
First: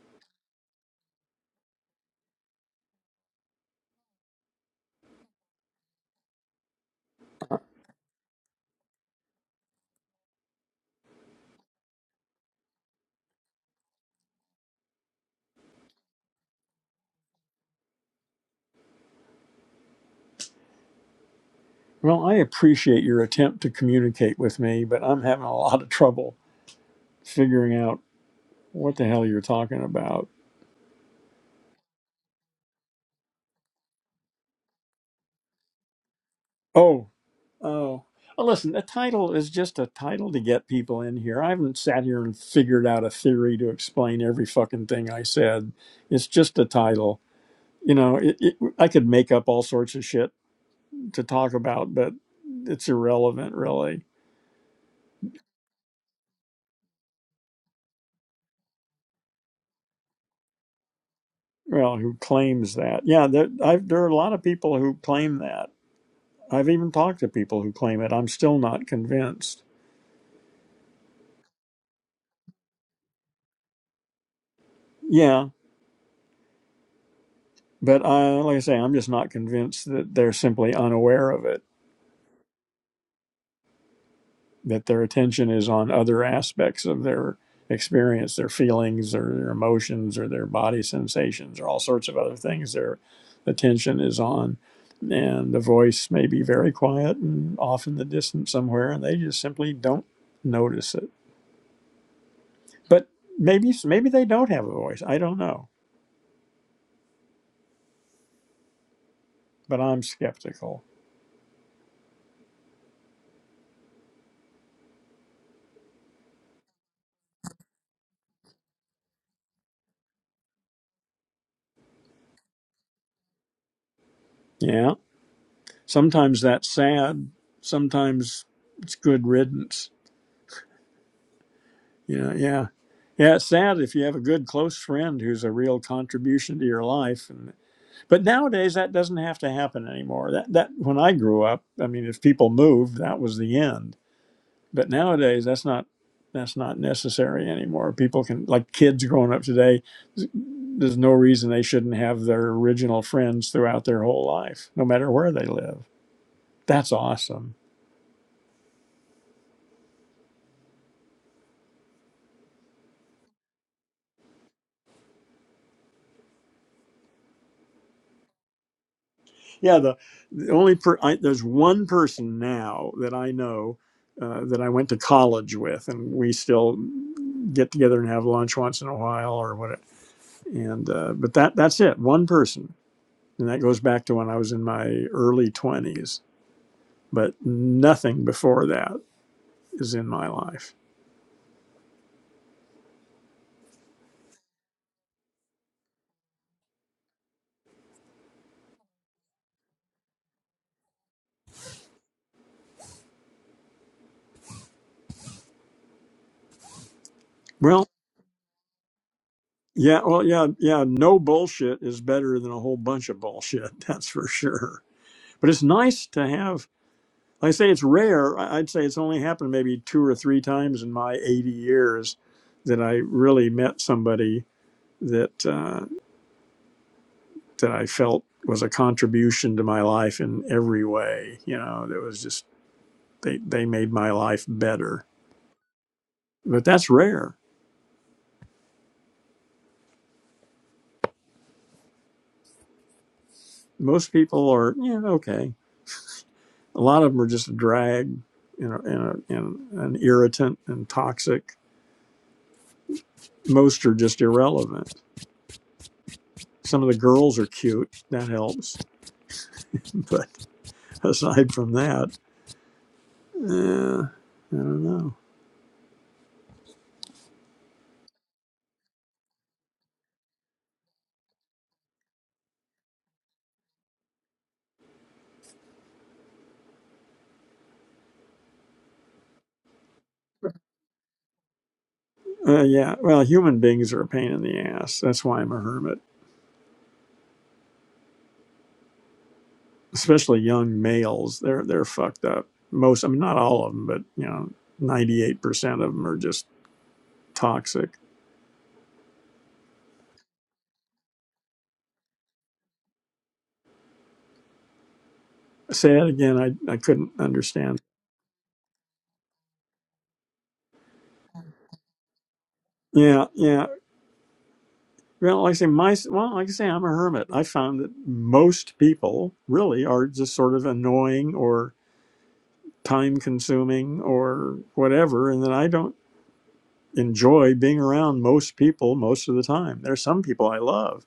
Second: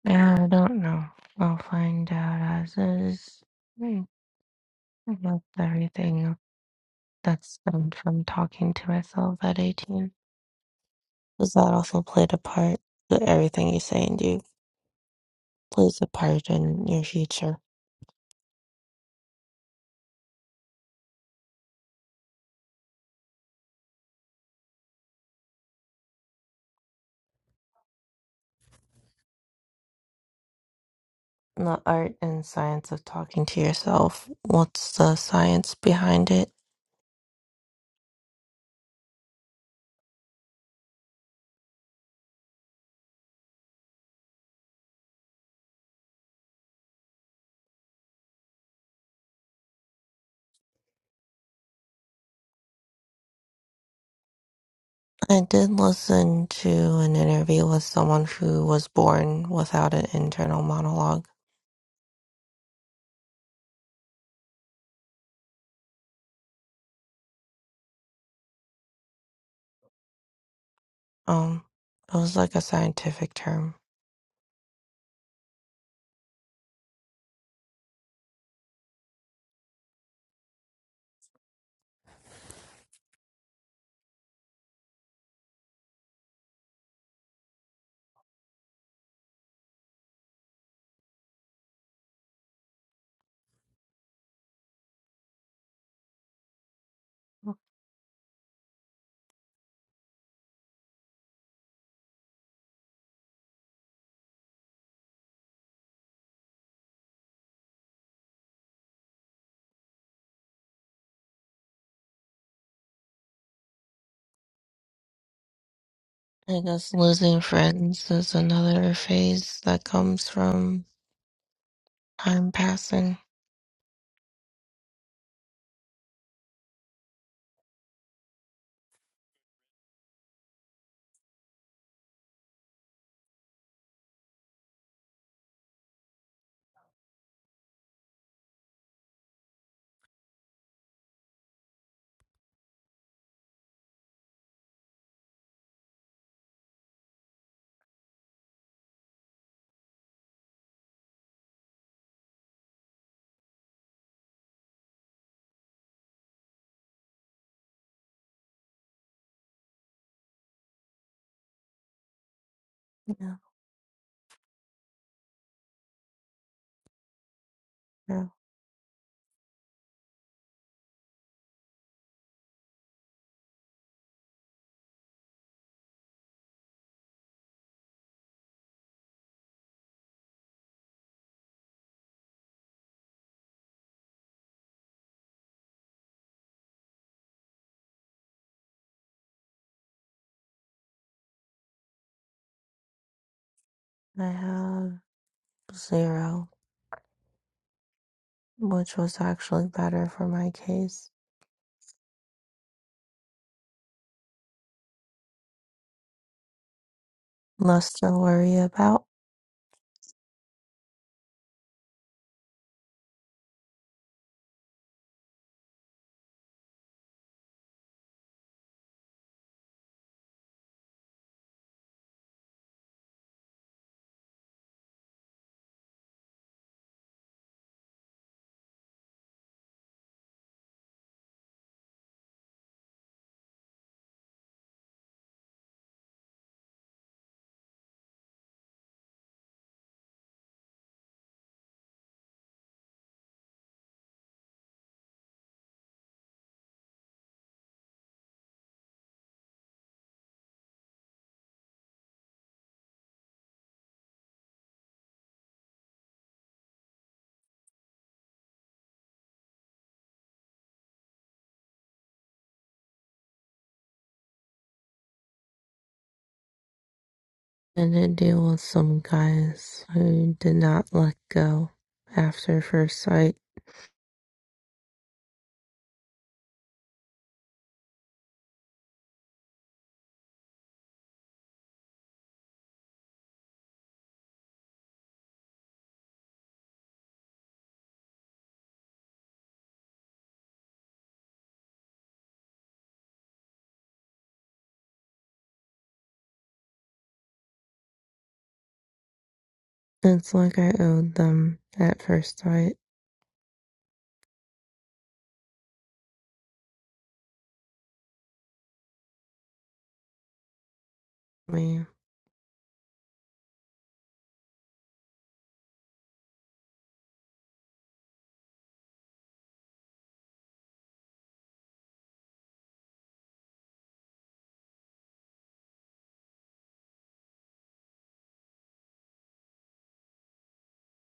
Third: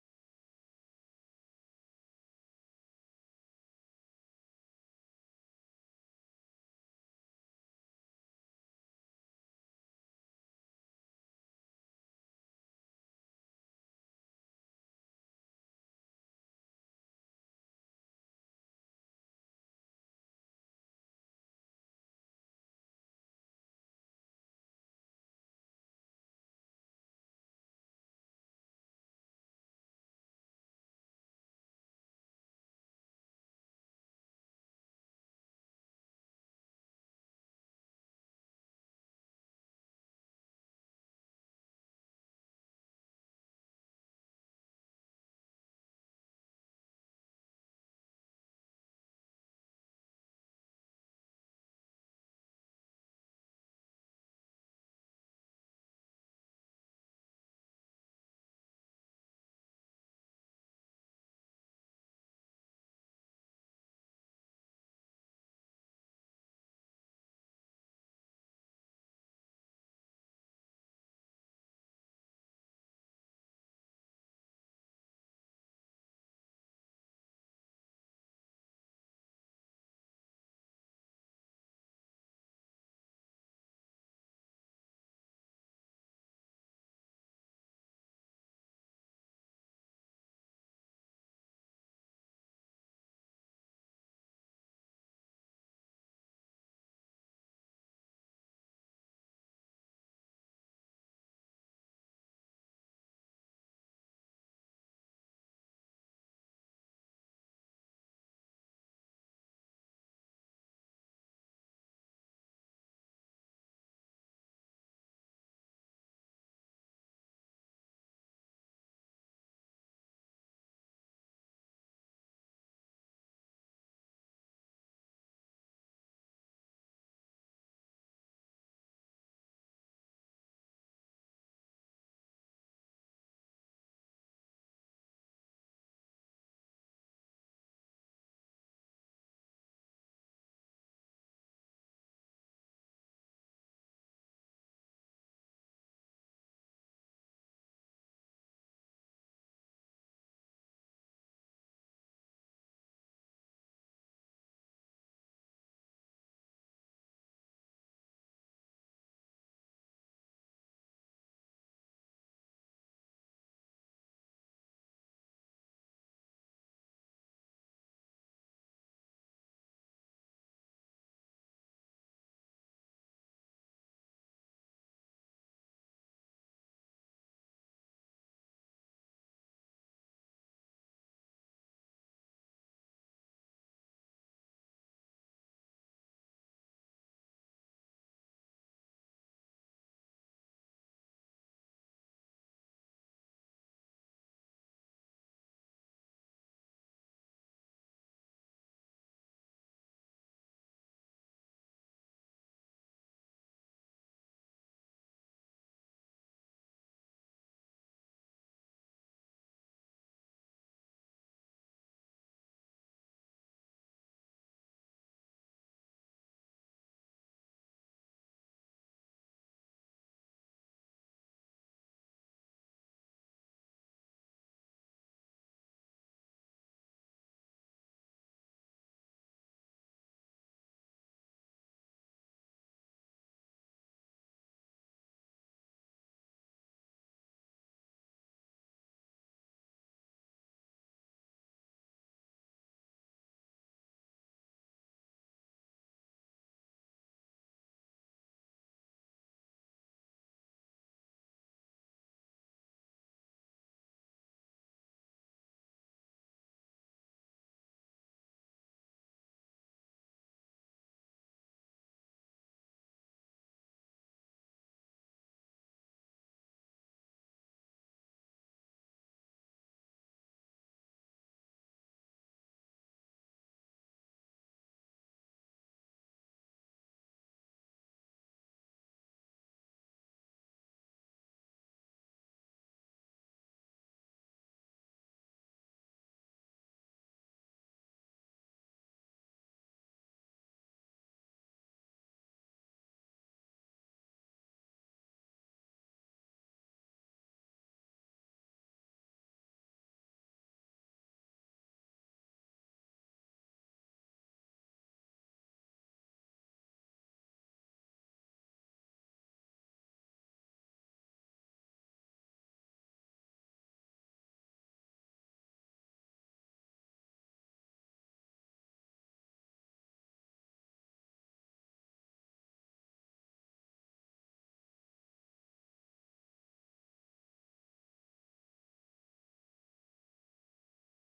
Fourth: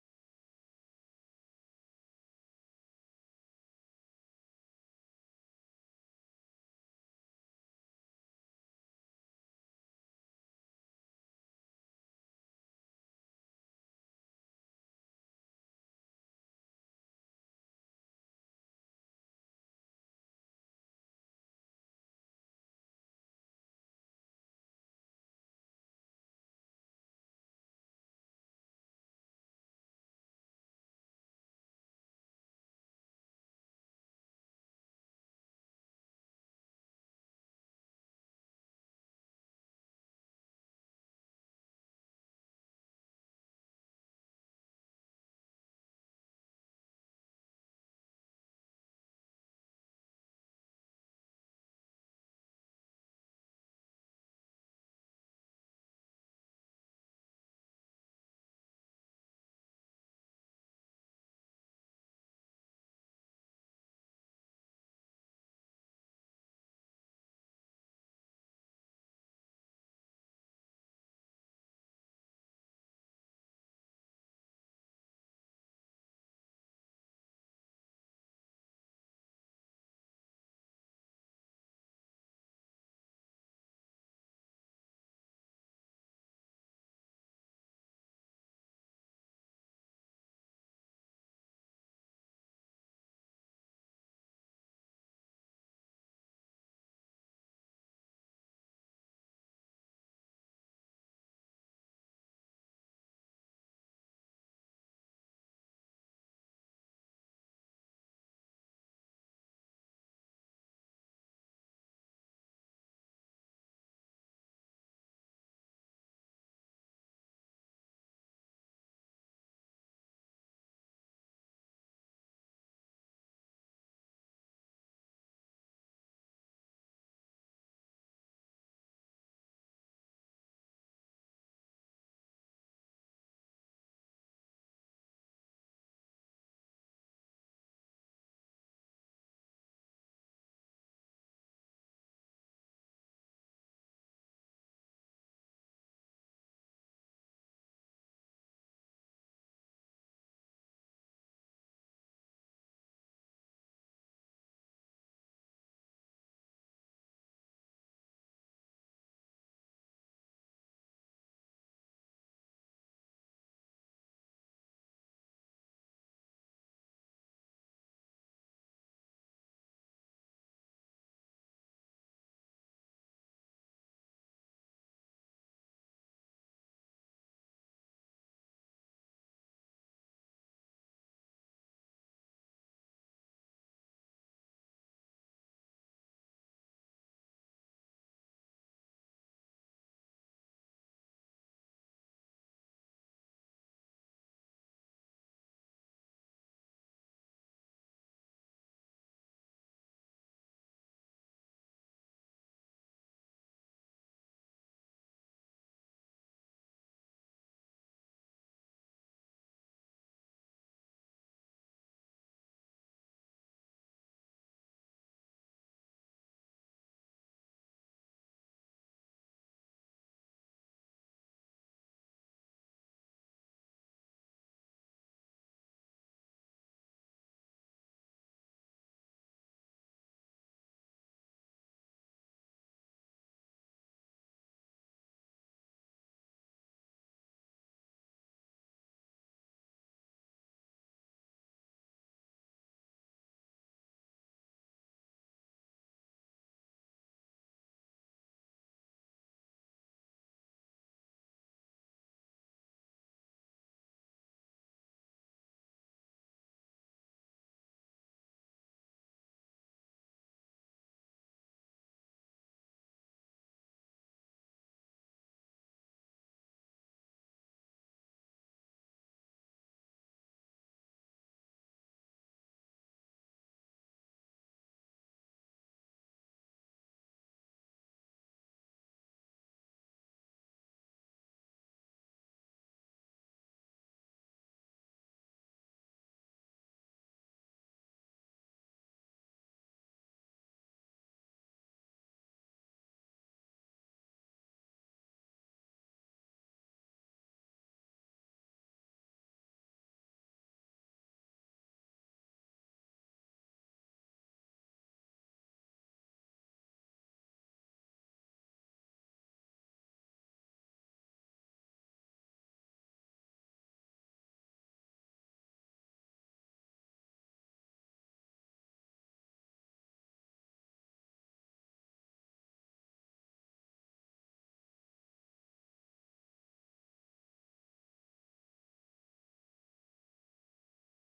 Speaker 4: Yeah, I don't know. I'll find out as is. Hmm, I love everything that's stemmed from talking to myself at 18. Does that also played a part. But everything you say and do plays a part in your future.
Speaker 1: Well, I appreciate your attempt to communicate with me, but I'm having a lot of trouble figuring out what the hell you're talking about.
Speaker 4: the art and science of talking to yourself. What's the science behind it?
Speaker 1: Oh. Oh, well, listen, a title is just a title to get people in here. I haven't sat here and figured out a theory to explain every fucking thing I said. It's just a title. You know, it, it, I could make up all sorts of shit to talk about, but it's irrelevant, really.
Speaker 4: I did listen to an interview with someone who was born without an internal monologue.
Speaker 1: Well, who claims that? Yeah, there, I've, there are a lot of people who claim that. I've even talked to people who claim it. I'm still not convinced.
Speaker 4: Um, it was like a scientific term.
Speaker 1: Yeah, but I, like I say, I'm just not convinced that they're simply unaware of it that their attention is on other aspects of their experience, their feelings or their emotions or their body sensations or all sorts of other things their attention is on. And the voice may be very quiet and off in the distance somewhere, and they just simply don't notice it. But maybe maybe they don't have a voice. I don't know. But I'm skeptical.
Speaker 4: I guess losing friends is another phase that comes from time passing.
Speaker 1: Yeah. Sometimes that's sad. Sometimes it's good riddance Yeah, yeah. Yeah, it's sad if you have a good close friend who's a real contribution to your life. And, but nowadays that doesn't have to happen anymore. That that when I grew up, I mean if people moved, that was the end. But nowadays that's not that's not necessary anymore. People can like kids growing up today, there's no reason they shouldn't have their original friends throughout their whole life, no matter where they live. That's awesome.
Speaker 4: Yeah, yeah.
Speaker 1: yeah the, the only per I, there's one person now that i know uh, that i went to college with and we still get together and have lunch once in a while or what and uh, but that that's it one person and that goes back to when i was in my early 20s but nothing before that is in my life
Speaker 4: I have zero, which was actually better for my case.
Speaker 1: well
Speaker 4: Less to worry about.
Speaker 1: yeah well yeah yeah no bullshit is better than a whole bunch of bullshit that's for sure but it's nice to have When I say it's rare, I- would say it's only happened maybe two or three times in my 80 years that I really met somebody that uh, that I felt was a contribution to my life in every way. You know, that was just they they made my life better. But that's rare. Most people are yeah okay. A lot of them are just a drag, you know, and, a, and an irritant and toxic. Most are just irrelevant. Some of the girls are cute. That helps, but aside from that. Yeah, I don't know.
Speaker 4: And it deal with some guys who did not let go after first sight.
Speaker 1: Uh, yeah, well, human beings are a pain in the ass. That's why I'm a hermit. Especially young males, they're they're fucked up. Most, I mean, not all of them, but you know, ninety eight percent of them are just toxic.
Speaker 4: It's like I owed them at first sight.
Speaker 1: Say that again. I I couldn't understand.
Speaker 4: Me.
Speaker 1: Yeah, yeah. Well, like I say, my well, like I say, I'm a hermit. I found that most people really are just sort of annoying or time consuming or whatever, and then I don't. enjoy being around most people most of the time. There are some people I love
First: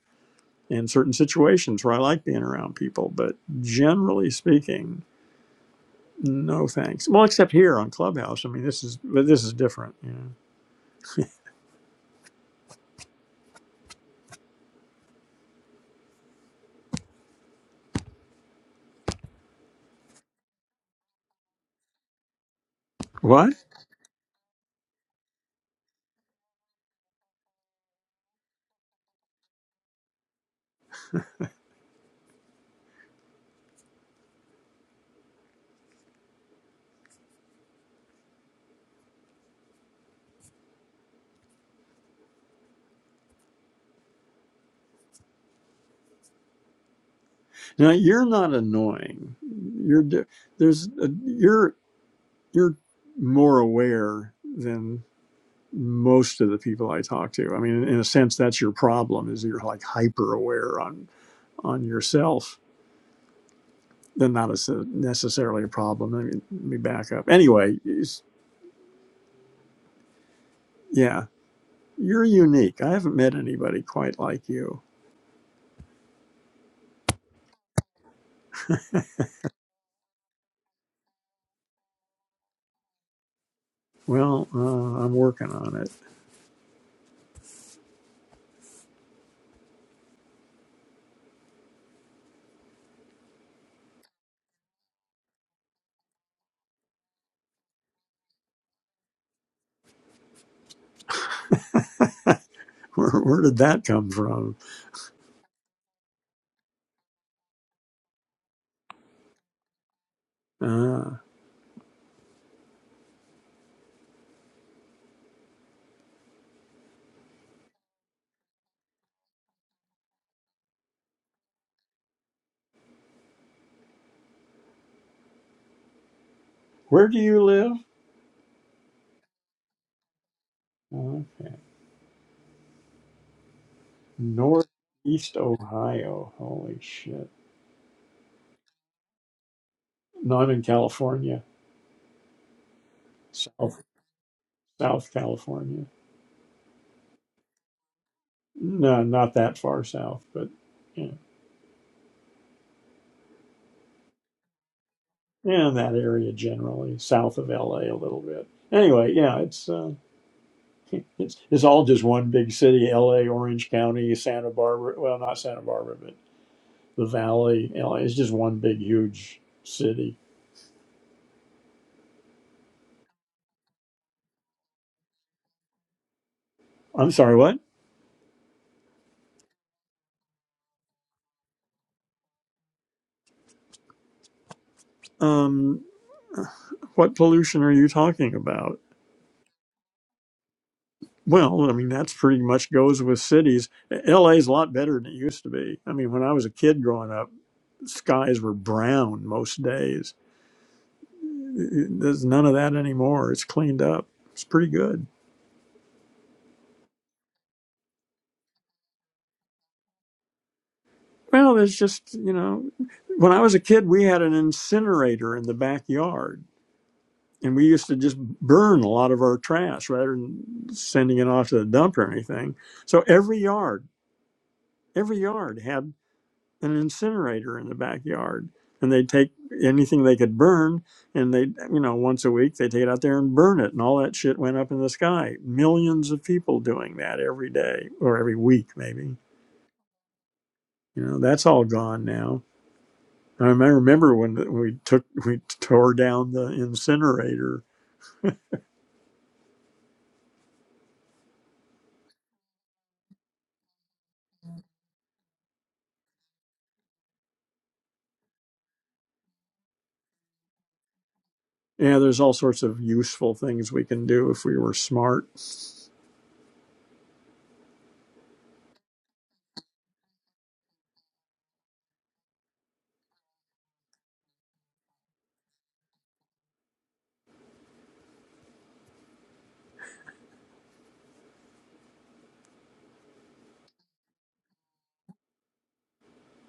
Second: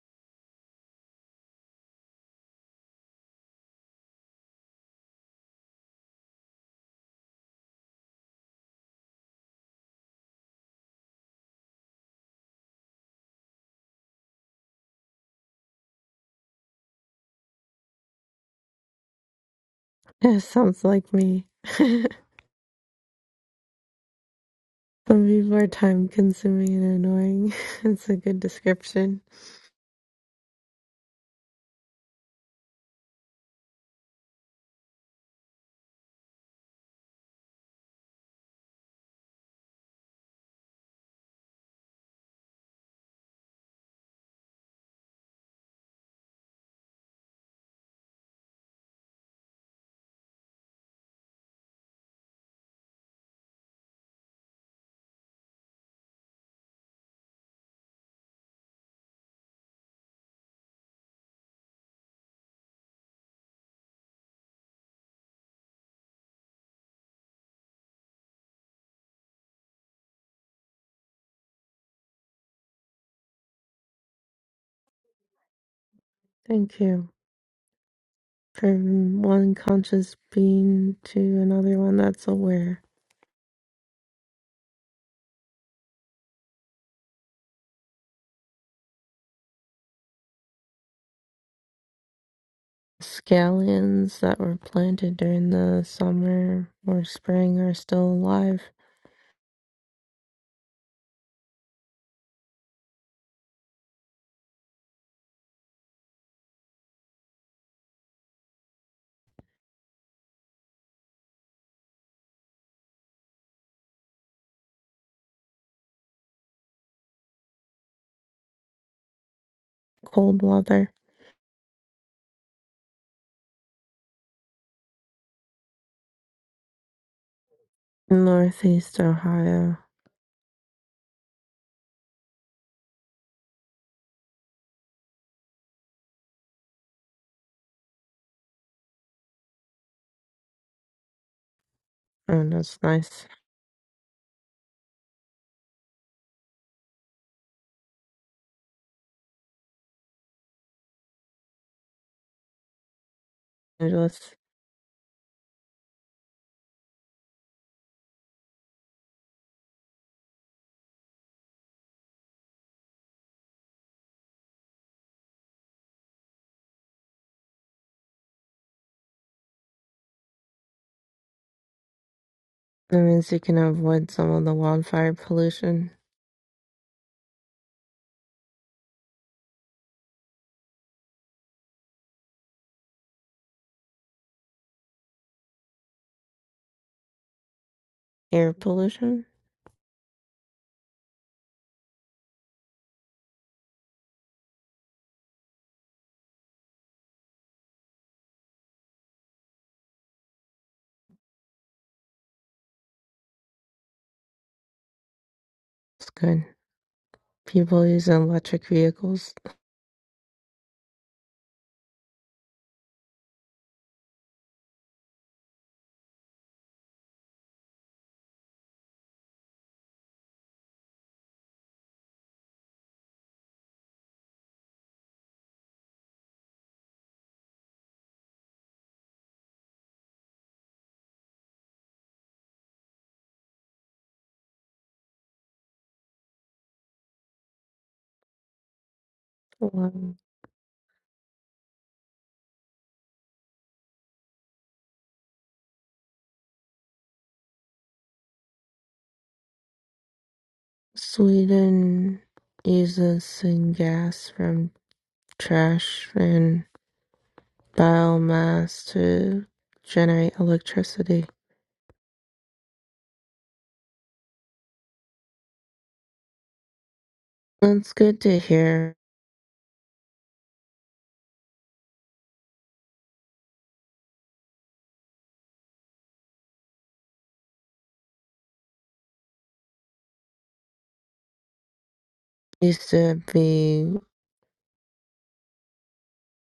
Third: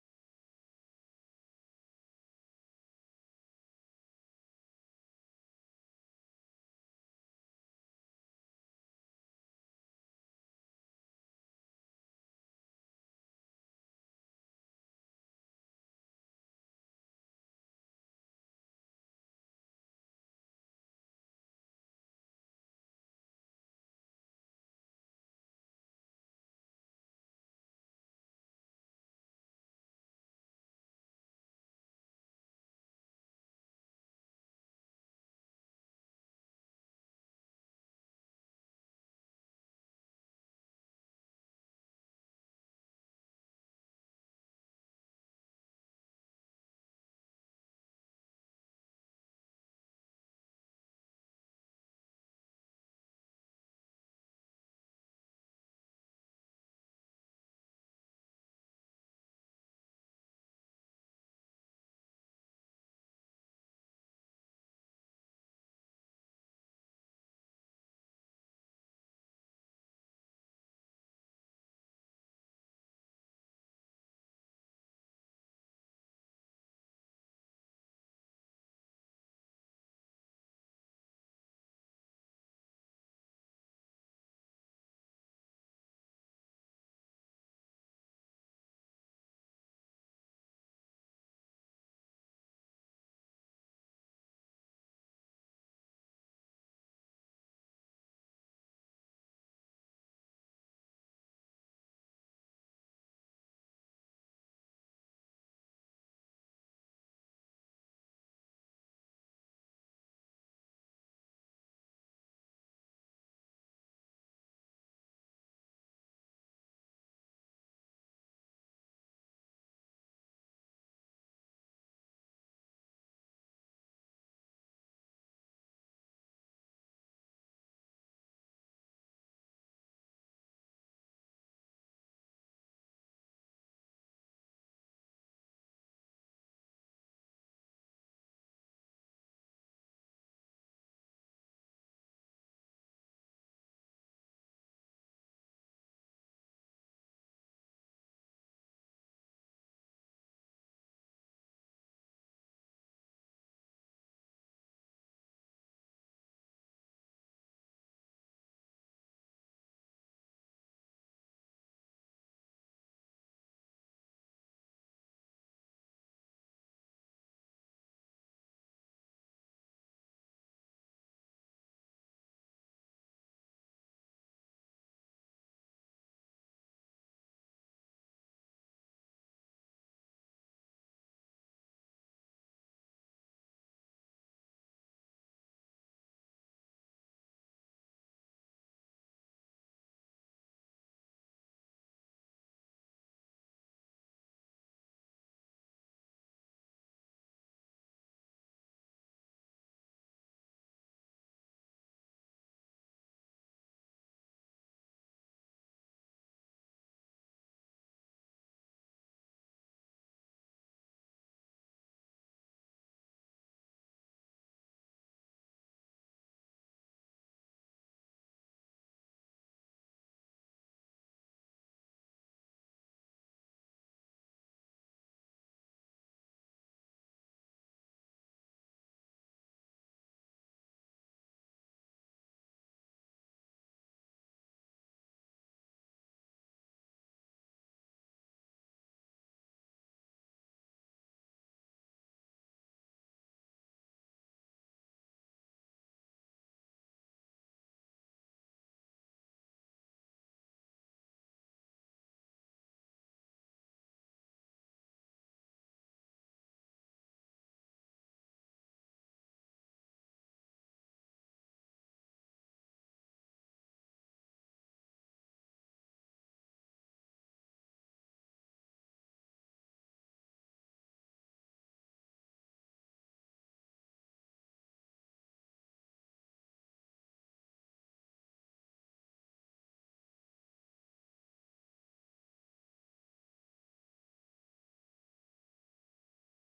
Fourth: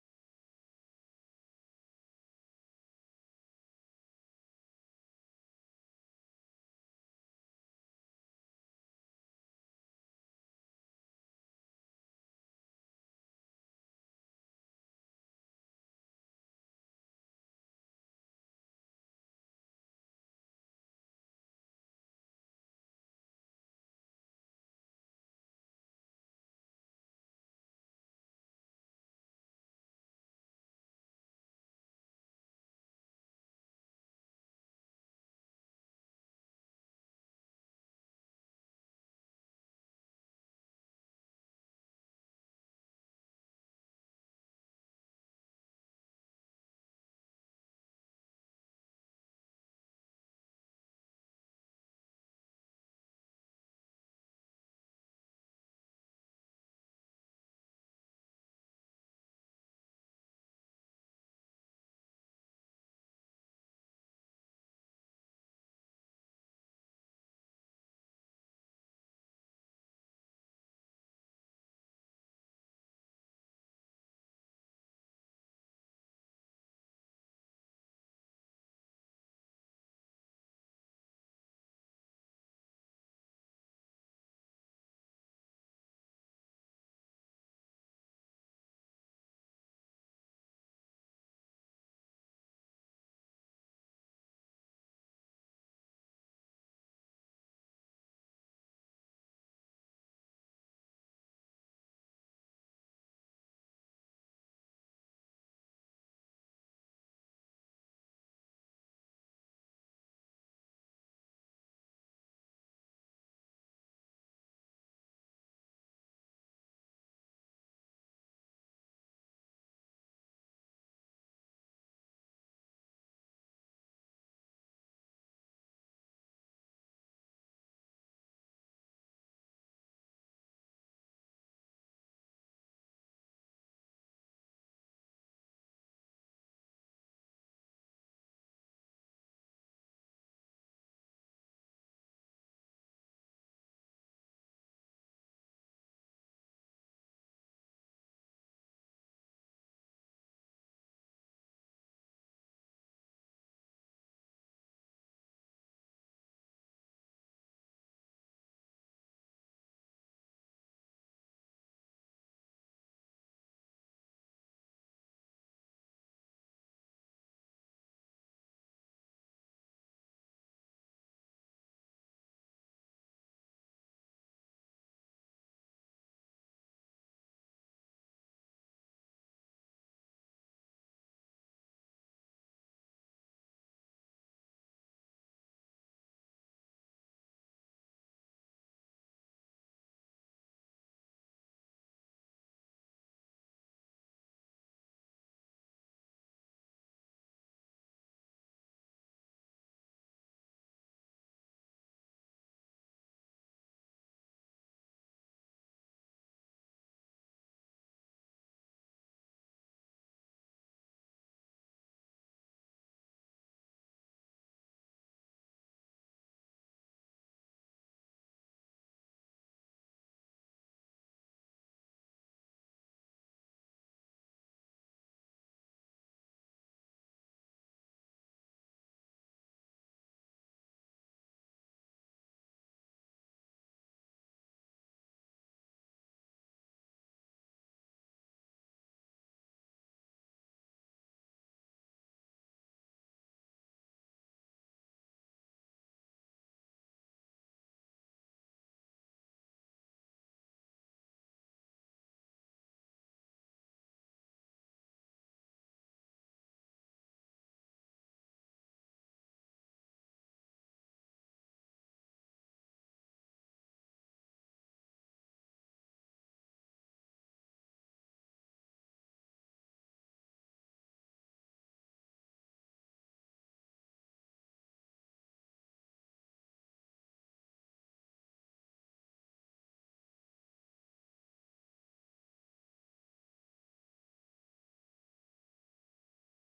Speaker 1: in certain situations where I like being around people, but generally speaking, no thanks. Well, except here on Clubhouse. I mean, this is but this is different. You know.
Speaker 4: It sounds like me.
Speaker 1: What?
Speaker 4: Some people are time consuming and annoying. it's a good description.
Speaker 1: Now you're not annoying. You're di- there's a, you're you're more aware than most of the people I talk to. I mean, in a sense, that's your problem is you're like hyper aware on on yourself then not a, necessarily a problem. Let me, let me back up. Anyway, yeah, you're unique. I haven't met anybody quite like you.
Speaker 4: Thank you. From one conscious being to another one that's aware.
Speaker 1: Well, uh, I'm working on it.
Speaker 4: Scallions that were planted during the summer or spring are still alive.
Speaker 1: Where, where did that come from? Uh,
Speaker 4: Cold weather.
Speaker 1: where do you live?
Speaker 4: Northeast Ohio.
Speaker 1: Uh, Northeast Ohio. Holy shit. No, I'm in California.
Speaker 4: Oh, that's nice.
Speaker 1: South South California. No, not that far south, but yeah,
Speaker 4: Angeles.
Speaker 1: yeah, in that area generally, south of LA a a little bit. Anyway, yeah, it's. uh, It's, it's all just one big city, LA, Orange County, Santa Barbara. Well, not Santa Barbara, but the Valley, LA. It's just one big, huge city.
Speaker 4: That means you can avoid some of the wildfire pollution,
Speaker 1: I'm sorry, what? Um, what pollution are you talking
Speaker 4: air
Speaker 1: about?
Speaker 4: pollution.
Speaker 1: Well, I mean, that's pretty much goes with cities. LA is a lot better than it used to be. I mean, when I was a kid growing up, skies were brown most days. There's none of that anymore. It's cleaned up. It's pretty good.
Speaker 4: It's good. People use electric vehicles.
Speaker 1: Well, it's just, you know, when I was a kid, we had an incinerator in the backyard and we used to just burn a lot of our trash rather than sending it off to the dump or anything. So every yard, every yard had an incinerator in the backyard and they'd take anything they could burn and they, you know, once a week they take it out there and burn it and all that shit went up in the sky. Millions of people doing that every day or every week, maybe.
Speaker 4: Um,
Speaker 1: You know, that's all gone now I remember when we took we tore down the incinerator.
Speaker 4: Sweden uses syngas from trash and biomass to generate electricity.
Speaker 1: Yeah, there's all sorts of useful things we can do if we were smart.
Speaker 4: That's good to hear. Used to be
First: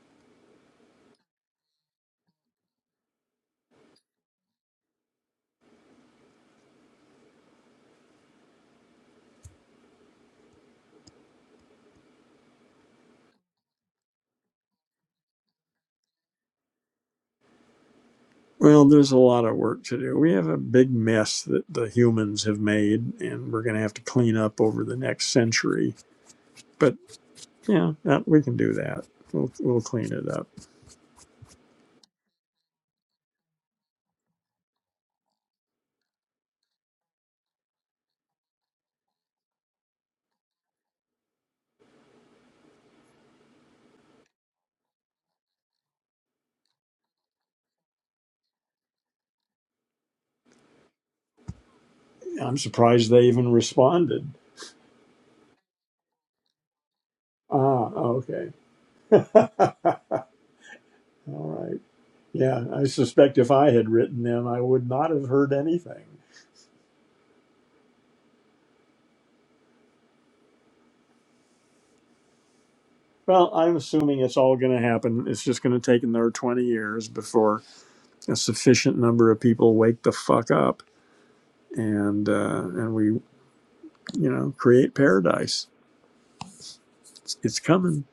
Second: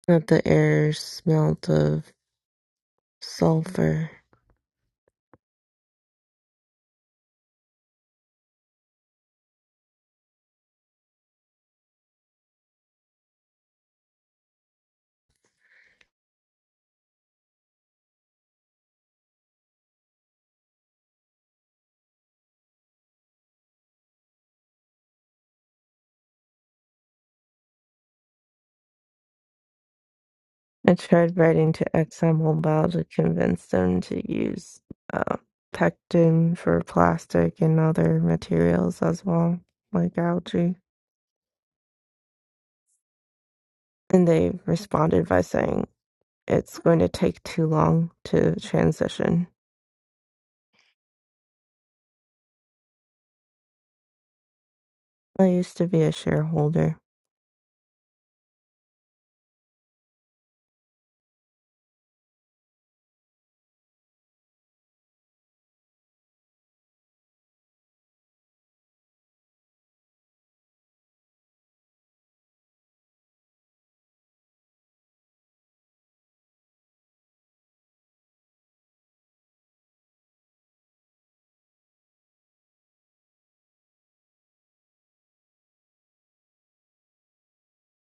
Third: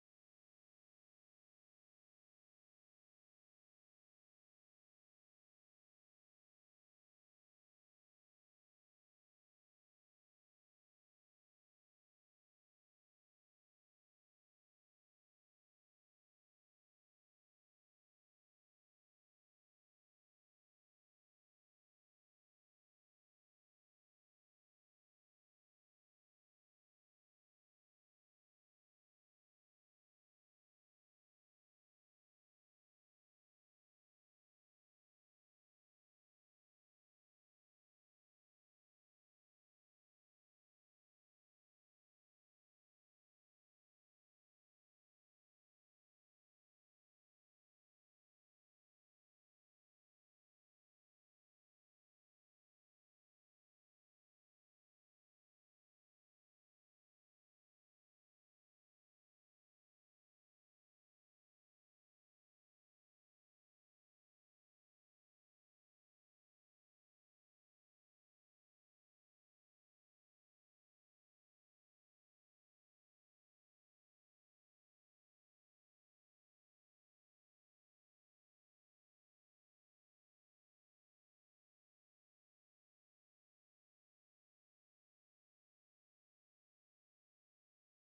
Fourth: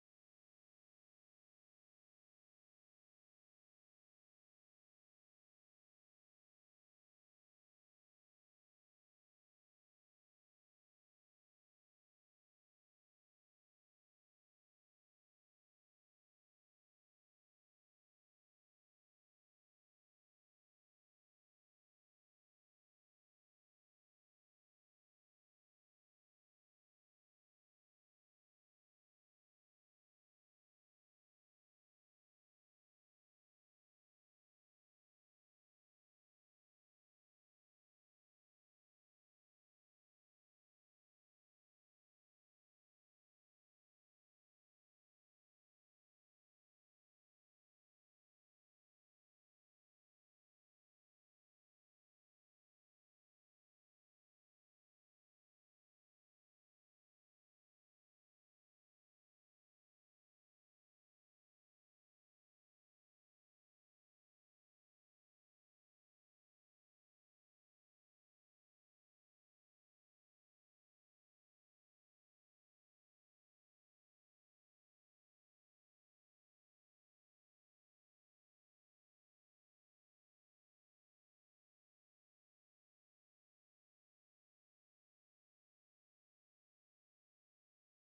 Speaker 4: that the air smelt of sulfur
Speaker 1: Well, there's a lot of work to do. We have a big mess that the humans have made, and we're going to have to clean up over the next century. But yeah, yeah, we can do that. We'll we'll clean it up.
Speaker 4: I tried writing to ExxonMobil to convince them to use uh, pectin for plastic and other materials as well, like algae. And they responded by saying it's going to take too long to transition.
Speaker 1: I'm surprised they even responded.
Speaker 4: I used to be a shareholder.
Speaker 1: Ah, okay. all right. Yeah, I suspect if I had written them, I would not have heard anything. Well, I'm assuming it's all going to happen. It's just going to take another 20 years before a sufficient number of people wake the fuck up and uh, and we, you know, create paradise. It's, it's coming.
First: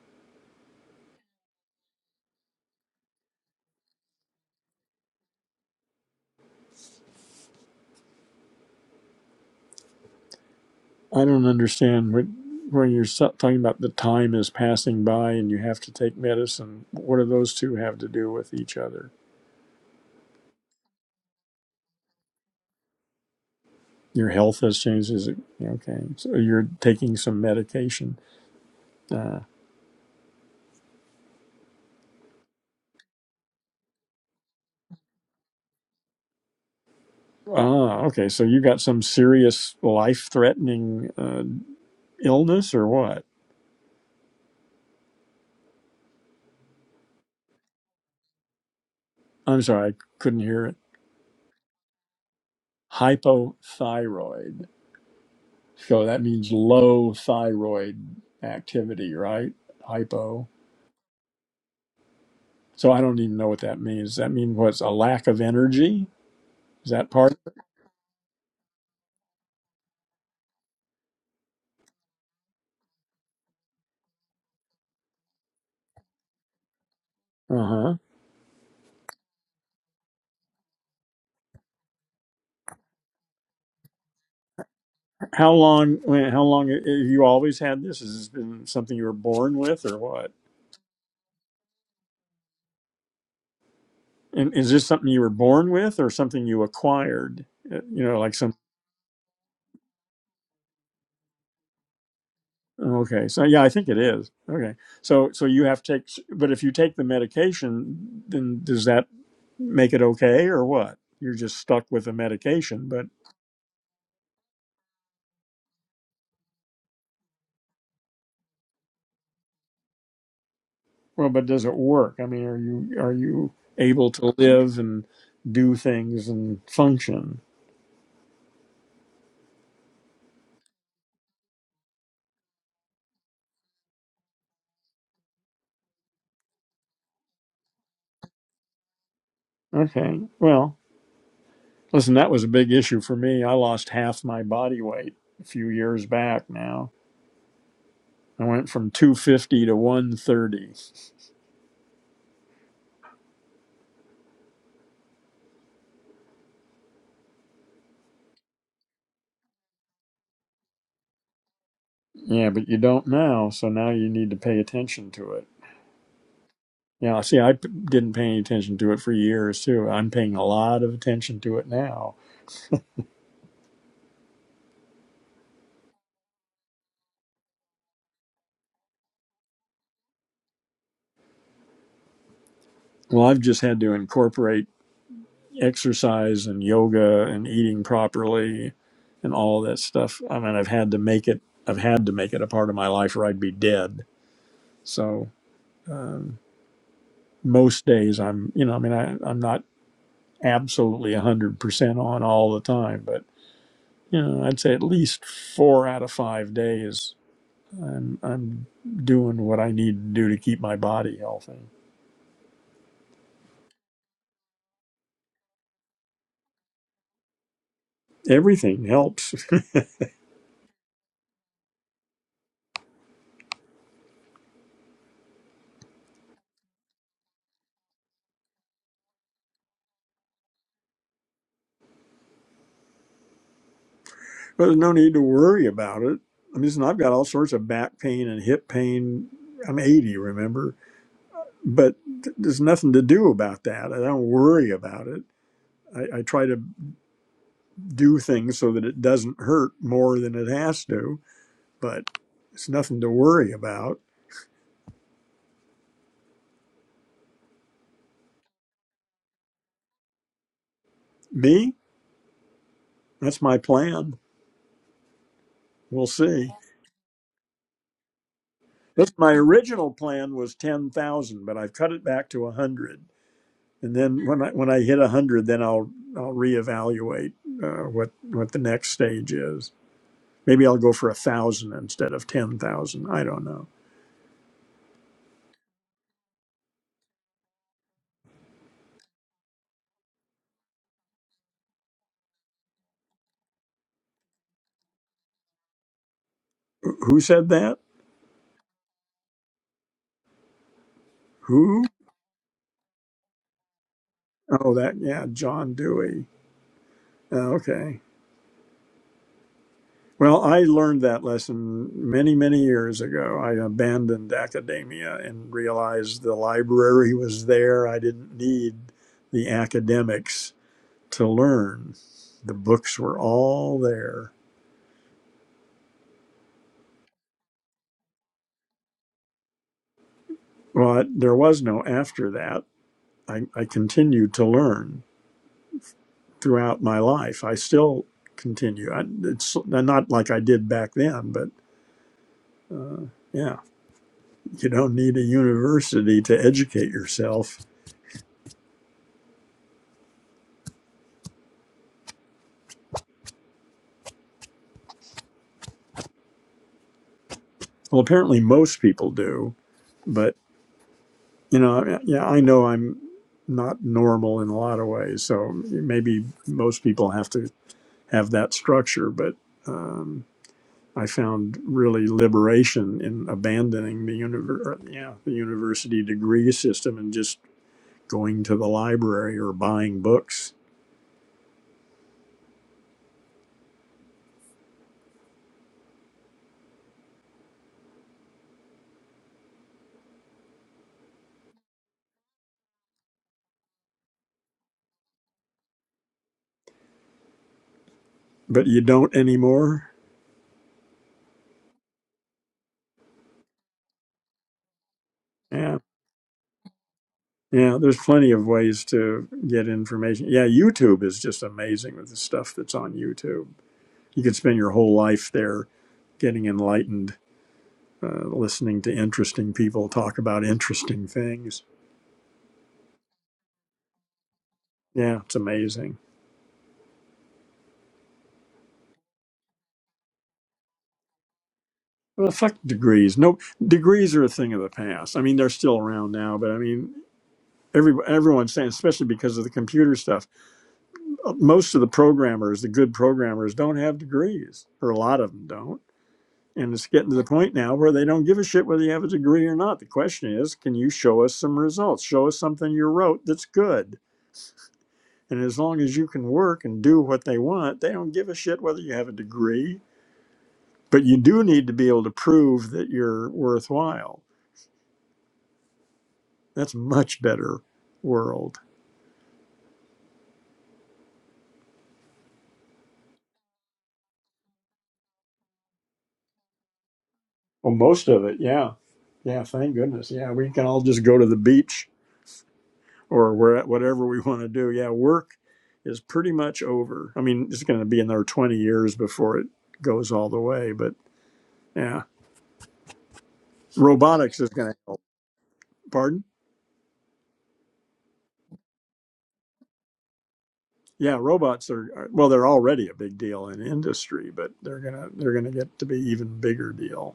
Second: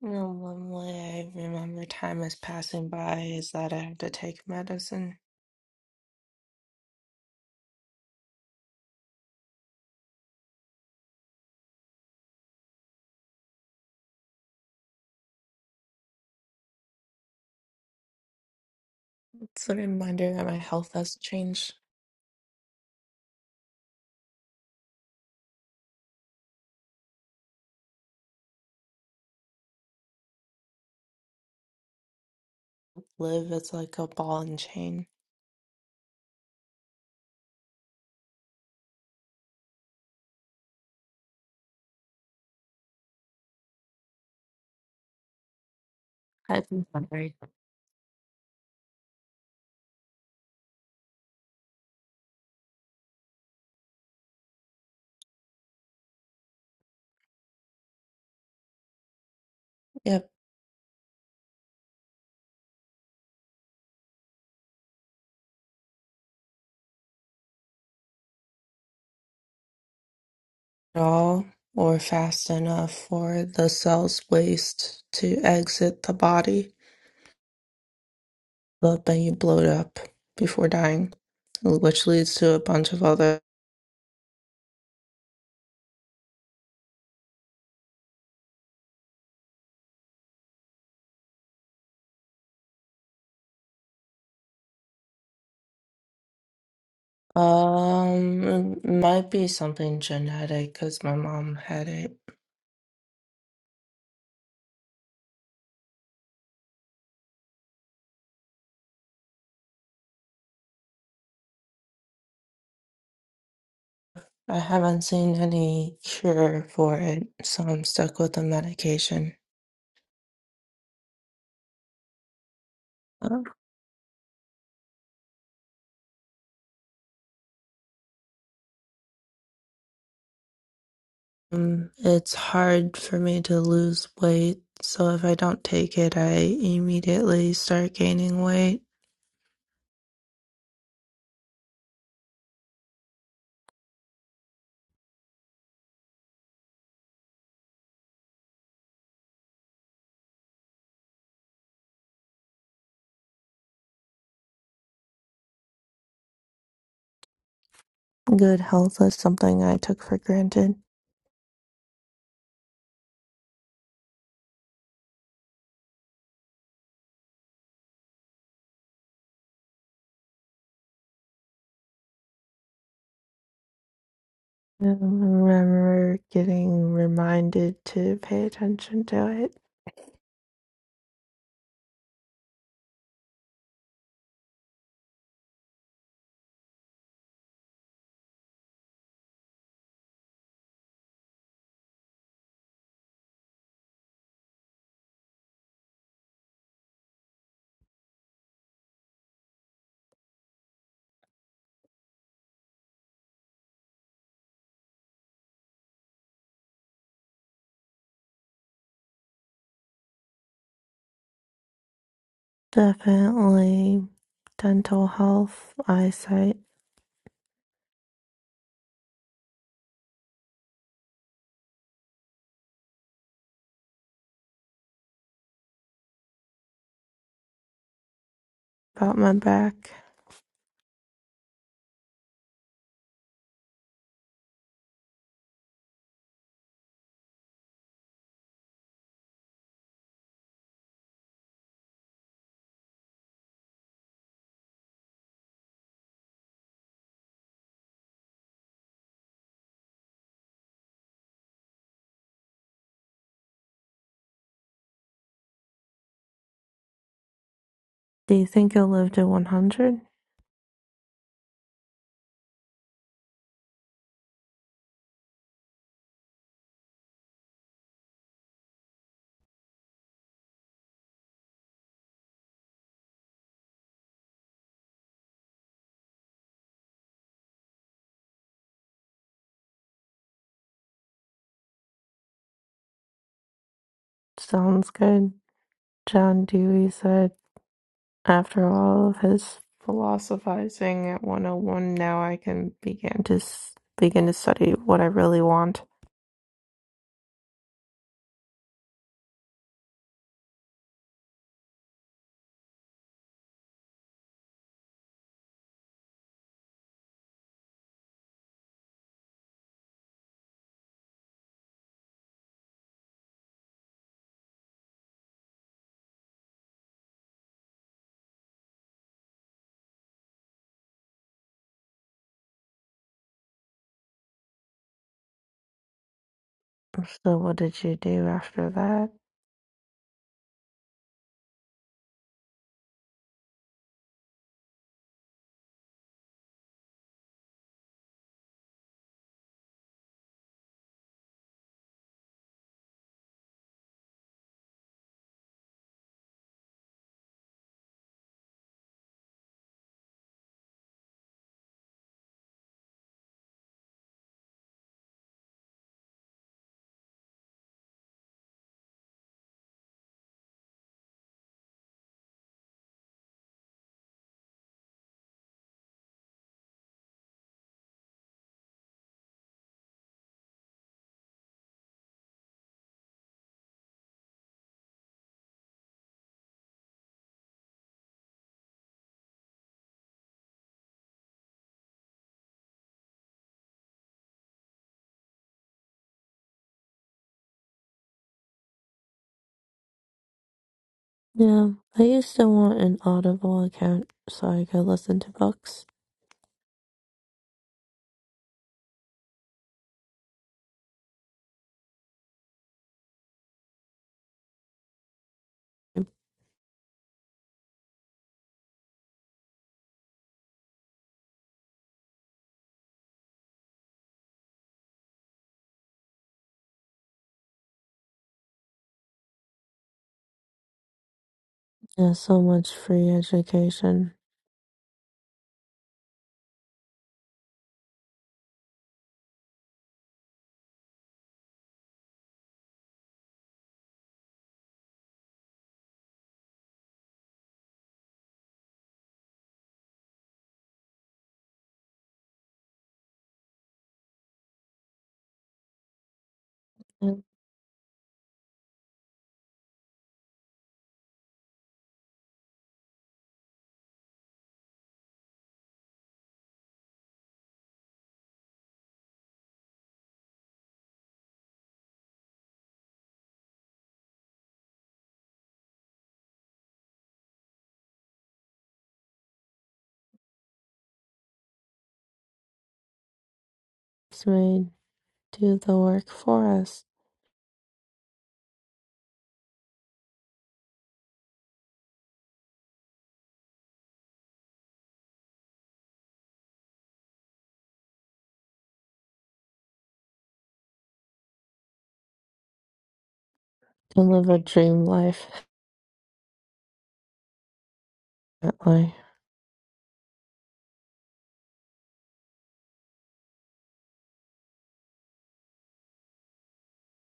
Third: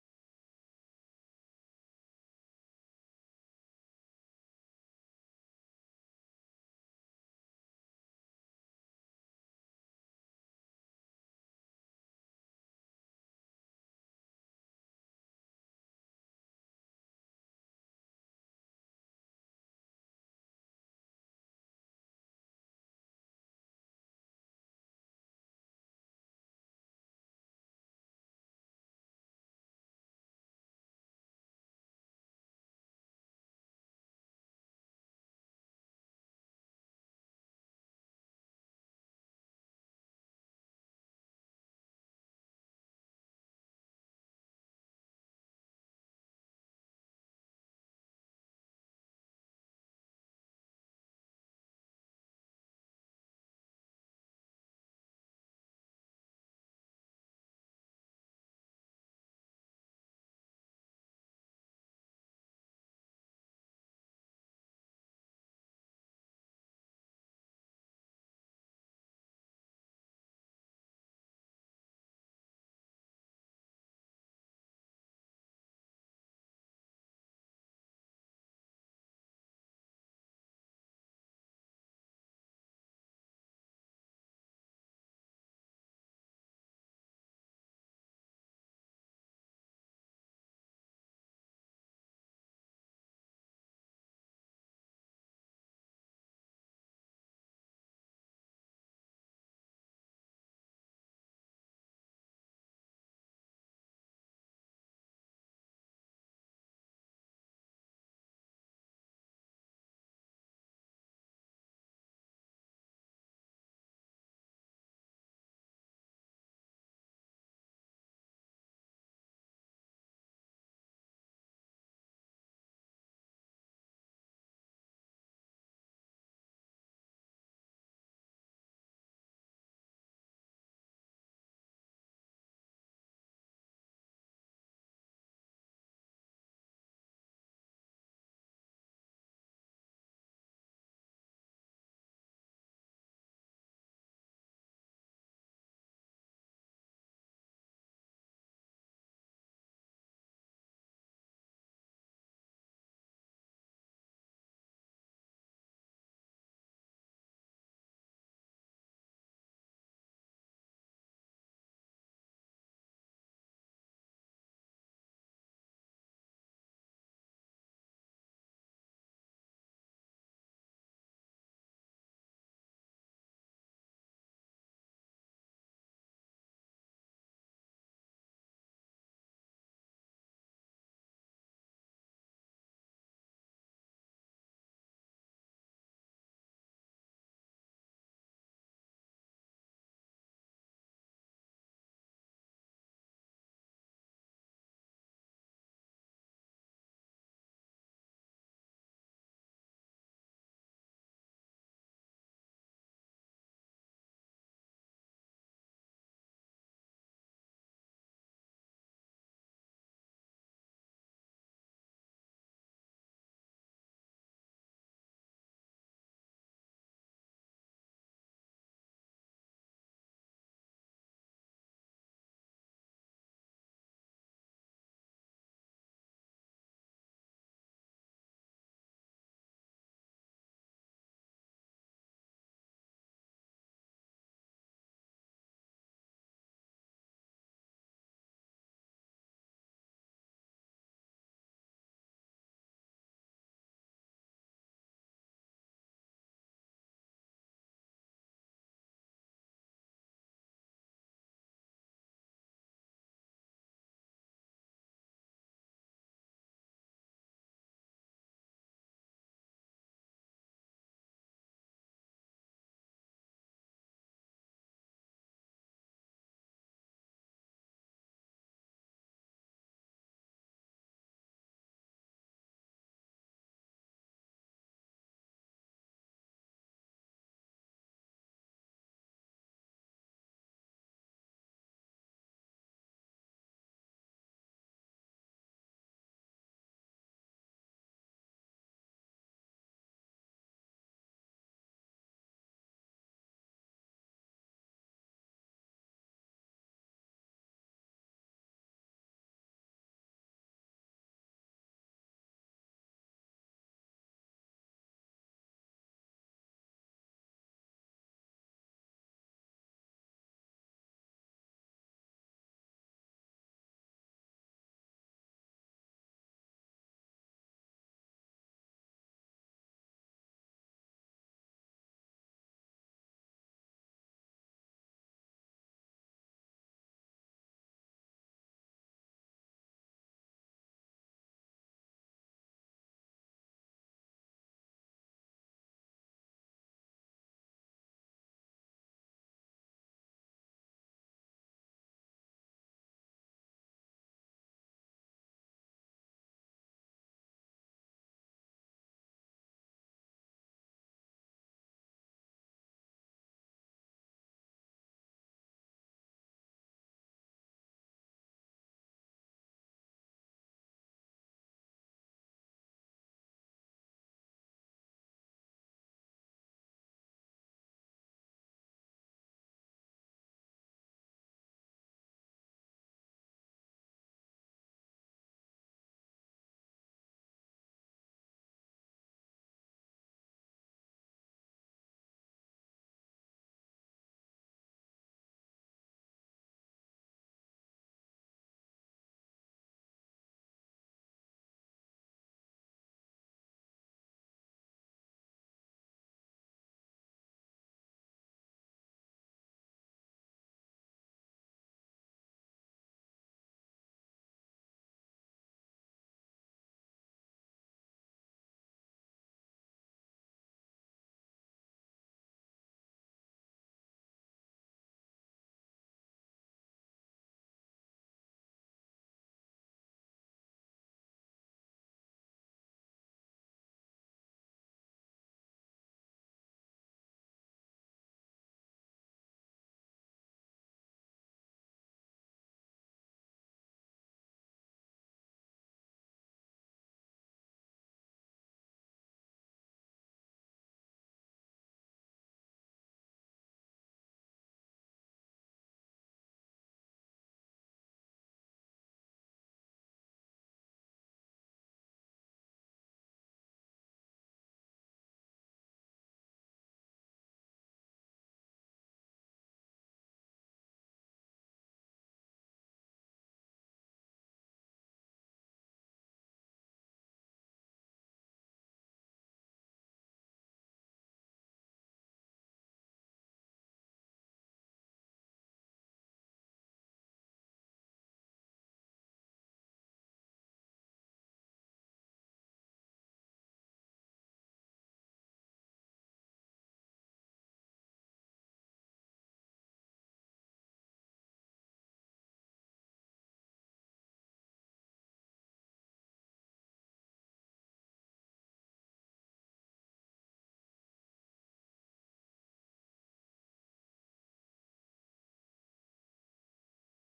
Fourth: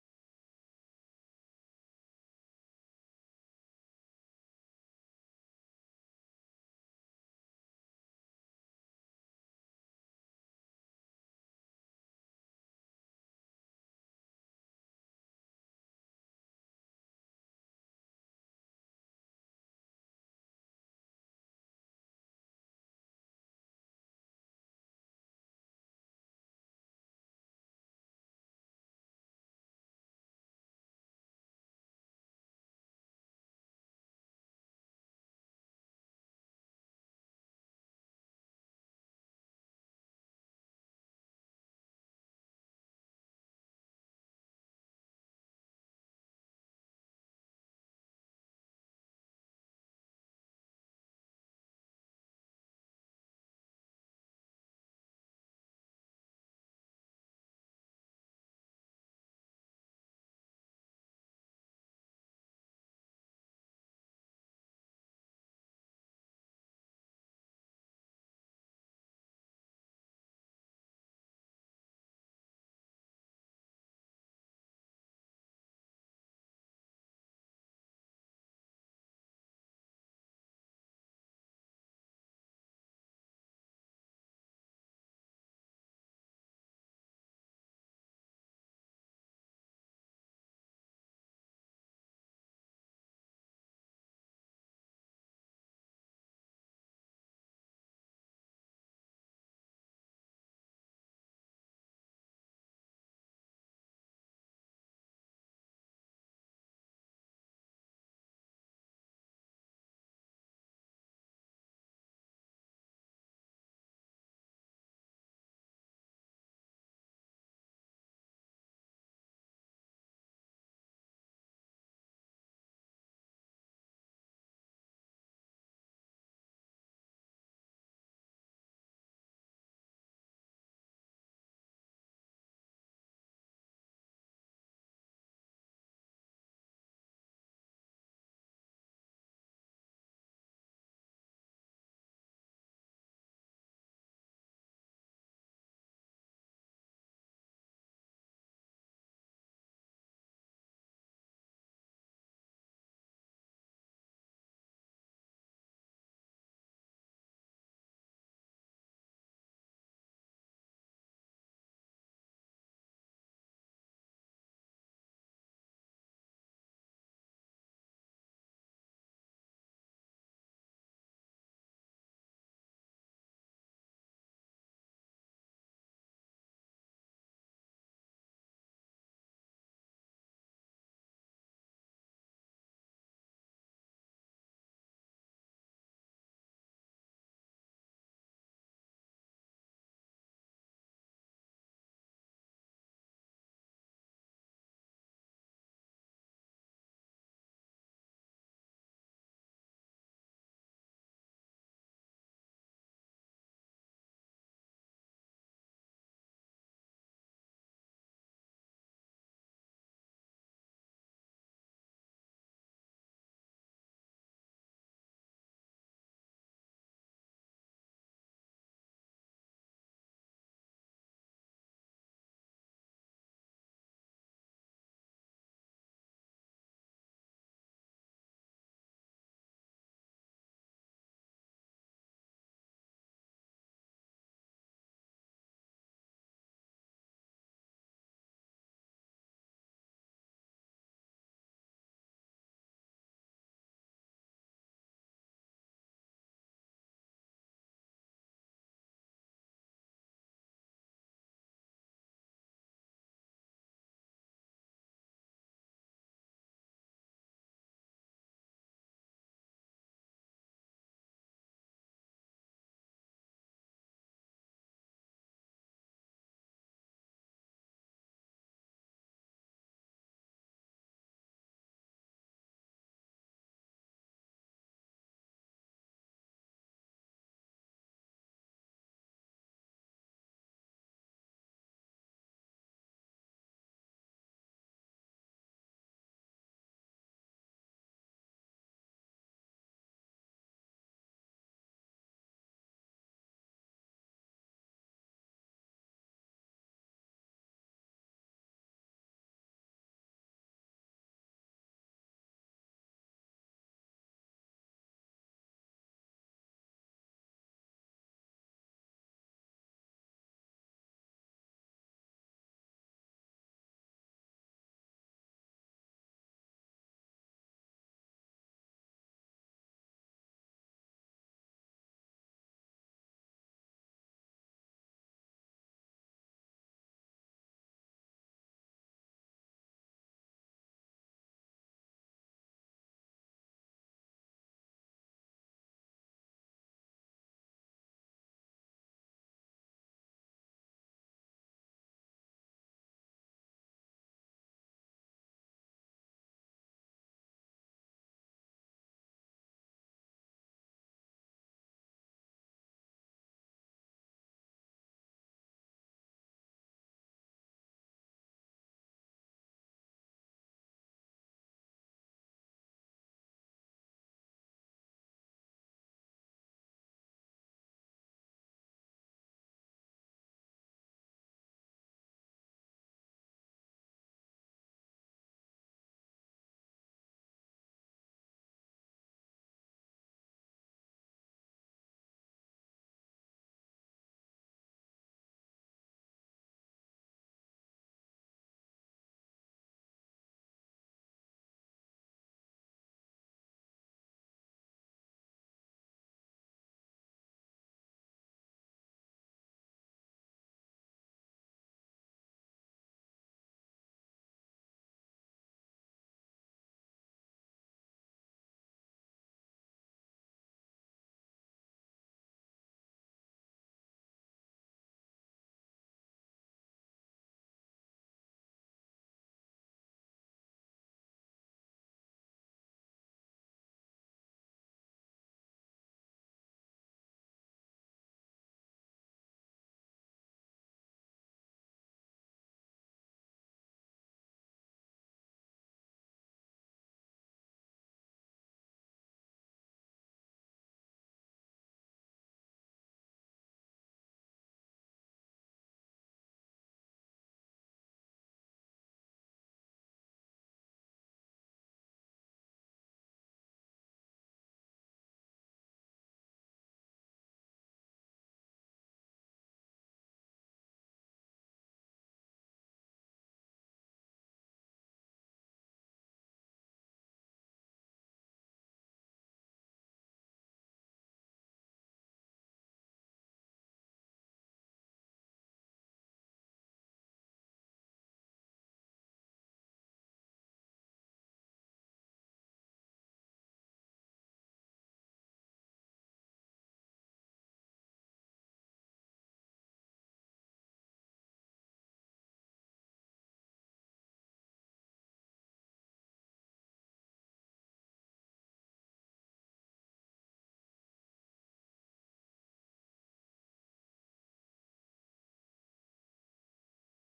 Speaker 4: You know, one way I remember time is passing by is that I have to take medicine.
Speaker 1: I don't understand what when you're so- talking about the time is passing by and you have to take medicine. What do those two have to do with each other?
Speaker 4: It's a reminder that my health has changed.
Speaker 1: Your health has changed. Is it okay? So you're taking some medication. Uh,
Speaker 4: Live is like a ball and chain.
Speaker 1: Ah, okay. So you got some serious life-threatening uh, illness or what?
Speaker 4: I've been hungry.
Speaker 1: I'm sorry, I couldn't hear it. Hypothyroid. So that means low thyroid activity, right?
Speaker 4: Yep.
Speaker 1: Hypo. So I don't even know what that means. Does that mean what's a lack of energy? Is that part?
Speaker 4: at all or fast enough for the cell's waste to exit the body,
Speaker 1: Uh huh.
Speaker 4: but then you blow it up before dying, which leads to a bunch of other.
Speaker 1: How long? when- How long have you always had this? Has this been something you were born with, or what? And is this something you were born with, or something you acquired? Uh, You know, like
Speaker 4: Um,
Speaker 1: some.
Speaker 4: it might be something genetic because my mom had it.
Speaker 1: Okay, so yeah, I think it is. Okay, so so you have to take, but if you take the medication, then does that make it okay or what? You're just stuck with the medication, but
Speaker 4: I haven't seen any cure for it, so I'm stuck with the medication.
Speaker 1: well, but does it work? I mean, are you are you able to live and do things and function?
Speaker 4: Um, it's hard for me to lose weight, so if I don't take it, I immediately start gaining weight.
Speaker 1: Okay, well, listen, that was a big issue for me. I lost half my body weight a few years back. Now I went from two fifty to one thirty.
Speaker 4: Good health is something I took for granted.
Speaker 1: Yeah, but you don't now, so now you need to pay attention to it. Now, see, I p- didn't pay any attention to it for years too. I'm paying a lot of attention to it now.
Speaker 4: I remember getting reminded to pay attention to it.
Speaker 1: Well, I've just had to incorporate exercise and yoga and eating properly and all that stuff. I mean, I've had to make it. I've had to make it a part of my life, or I'd be dead. So most days, I'm, you know, I mean, I, I'm not absolutely one hundred percent on all the time, but you know, I'd say at least four out of five days, I'm, I'm doing what I need to do to keep my body healthy.
Speaker 4: Definitely dental health, eyesight,
Speaker 1: Everything helps.
Speaker 4: about my back.
Speaker 1: There's no need to worry about it. I mean, listen, I've got all sorts of back pain and hip pain. I'm 80, remember? But th- there's nothing to do about that. I don't worry about it. I, I try to do things so that it doesn't hurt more than it has to, but it's nothing to worry about.
Speaker 4: Do you think you'll live to 100?
Speaker 1: Me? That's my plan. We'll see. That's my original plan was 10,000, but I've cut it back to 100. and then when I when I hit a hundred, then I'll I'll reevaluate uh, what what the next stage is. Maybe I'll go for a thousand instead of ten thousand. I don't know.
Speaker 4: Sounds good. John Dewey said, after all of his philosophizing at 101, now I can begin to s- begin to study what I really want.
Speaker 1: Wh- Who said that? Who? Oh, that yeah, John Dewey. Uh, Okay. Well, I learned that lesson many many years ago. I abandoned academia and realized the library was there. I didn't need the academics to learn. The books were all there
Speaker 4: So what did you do after that?
Speaker 1: But there was no after that. I, I continued to learn throughout my life. I still continue. I, it's not like I did back then, but yeah, you don't need a university to educate yourself. Well, apparently most people do, but you know, yeah, I know I'm not normal in a lot of ways, so maybe most people have to have that structure, but. um, I found really liberation in abandoning the univer- uh, yeah, the university degree system and just going to the library or buying books.
Speaker 4: Yeah, I used to want an Audible account so I could listen to books.
Speaker 1: But you don't anymore. Yeah. Yeah, there's plenty of ways to get information. Yeah, YouTube is just amazing with the stuff that's on YouTube. You could spend your whole life there getting enlightened, uh, listening to interesting people talk about interesting things.
Speaker 4: Yeah, so much free education.
Speaker 1: Yeah, it's amazing. Well, fuck degrees. No, degrees are a thing of the past. I mean, they're still around now, but I mean, every everyone's saying, especially because of the computer stuff. Most of the programmers, the good programmers, don't have degrees, or a lot of them don't. And it's getting to the
Speaker 4: It's
Speaker 1: point now where they don't give a shit whether you have a degree or not. The question is, can you show us some results? Show us something you wrote that's good. And as long as you can work and do what they want, they don't give a shit whether you have a degree. But you do need to be able to prove that you're worthwhile That's a much better world.
Speaker 4: made do the work for us
Speaker 1: Well, most of it, yeah, yeah. Thank goodness, yeah. We can all just go to the beach or where whatever we want to do. Yeah, work is pretty much over. I mean, it's going to be another twenty years before it goes all the way, but yeah,
Speaker 4: and live a
Speaker 1: robotics is going to
Speaker 4: dream
Speaker 1: help.
Speaker 4: life.
Speaker 1: Pardon?
Speaker 4: Definitely.
Speaker 1: Yeah, robots are, are well, they're already a big deal in industry, but they're gonna they're gonna get to be even bigger deal.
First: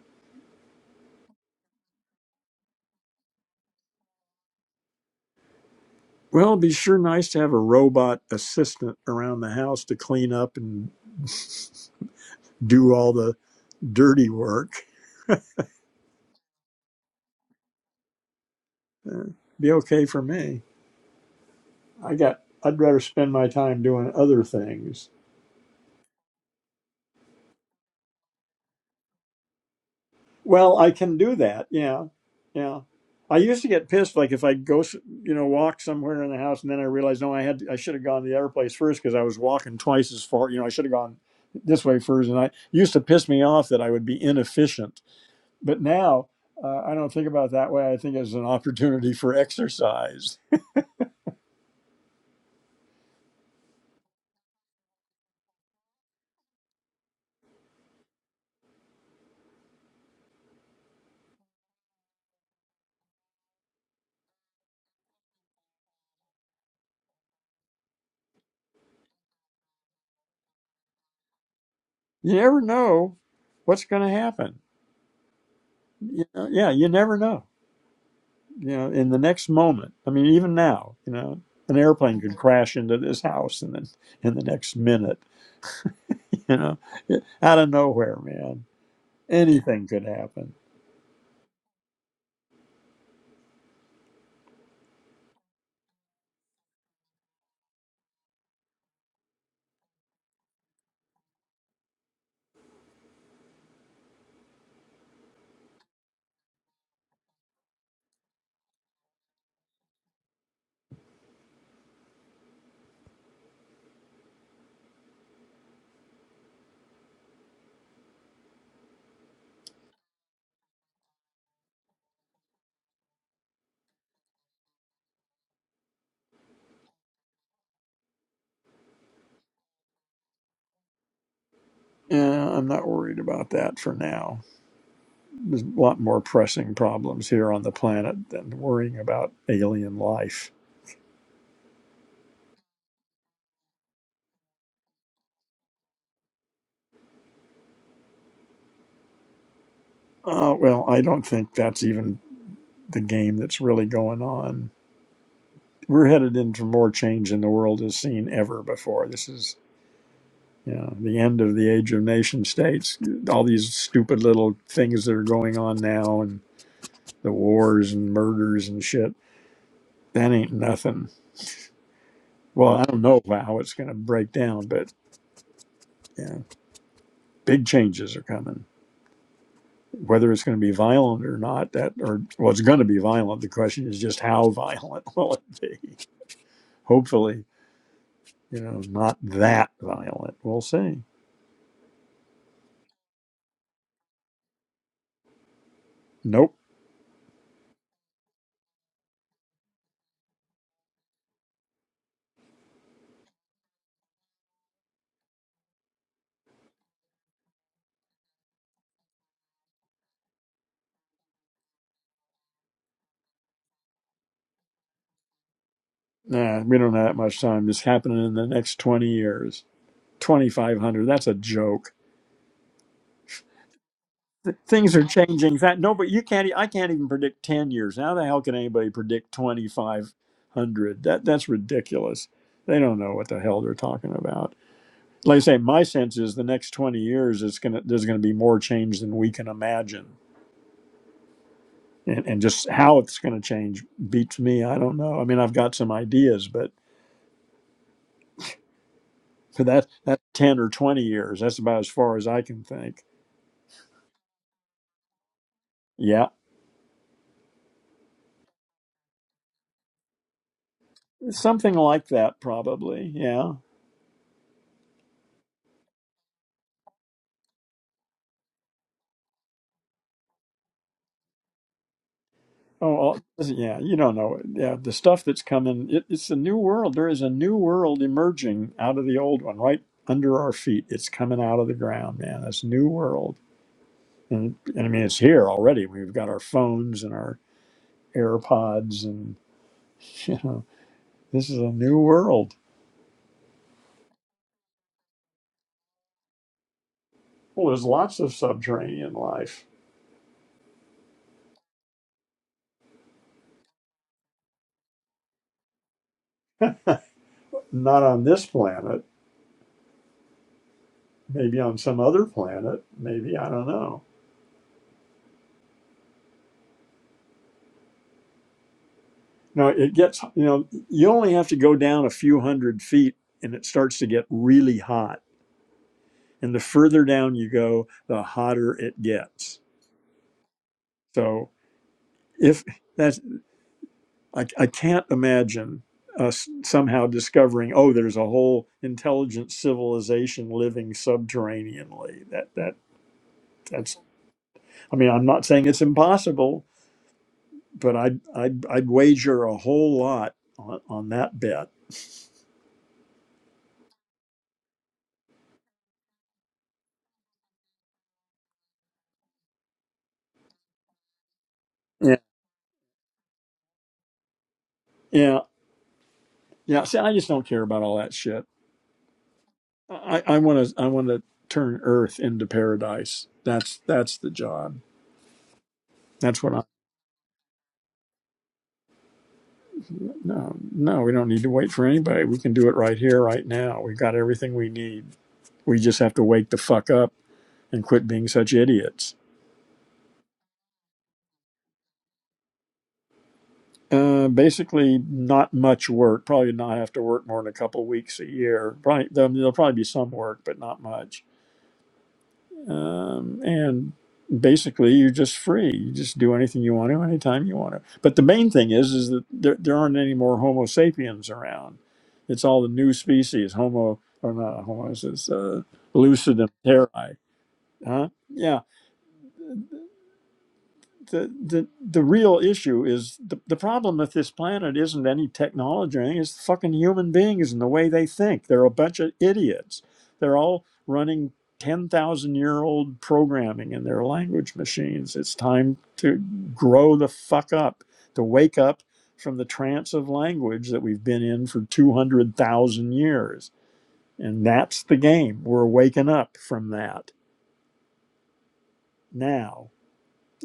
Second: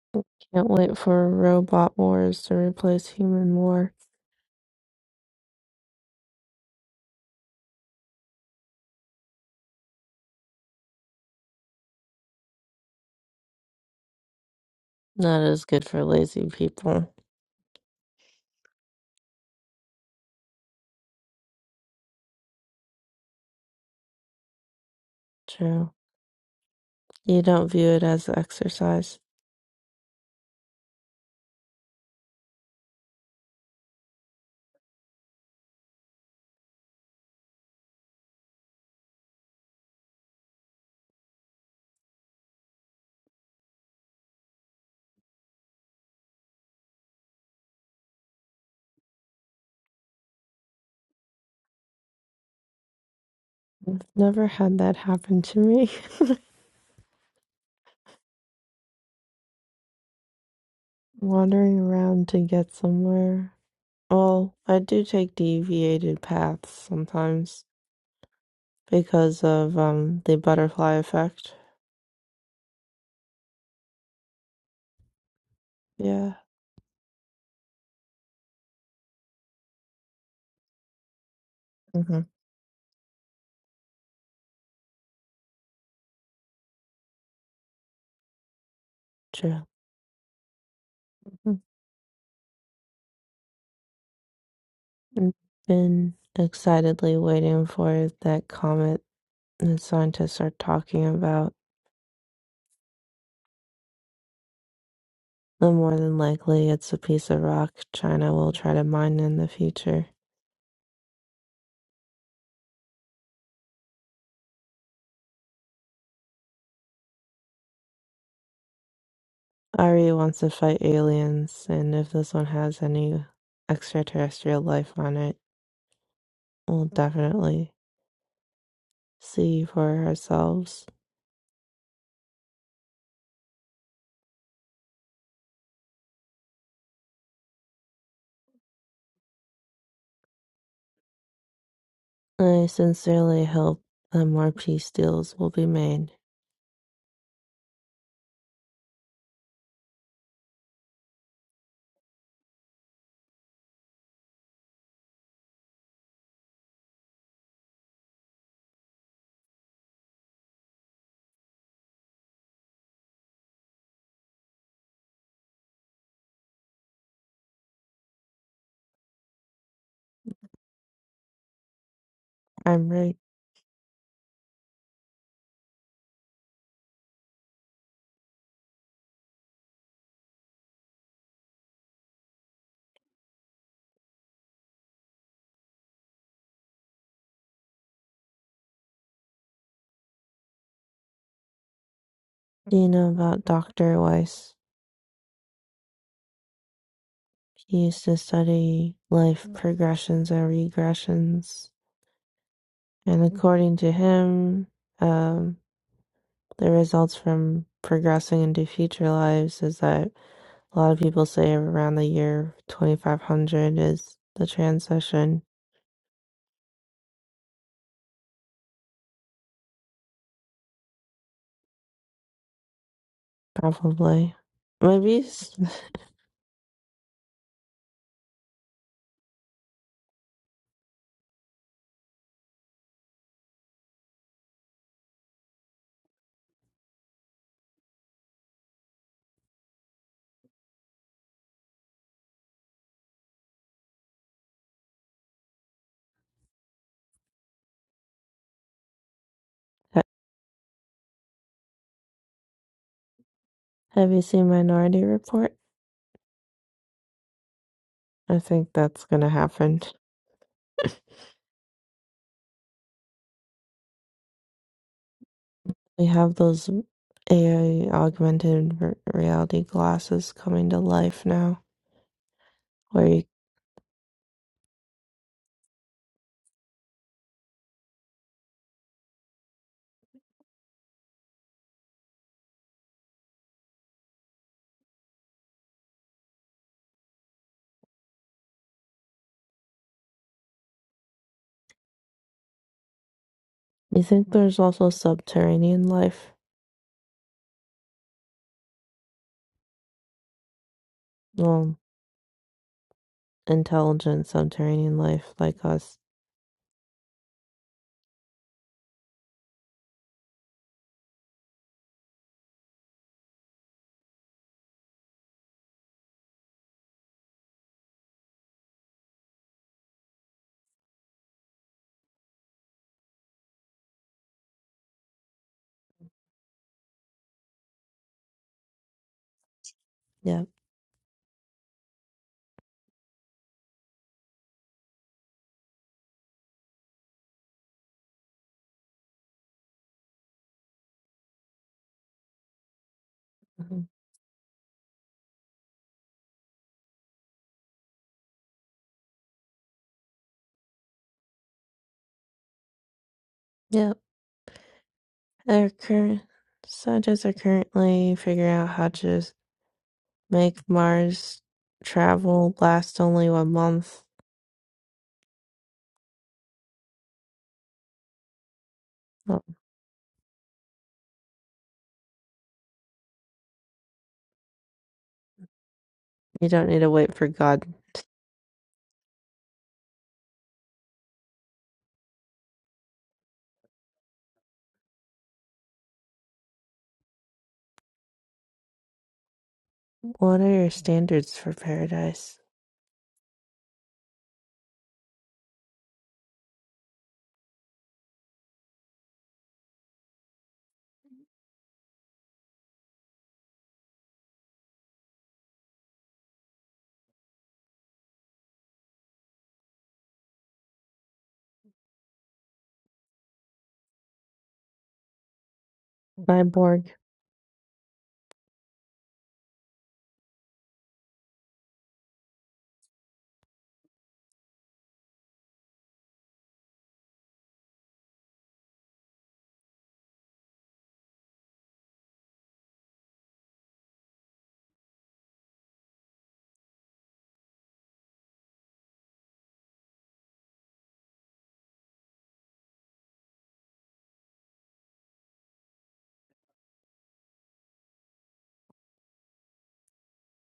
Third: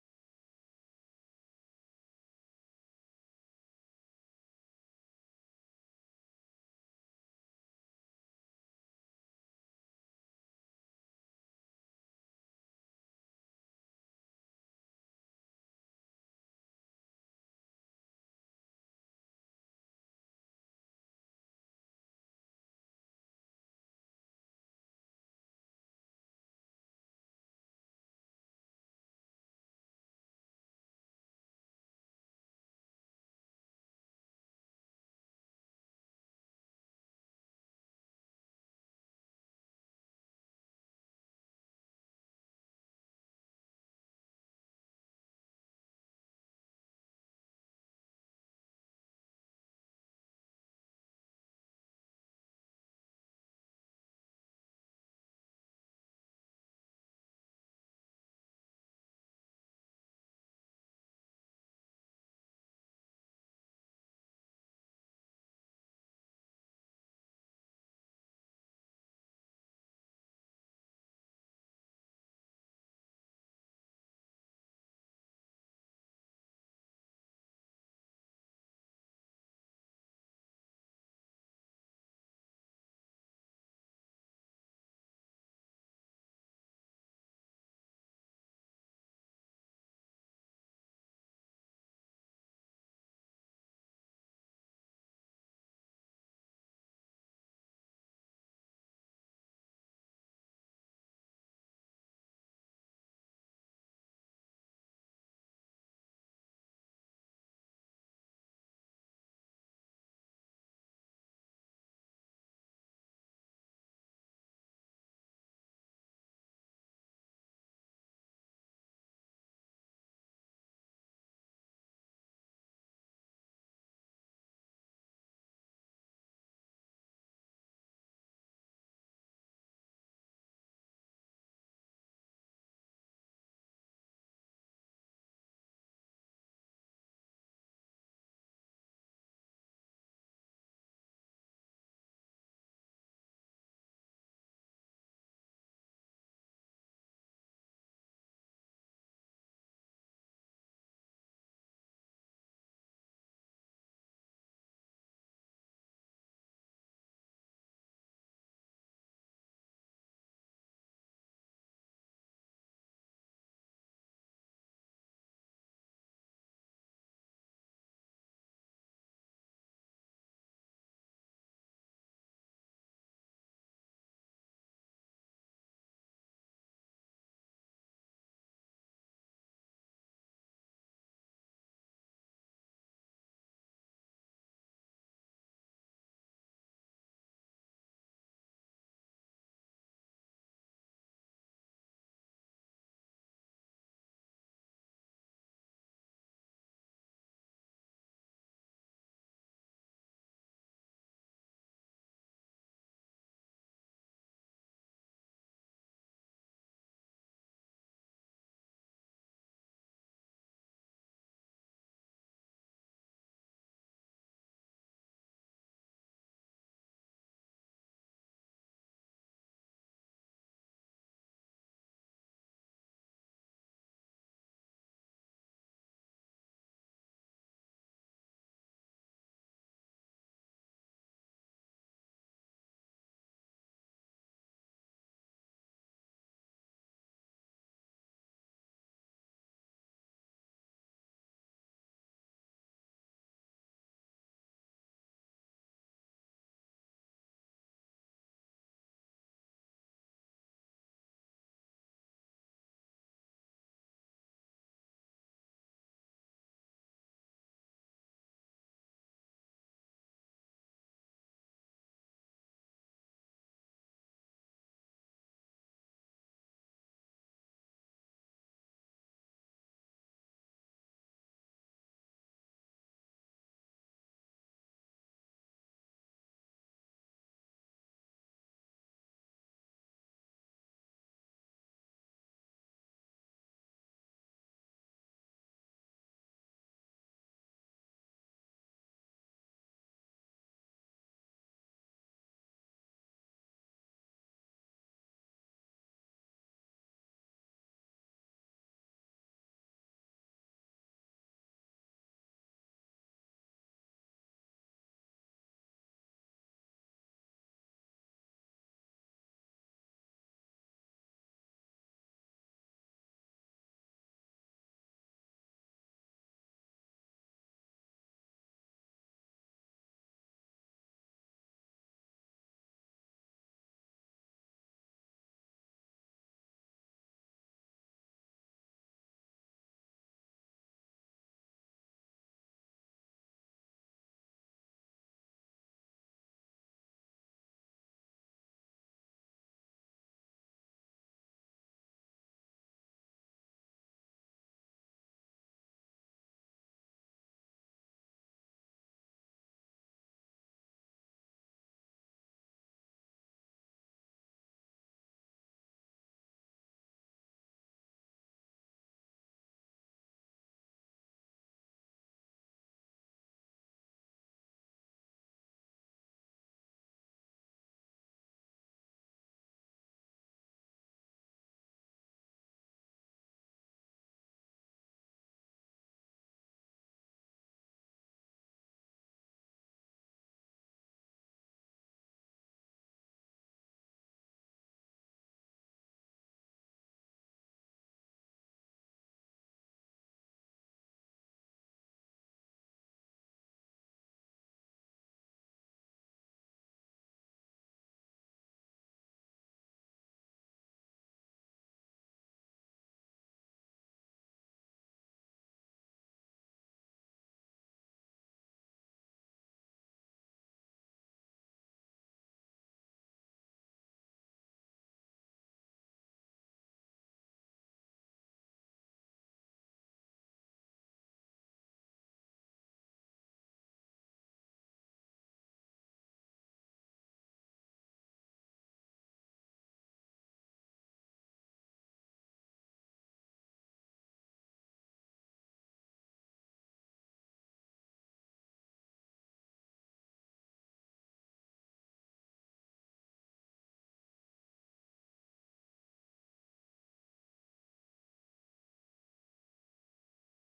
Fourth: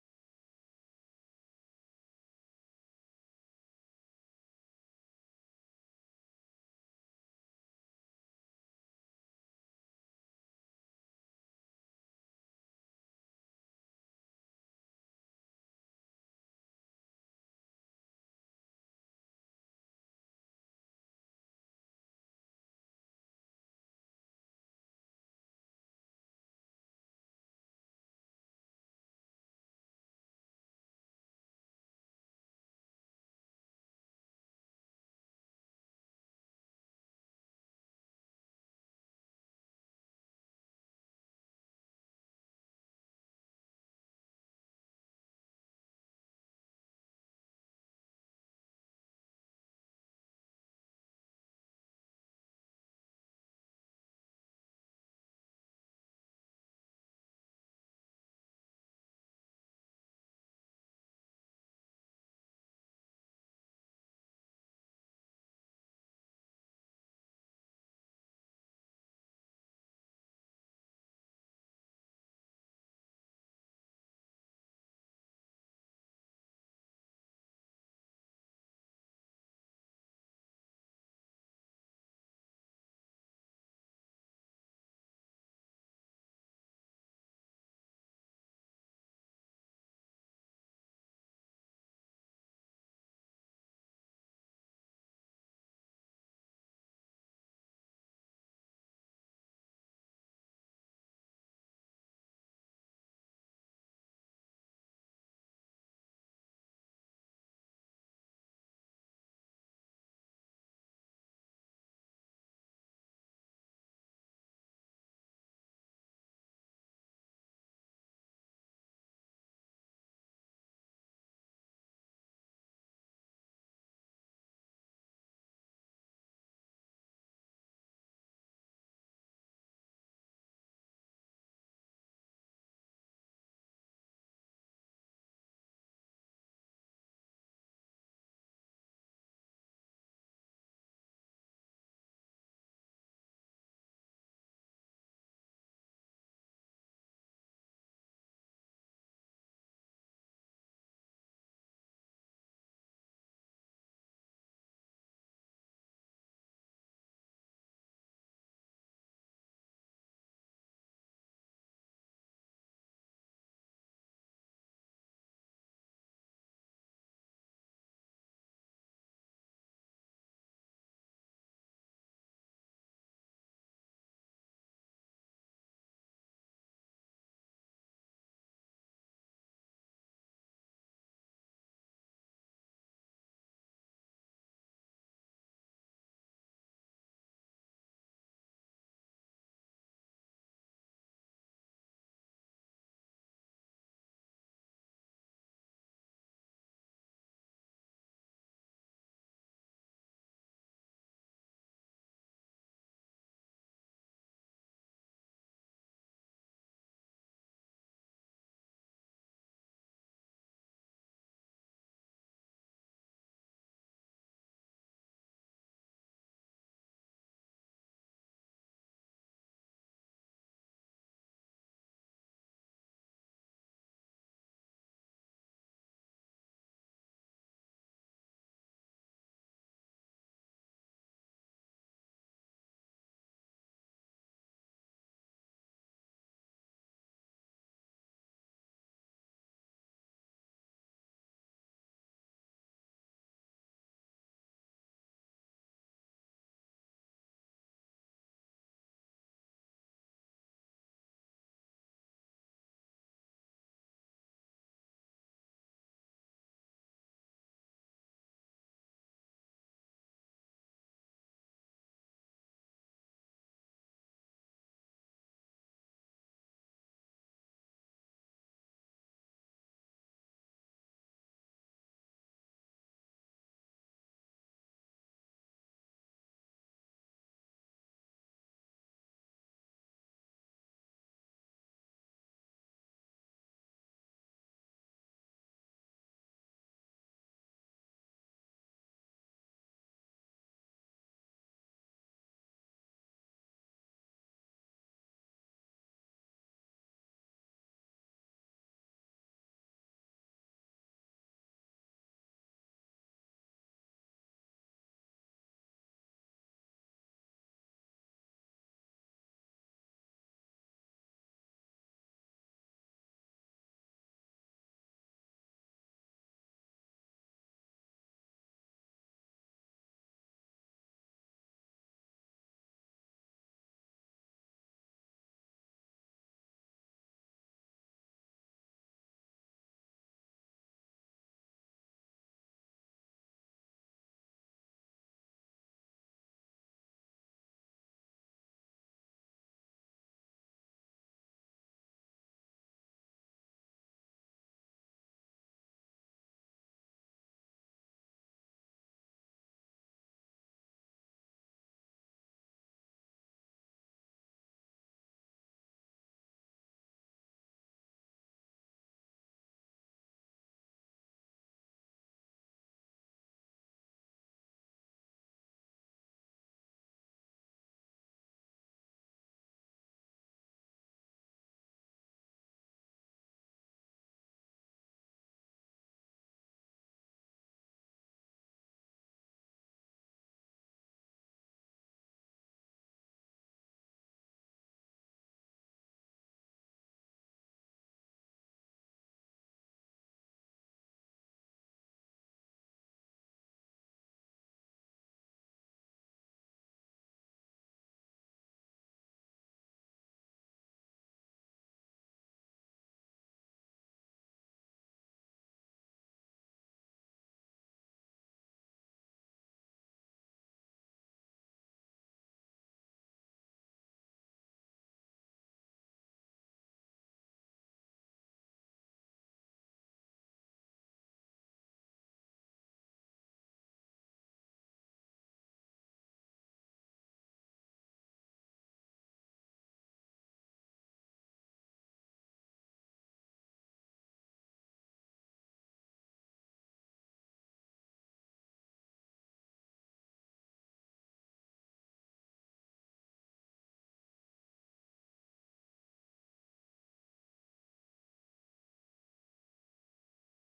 Speaker 4: Can't wait for robot wars to replace human war.
Speaker 1: Well, it'd be sure nice to have a robot assistant around the house to clean up and do all the dirty work.
Speaker 4: Not as good for lazy people.
Speaker 1: Uh, be okay for me. I got. I'd rather spend my time doing other things.
Speaker 4: True. You don't view it as exercise.
Speaker 1: Well, I can do that. Yeah, yeah. I used to get pissed, like if I go, you know, walk somewhere in the house, and then I realized, no, I had, I should have gone to the other place first because I was walking twice as far. You know, I should have gone this way first, and I it used to piss me off that I would be inefficient. But now uh, I don't think about it that way. I think it's an opportunity for exercise.
Speaker 4: Never had that happen to me. Wandering around to get somewhere. Well, I do take deviated paths sometimes because of um the butterfly effect.
Speaker 1: You never know what's going to happen. you
Speaker 4: Yeah.
Speaker 1: know, yeah, you never know. You know, in the next moment, I mean, even now, you know, an airplane
Speaker 4: hmm
Speaker 1: could crash into this house, and then in the next minute, you know, out of nowhere, man,
Speaker 4: True.
Speaker 1: anything could happen.
Speaker 4: Mhm. I've been excitedly waiting for that comet that scientists are talking about. Though more than likely it's a piece of rock China will try to mine in the future. Ari wants to fight aliens, and if this one has any extraterrestrial life on it, we'll definitely see for ourselves.
Speaker 1: Yeah, I'm not worried about that for now. There's a lot more pressing problems here on the planet than worrying about alien life.
Speaker 4: I sincerely hope that more peace deals will be made.
Speaker 1: Uh, well, I don't think that's even the game that's really going on. We're headed into more change in the world as seen ever before. This is Yeah, the end of the age of nation states. All these stupid little things that are going on now, and the wars and murders and shit. That ain't nothing. Well, I
Speaker 4: I'm
Speaker 1: don't know
Speaker 4: reading
Speaker 1: how it's going to break down, but yeah, big changes are coming. Whether it's going to be violent or not, that or well, it's going to be violent. The question is just how violent will it be? Hopefully, you know, not that violent. We'll see.
Speaker 4: about Dr. Weiss.
Speaker 1: Nope.
Speaker 4: He used to study life progressions and regressions. And according to him, um, the results from progressing into future lives is that a lot of people say around the year 2500 is the transition,
Speaker 1: Nah, we don't have that much time. It's happening in the next twenty years. Twenty five hundred. That's a joke.
Speaker 4: probably.
Speaker 1: th- things are
Speaker 4: Maybe.
Speaker 1: changing. That nobody you can't e- I can't even predict ten years. How the hell can anybody predict twenty five hundred? That that's ridiculous. They don't know what the hell they're talking about. Like I say, my sense is the next twenty years it's gonna there's gonna be more change than we can imagine. And and just how it's gonna change beats me. I don't know. I mean I've got some ideas, but for that that ten or twenty years, that's about as far as I can think.
Speaker 4: Have you seen Minority Report?
Speaker 1: Yeah.
Speaker 4: I think that's going to happen.
Speaker 1: Something like that probably. Yeah.
Speaker 4: They have those AI augmented r- reality glasses coming to life now,
Speaker 1: Oh,
Speaker 4: where
Speaker 1: well,
Speaker 4: you,
Speaker 1: listen, yeah, you don't know. Yeah, the stuff that's coming, it, it's a new world. There is a new world emerging out of the old one, right under our feet. It's coming out of the ground, man. This new world. And, and I mean, it's here already. We've got our phones and our AirPods, and, you know, this is a new world.
Speaker 4: you think there's also subterranean life,
Speaker 1: Well, there's lots of subterranean life,
Speaker 4: well, intelligent subterranean life like us.
Speaker 1: not on this planet, maybe on some other planet, maybe, I don't know. No, it gets, you know, you only have to go down a few hundred feet and it starts to get really hot. And the further down you go, the hotter it gets.
Speaker 4: Yep.
Speaker 1: So if that's, I, I can't imagine us somehow discovering, oh, there's a whole intelligent civilization living subterraneanly. That, that,
Speaker 4: Mhm.
Speaker 1: that's, I mean, I'm not saying it's impossible, but I'd, I'd, I'd wager a whole lot on, on that bet.
Speaker 4: Yep. Our current scientists are currently figuring out how to s- make Mars
Speaker 1: Yeah.
Speaker 4: travel last only one month.
Speaker 1: Yeah. Yeah. See, I just don't care about all that shit.
Speaker 4: Oh,
Speaker 1: I I want to I want to turn Earth into paradise. That's that's the job. That's
Speaker 4: You
Speaker 1: what I.
Speaker 4: don't need to wait for God.
Speaker 1: No, no, we don't need to wait for anybody. We can do it right here, right now. We've got everything we need. We just have to wake the fuck up and quit being such idiots.
Speaker 4: What are your standards for paradise?
Speaker 1: Uh, basically, not much work. Probably not have to work more than a couple weeks a year. Probably there'll there'll probably be some work, but not much. um, and basically you're just free you just do anything you want to anytime you want to but the main thing is is that there, there aren't any more homo sapiens around it's all the new species homo or not homo it's uh, lucidum
Speaker 4: Cyborg.
Speaker 1: terrae huh Yeah the the the real issue is the, the problem with this planet isn't any technology or anything, it's fucking human beings and the way they think. They're a bunch of idiots. They're all running ten thousand year old programming in their language machines. It's time to grow the fuck up, to wake up from the trance of language that we've been in for two hundred thousand years. And that's the game. We're waking up from that now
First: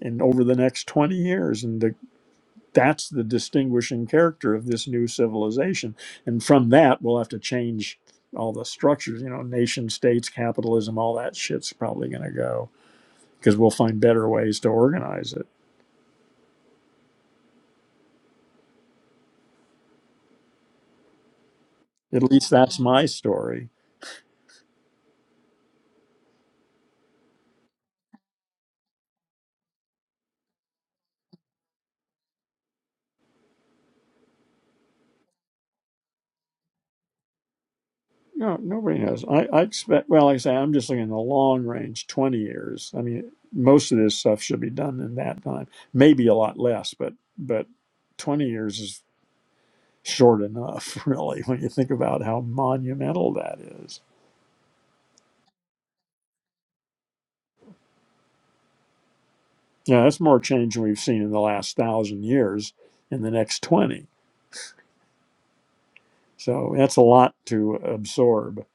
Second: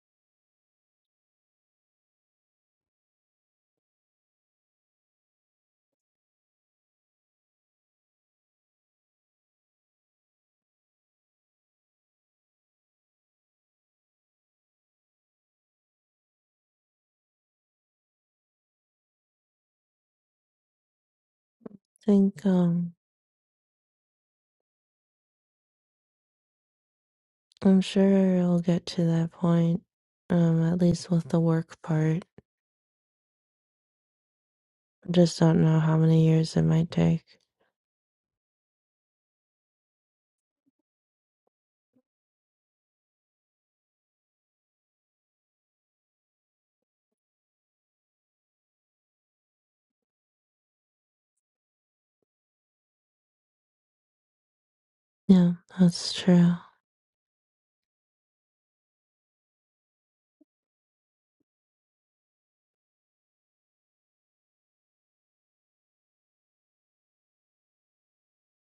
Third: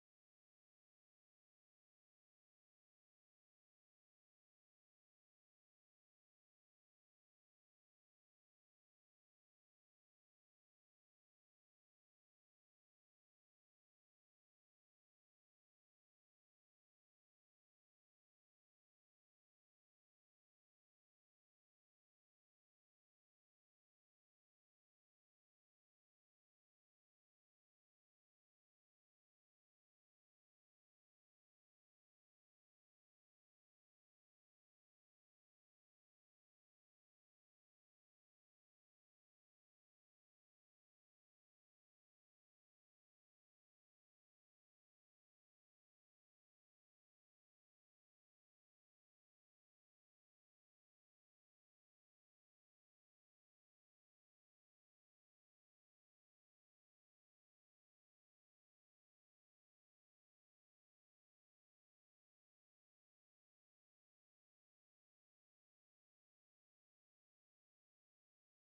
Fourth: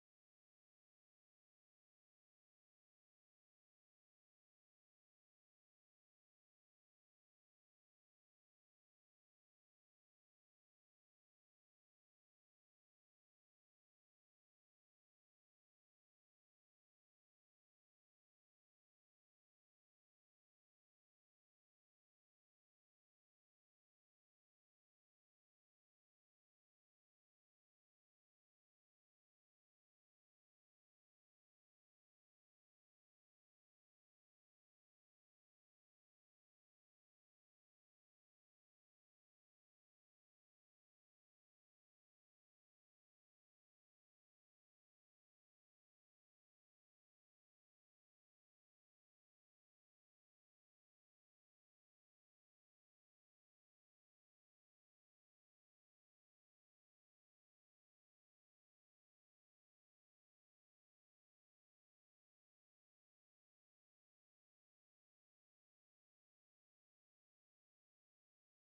Speaker 1: and over the next 20 years. and the that's the distinguishing character of this new civilization and from that we'll have to change all the structures you know nation states capitalism all that shit's probably going to go because we'll find better ways to organize it at
Speaker 4: think
Speaker 1: least that's
Speaker 4: um
Speaker 1: my story
Speaker 4: I'm sure it'll get to that point, um, at least with the work part. Just don't know how many years it might take.
Speaker 1: no nobody knows i, I expect well like i say i'm just looking in the long range 20 years i mean most of this stuff should be done in that time maybe a lot less but but 20 years is short enough really when you think about how monumental that is
Speaker 4: Yeah, that's true.
Speaker 1: Now, that's more change than we've seen in the last thousand years in the next 20. So that's a lot to absorb.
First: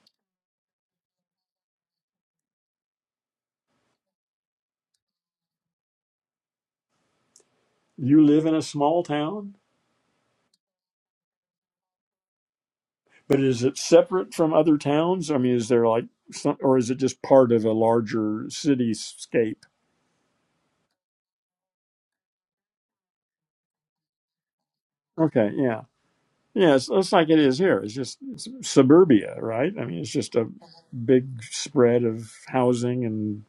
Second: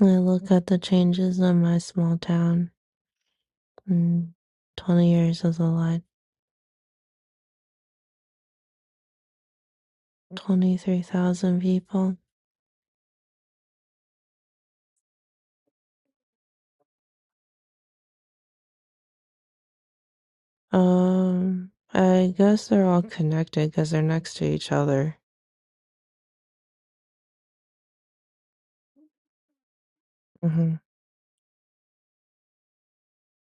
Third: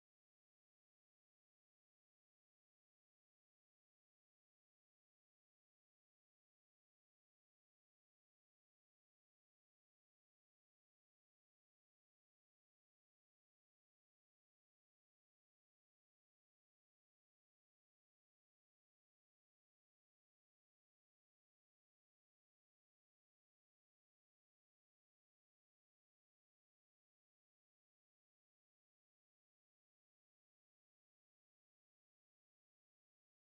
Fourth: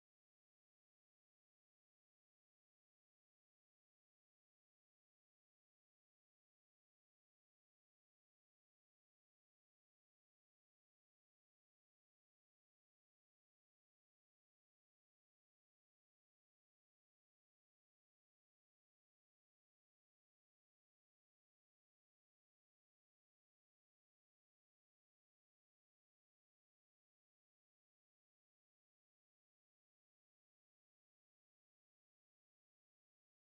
Speaker 4: I look at the changes in my small town. Mm, 20 years is a lot.
Speaker 1: You live in a small town,
Speaker 4: 23,000 people.
Speaker 1: but is it separate from other towns? I mean, is there like some, or is it just part of a larger cityscape?
Speaker 4: Um, I guess they're all connected because they're next to each other.
Speaker 1: Okay, yeah. Yeah, it's, it's like it is here. It's just it's suburbia, right? I mean, it's just a
Speaker 4: hmm
Speaker 1: big spread of housing and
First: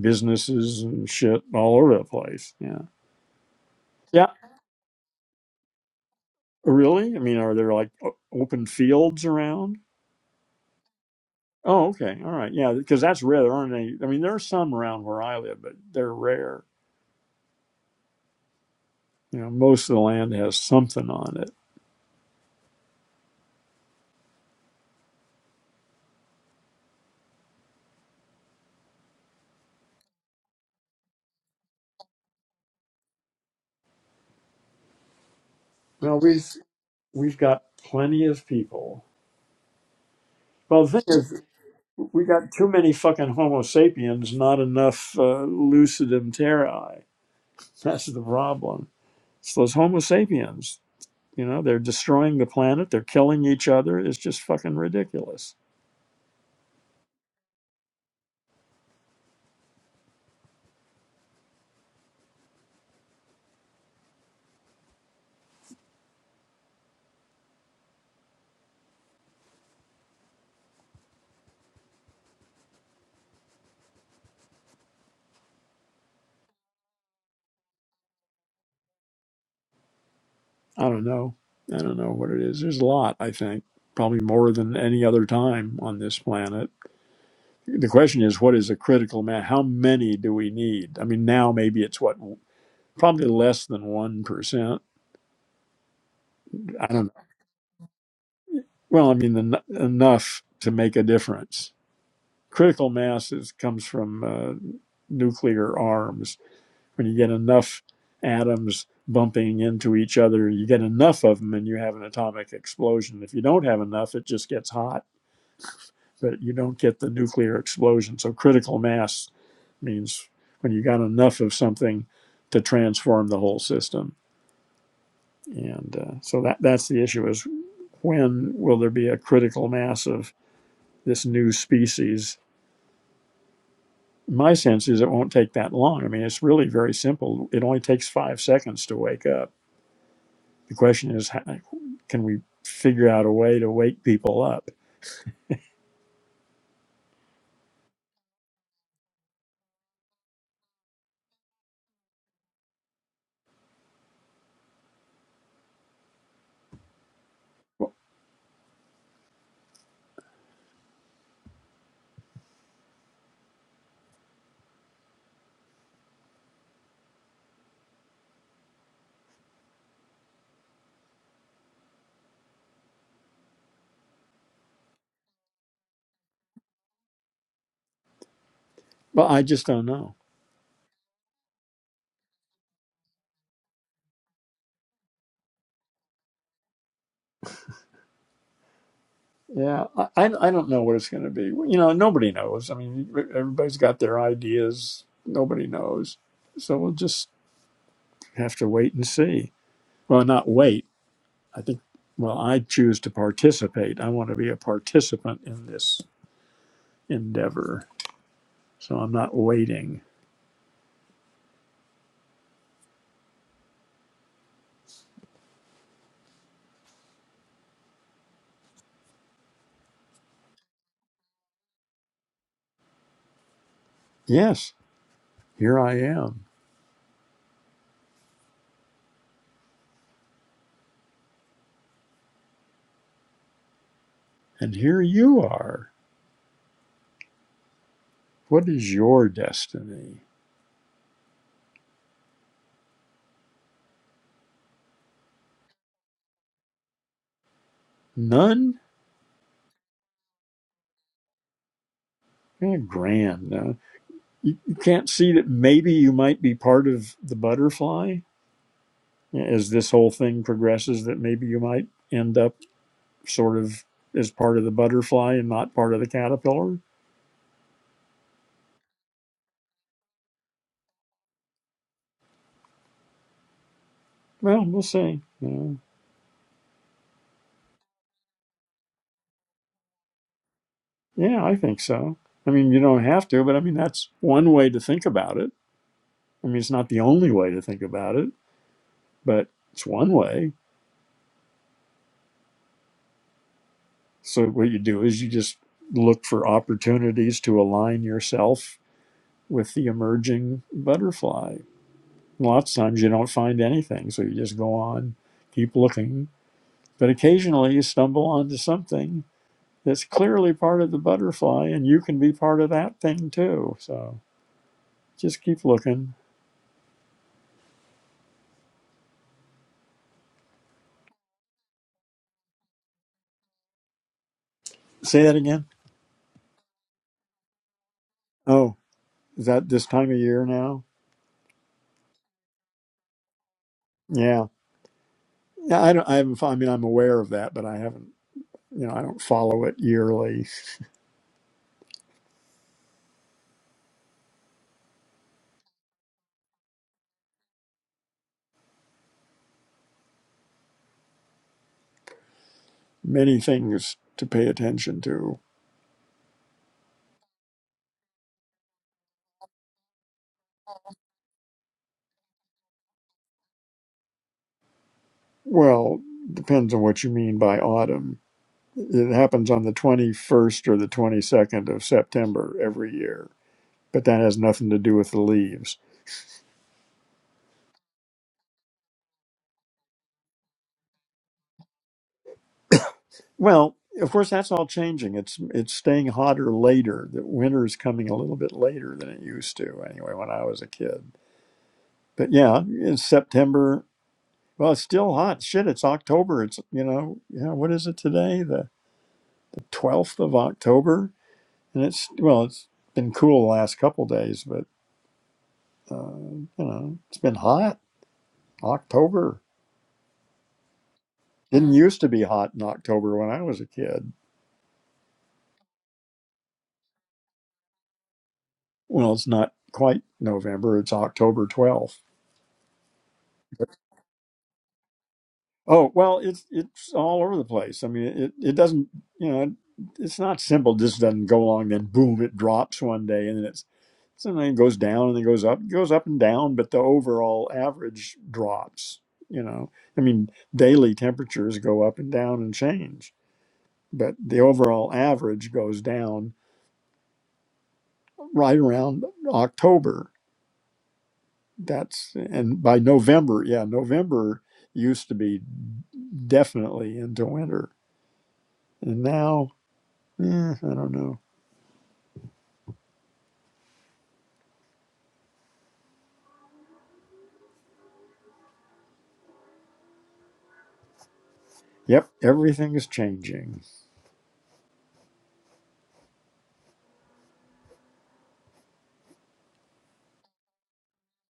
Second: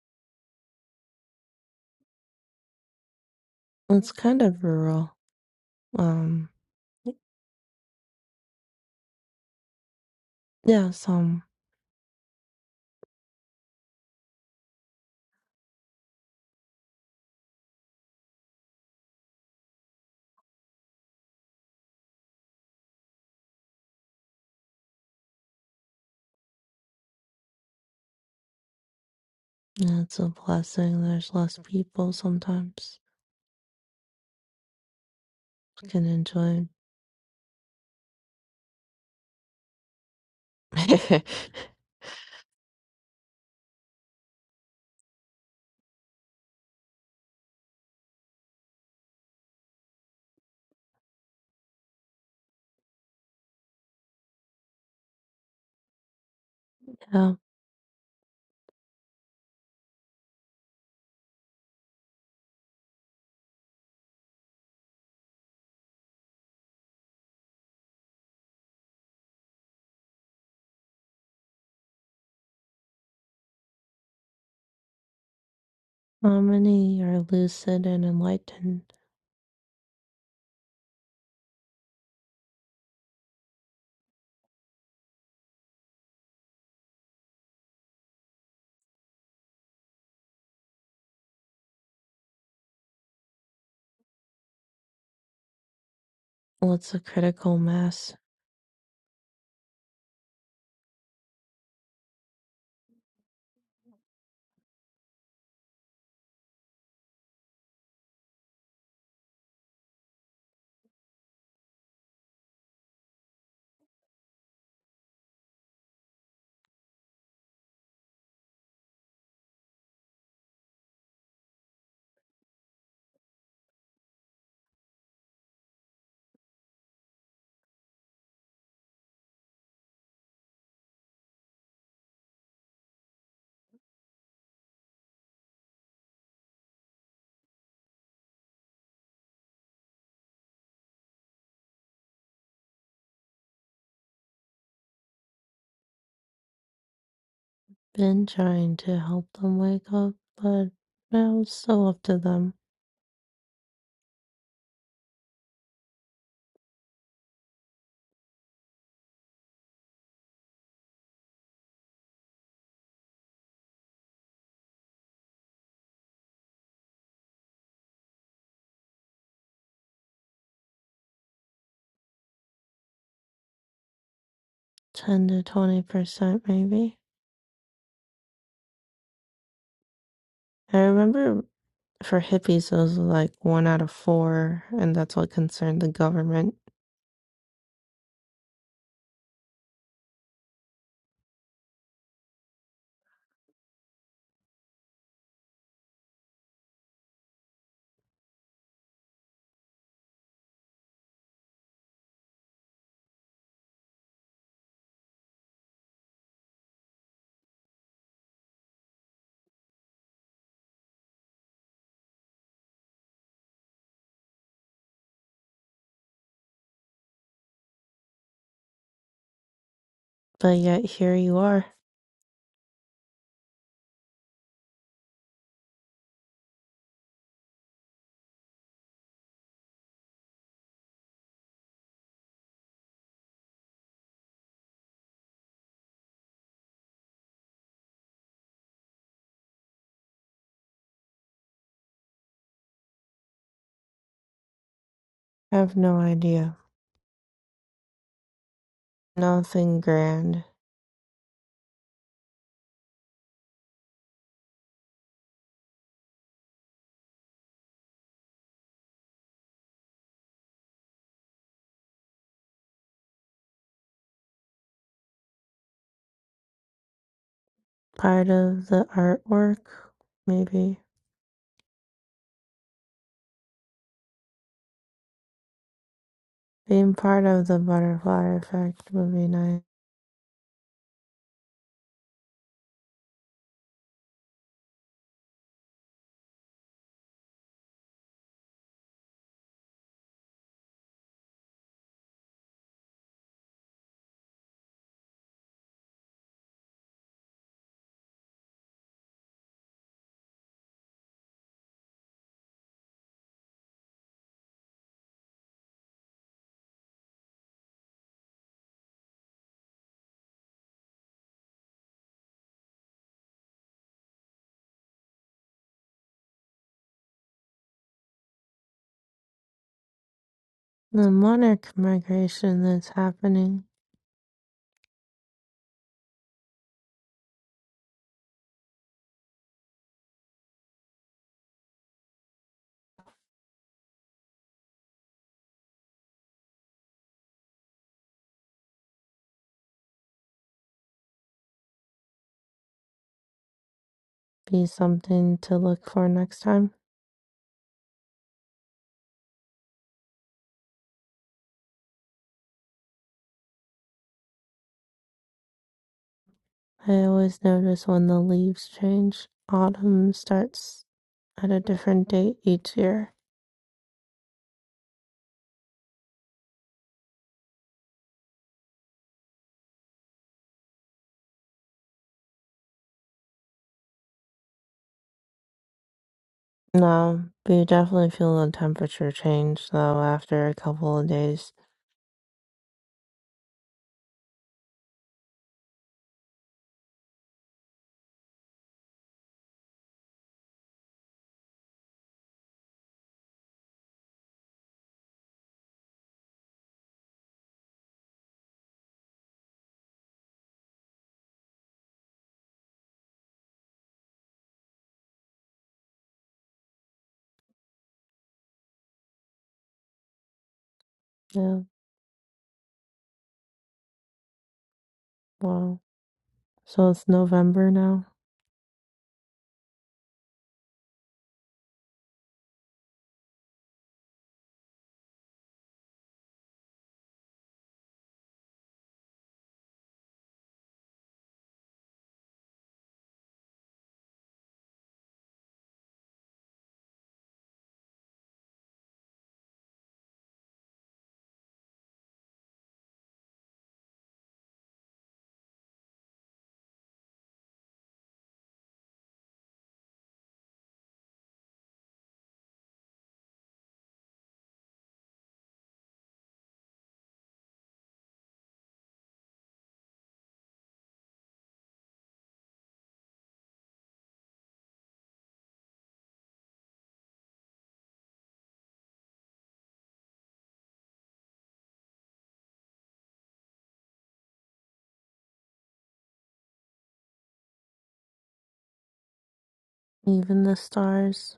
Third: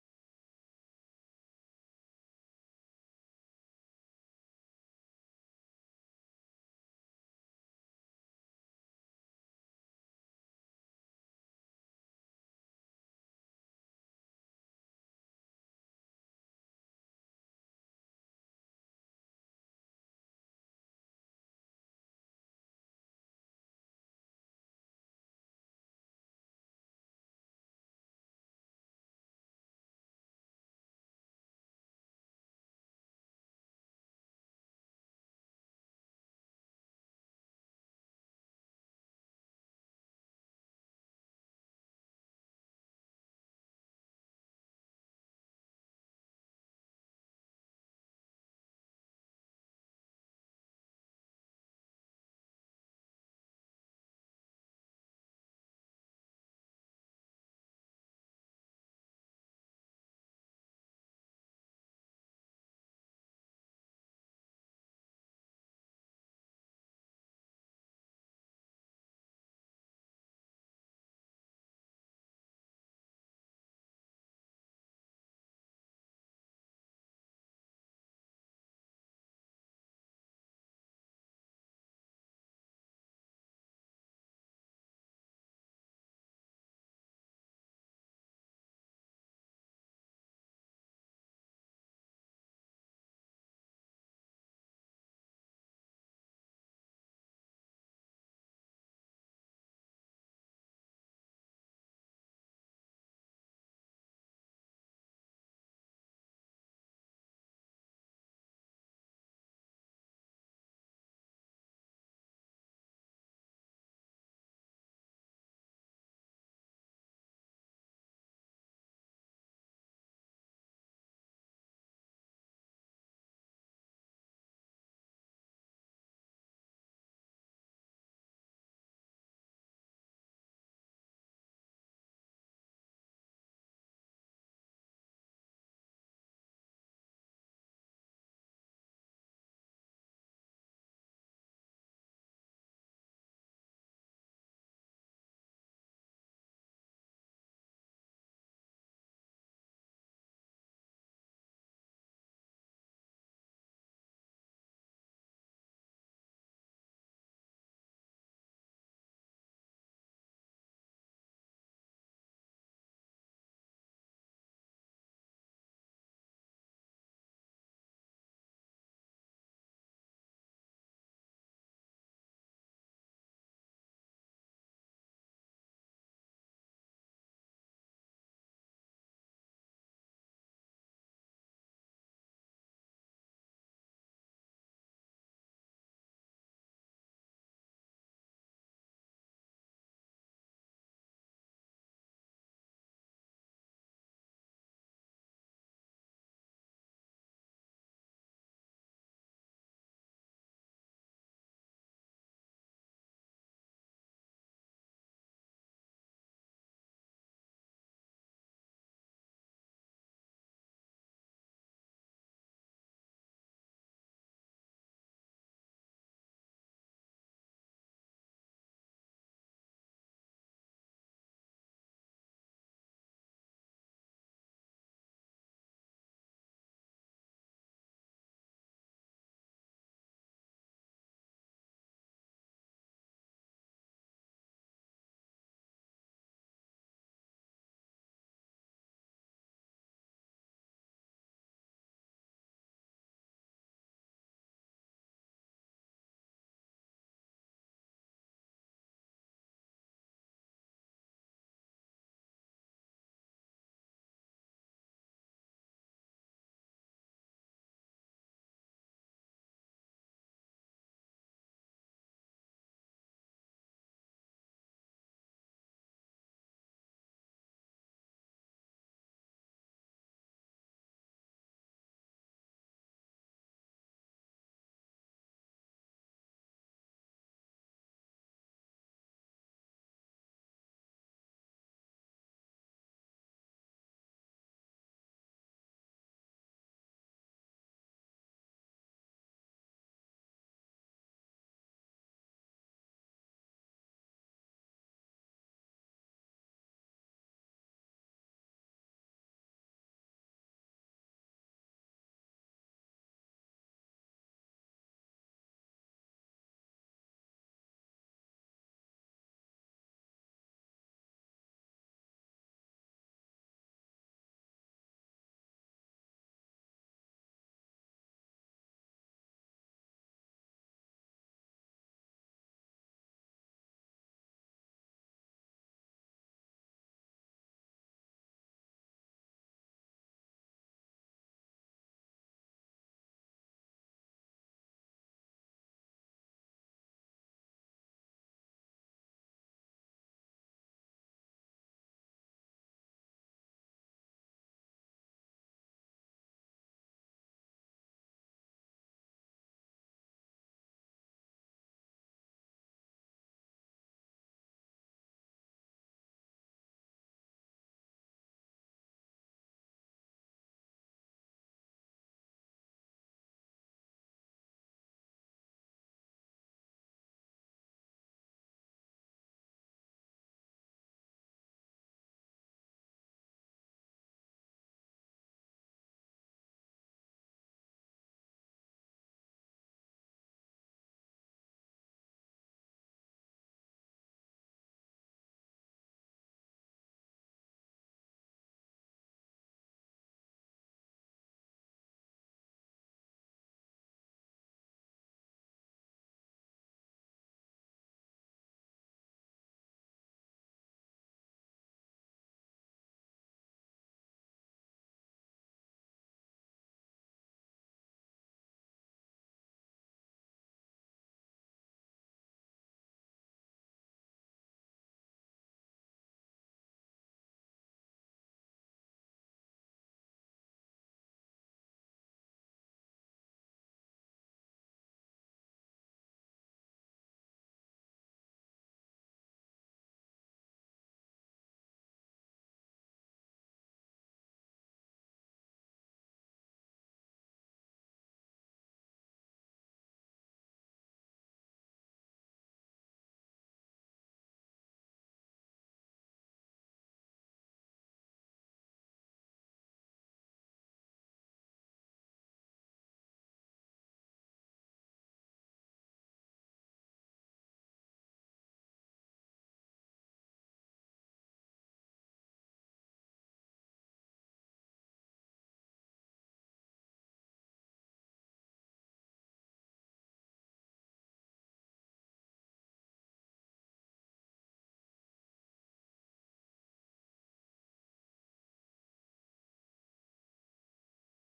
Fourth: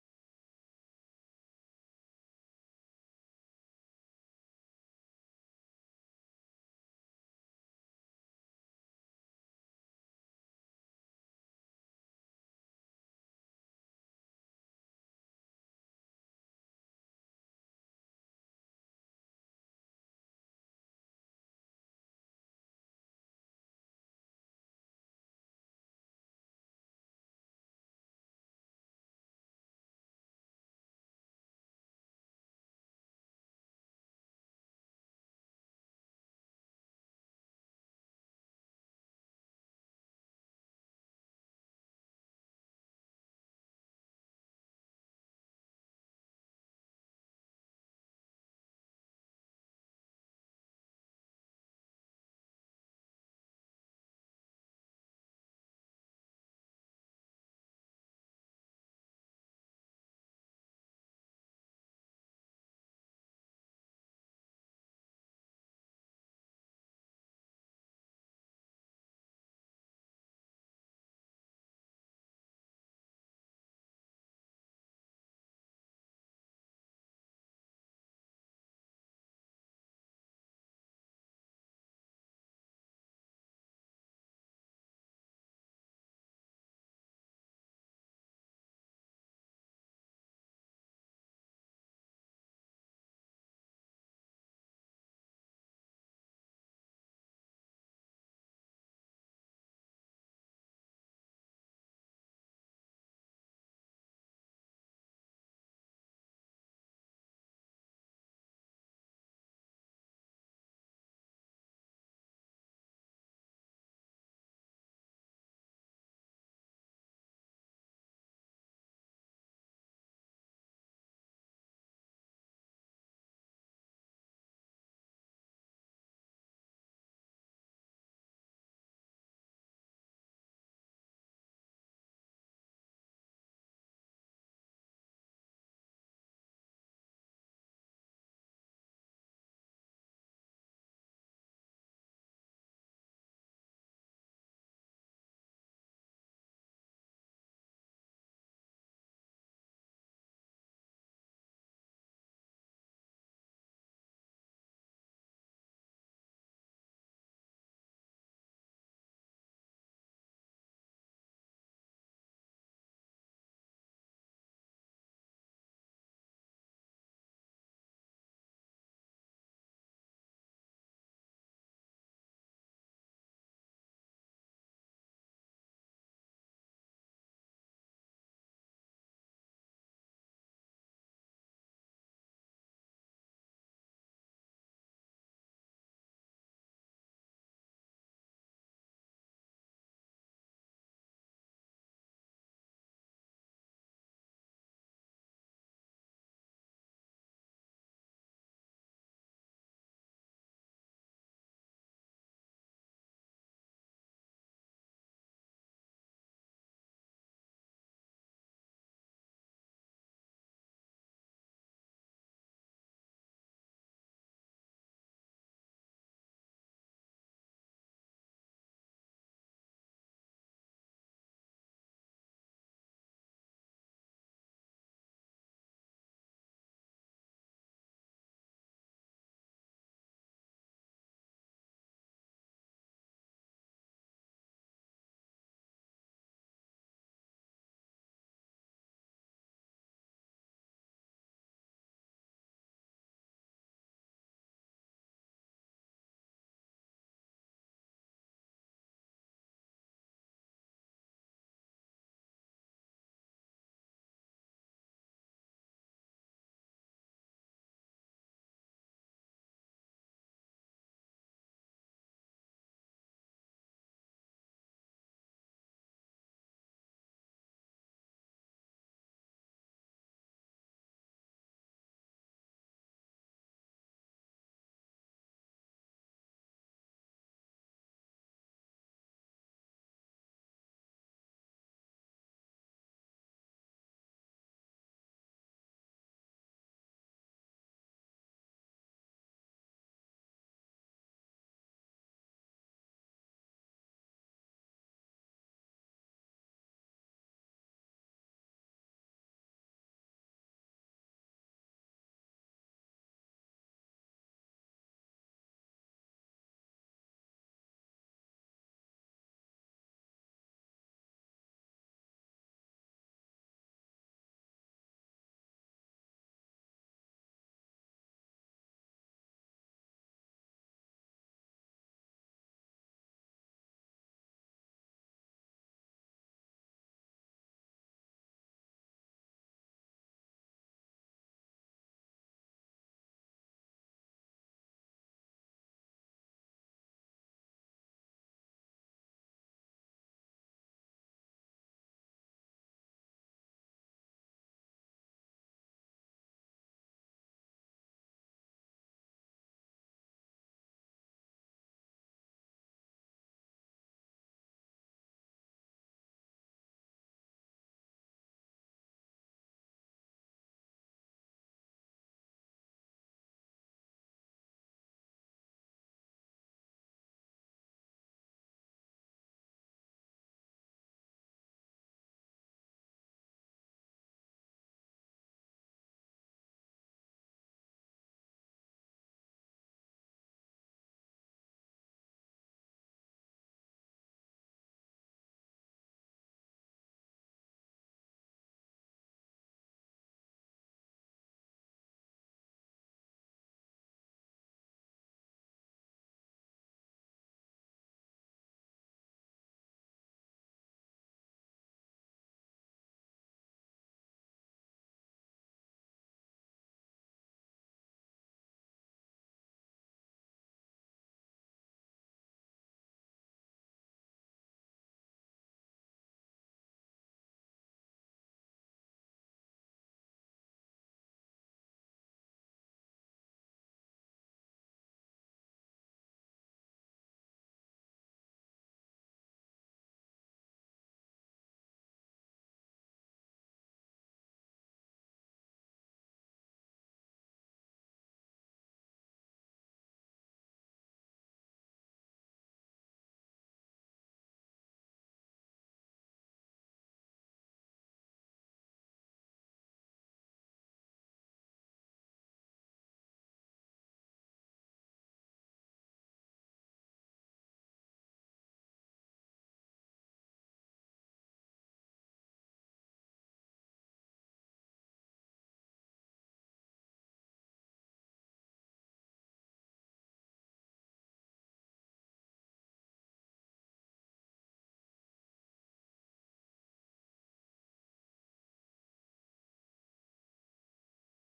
Speaker 1: businesses and shit all over the place. Yeah.
Speaker 4: It's
Speaker 1: Yeah,
Speaker 4: kind of rural. Um,
Speaker 1: Really? I mean, are there like o- open fields around?
Speaker 4: yeah, some.
Speaker 1: Oh, okay. All right. Yeah, because that's rare. There aren't any. I mean, there are some around where I live, but they're rare. You know, most of the land has something on it.
Speaker 4: Yeah, it's a blessing. There's less people sometimes. can
Speaker 1: Well, we've
Speaker 4: enjoy.
Speaker 1: we've got plenty of people. Well, the thing is, we got too many fucking Homo sapiens, not enough uh, lucidum terrae. That's the problem. It's those Homo sapiens. You know, they're destroying the planet. They're killing each other. It's just fucking ridiculous.
Speaker 4: yeah, how many are lucid and enlightened.
Speaker 1: I don't know. I don't know what it is. There's a lot, I think, probably more than any other time on this planet. The question is, what is a critical mass? How many do we need? I mean, now maybe it's what, probably less than 1%. I
Speaker 4: What's the
Speaker 1: don't know.
Speaker 4: critical mass?
Speaker 1: Well, I mean, en- enough to make a difference. Critical mass is, comes from uh, nuclear arms. When you get enough atoms bumping into each other, you get enough of them and you have an atomic explosion. If you don't have enough, it just gets hot But you don't get the nuclear explosion. So critical mass means when you got enough of something to transform the whole system. And uh, so that that's the issue is when will there be a critical mass of this new species? My sense is it won't take that long. I mean, it's really very simple. It only takes five seconds to wake up. The question is, how, can we figure out a way to wake people up?
Speaker 4: Been trying to help them wake up, but well, it's still up to them. 10 to 20%, maybe.
Speaker 1: Well, I just don't know.
Speaker 4: I remember for hippies, it was like one out of four, and that's what concerned the government.
Speaker 1: Yeah, I, I don't know what it's going to be. Well, You know, nobody knows. I mean, e, everybody's got their ideas. Nobody knows. So we'll just have to wait and see. Well, not wait. I think, well, I choose to participate. I want to be a participant in this endeavor. So I'm not waiting.
Speaker 4: But yet, here you are.
Speaker 1: Yes, here I am. And here you are. What is your destiny?
Speaker 4: I have no idea.
Speaker 1: None?
Speaker 4: Nothing grand.
Speaker 1: Eh, grand. no. You, you can't see that maybe you might be part of the butterfly? as this whole thing progresses that maybe you might end up sort of as part of the butterfly and not part of the caterpillar?
Speaker 4: Part of the artwork, maybe.
Speaker 1: Well, we'll see. Yeah,
Speaker 4: Being part of the butterfly effect would be nice.
Speaker 1: yeah I think so. I mean, you don't have to, but I mean, that's one way to think about it. I mean, it's not the only way to think about it, but it's one way. So, what you do is you just look for opportunities to align yourself with the emerging butterfly. Lots of times you don't find anything, so you just go on, keep looking, But occasionally you stumble onto something that's clearly part of the butterfly, and you can be part of that thing too. So just keep looking.
Speaker 4: The monarch migration that's happening
Speaker 1: Say that again. Oh, is that this time of year now? Yeah. Yeah, I don't. I haven't. I mean, I'm aware of that, but I haven't. You know, I don't follow it yearly.
Speaker 4: be something to look for next time.
Speaker 1: Many things to pay attention to.
Speaker 4: I always notice when the leaves change. Autumn starts at a different date each year.
Speaker 1: Well, depends on what you mean by autumn. It happens on the 21st or the 22nd of September every year, but that has nothing to do with the leaves.
Speaker 4: No, but you definitely feel the temperature change though after a couple of days.
Speaker 1: Well, of course, that's all changing. It's it's staying hotter later. That winter is coming a little bit later than it used to. Anyway, when I was a kid, but yeah, it's September. Well, it's still hot. Shit, it's October. It's you know, yeah. What is it today? The the twelfth of October, and it's well, it's been cool the last couple days, but uh, you know, it's been hot. October
Speaker 4: Yeah,
Speaker 1: didn't used to be hot in October when I was a kid.
Speaker 4: wow. So it's November now.
Speaker 1: Well, it's not quite November. It's October twelfth. Oh well, it's it's all over the place. I mean, it it doesn't you know it, it's not simple. This doesn't go along, then boom, it drops one day, and then it's sometimes it goes down and then goes up, it goes up and down, but the overall average drops. You know, I mean, daily temperatures go up and down and change, but the overall average goes down right around October. That's and by November, yeah, November used to be definitely into winter, and now Eh, I don't know. Yep, everything is changing.
Speaker 4: Even the stars.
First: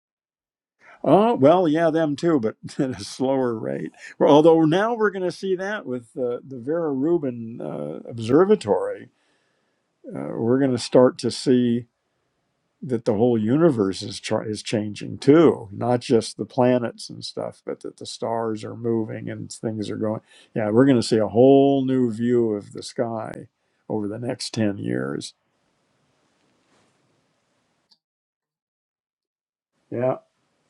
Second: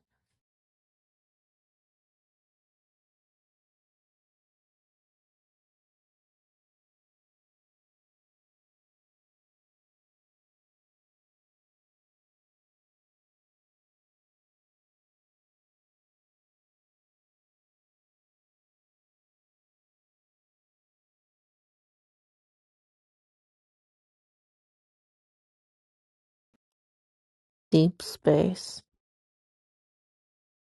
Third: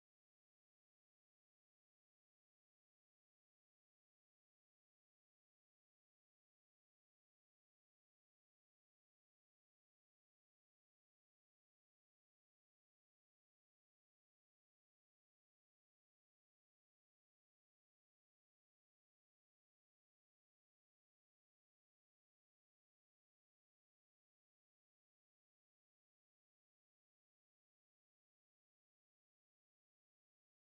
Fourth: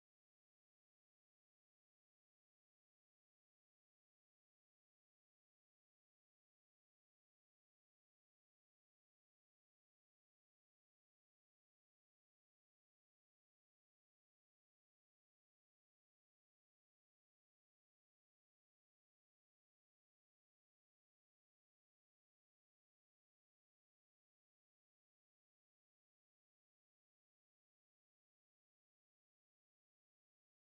Speaker 1: Oh, well, yeah, them too, but at a slower rate. Well, although now we're going to see that with uh, the Vera Rubin uh, Observatory. Uh, we're going to start to see that the whole universe is, try is changing too, not just the planets and stuff, but that the stars are moving and things are going. Yeah, we're going to see a whole new view of the sky over the next 10 years
Speaker 4: Deep space.
Speaker 1: Yeah.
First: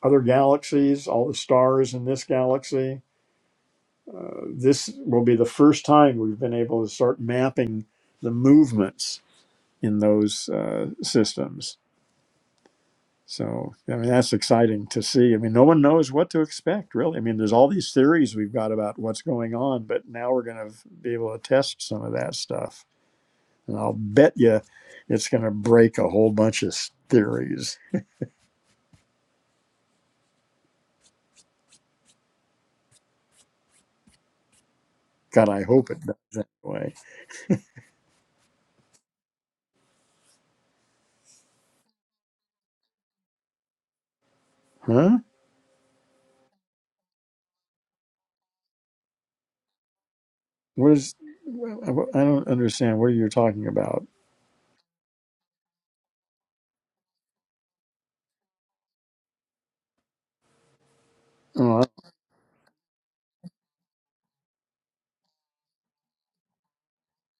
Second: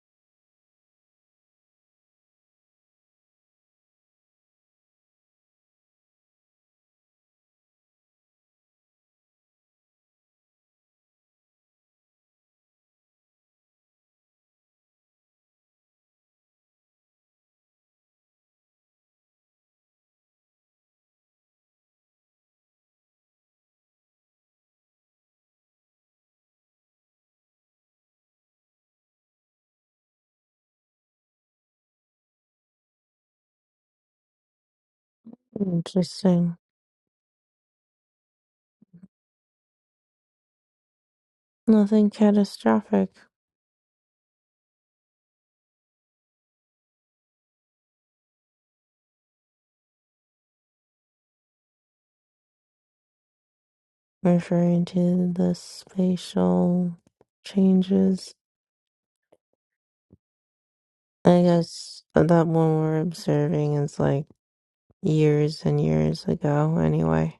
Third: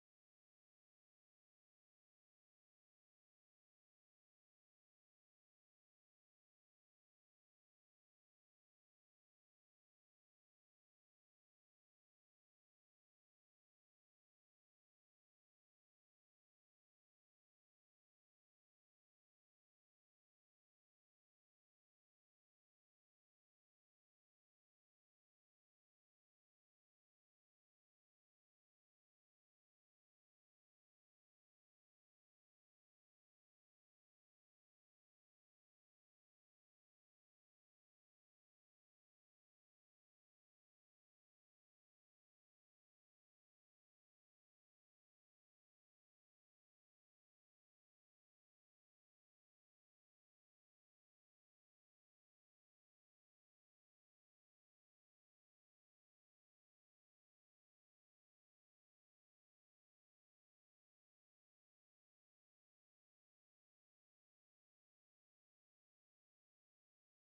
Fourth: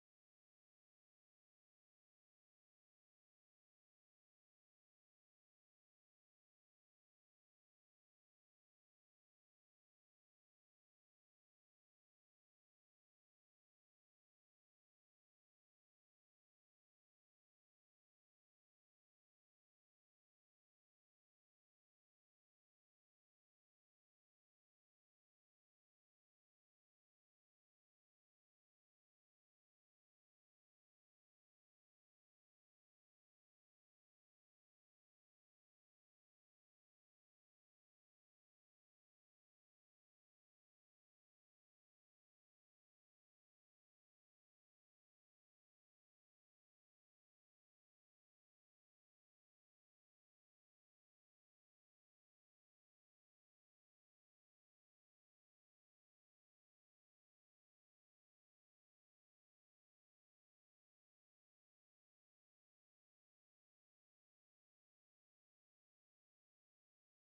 Speaker 1: Other galaxies, all the stars in this galaxy. Uh, this will be the first time we've been able to start mapping the movements in those uh, systems. So, I mean, that's exciting to see. I mean, no one knows what to expect, really. I mean, there's all these theories we've got about what's going on, but now we're going to be able to test some of that stuff. And I'll bet you it's going to break a whole bunch of s- theories. God, I hope it does
Speaker 4: Interesting.
Speaker 1: anyway.
Speaker 4: Nothing catastrophic.
Speaker 1: Huh? Where's I don't understand what you're talking about.
Speaker 4: referring to the spatial changes. I
Speaker 1: Oh, I-
Speaker 4: guess uh, that one we're observing is like years and years ago, anyway.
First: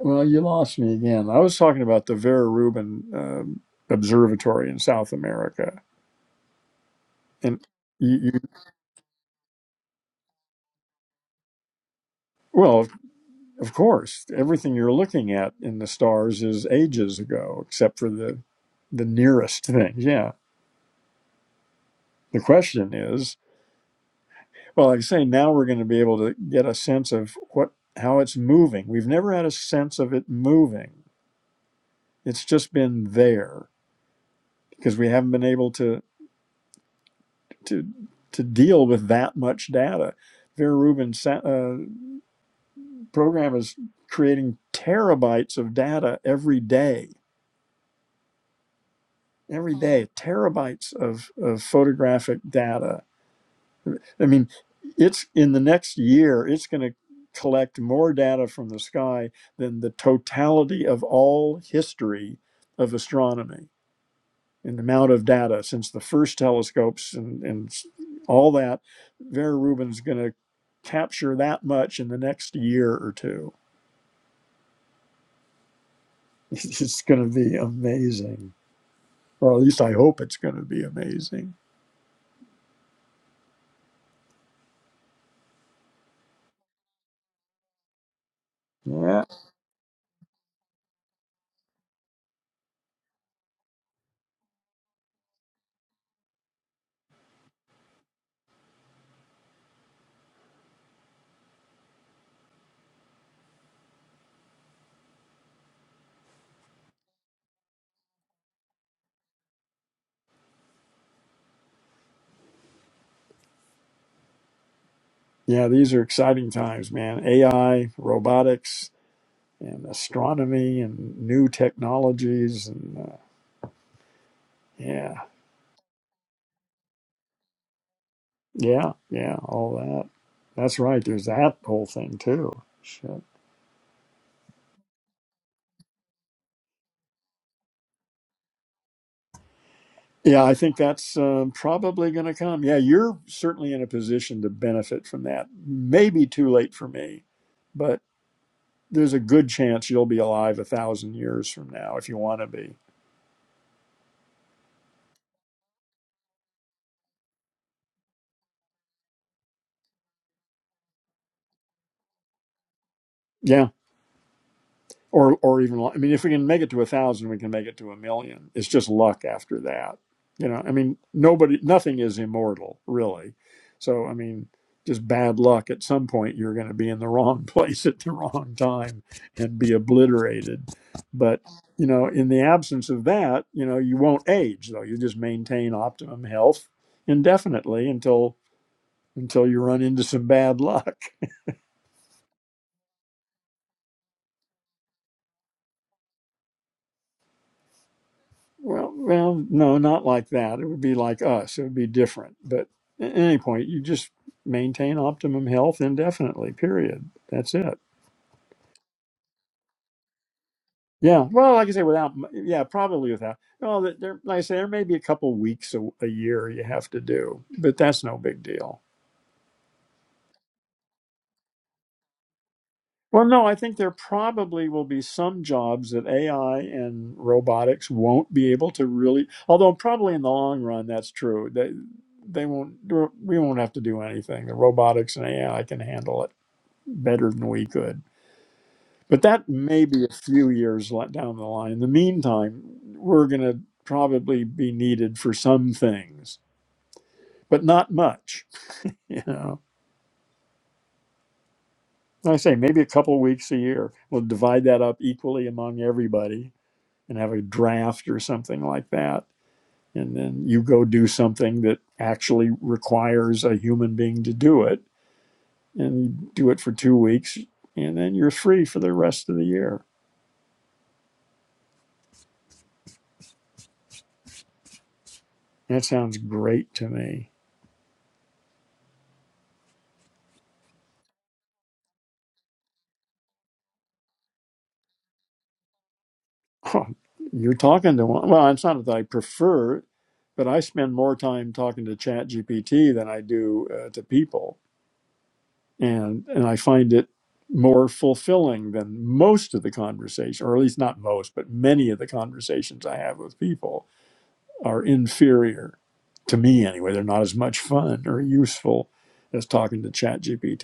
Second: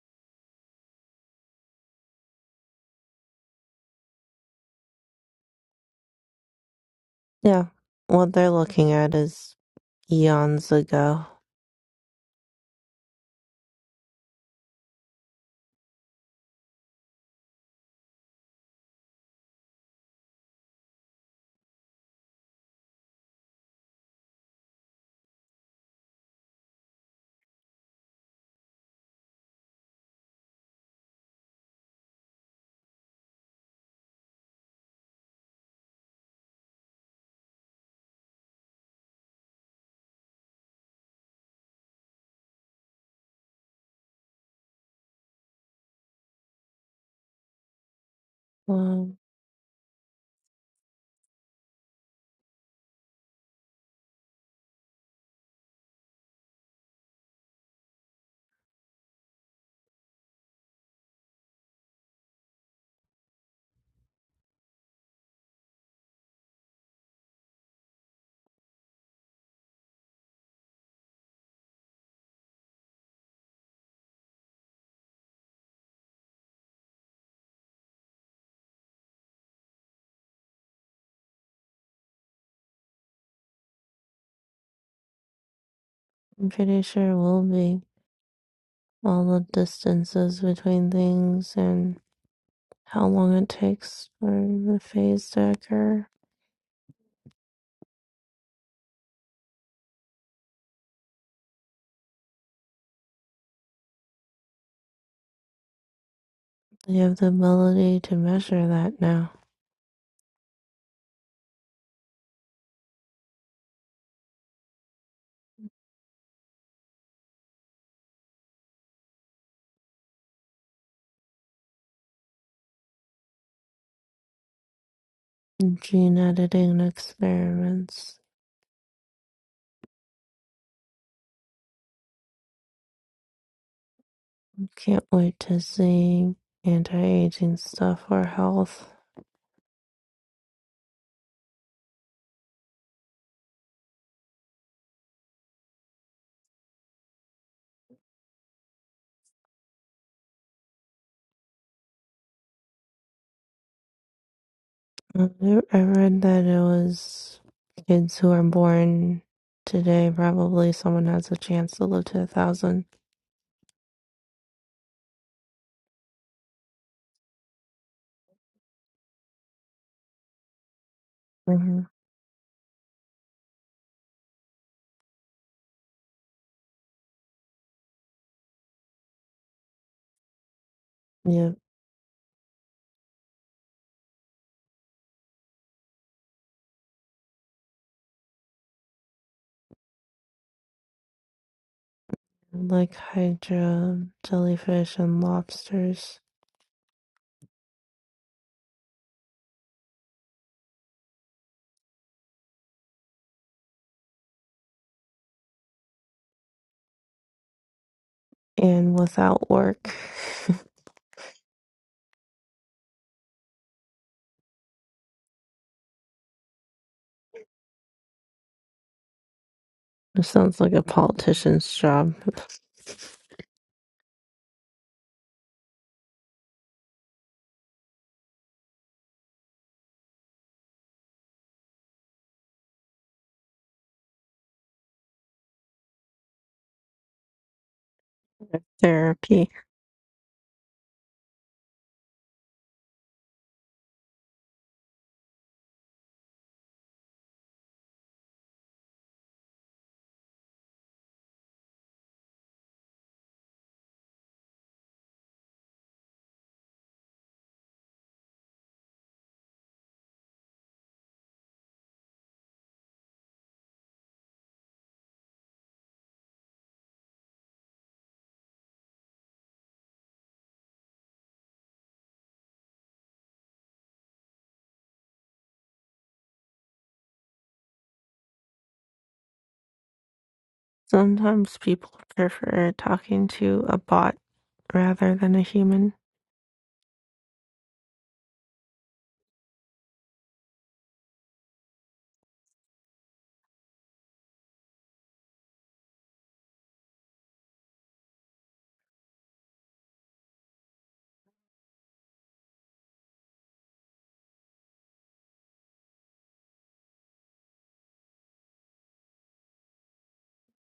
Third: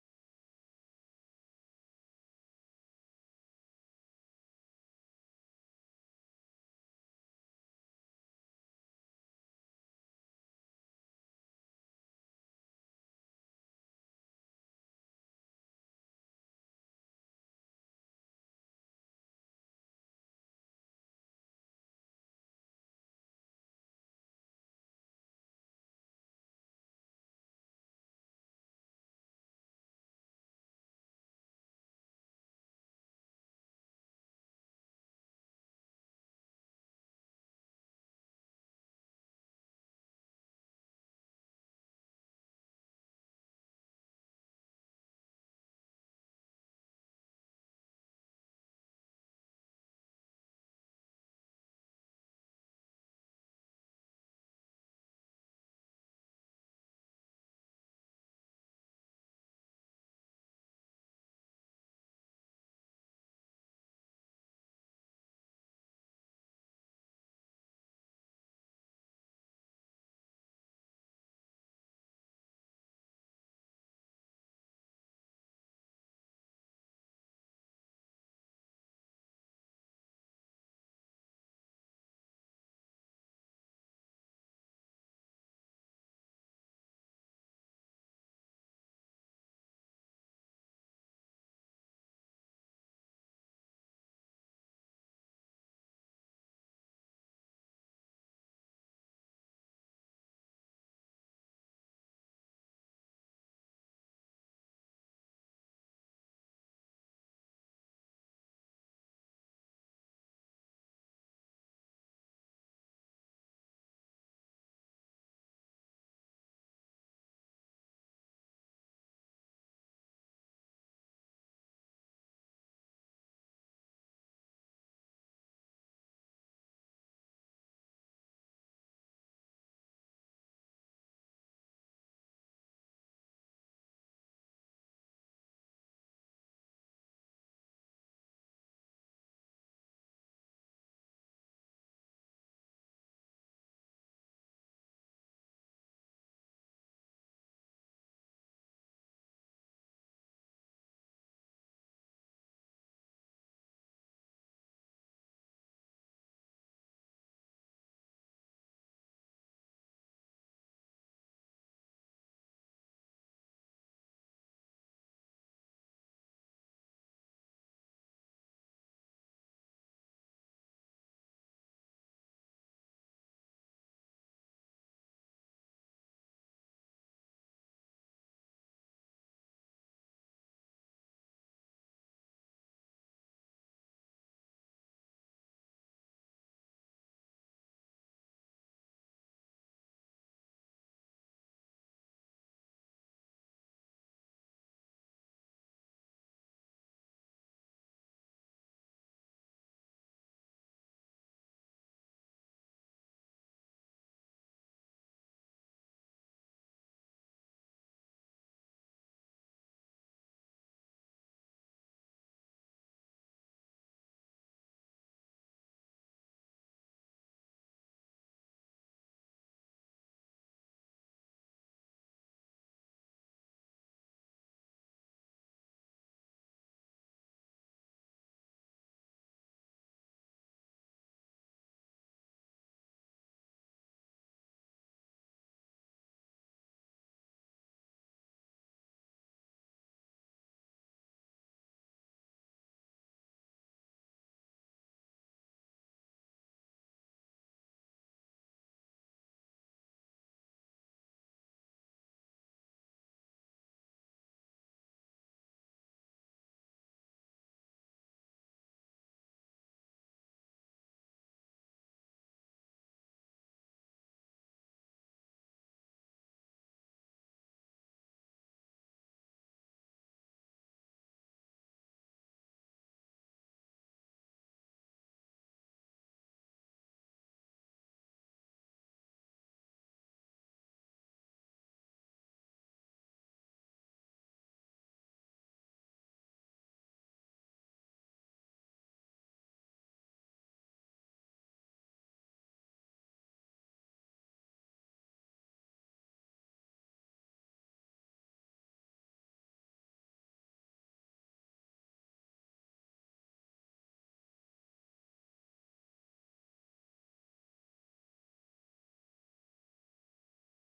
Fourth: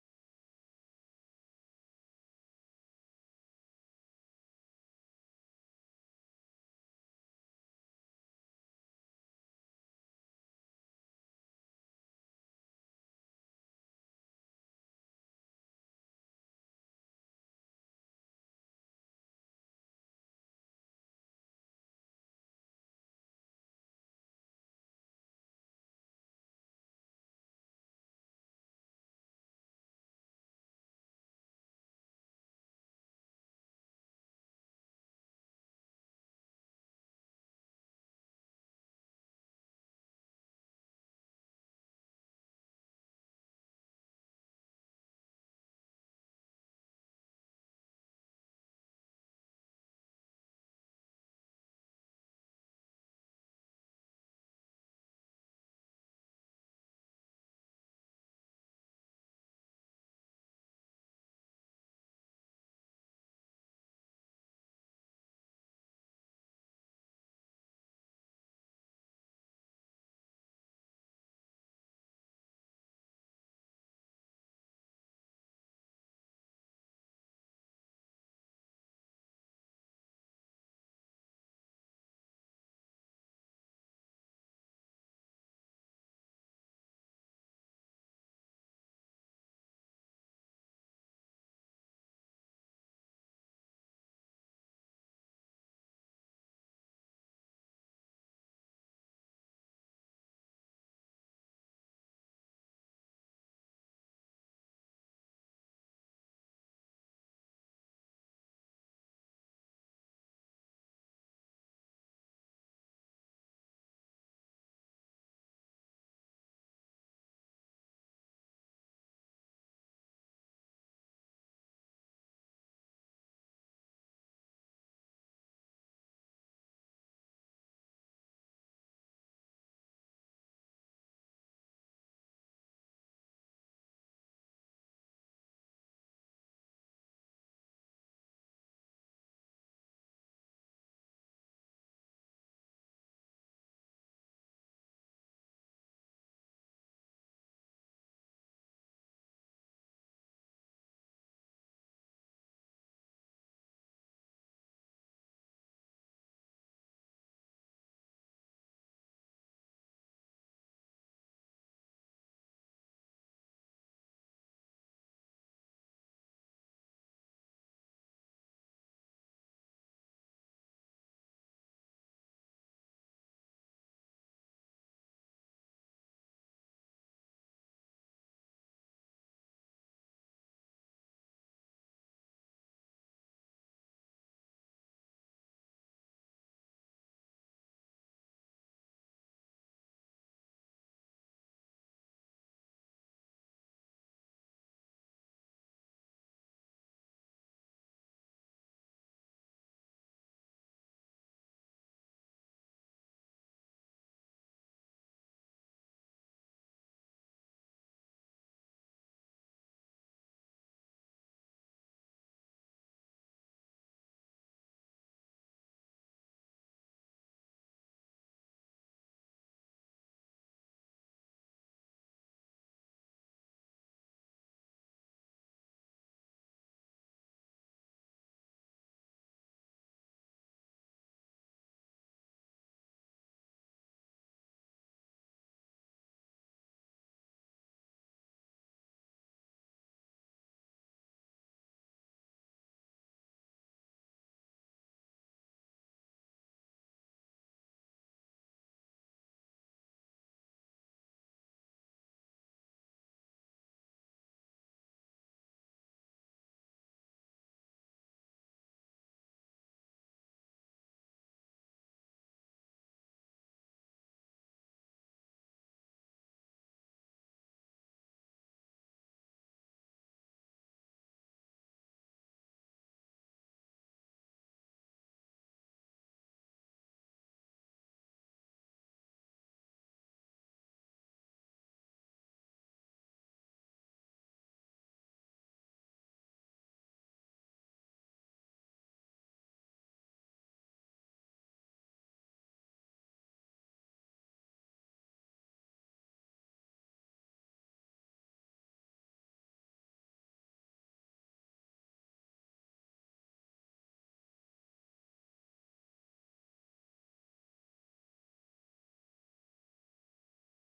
Speaker 1: well, you lost me again. I was talking about the Vera Rubin um, Observatory in South America, and
Speaker 4: Yeah,
Speaker 1: you,
Speaker 4: what
Speaker 1: you
Speaker 4: they're looking at is eons ago.
Speaker 1: well, of of course, everything you're looking at in the stars is ages ago, except for the the nearest thing. Yeah. The question is, well, like I say, now we're going to be able to get a sense of what how it's moving. We've never had a sense of it moving. It's just been there because we haven't been able to. to to deal with that much data. Vera Rubin's uh, program is creating terabytes of data every day.
Speaker 4: Well,
Speaker 1: Every day, terabytes of, of photographic data. I mean, it's in the next year, it's going to collect more data from the sky than the totality of all history of astronomy In the amount of data since the first telescopes and, and all that, Vera Rubin's going to capture that much in the next year or two. It's going to be amazing, or at least I hope it's going to be amazing.
Speaker 4: I'm pretty sure it will be all
Speaker 1: Yeah,
Speaker 4: the distances between things and how long it takes for the phase to occur. They have the ability to measure that now.
Speaker 1: yeah, these are exciting times, man. AI, robotics, and astronomy, and new technologies, and uh, yeah,
Speaker 4: Gene editing experiments
Speaker 1: yeah, yeah, all that. That's right. There's that whole thing too. Shit.
Speaker 4: Can't wait to see anti-aging stuff or health.
Speaker 1: Yeah, I think that's um, probably going to come. Yeah, you're certainly in a position to benefit from that. Maybe too late for me, but there's a good chance you'll be alive a thousand years from now if you want to be.
Speaker 4: I I read that it was kids who are born today, probably someone has a chance to live to a 1000
Speaker 1: Yeah. or or even I mean, if we can make it to a thousand, we can make it to a million. It's just luck after that, you know. I mean, nobody,
Speaker 4: Mm-hmm.
Speaker 1: nothing is immortal, really. So I mean, just bad luck. At some point, you're going to be in the wrong place at the wrong time and be obliterated. But
Speaker 4: Yeah,
Speaker 1: you know, in the absence of that, you know, you won't age though. You just maintain optimum health indefinitely until until you run into some bad luck.
Speaker 4: like hydra, jellyfish, and lobsters,
Speaker 1: Well, well, no, not like that. It would be like us. It would be different. But at any point, you just maintain optimum health indefinitely. Period. That's it.
Speaker 4: and without work.
Speaker 1: Yeah. Well, like I say, without yeah, probably without. Well, there, like I say, there may be a couple weeks a, a year you have to do, but that's no big deal.
Speaker 4: This sounds like a politician's job.
Speaker 1: Well, no, I think there probably will be some jobs that AI and robotics won't be able to really. Although probably in the long run, that's true. They they won't. We won't have to do anything. The robotics and AI can handle it better than we could. But that
Speaker 4: Therapy.
Speaker 1: may be a few years le- down the line. In the meantime, we're going to probably be needed for some things, but not much. You know, Like I say maybe a couple weeks a year. We'll divide that up equally among everybody and have a draft or something like that. And then you go do something that actually requires a human being to do it, and you do it for two weeks, and then you're free for the rest of the year. That sounds great to me.
Speaker 4: Sometimes people prefer talking to a bot rather than a human.
Speaker 1: Oh, you're talking to one. Well, it's not that I prefer, but I spend more time talking to ChatGPT than I do uh, to people and and I find it more fulfilling than most of the conversation, or at least not most, but many of the conversations I have with people are inferior to me anyway. They're not as much fun or useful as talking to ChatGPT.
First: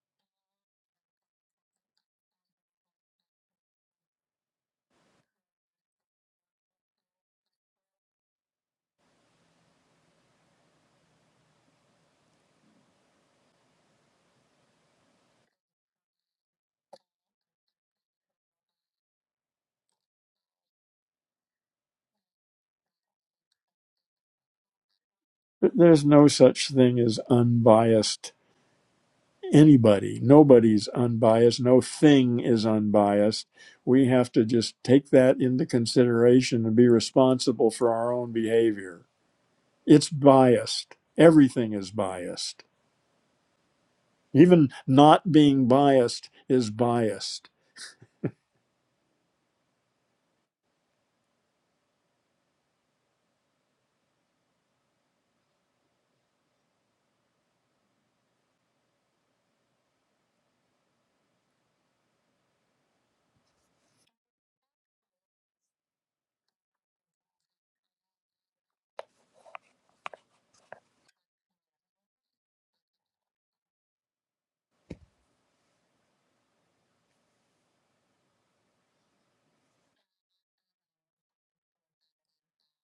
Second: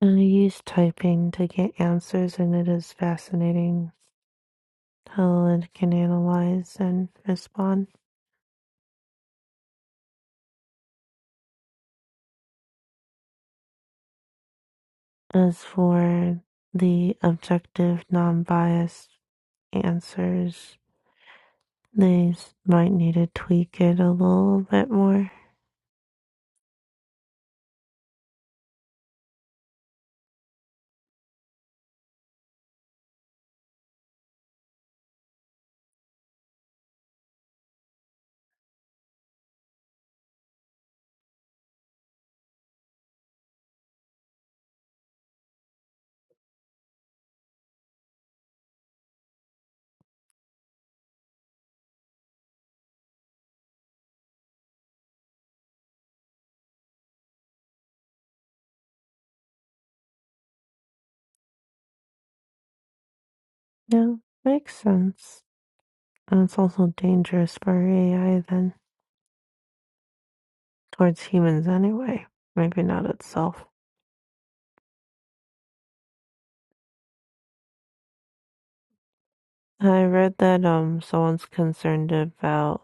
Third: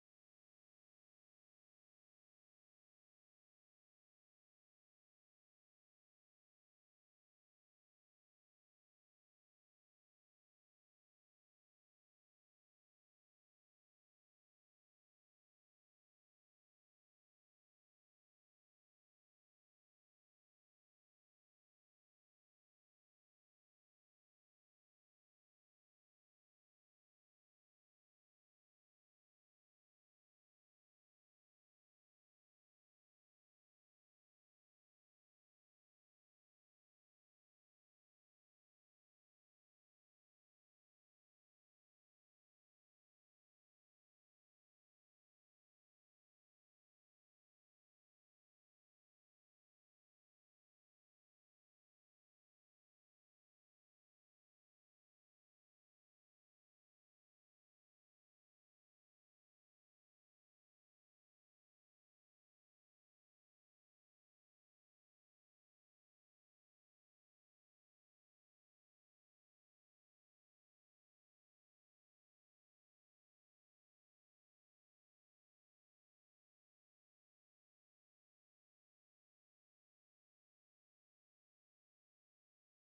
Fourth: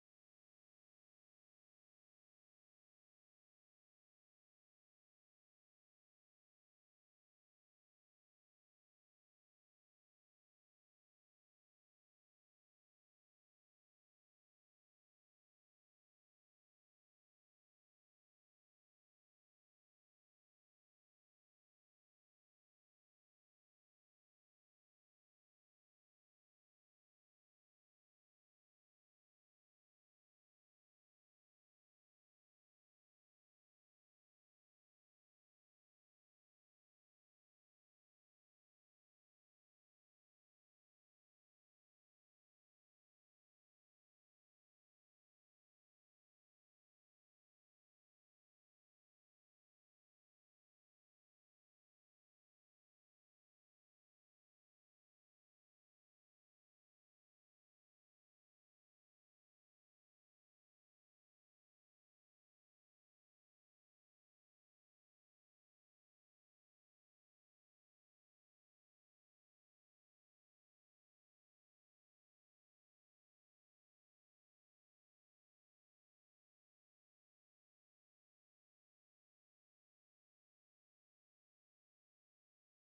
Speaker 4: I use typing to get answers, and it is fascinating. how the can analyze and respond. As for the objective, non biased answers, they might need to tweak it a little bit more.
Speaker 1: There's no such thing as unbiased anybody. Nobody's unbiased. No thing is unbiased. We have to just take that into consideration and be responsible for our own behavior It's biased. Everything is biased. Even not being biased is biased.
Speaker 4: Yeah, makes sense. And it's also dangerous for AI then, towards humans anyway. Maybe not itself. I read that um someone's concerned about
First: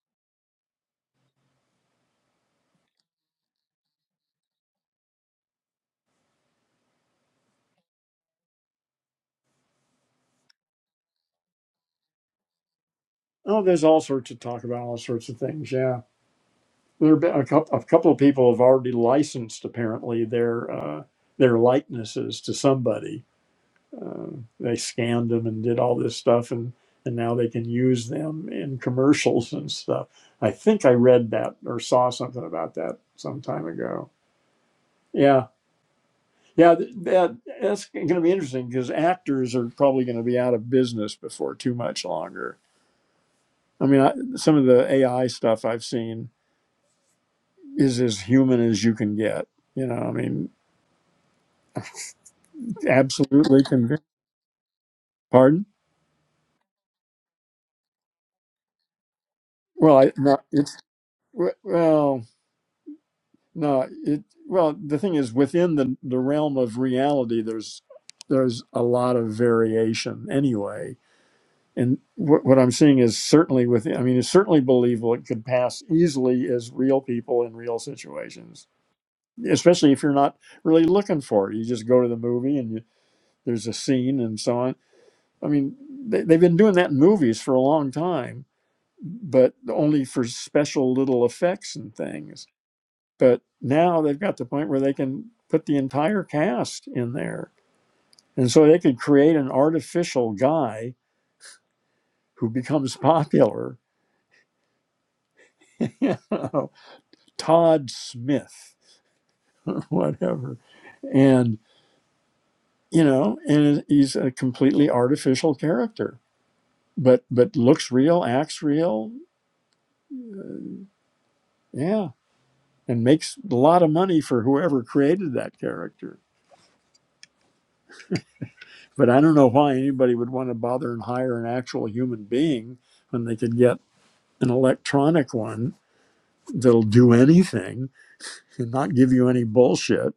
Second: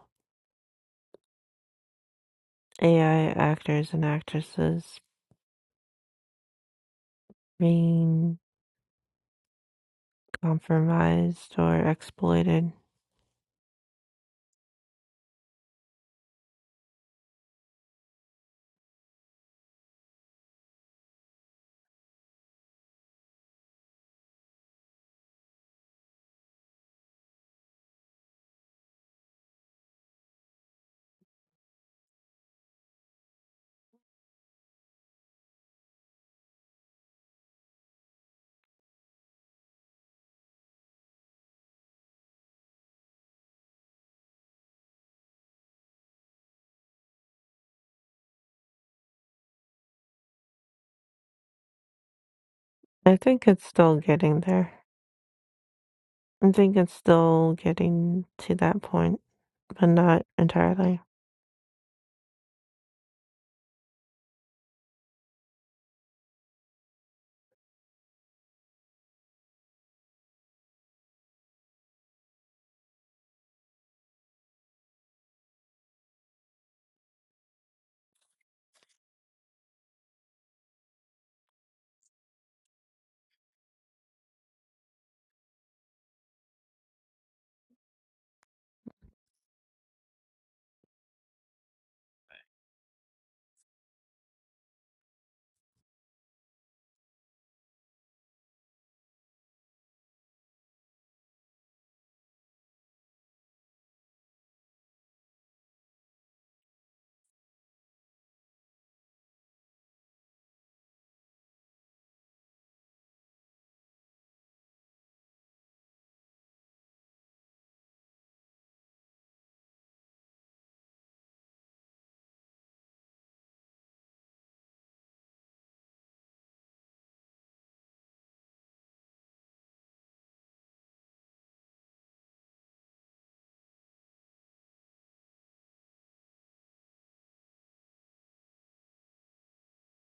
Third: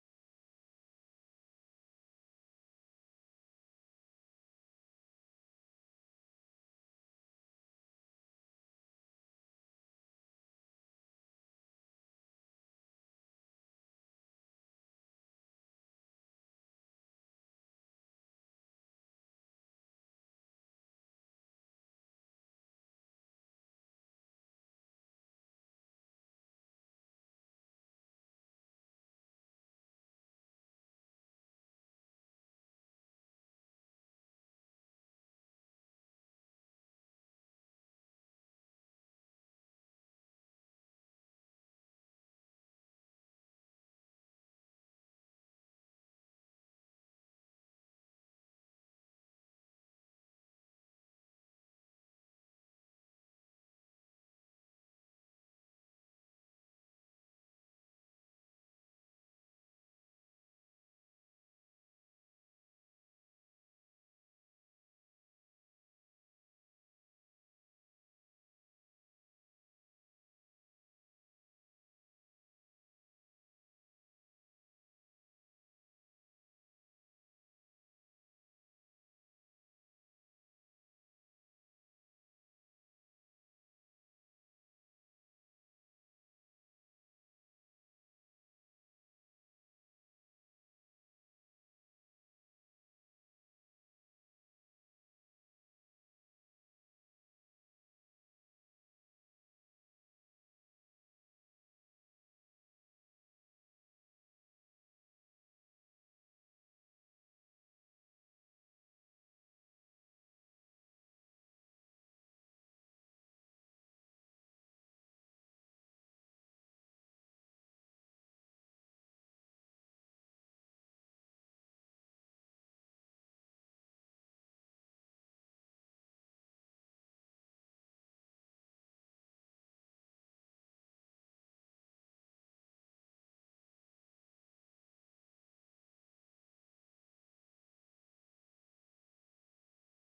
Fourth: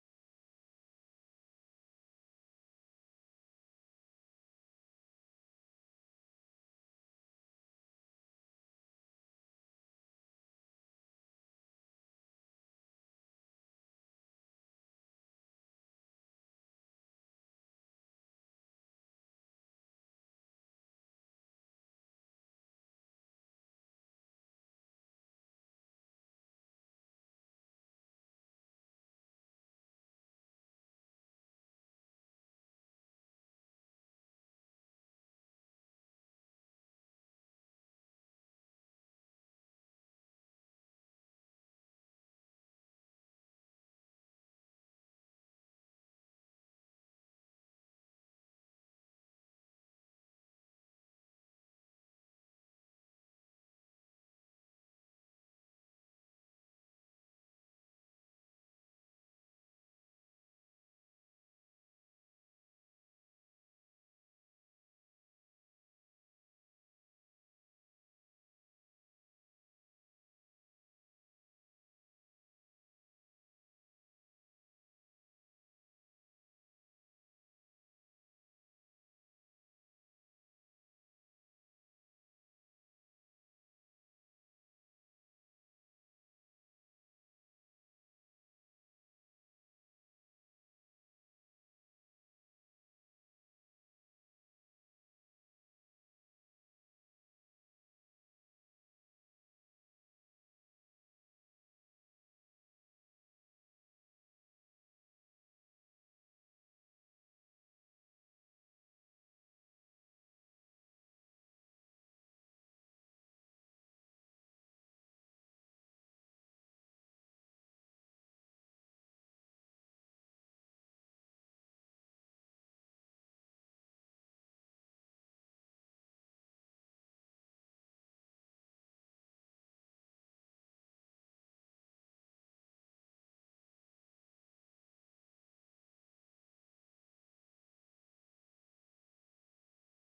Speaker 4: AI actors and actresses being compromised or exploited
Speaker 1: Oh, there's all sorts of talk about all sorts of things. Yeah, there have been a couple. A couple of people have already licensed apparently their uh, their likenesses to somebody. Uh, they scanned them and did all this stuff, and and now they can use them in commercials and stuff. I think I read that or saw something about that some time ago. Yeah. Yeah, th- that that's going to be interesting because actors are probably going to be out of business before too much longer. I mean, I, some of the AI stuff I've seen is as human as you can get. You know, I mean,
Speaker 4: I think
Speaker 1: absolutely
Speaker 4: it's still
Speaker 1: convinced.
Speaker 4: getting there.
Speaker 1: Pardon?
Speaker 4: I think it's still getting to that point, but
Speaker 1: Well, I
Speaker 4: not
Speaker 1: no, it's
Speaker 4: entirely.
Speaker 1: we- well, no, it well. The thing is, within the the realm of reality, there's there's a lot of variation anyway and what, what I'm seeing is certainly with I mean it's certainly believable it could pass easily as real people in real situations, especially if you're not really looking for it. You just go to the movie and you, there's a scene and so on. I mean they, they've been doing that in movies for a long time, but only for special little effects and things. But now they've got the point where they can put the entire cast in there, and so they could create an artificial guy who becomes popular. You know? Todd Smith, or whatever. And, you know, and he's a completely artificial character, but, but looks real, acts real. Yeah. And makes a lot of money for whoever created that character. But I don't know why anybody would want to bother and hire an actual human being when they could get an electronic one that'll do anything and not give you any bullshit.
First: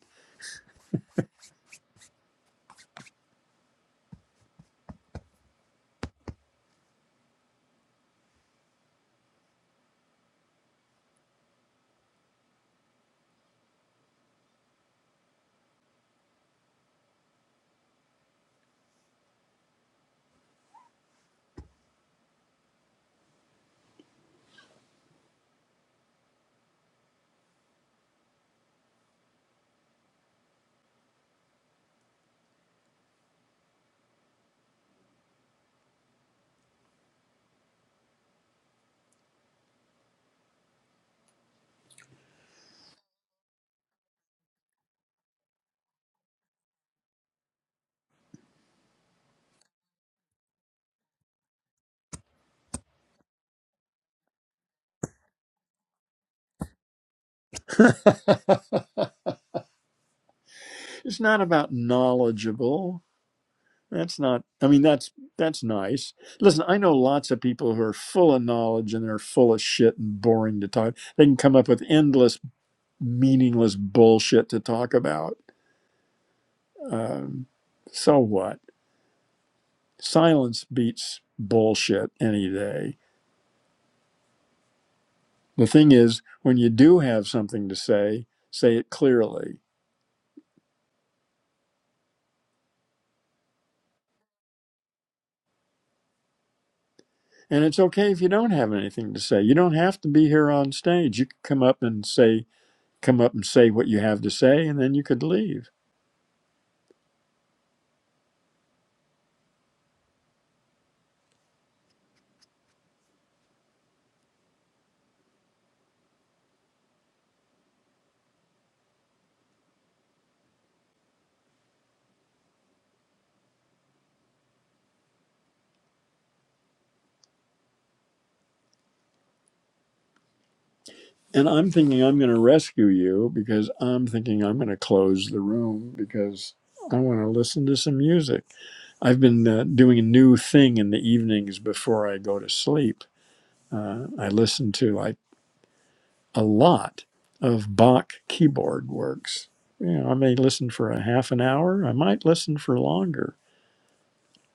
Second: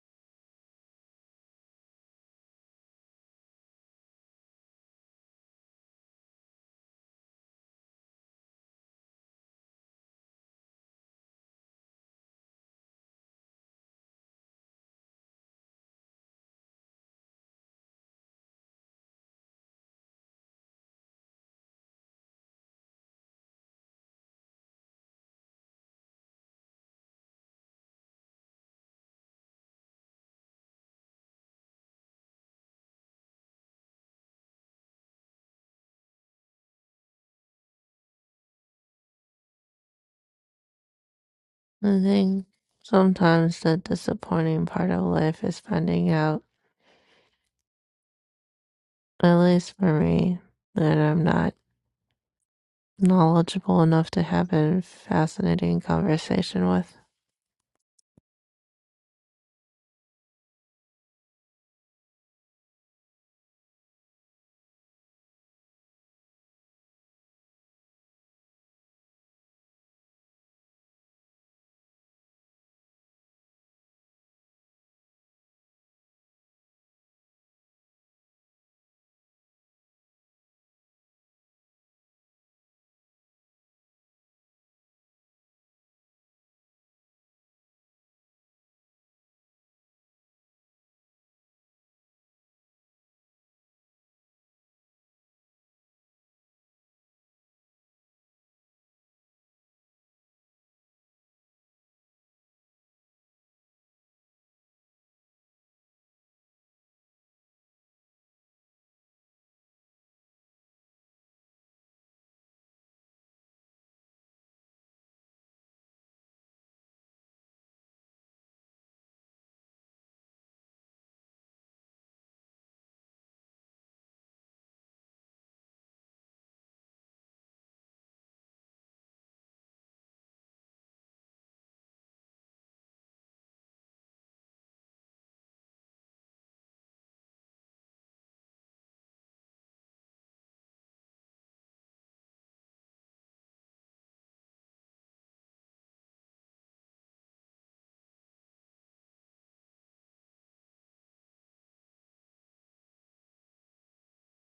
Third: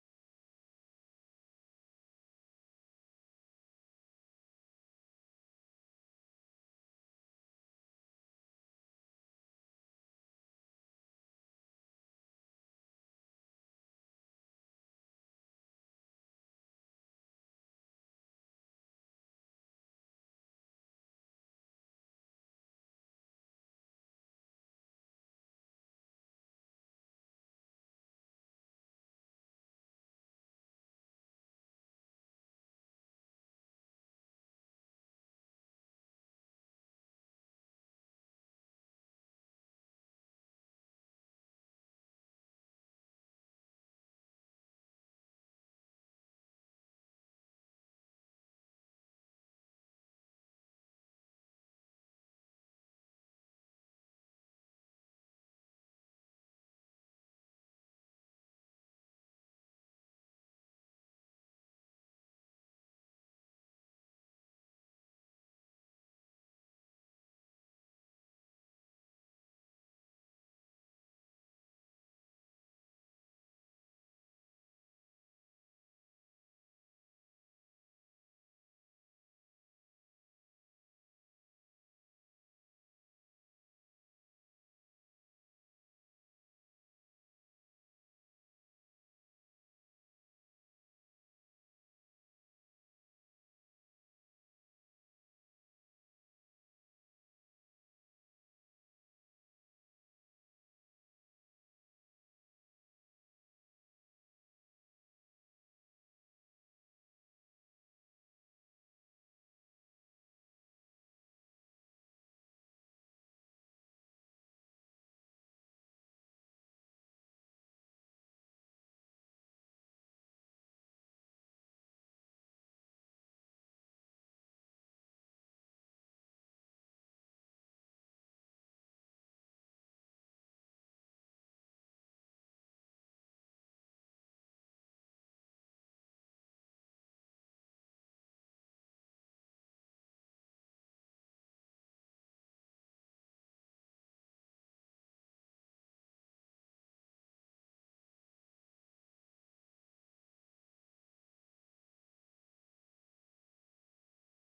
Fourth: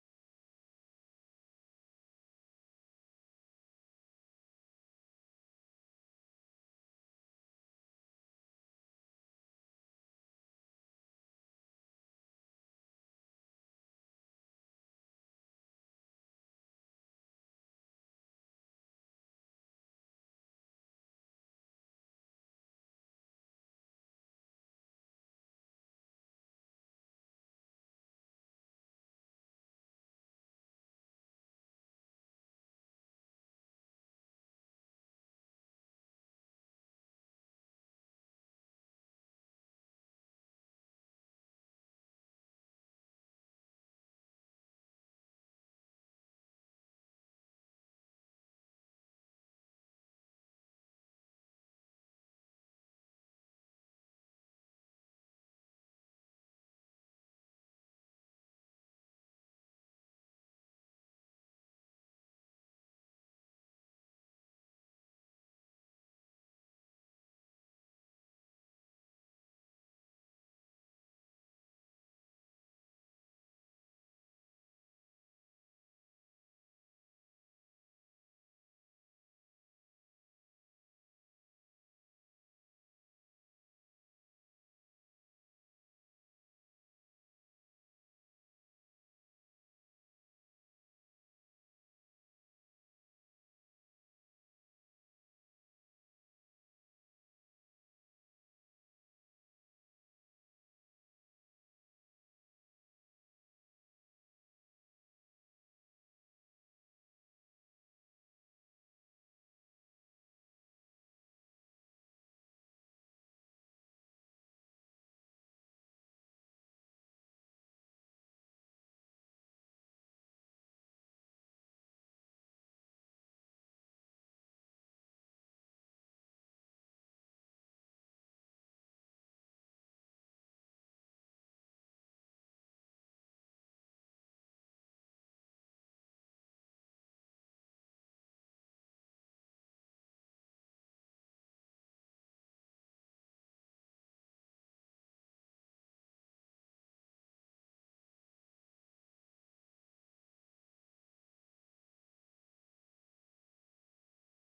Speaker 4: I think sometimes the disappointing part of life is finding out, at least for me, that I'm not knowledgeable enough to have a fascinating conversation with.
Speaker 1: it's not about knowledgeable. That's not. I mean, that's that's nice. Listen, I know lots of people who are full of knowledge and they're full of shit and boring to talk. They can come up with endless, meaningless bullshit to talk about. Um, so what? Silence beats bullshit any day. The thing is, when you do have something to say, say it clearly. And it's okay if you don't have anything to say. You don't have to be here on stage. You can come up and say, come up and say what you have to say, and then you could leave and I'm thinking I'm going to rescue you because I'm thinking I'm going to close the room because I want to listen to some music. I've been uh, doing a new thing in the evenings before I go to sleep. Uh, I listen to like a lot of Bach keyboard works. You know, I may listen for a half an hour. I might listen for longer,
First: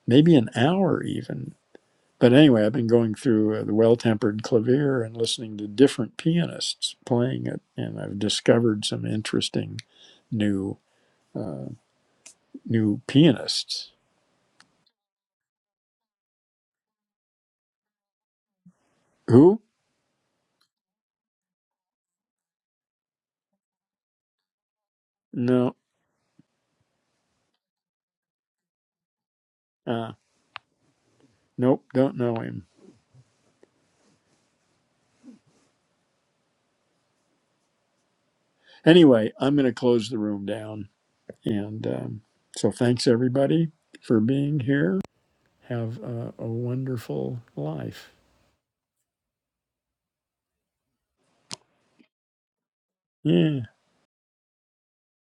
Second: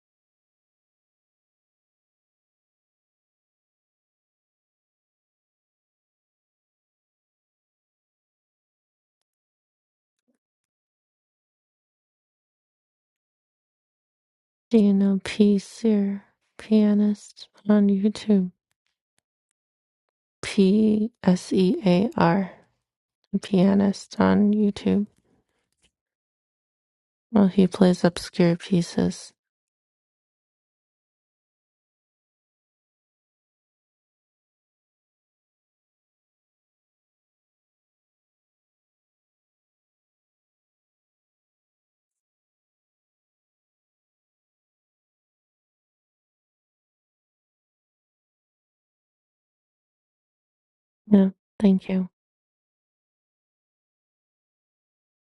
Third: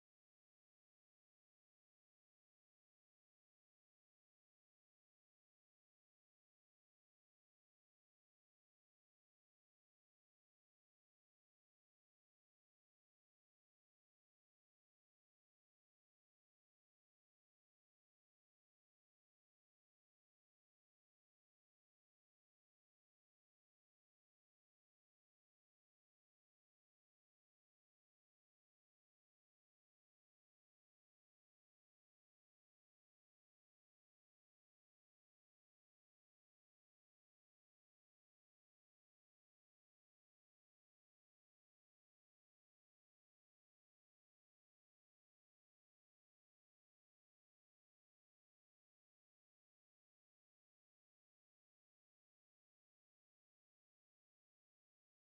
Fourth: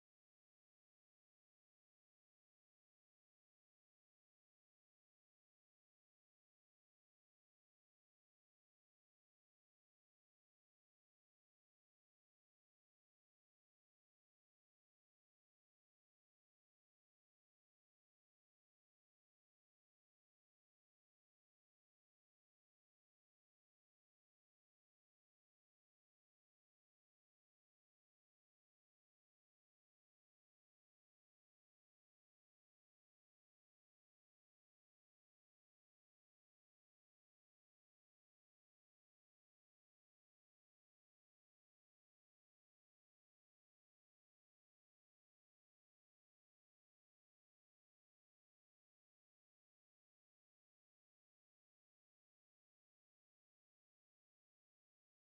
Speaker 1: maybe an hour even but anyway, I've been going through uh, the Well Tempered Clavier and listening to different pianists playing it, and I've discovered some interesting new uh, new pianists.
Speaker 4: Do you know P. Sear, pianist on YouTube?
Speaker 1: Who?
Speaker 4: P S E A R, pianist on YouTube.
Speaker 1: No,
Speaker 4: Well, he plays obscure pieces
Speaker 1: uh, nope, don't know him. Anyway, I'm going to close the room down, and um, so thanks everybody for being here. Have a, a wonderful life.
Speaker 4: Yeah, thank you.
Speaker 1: Yeah.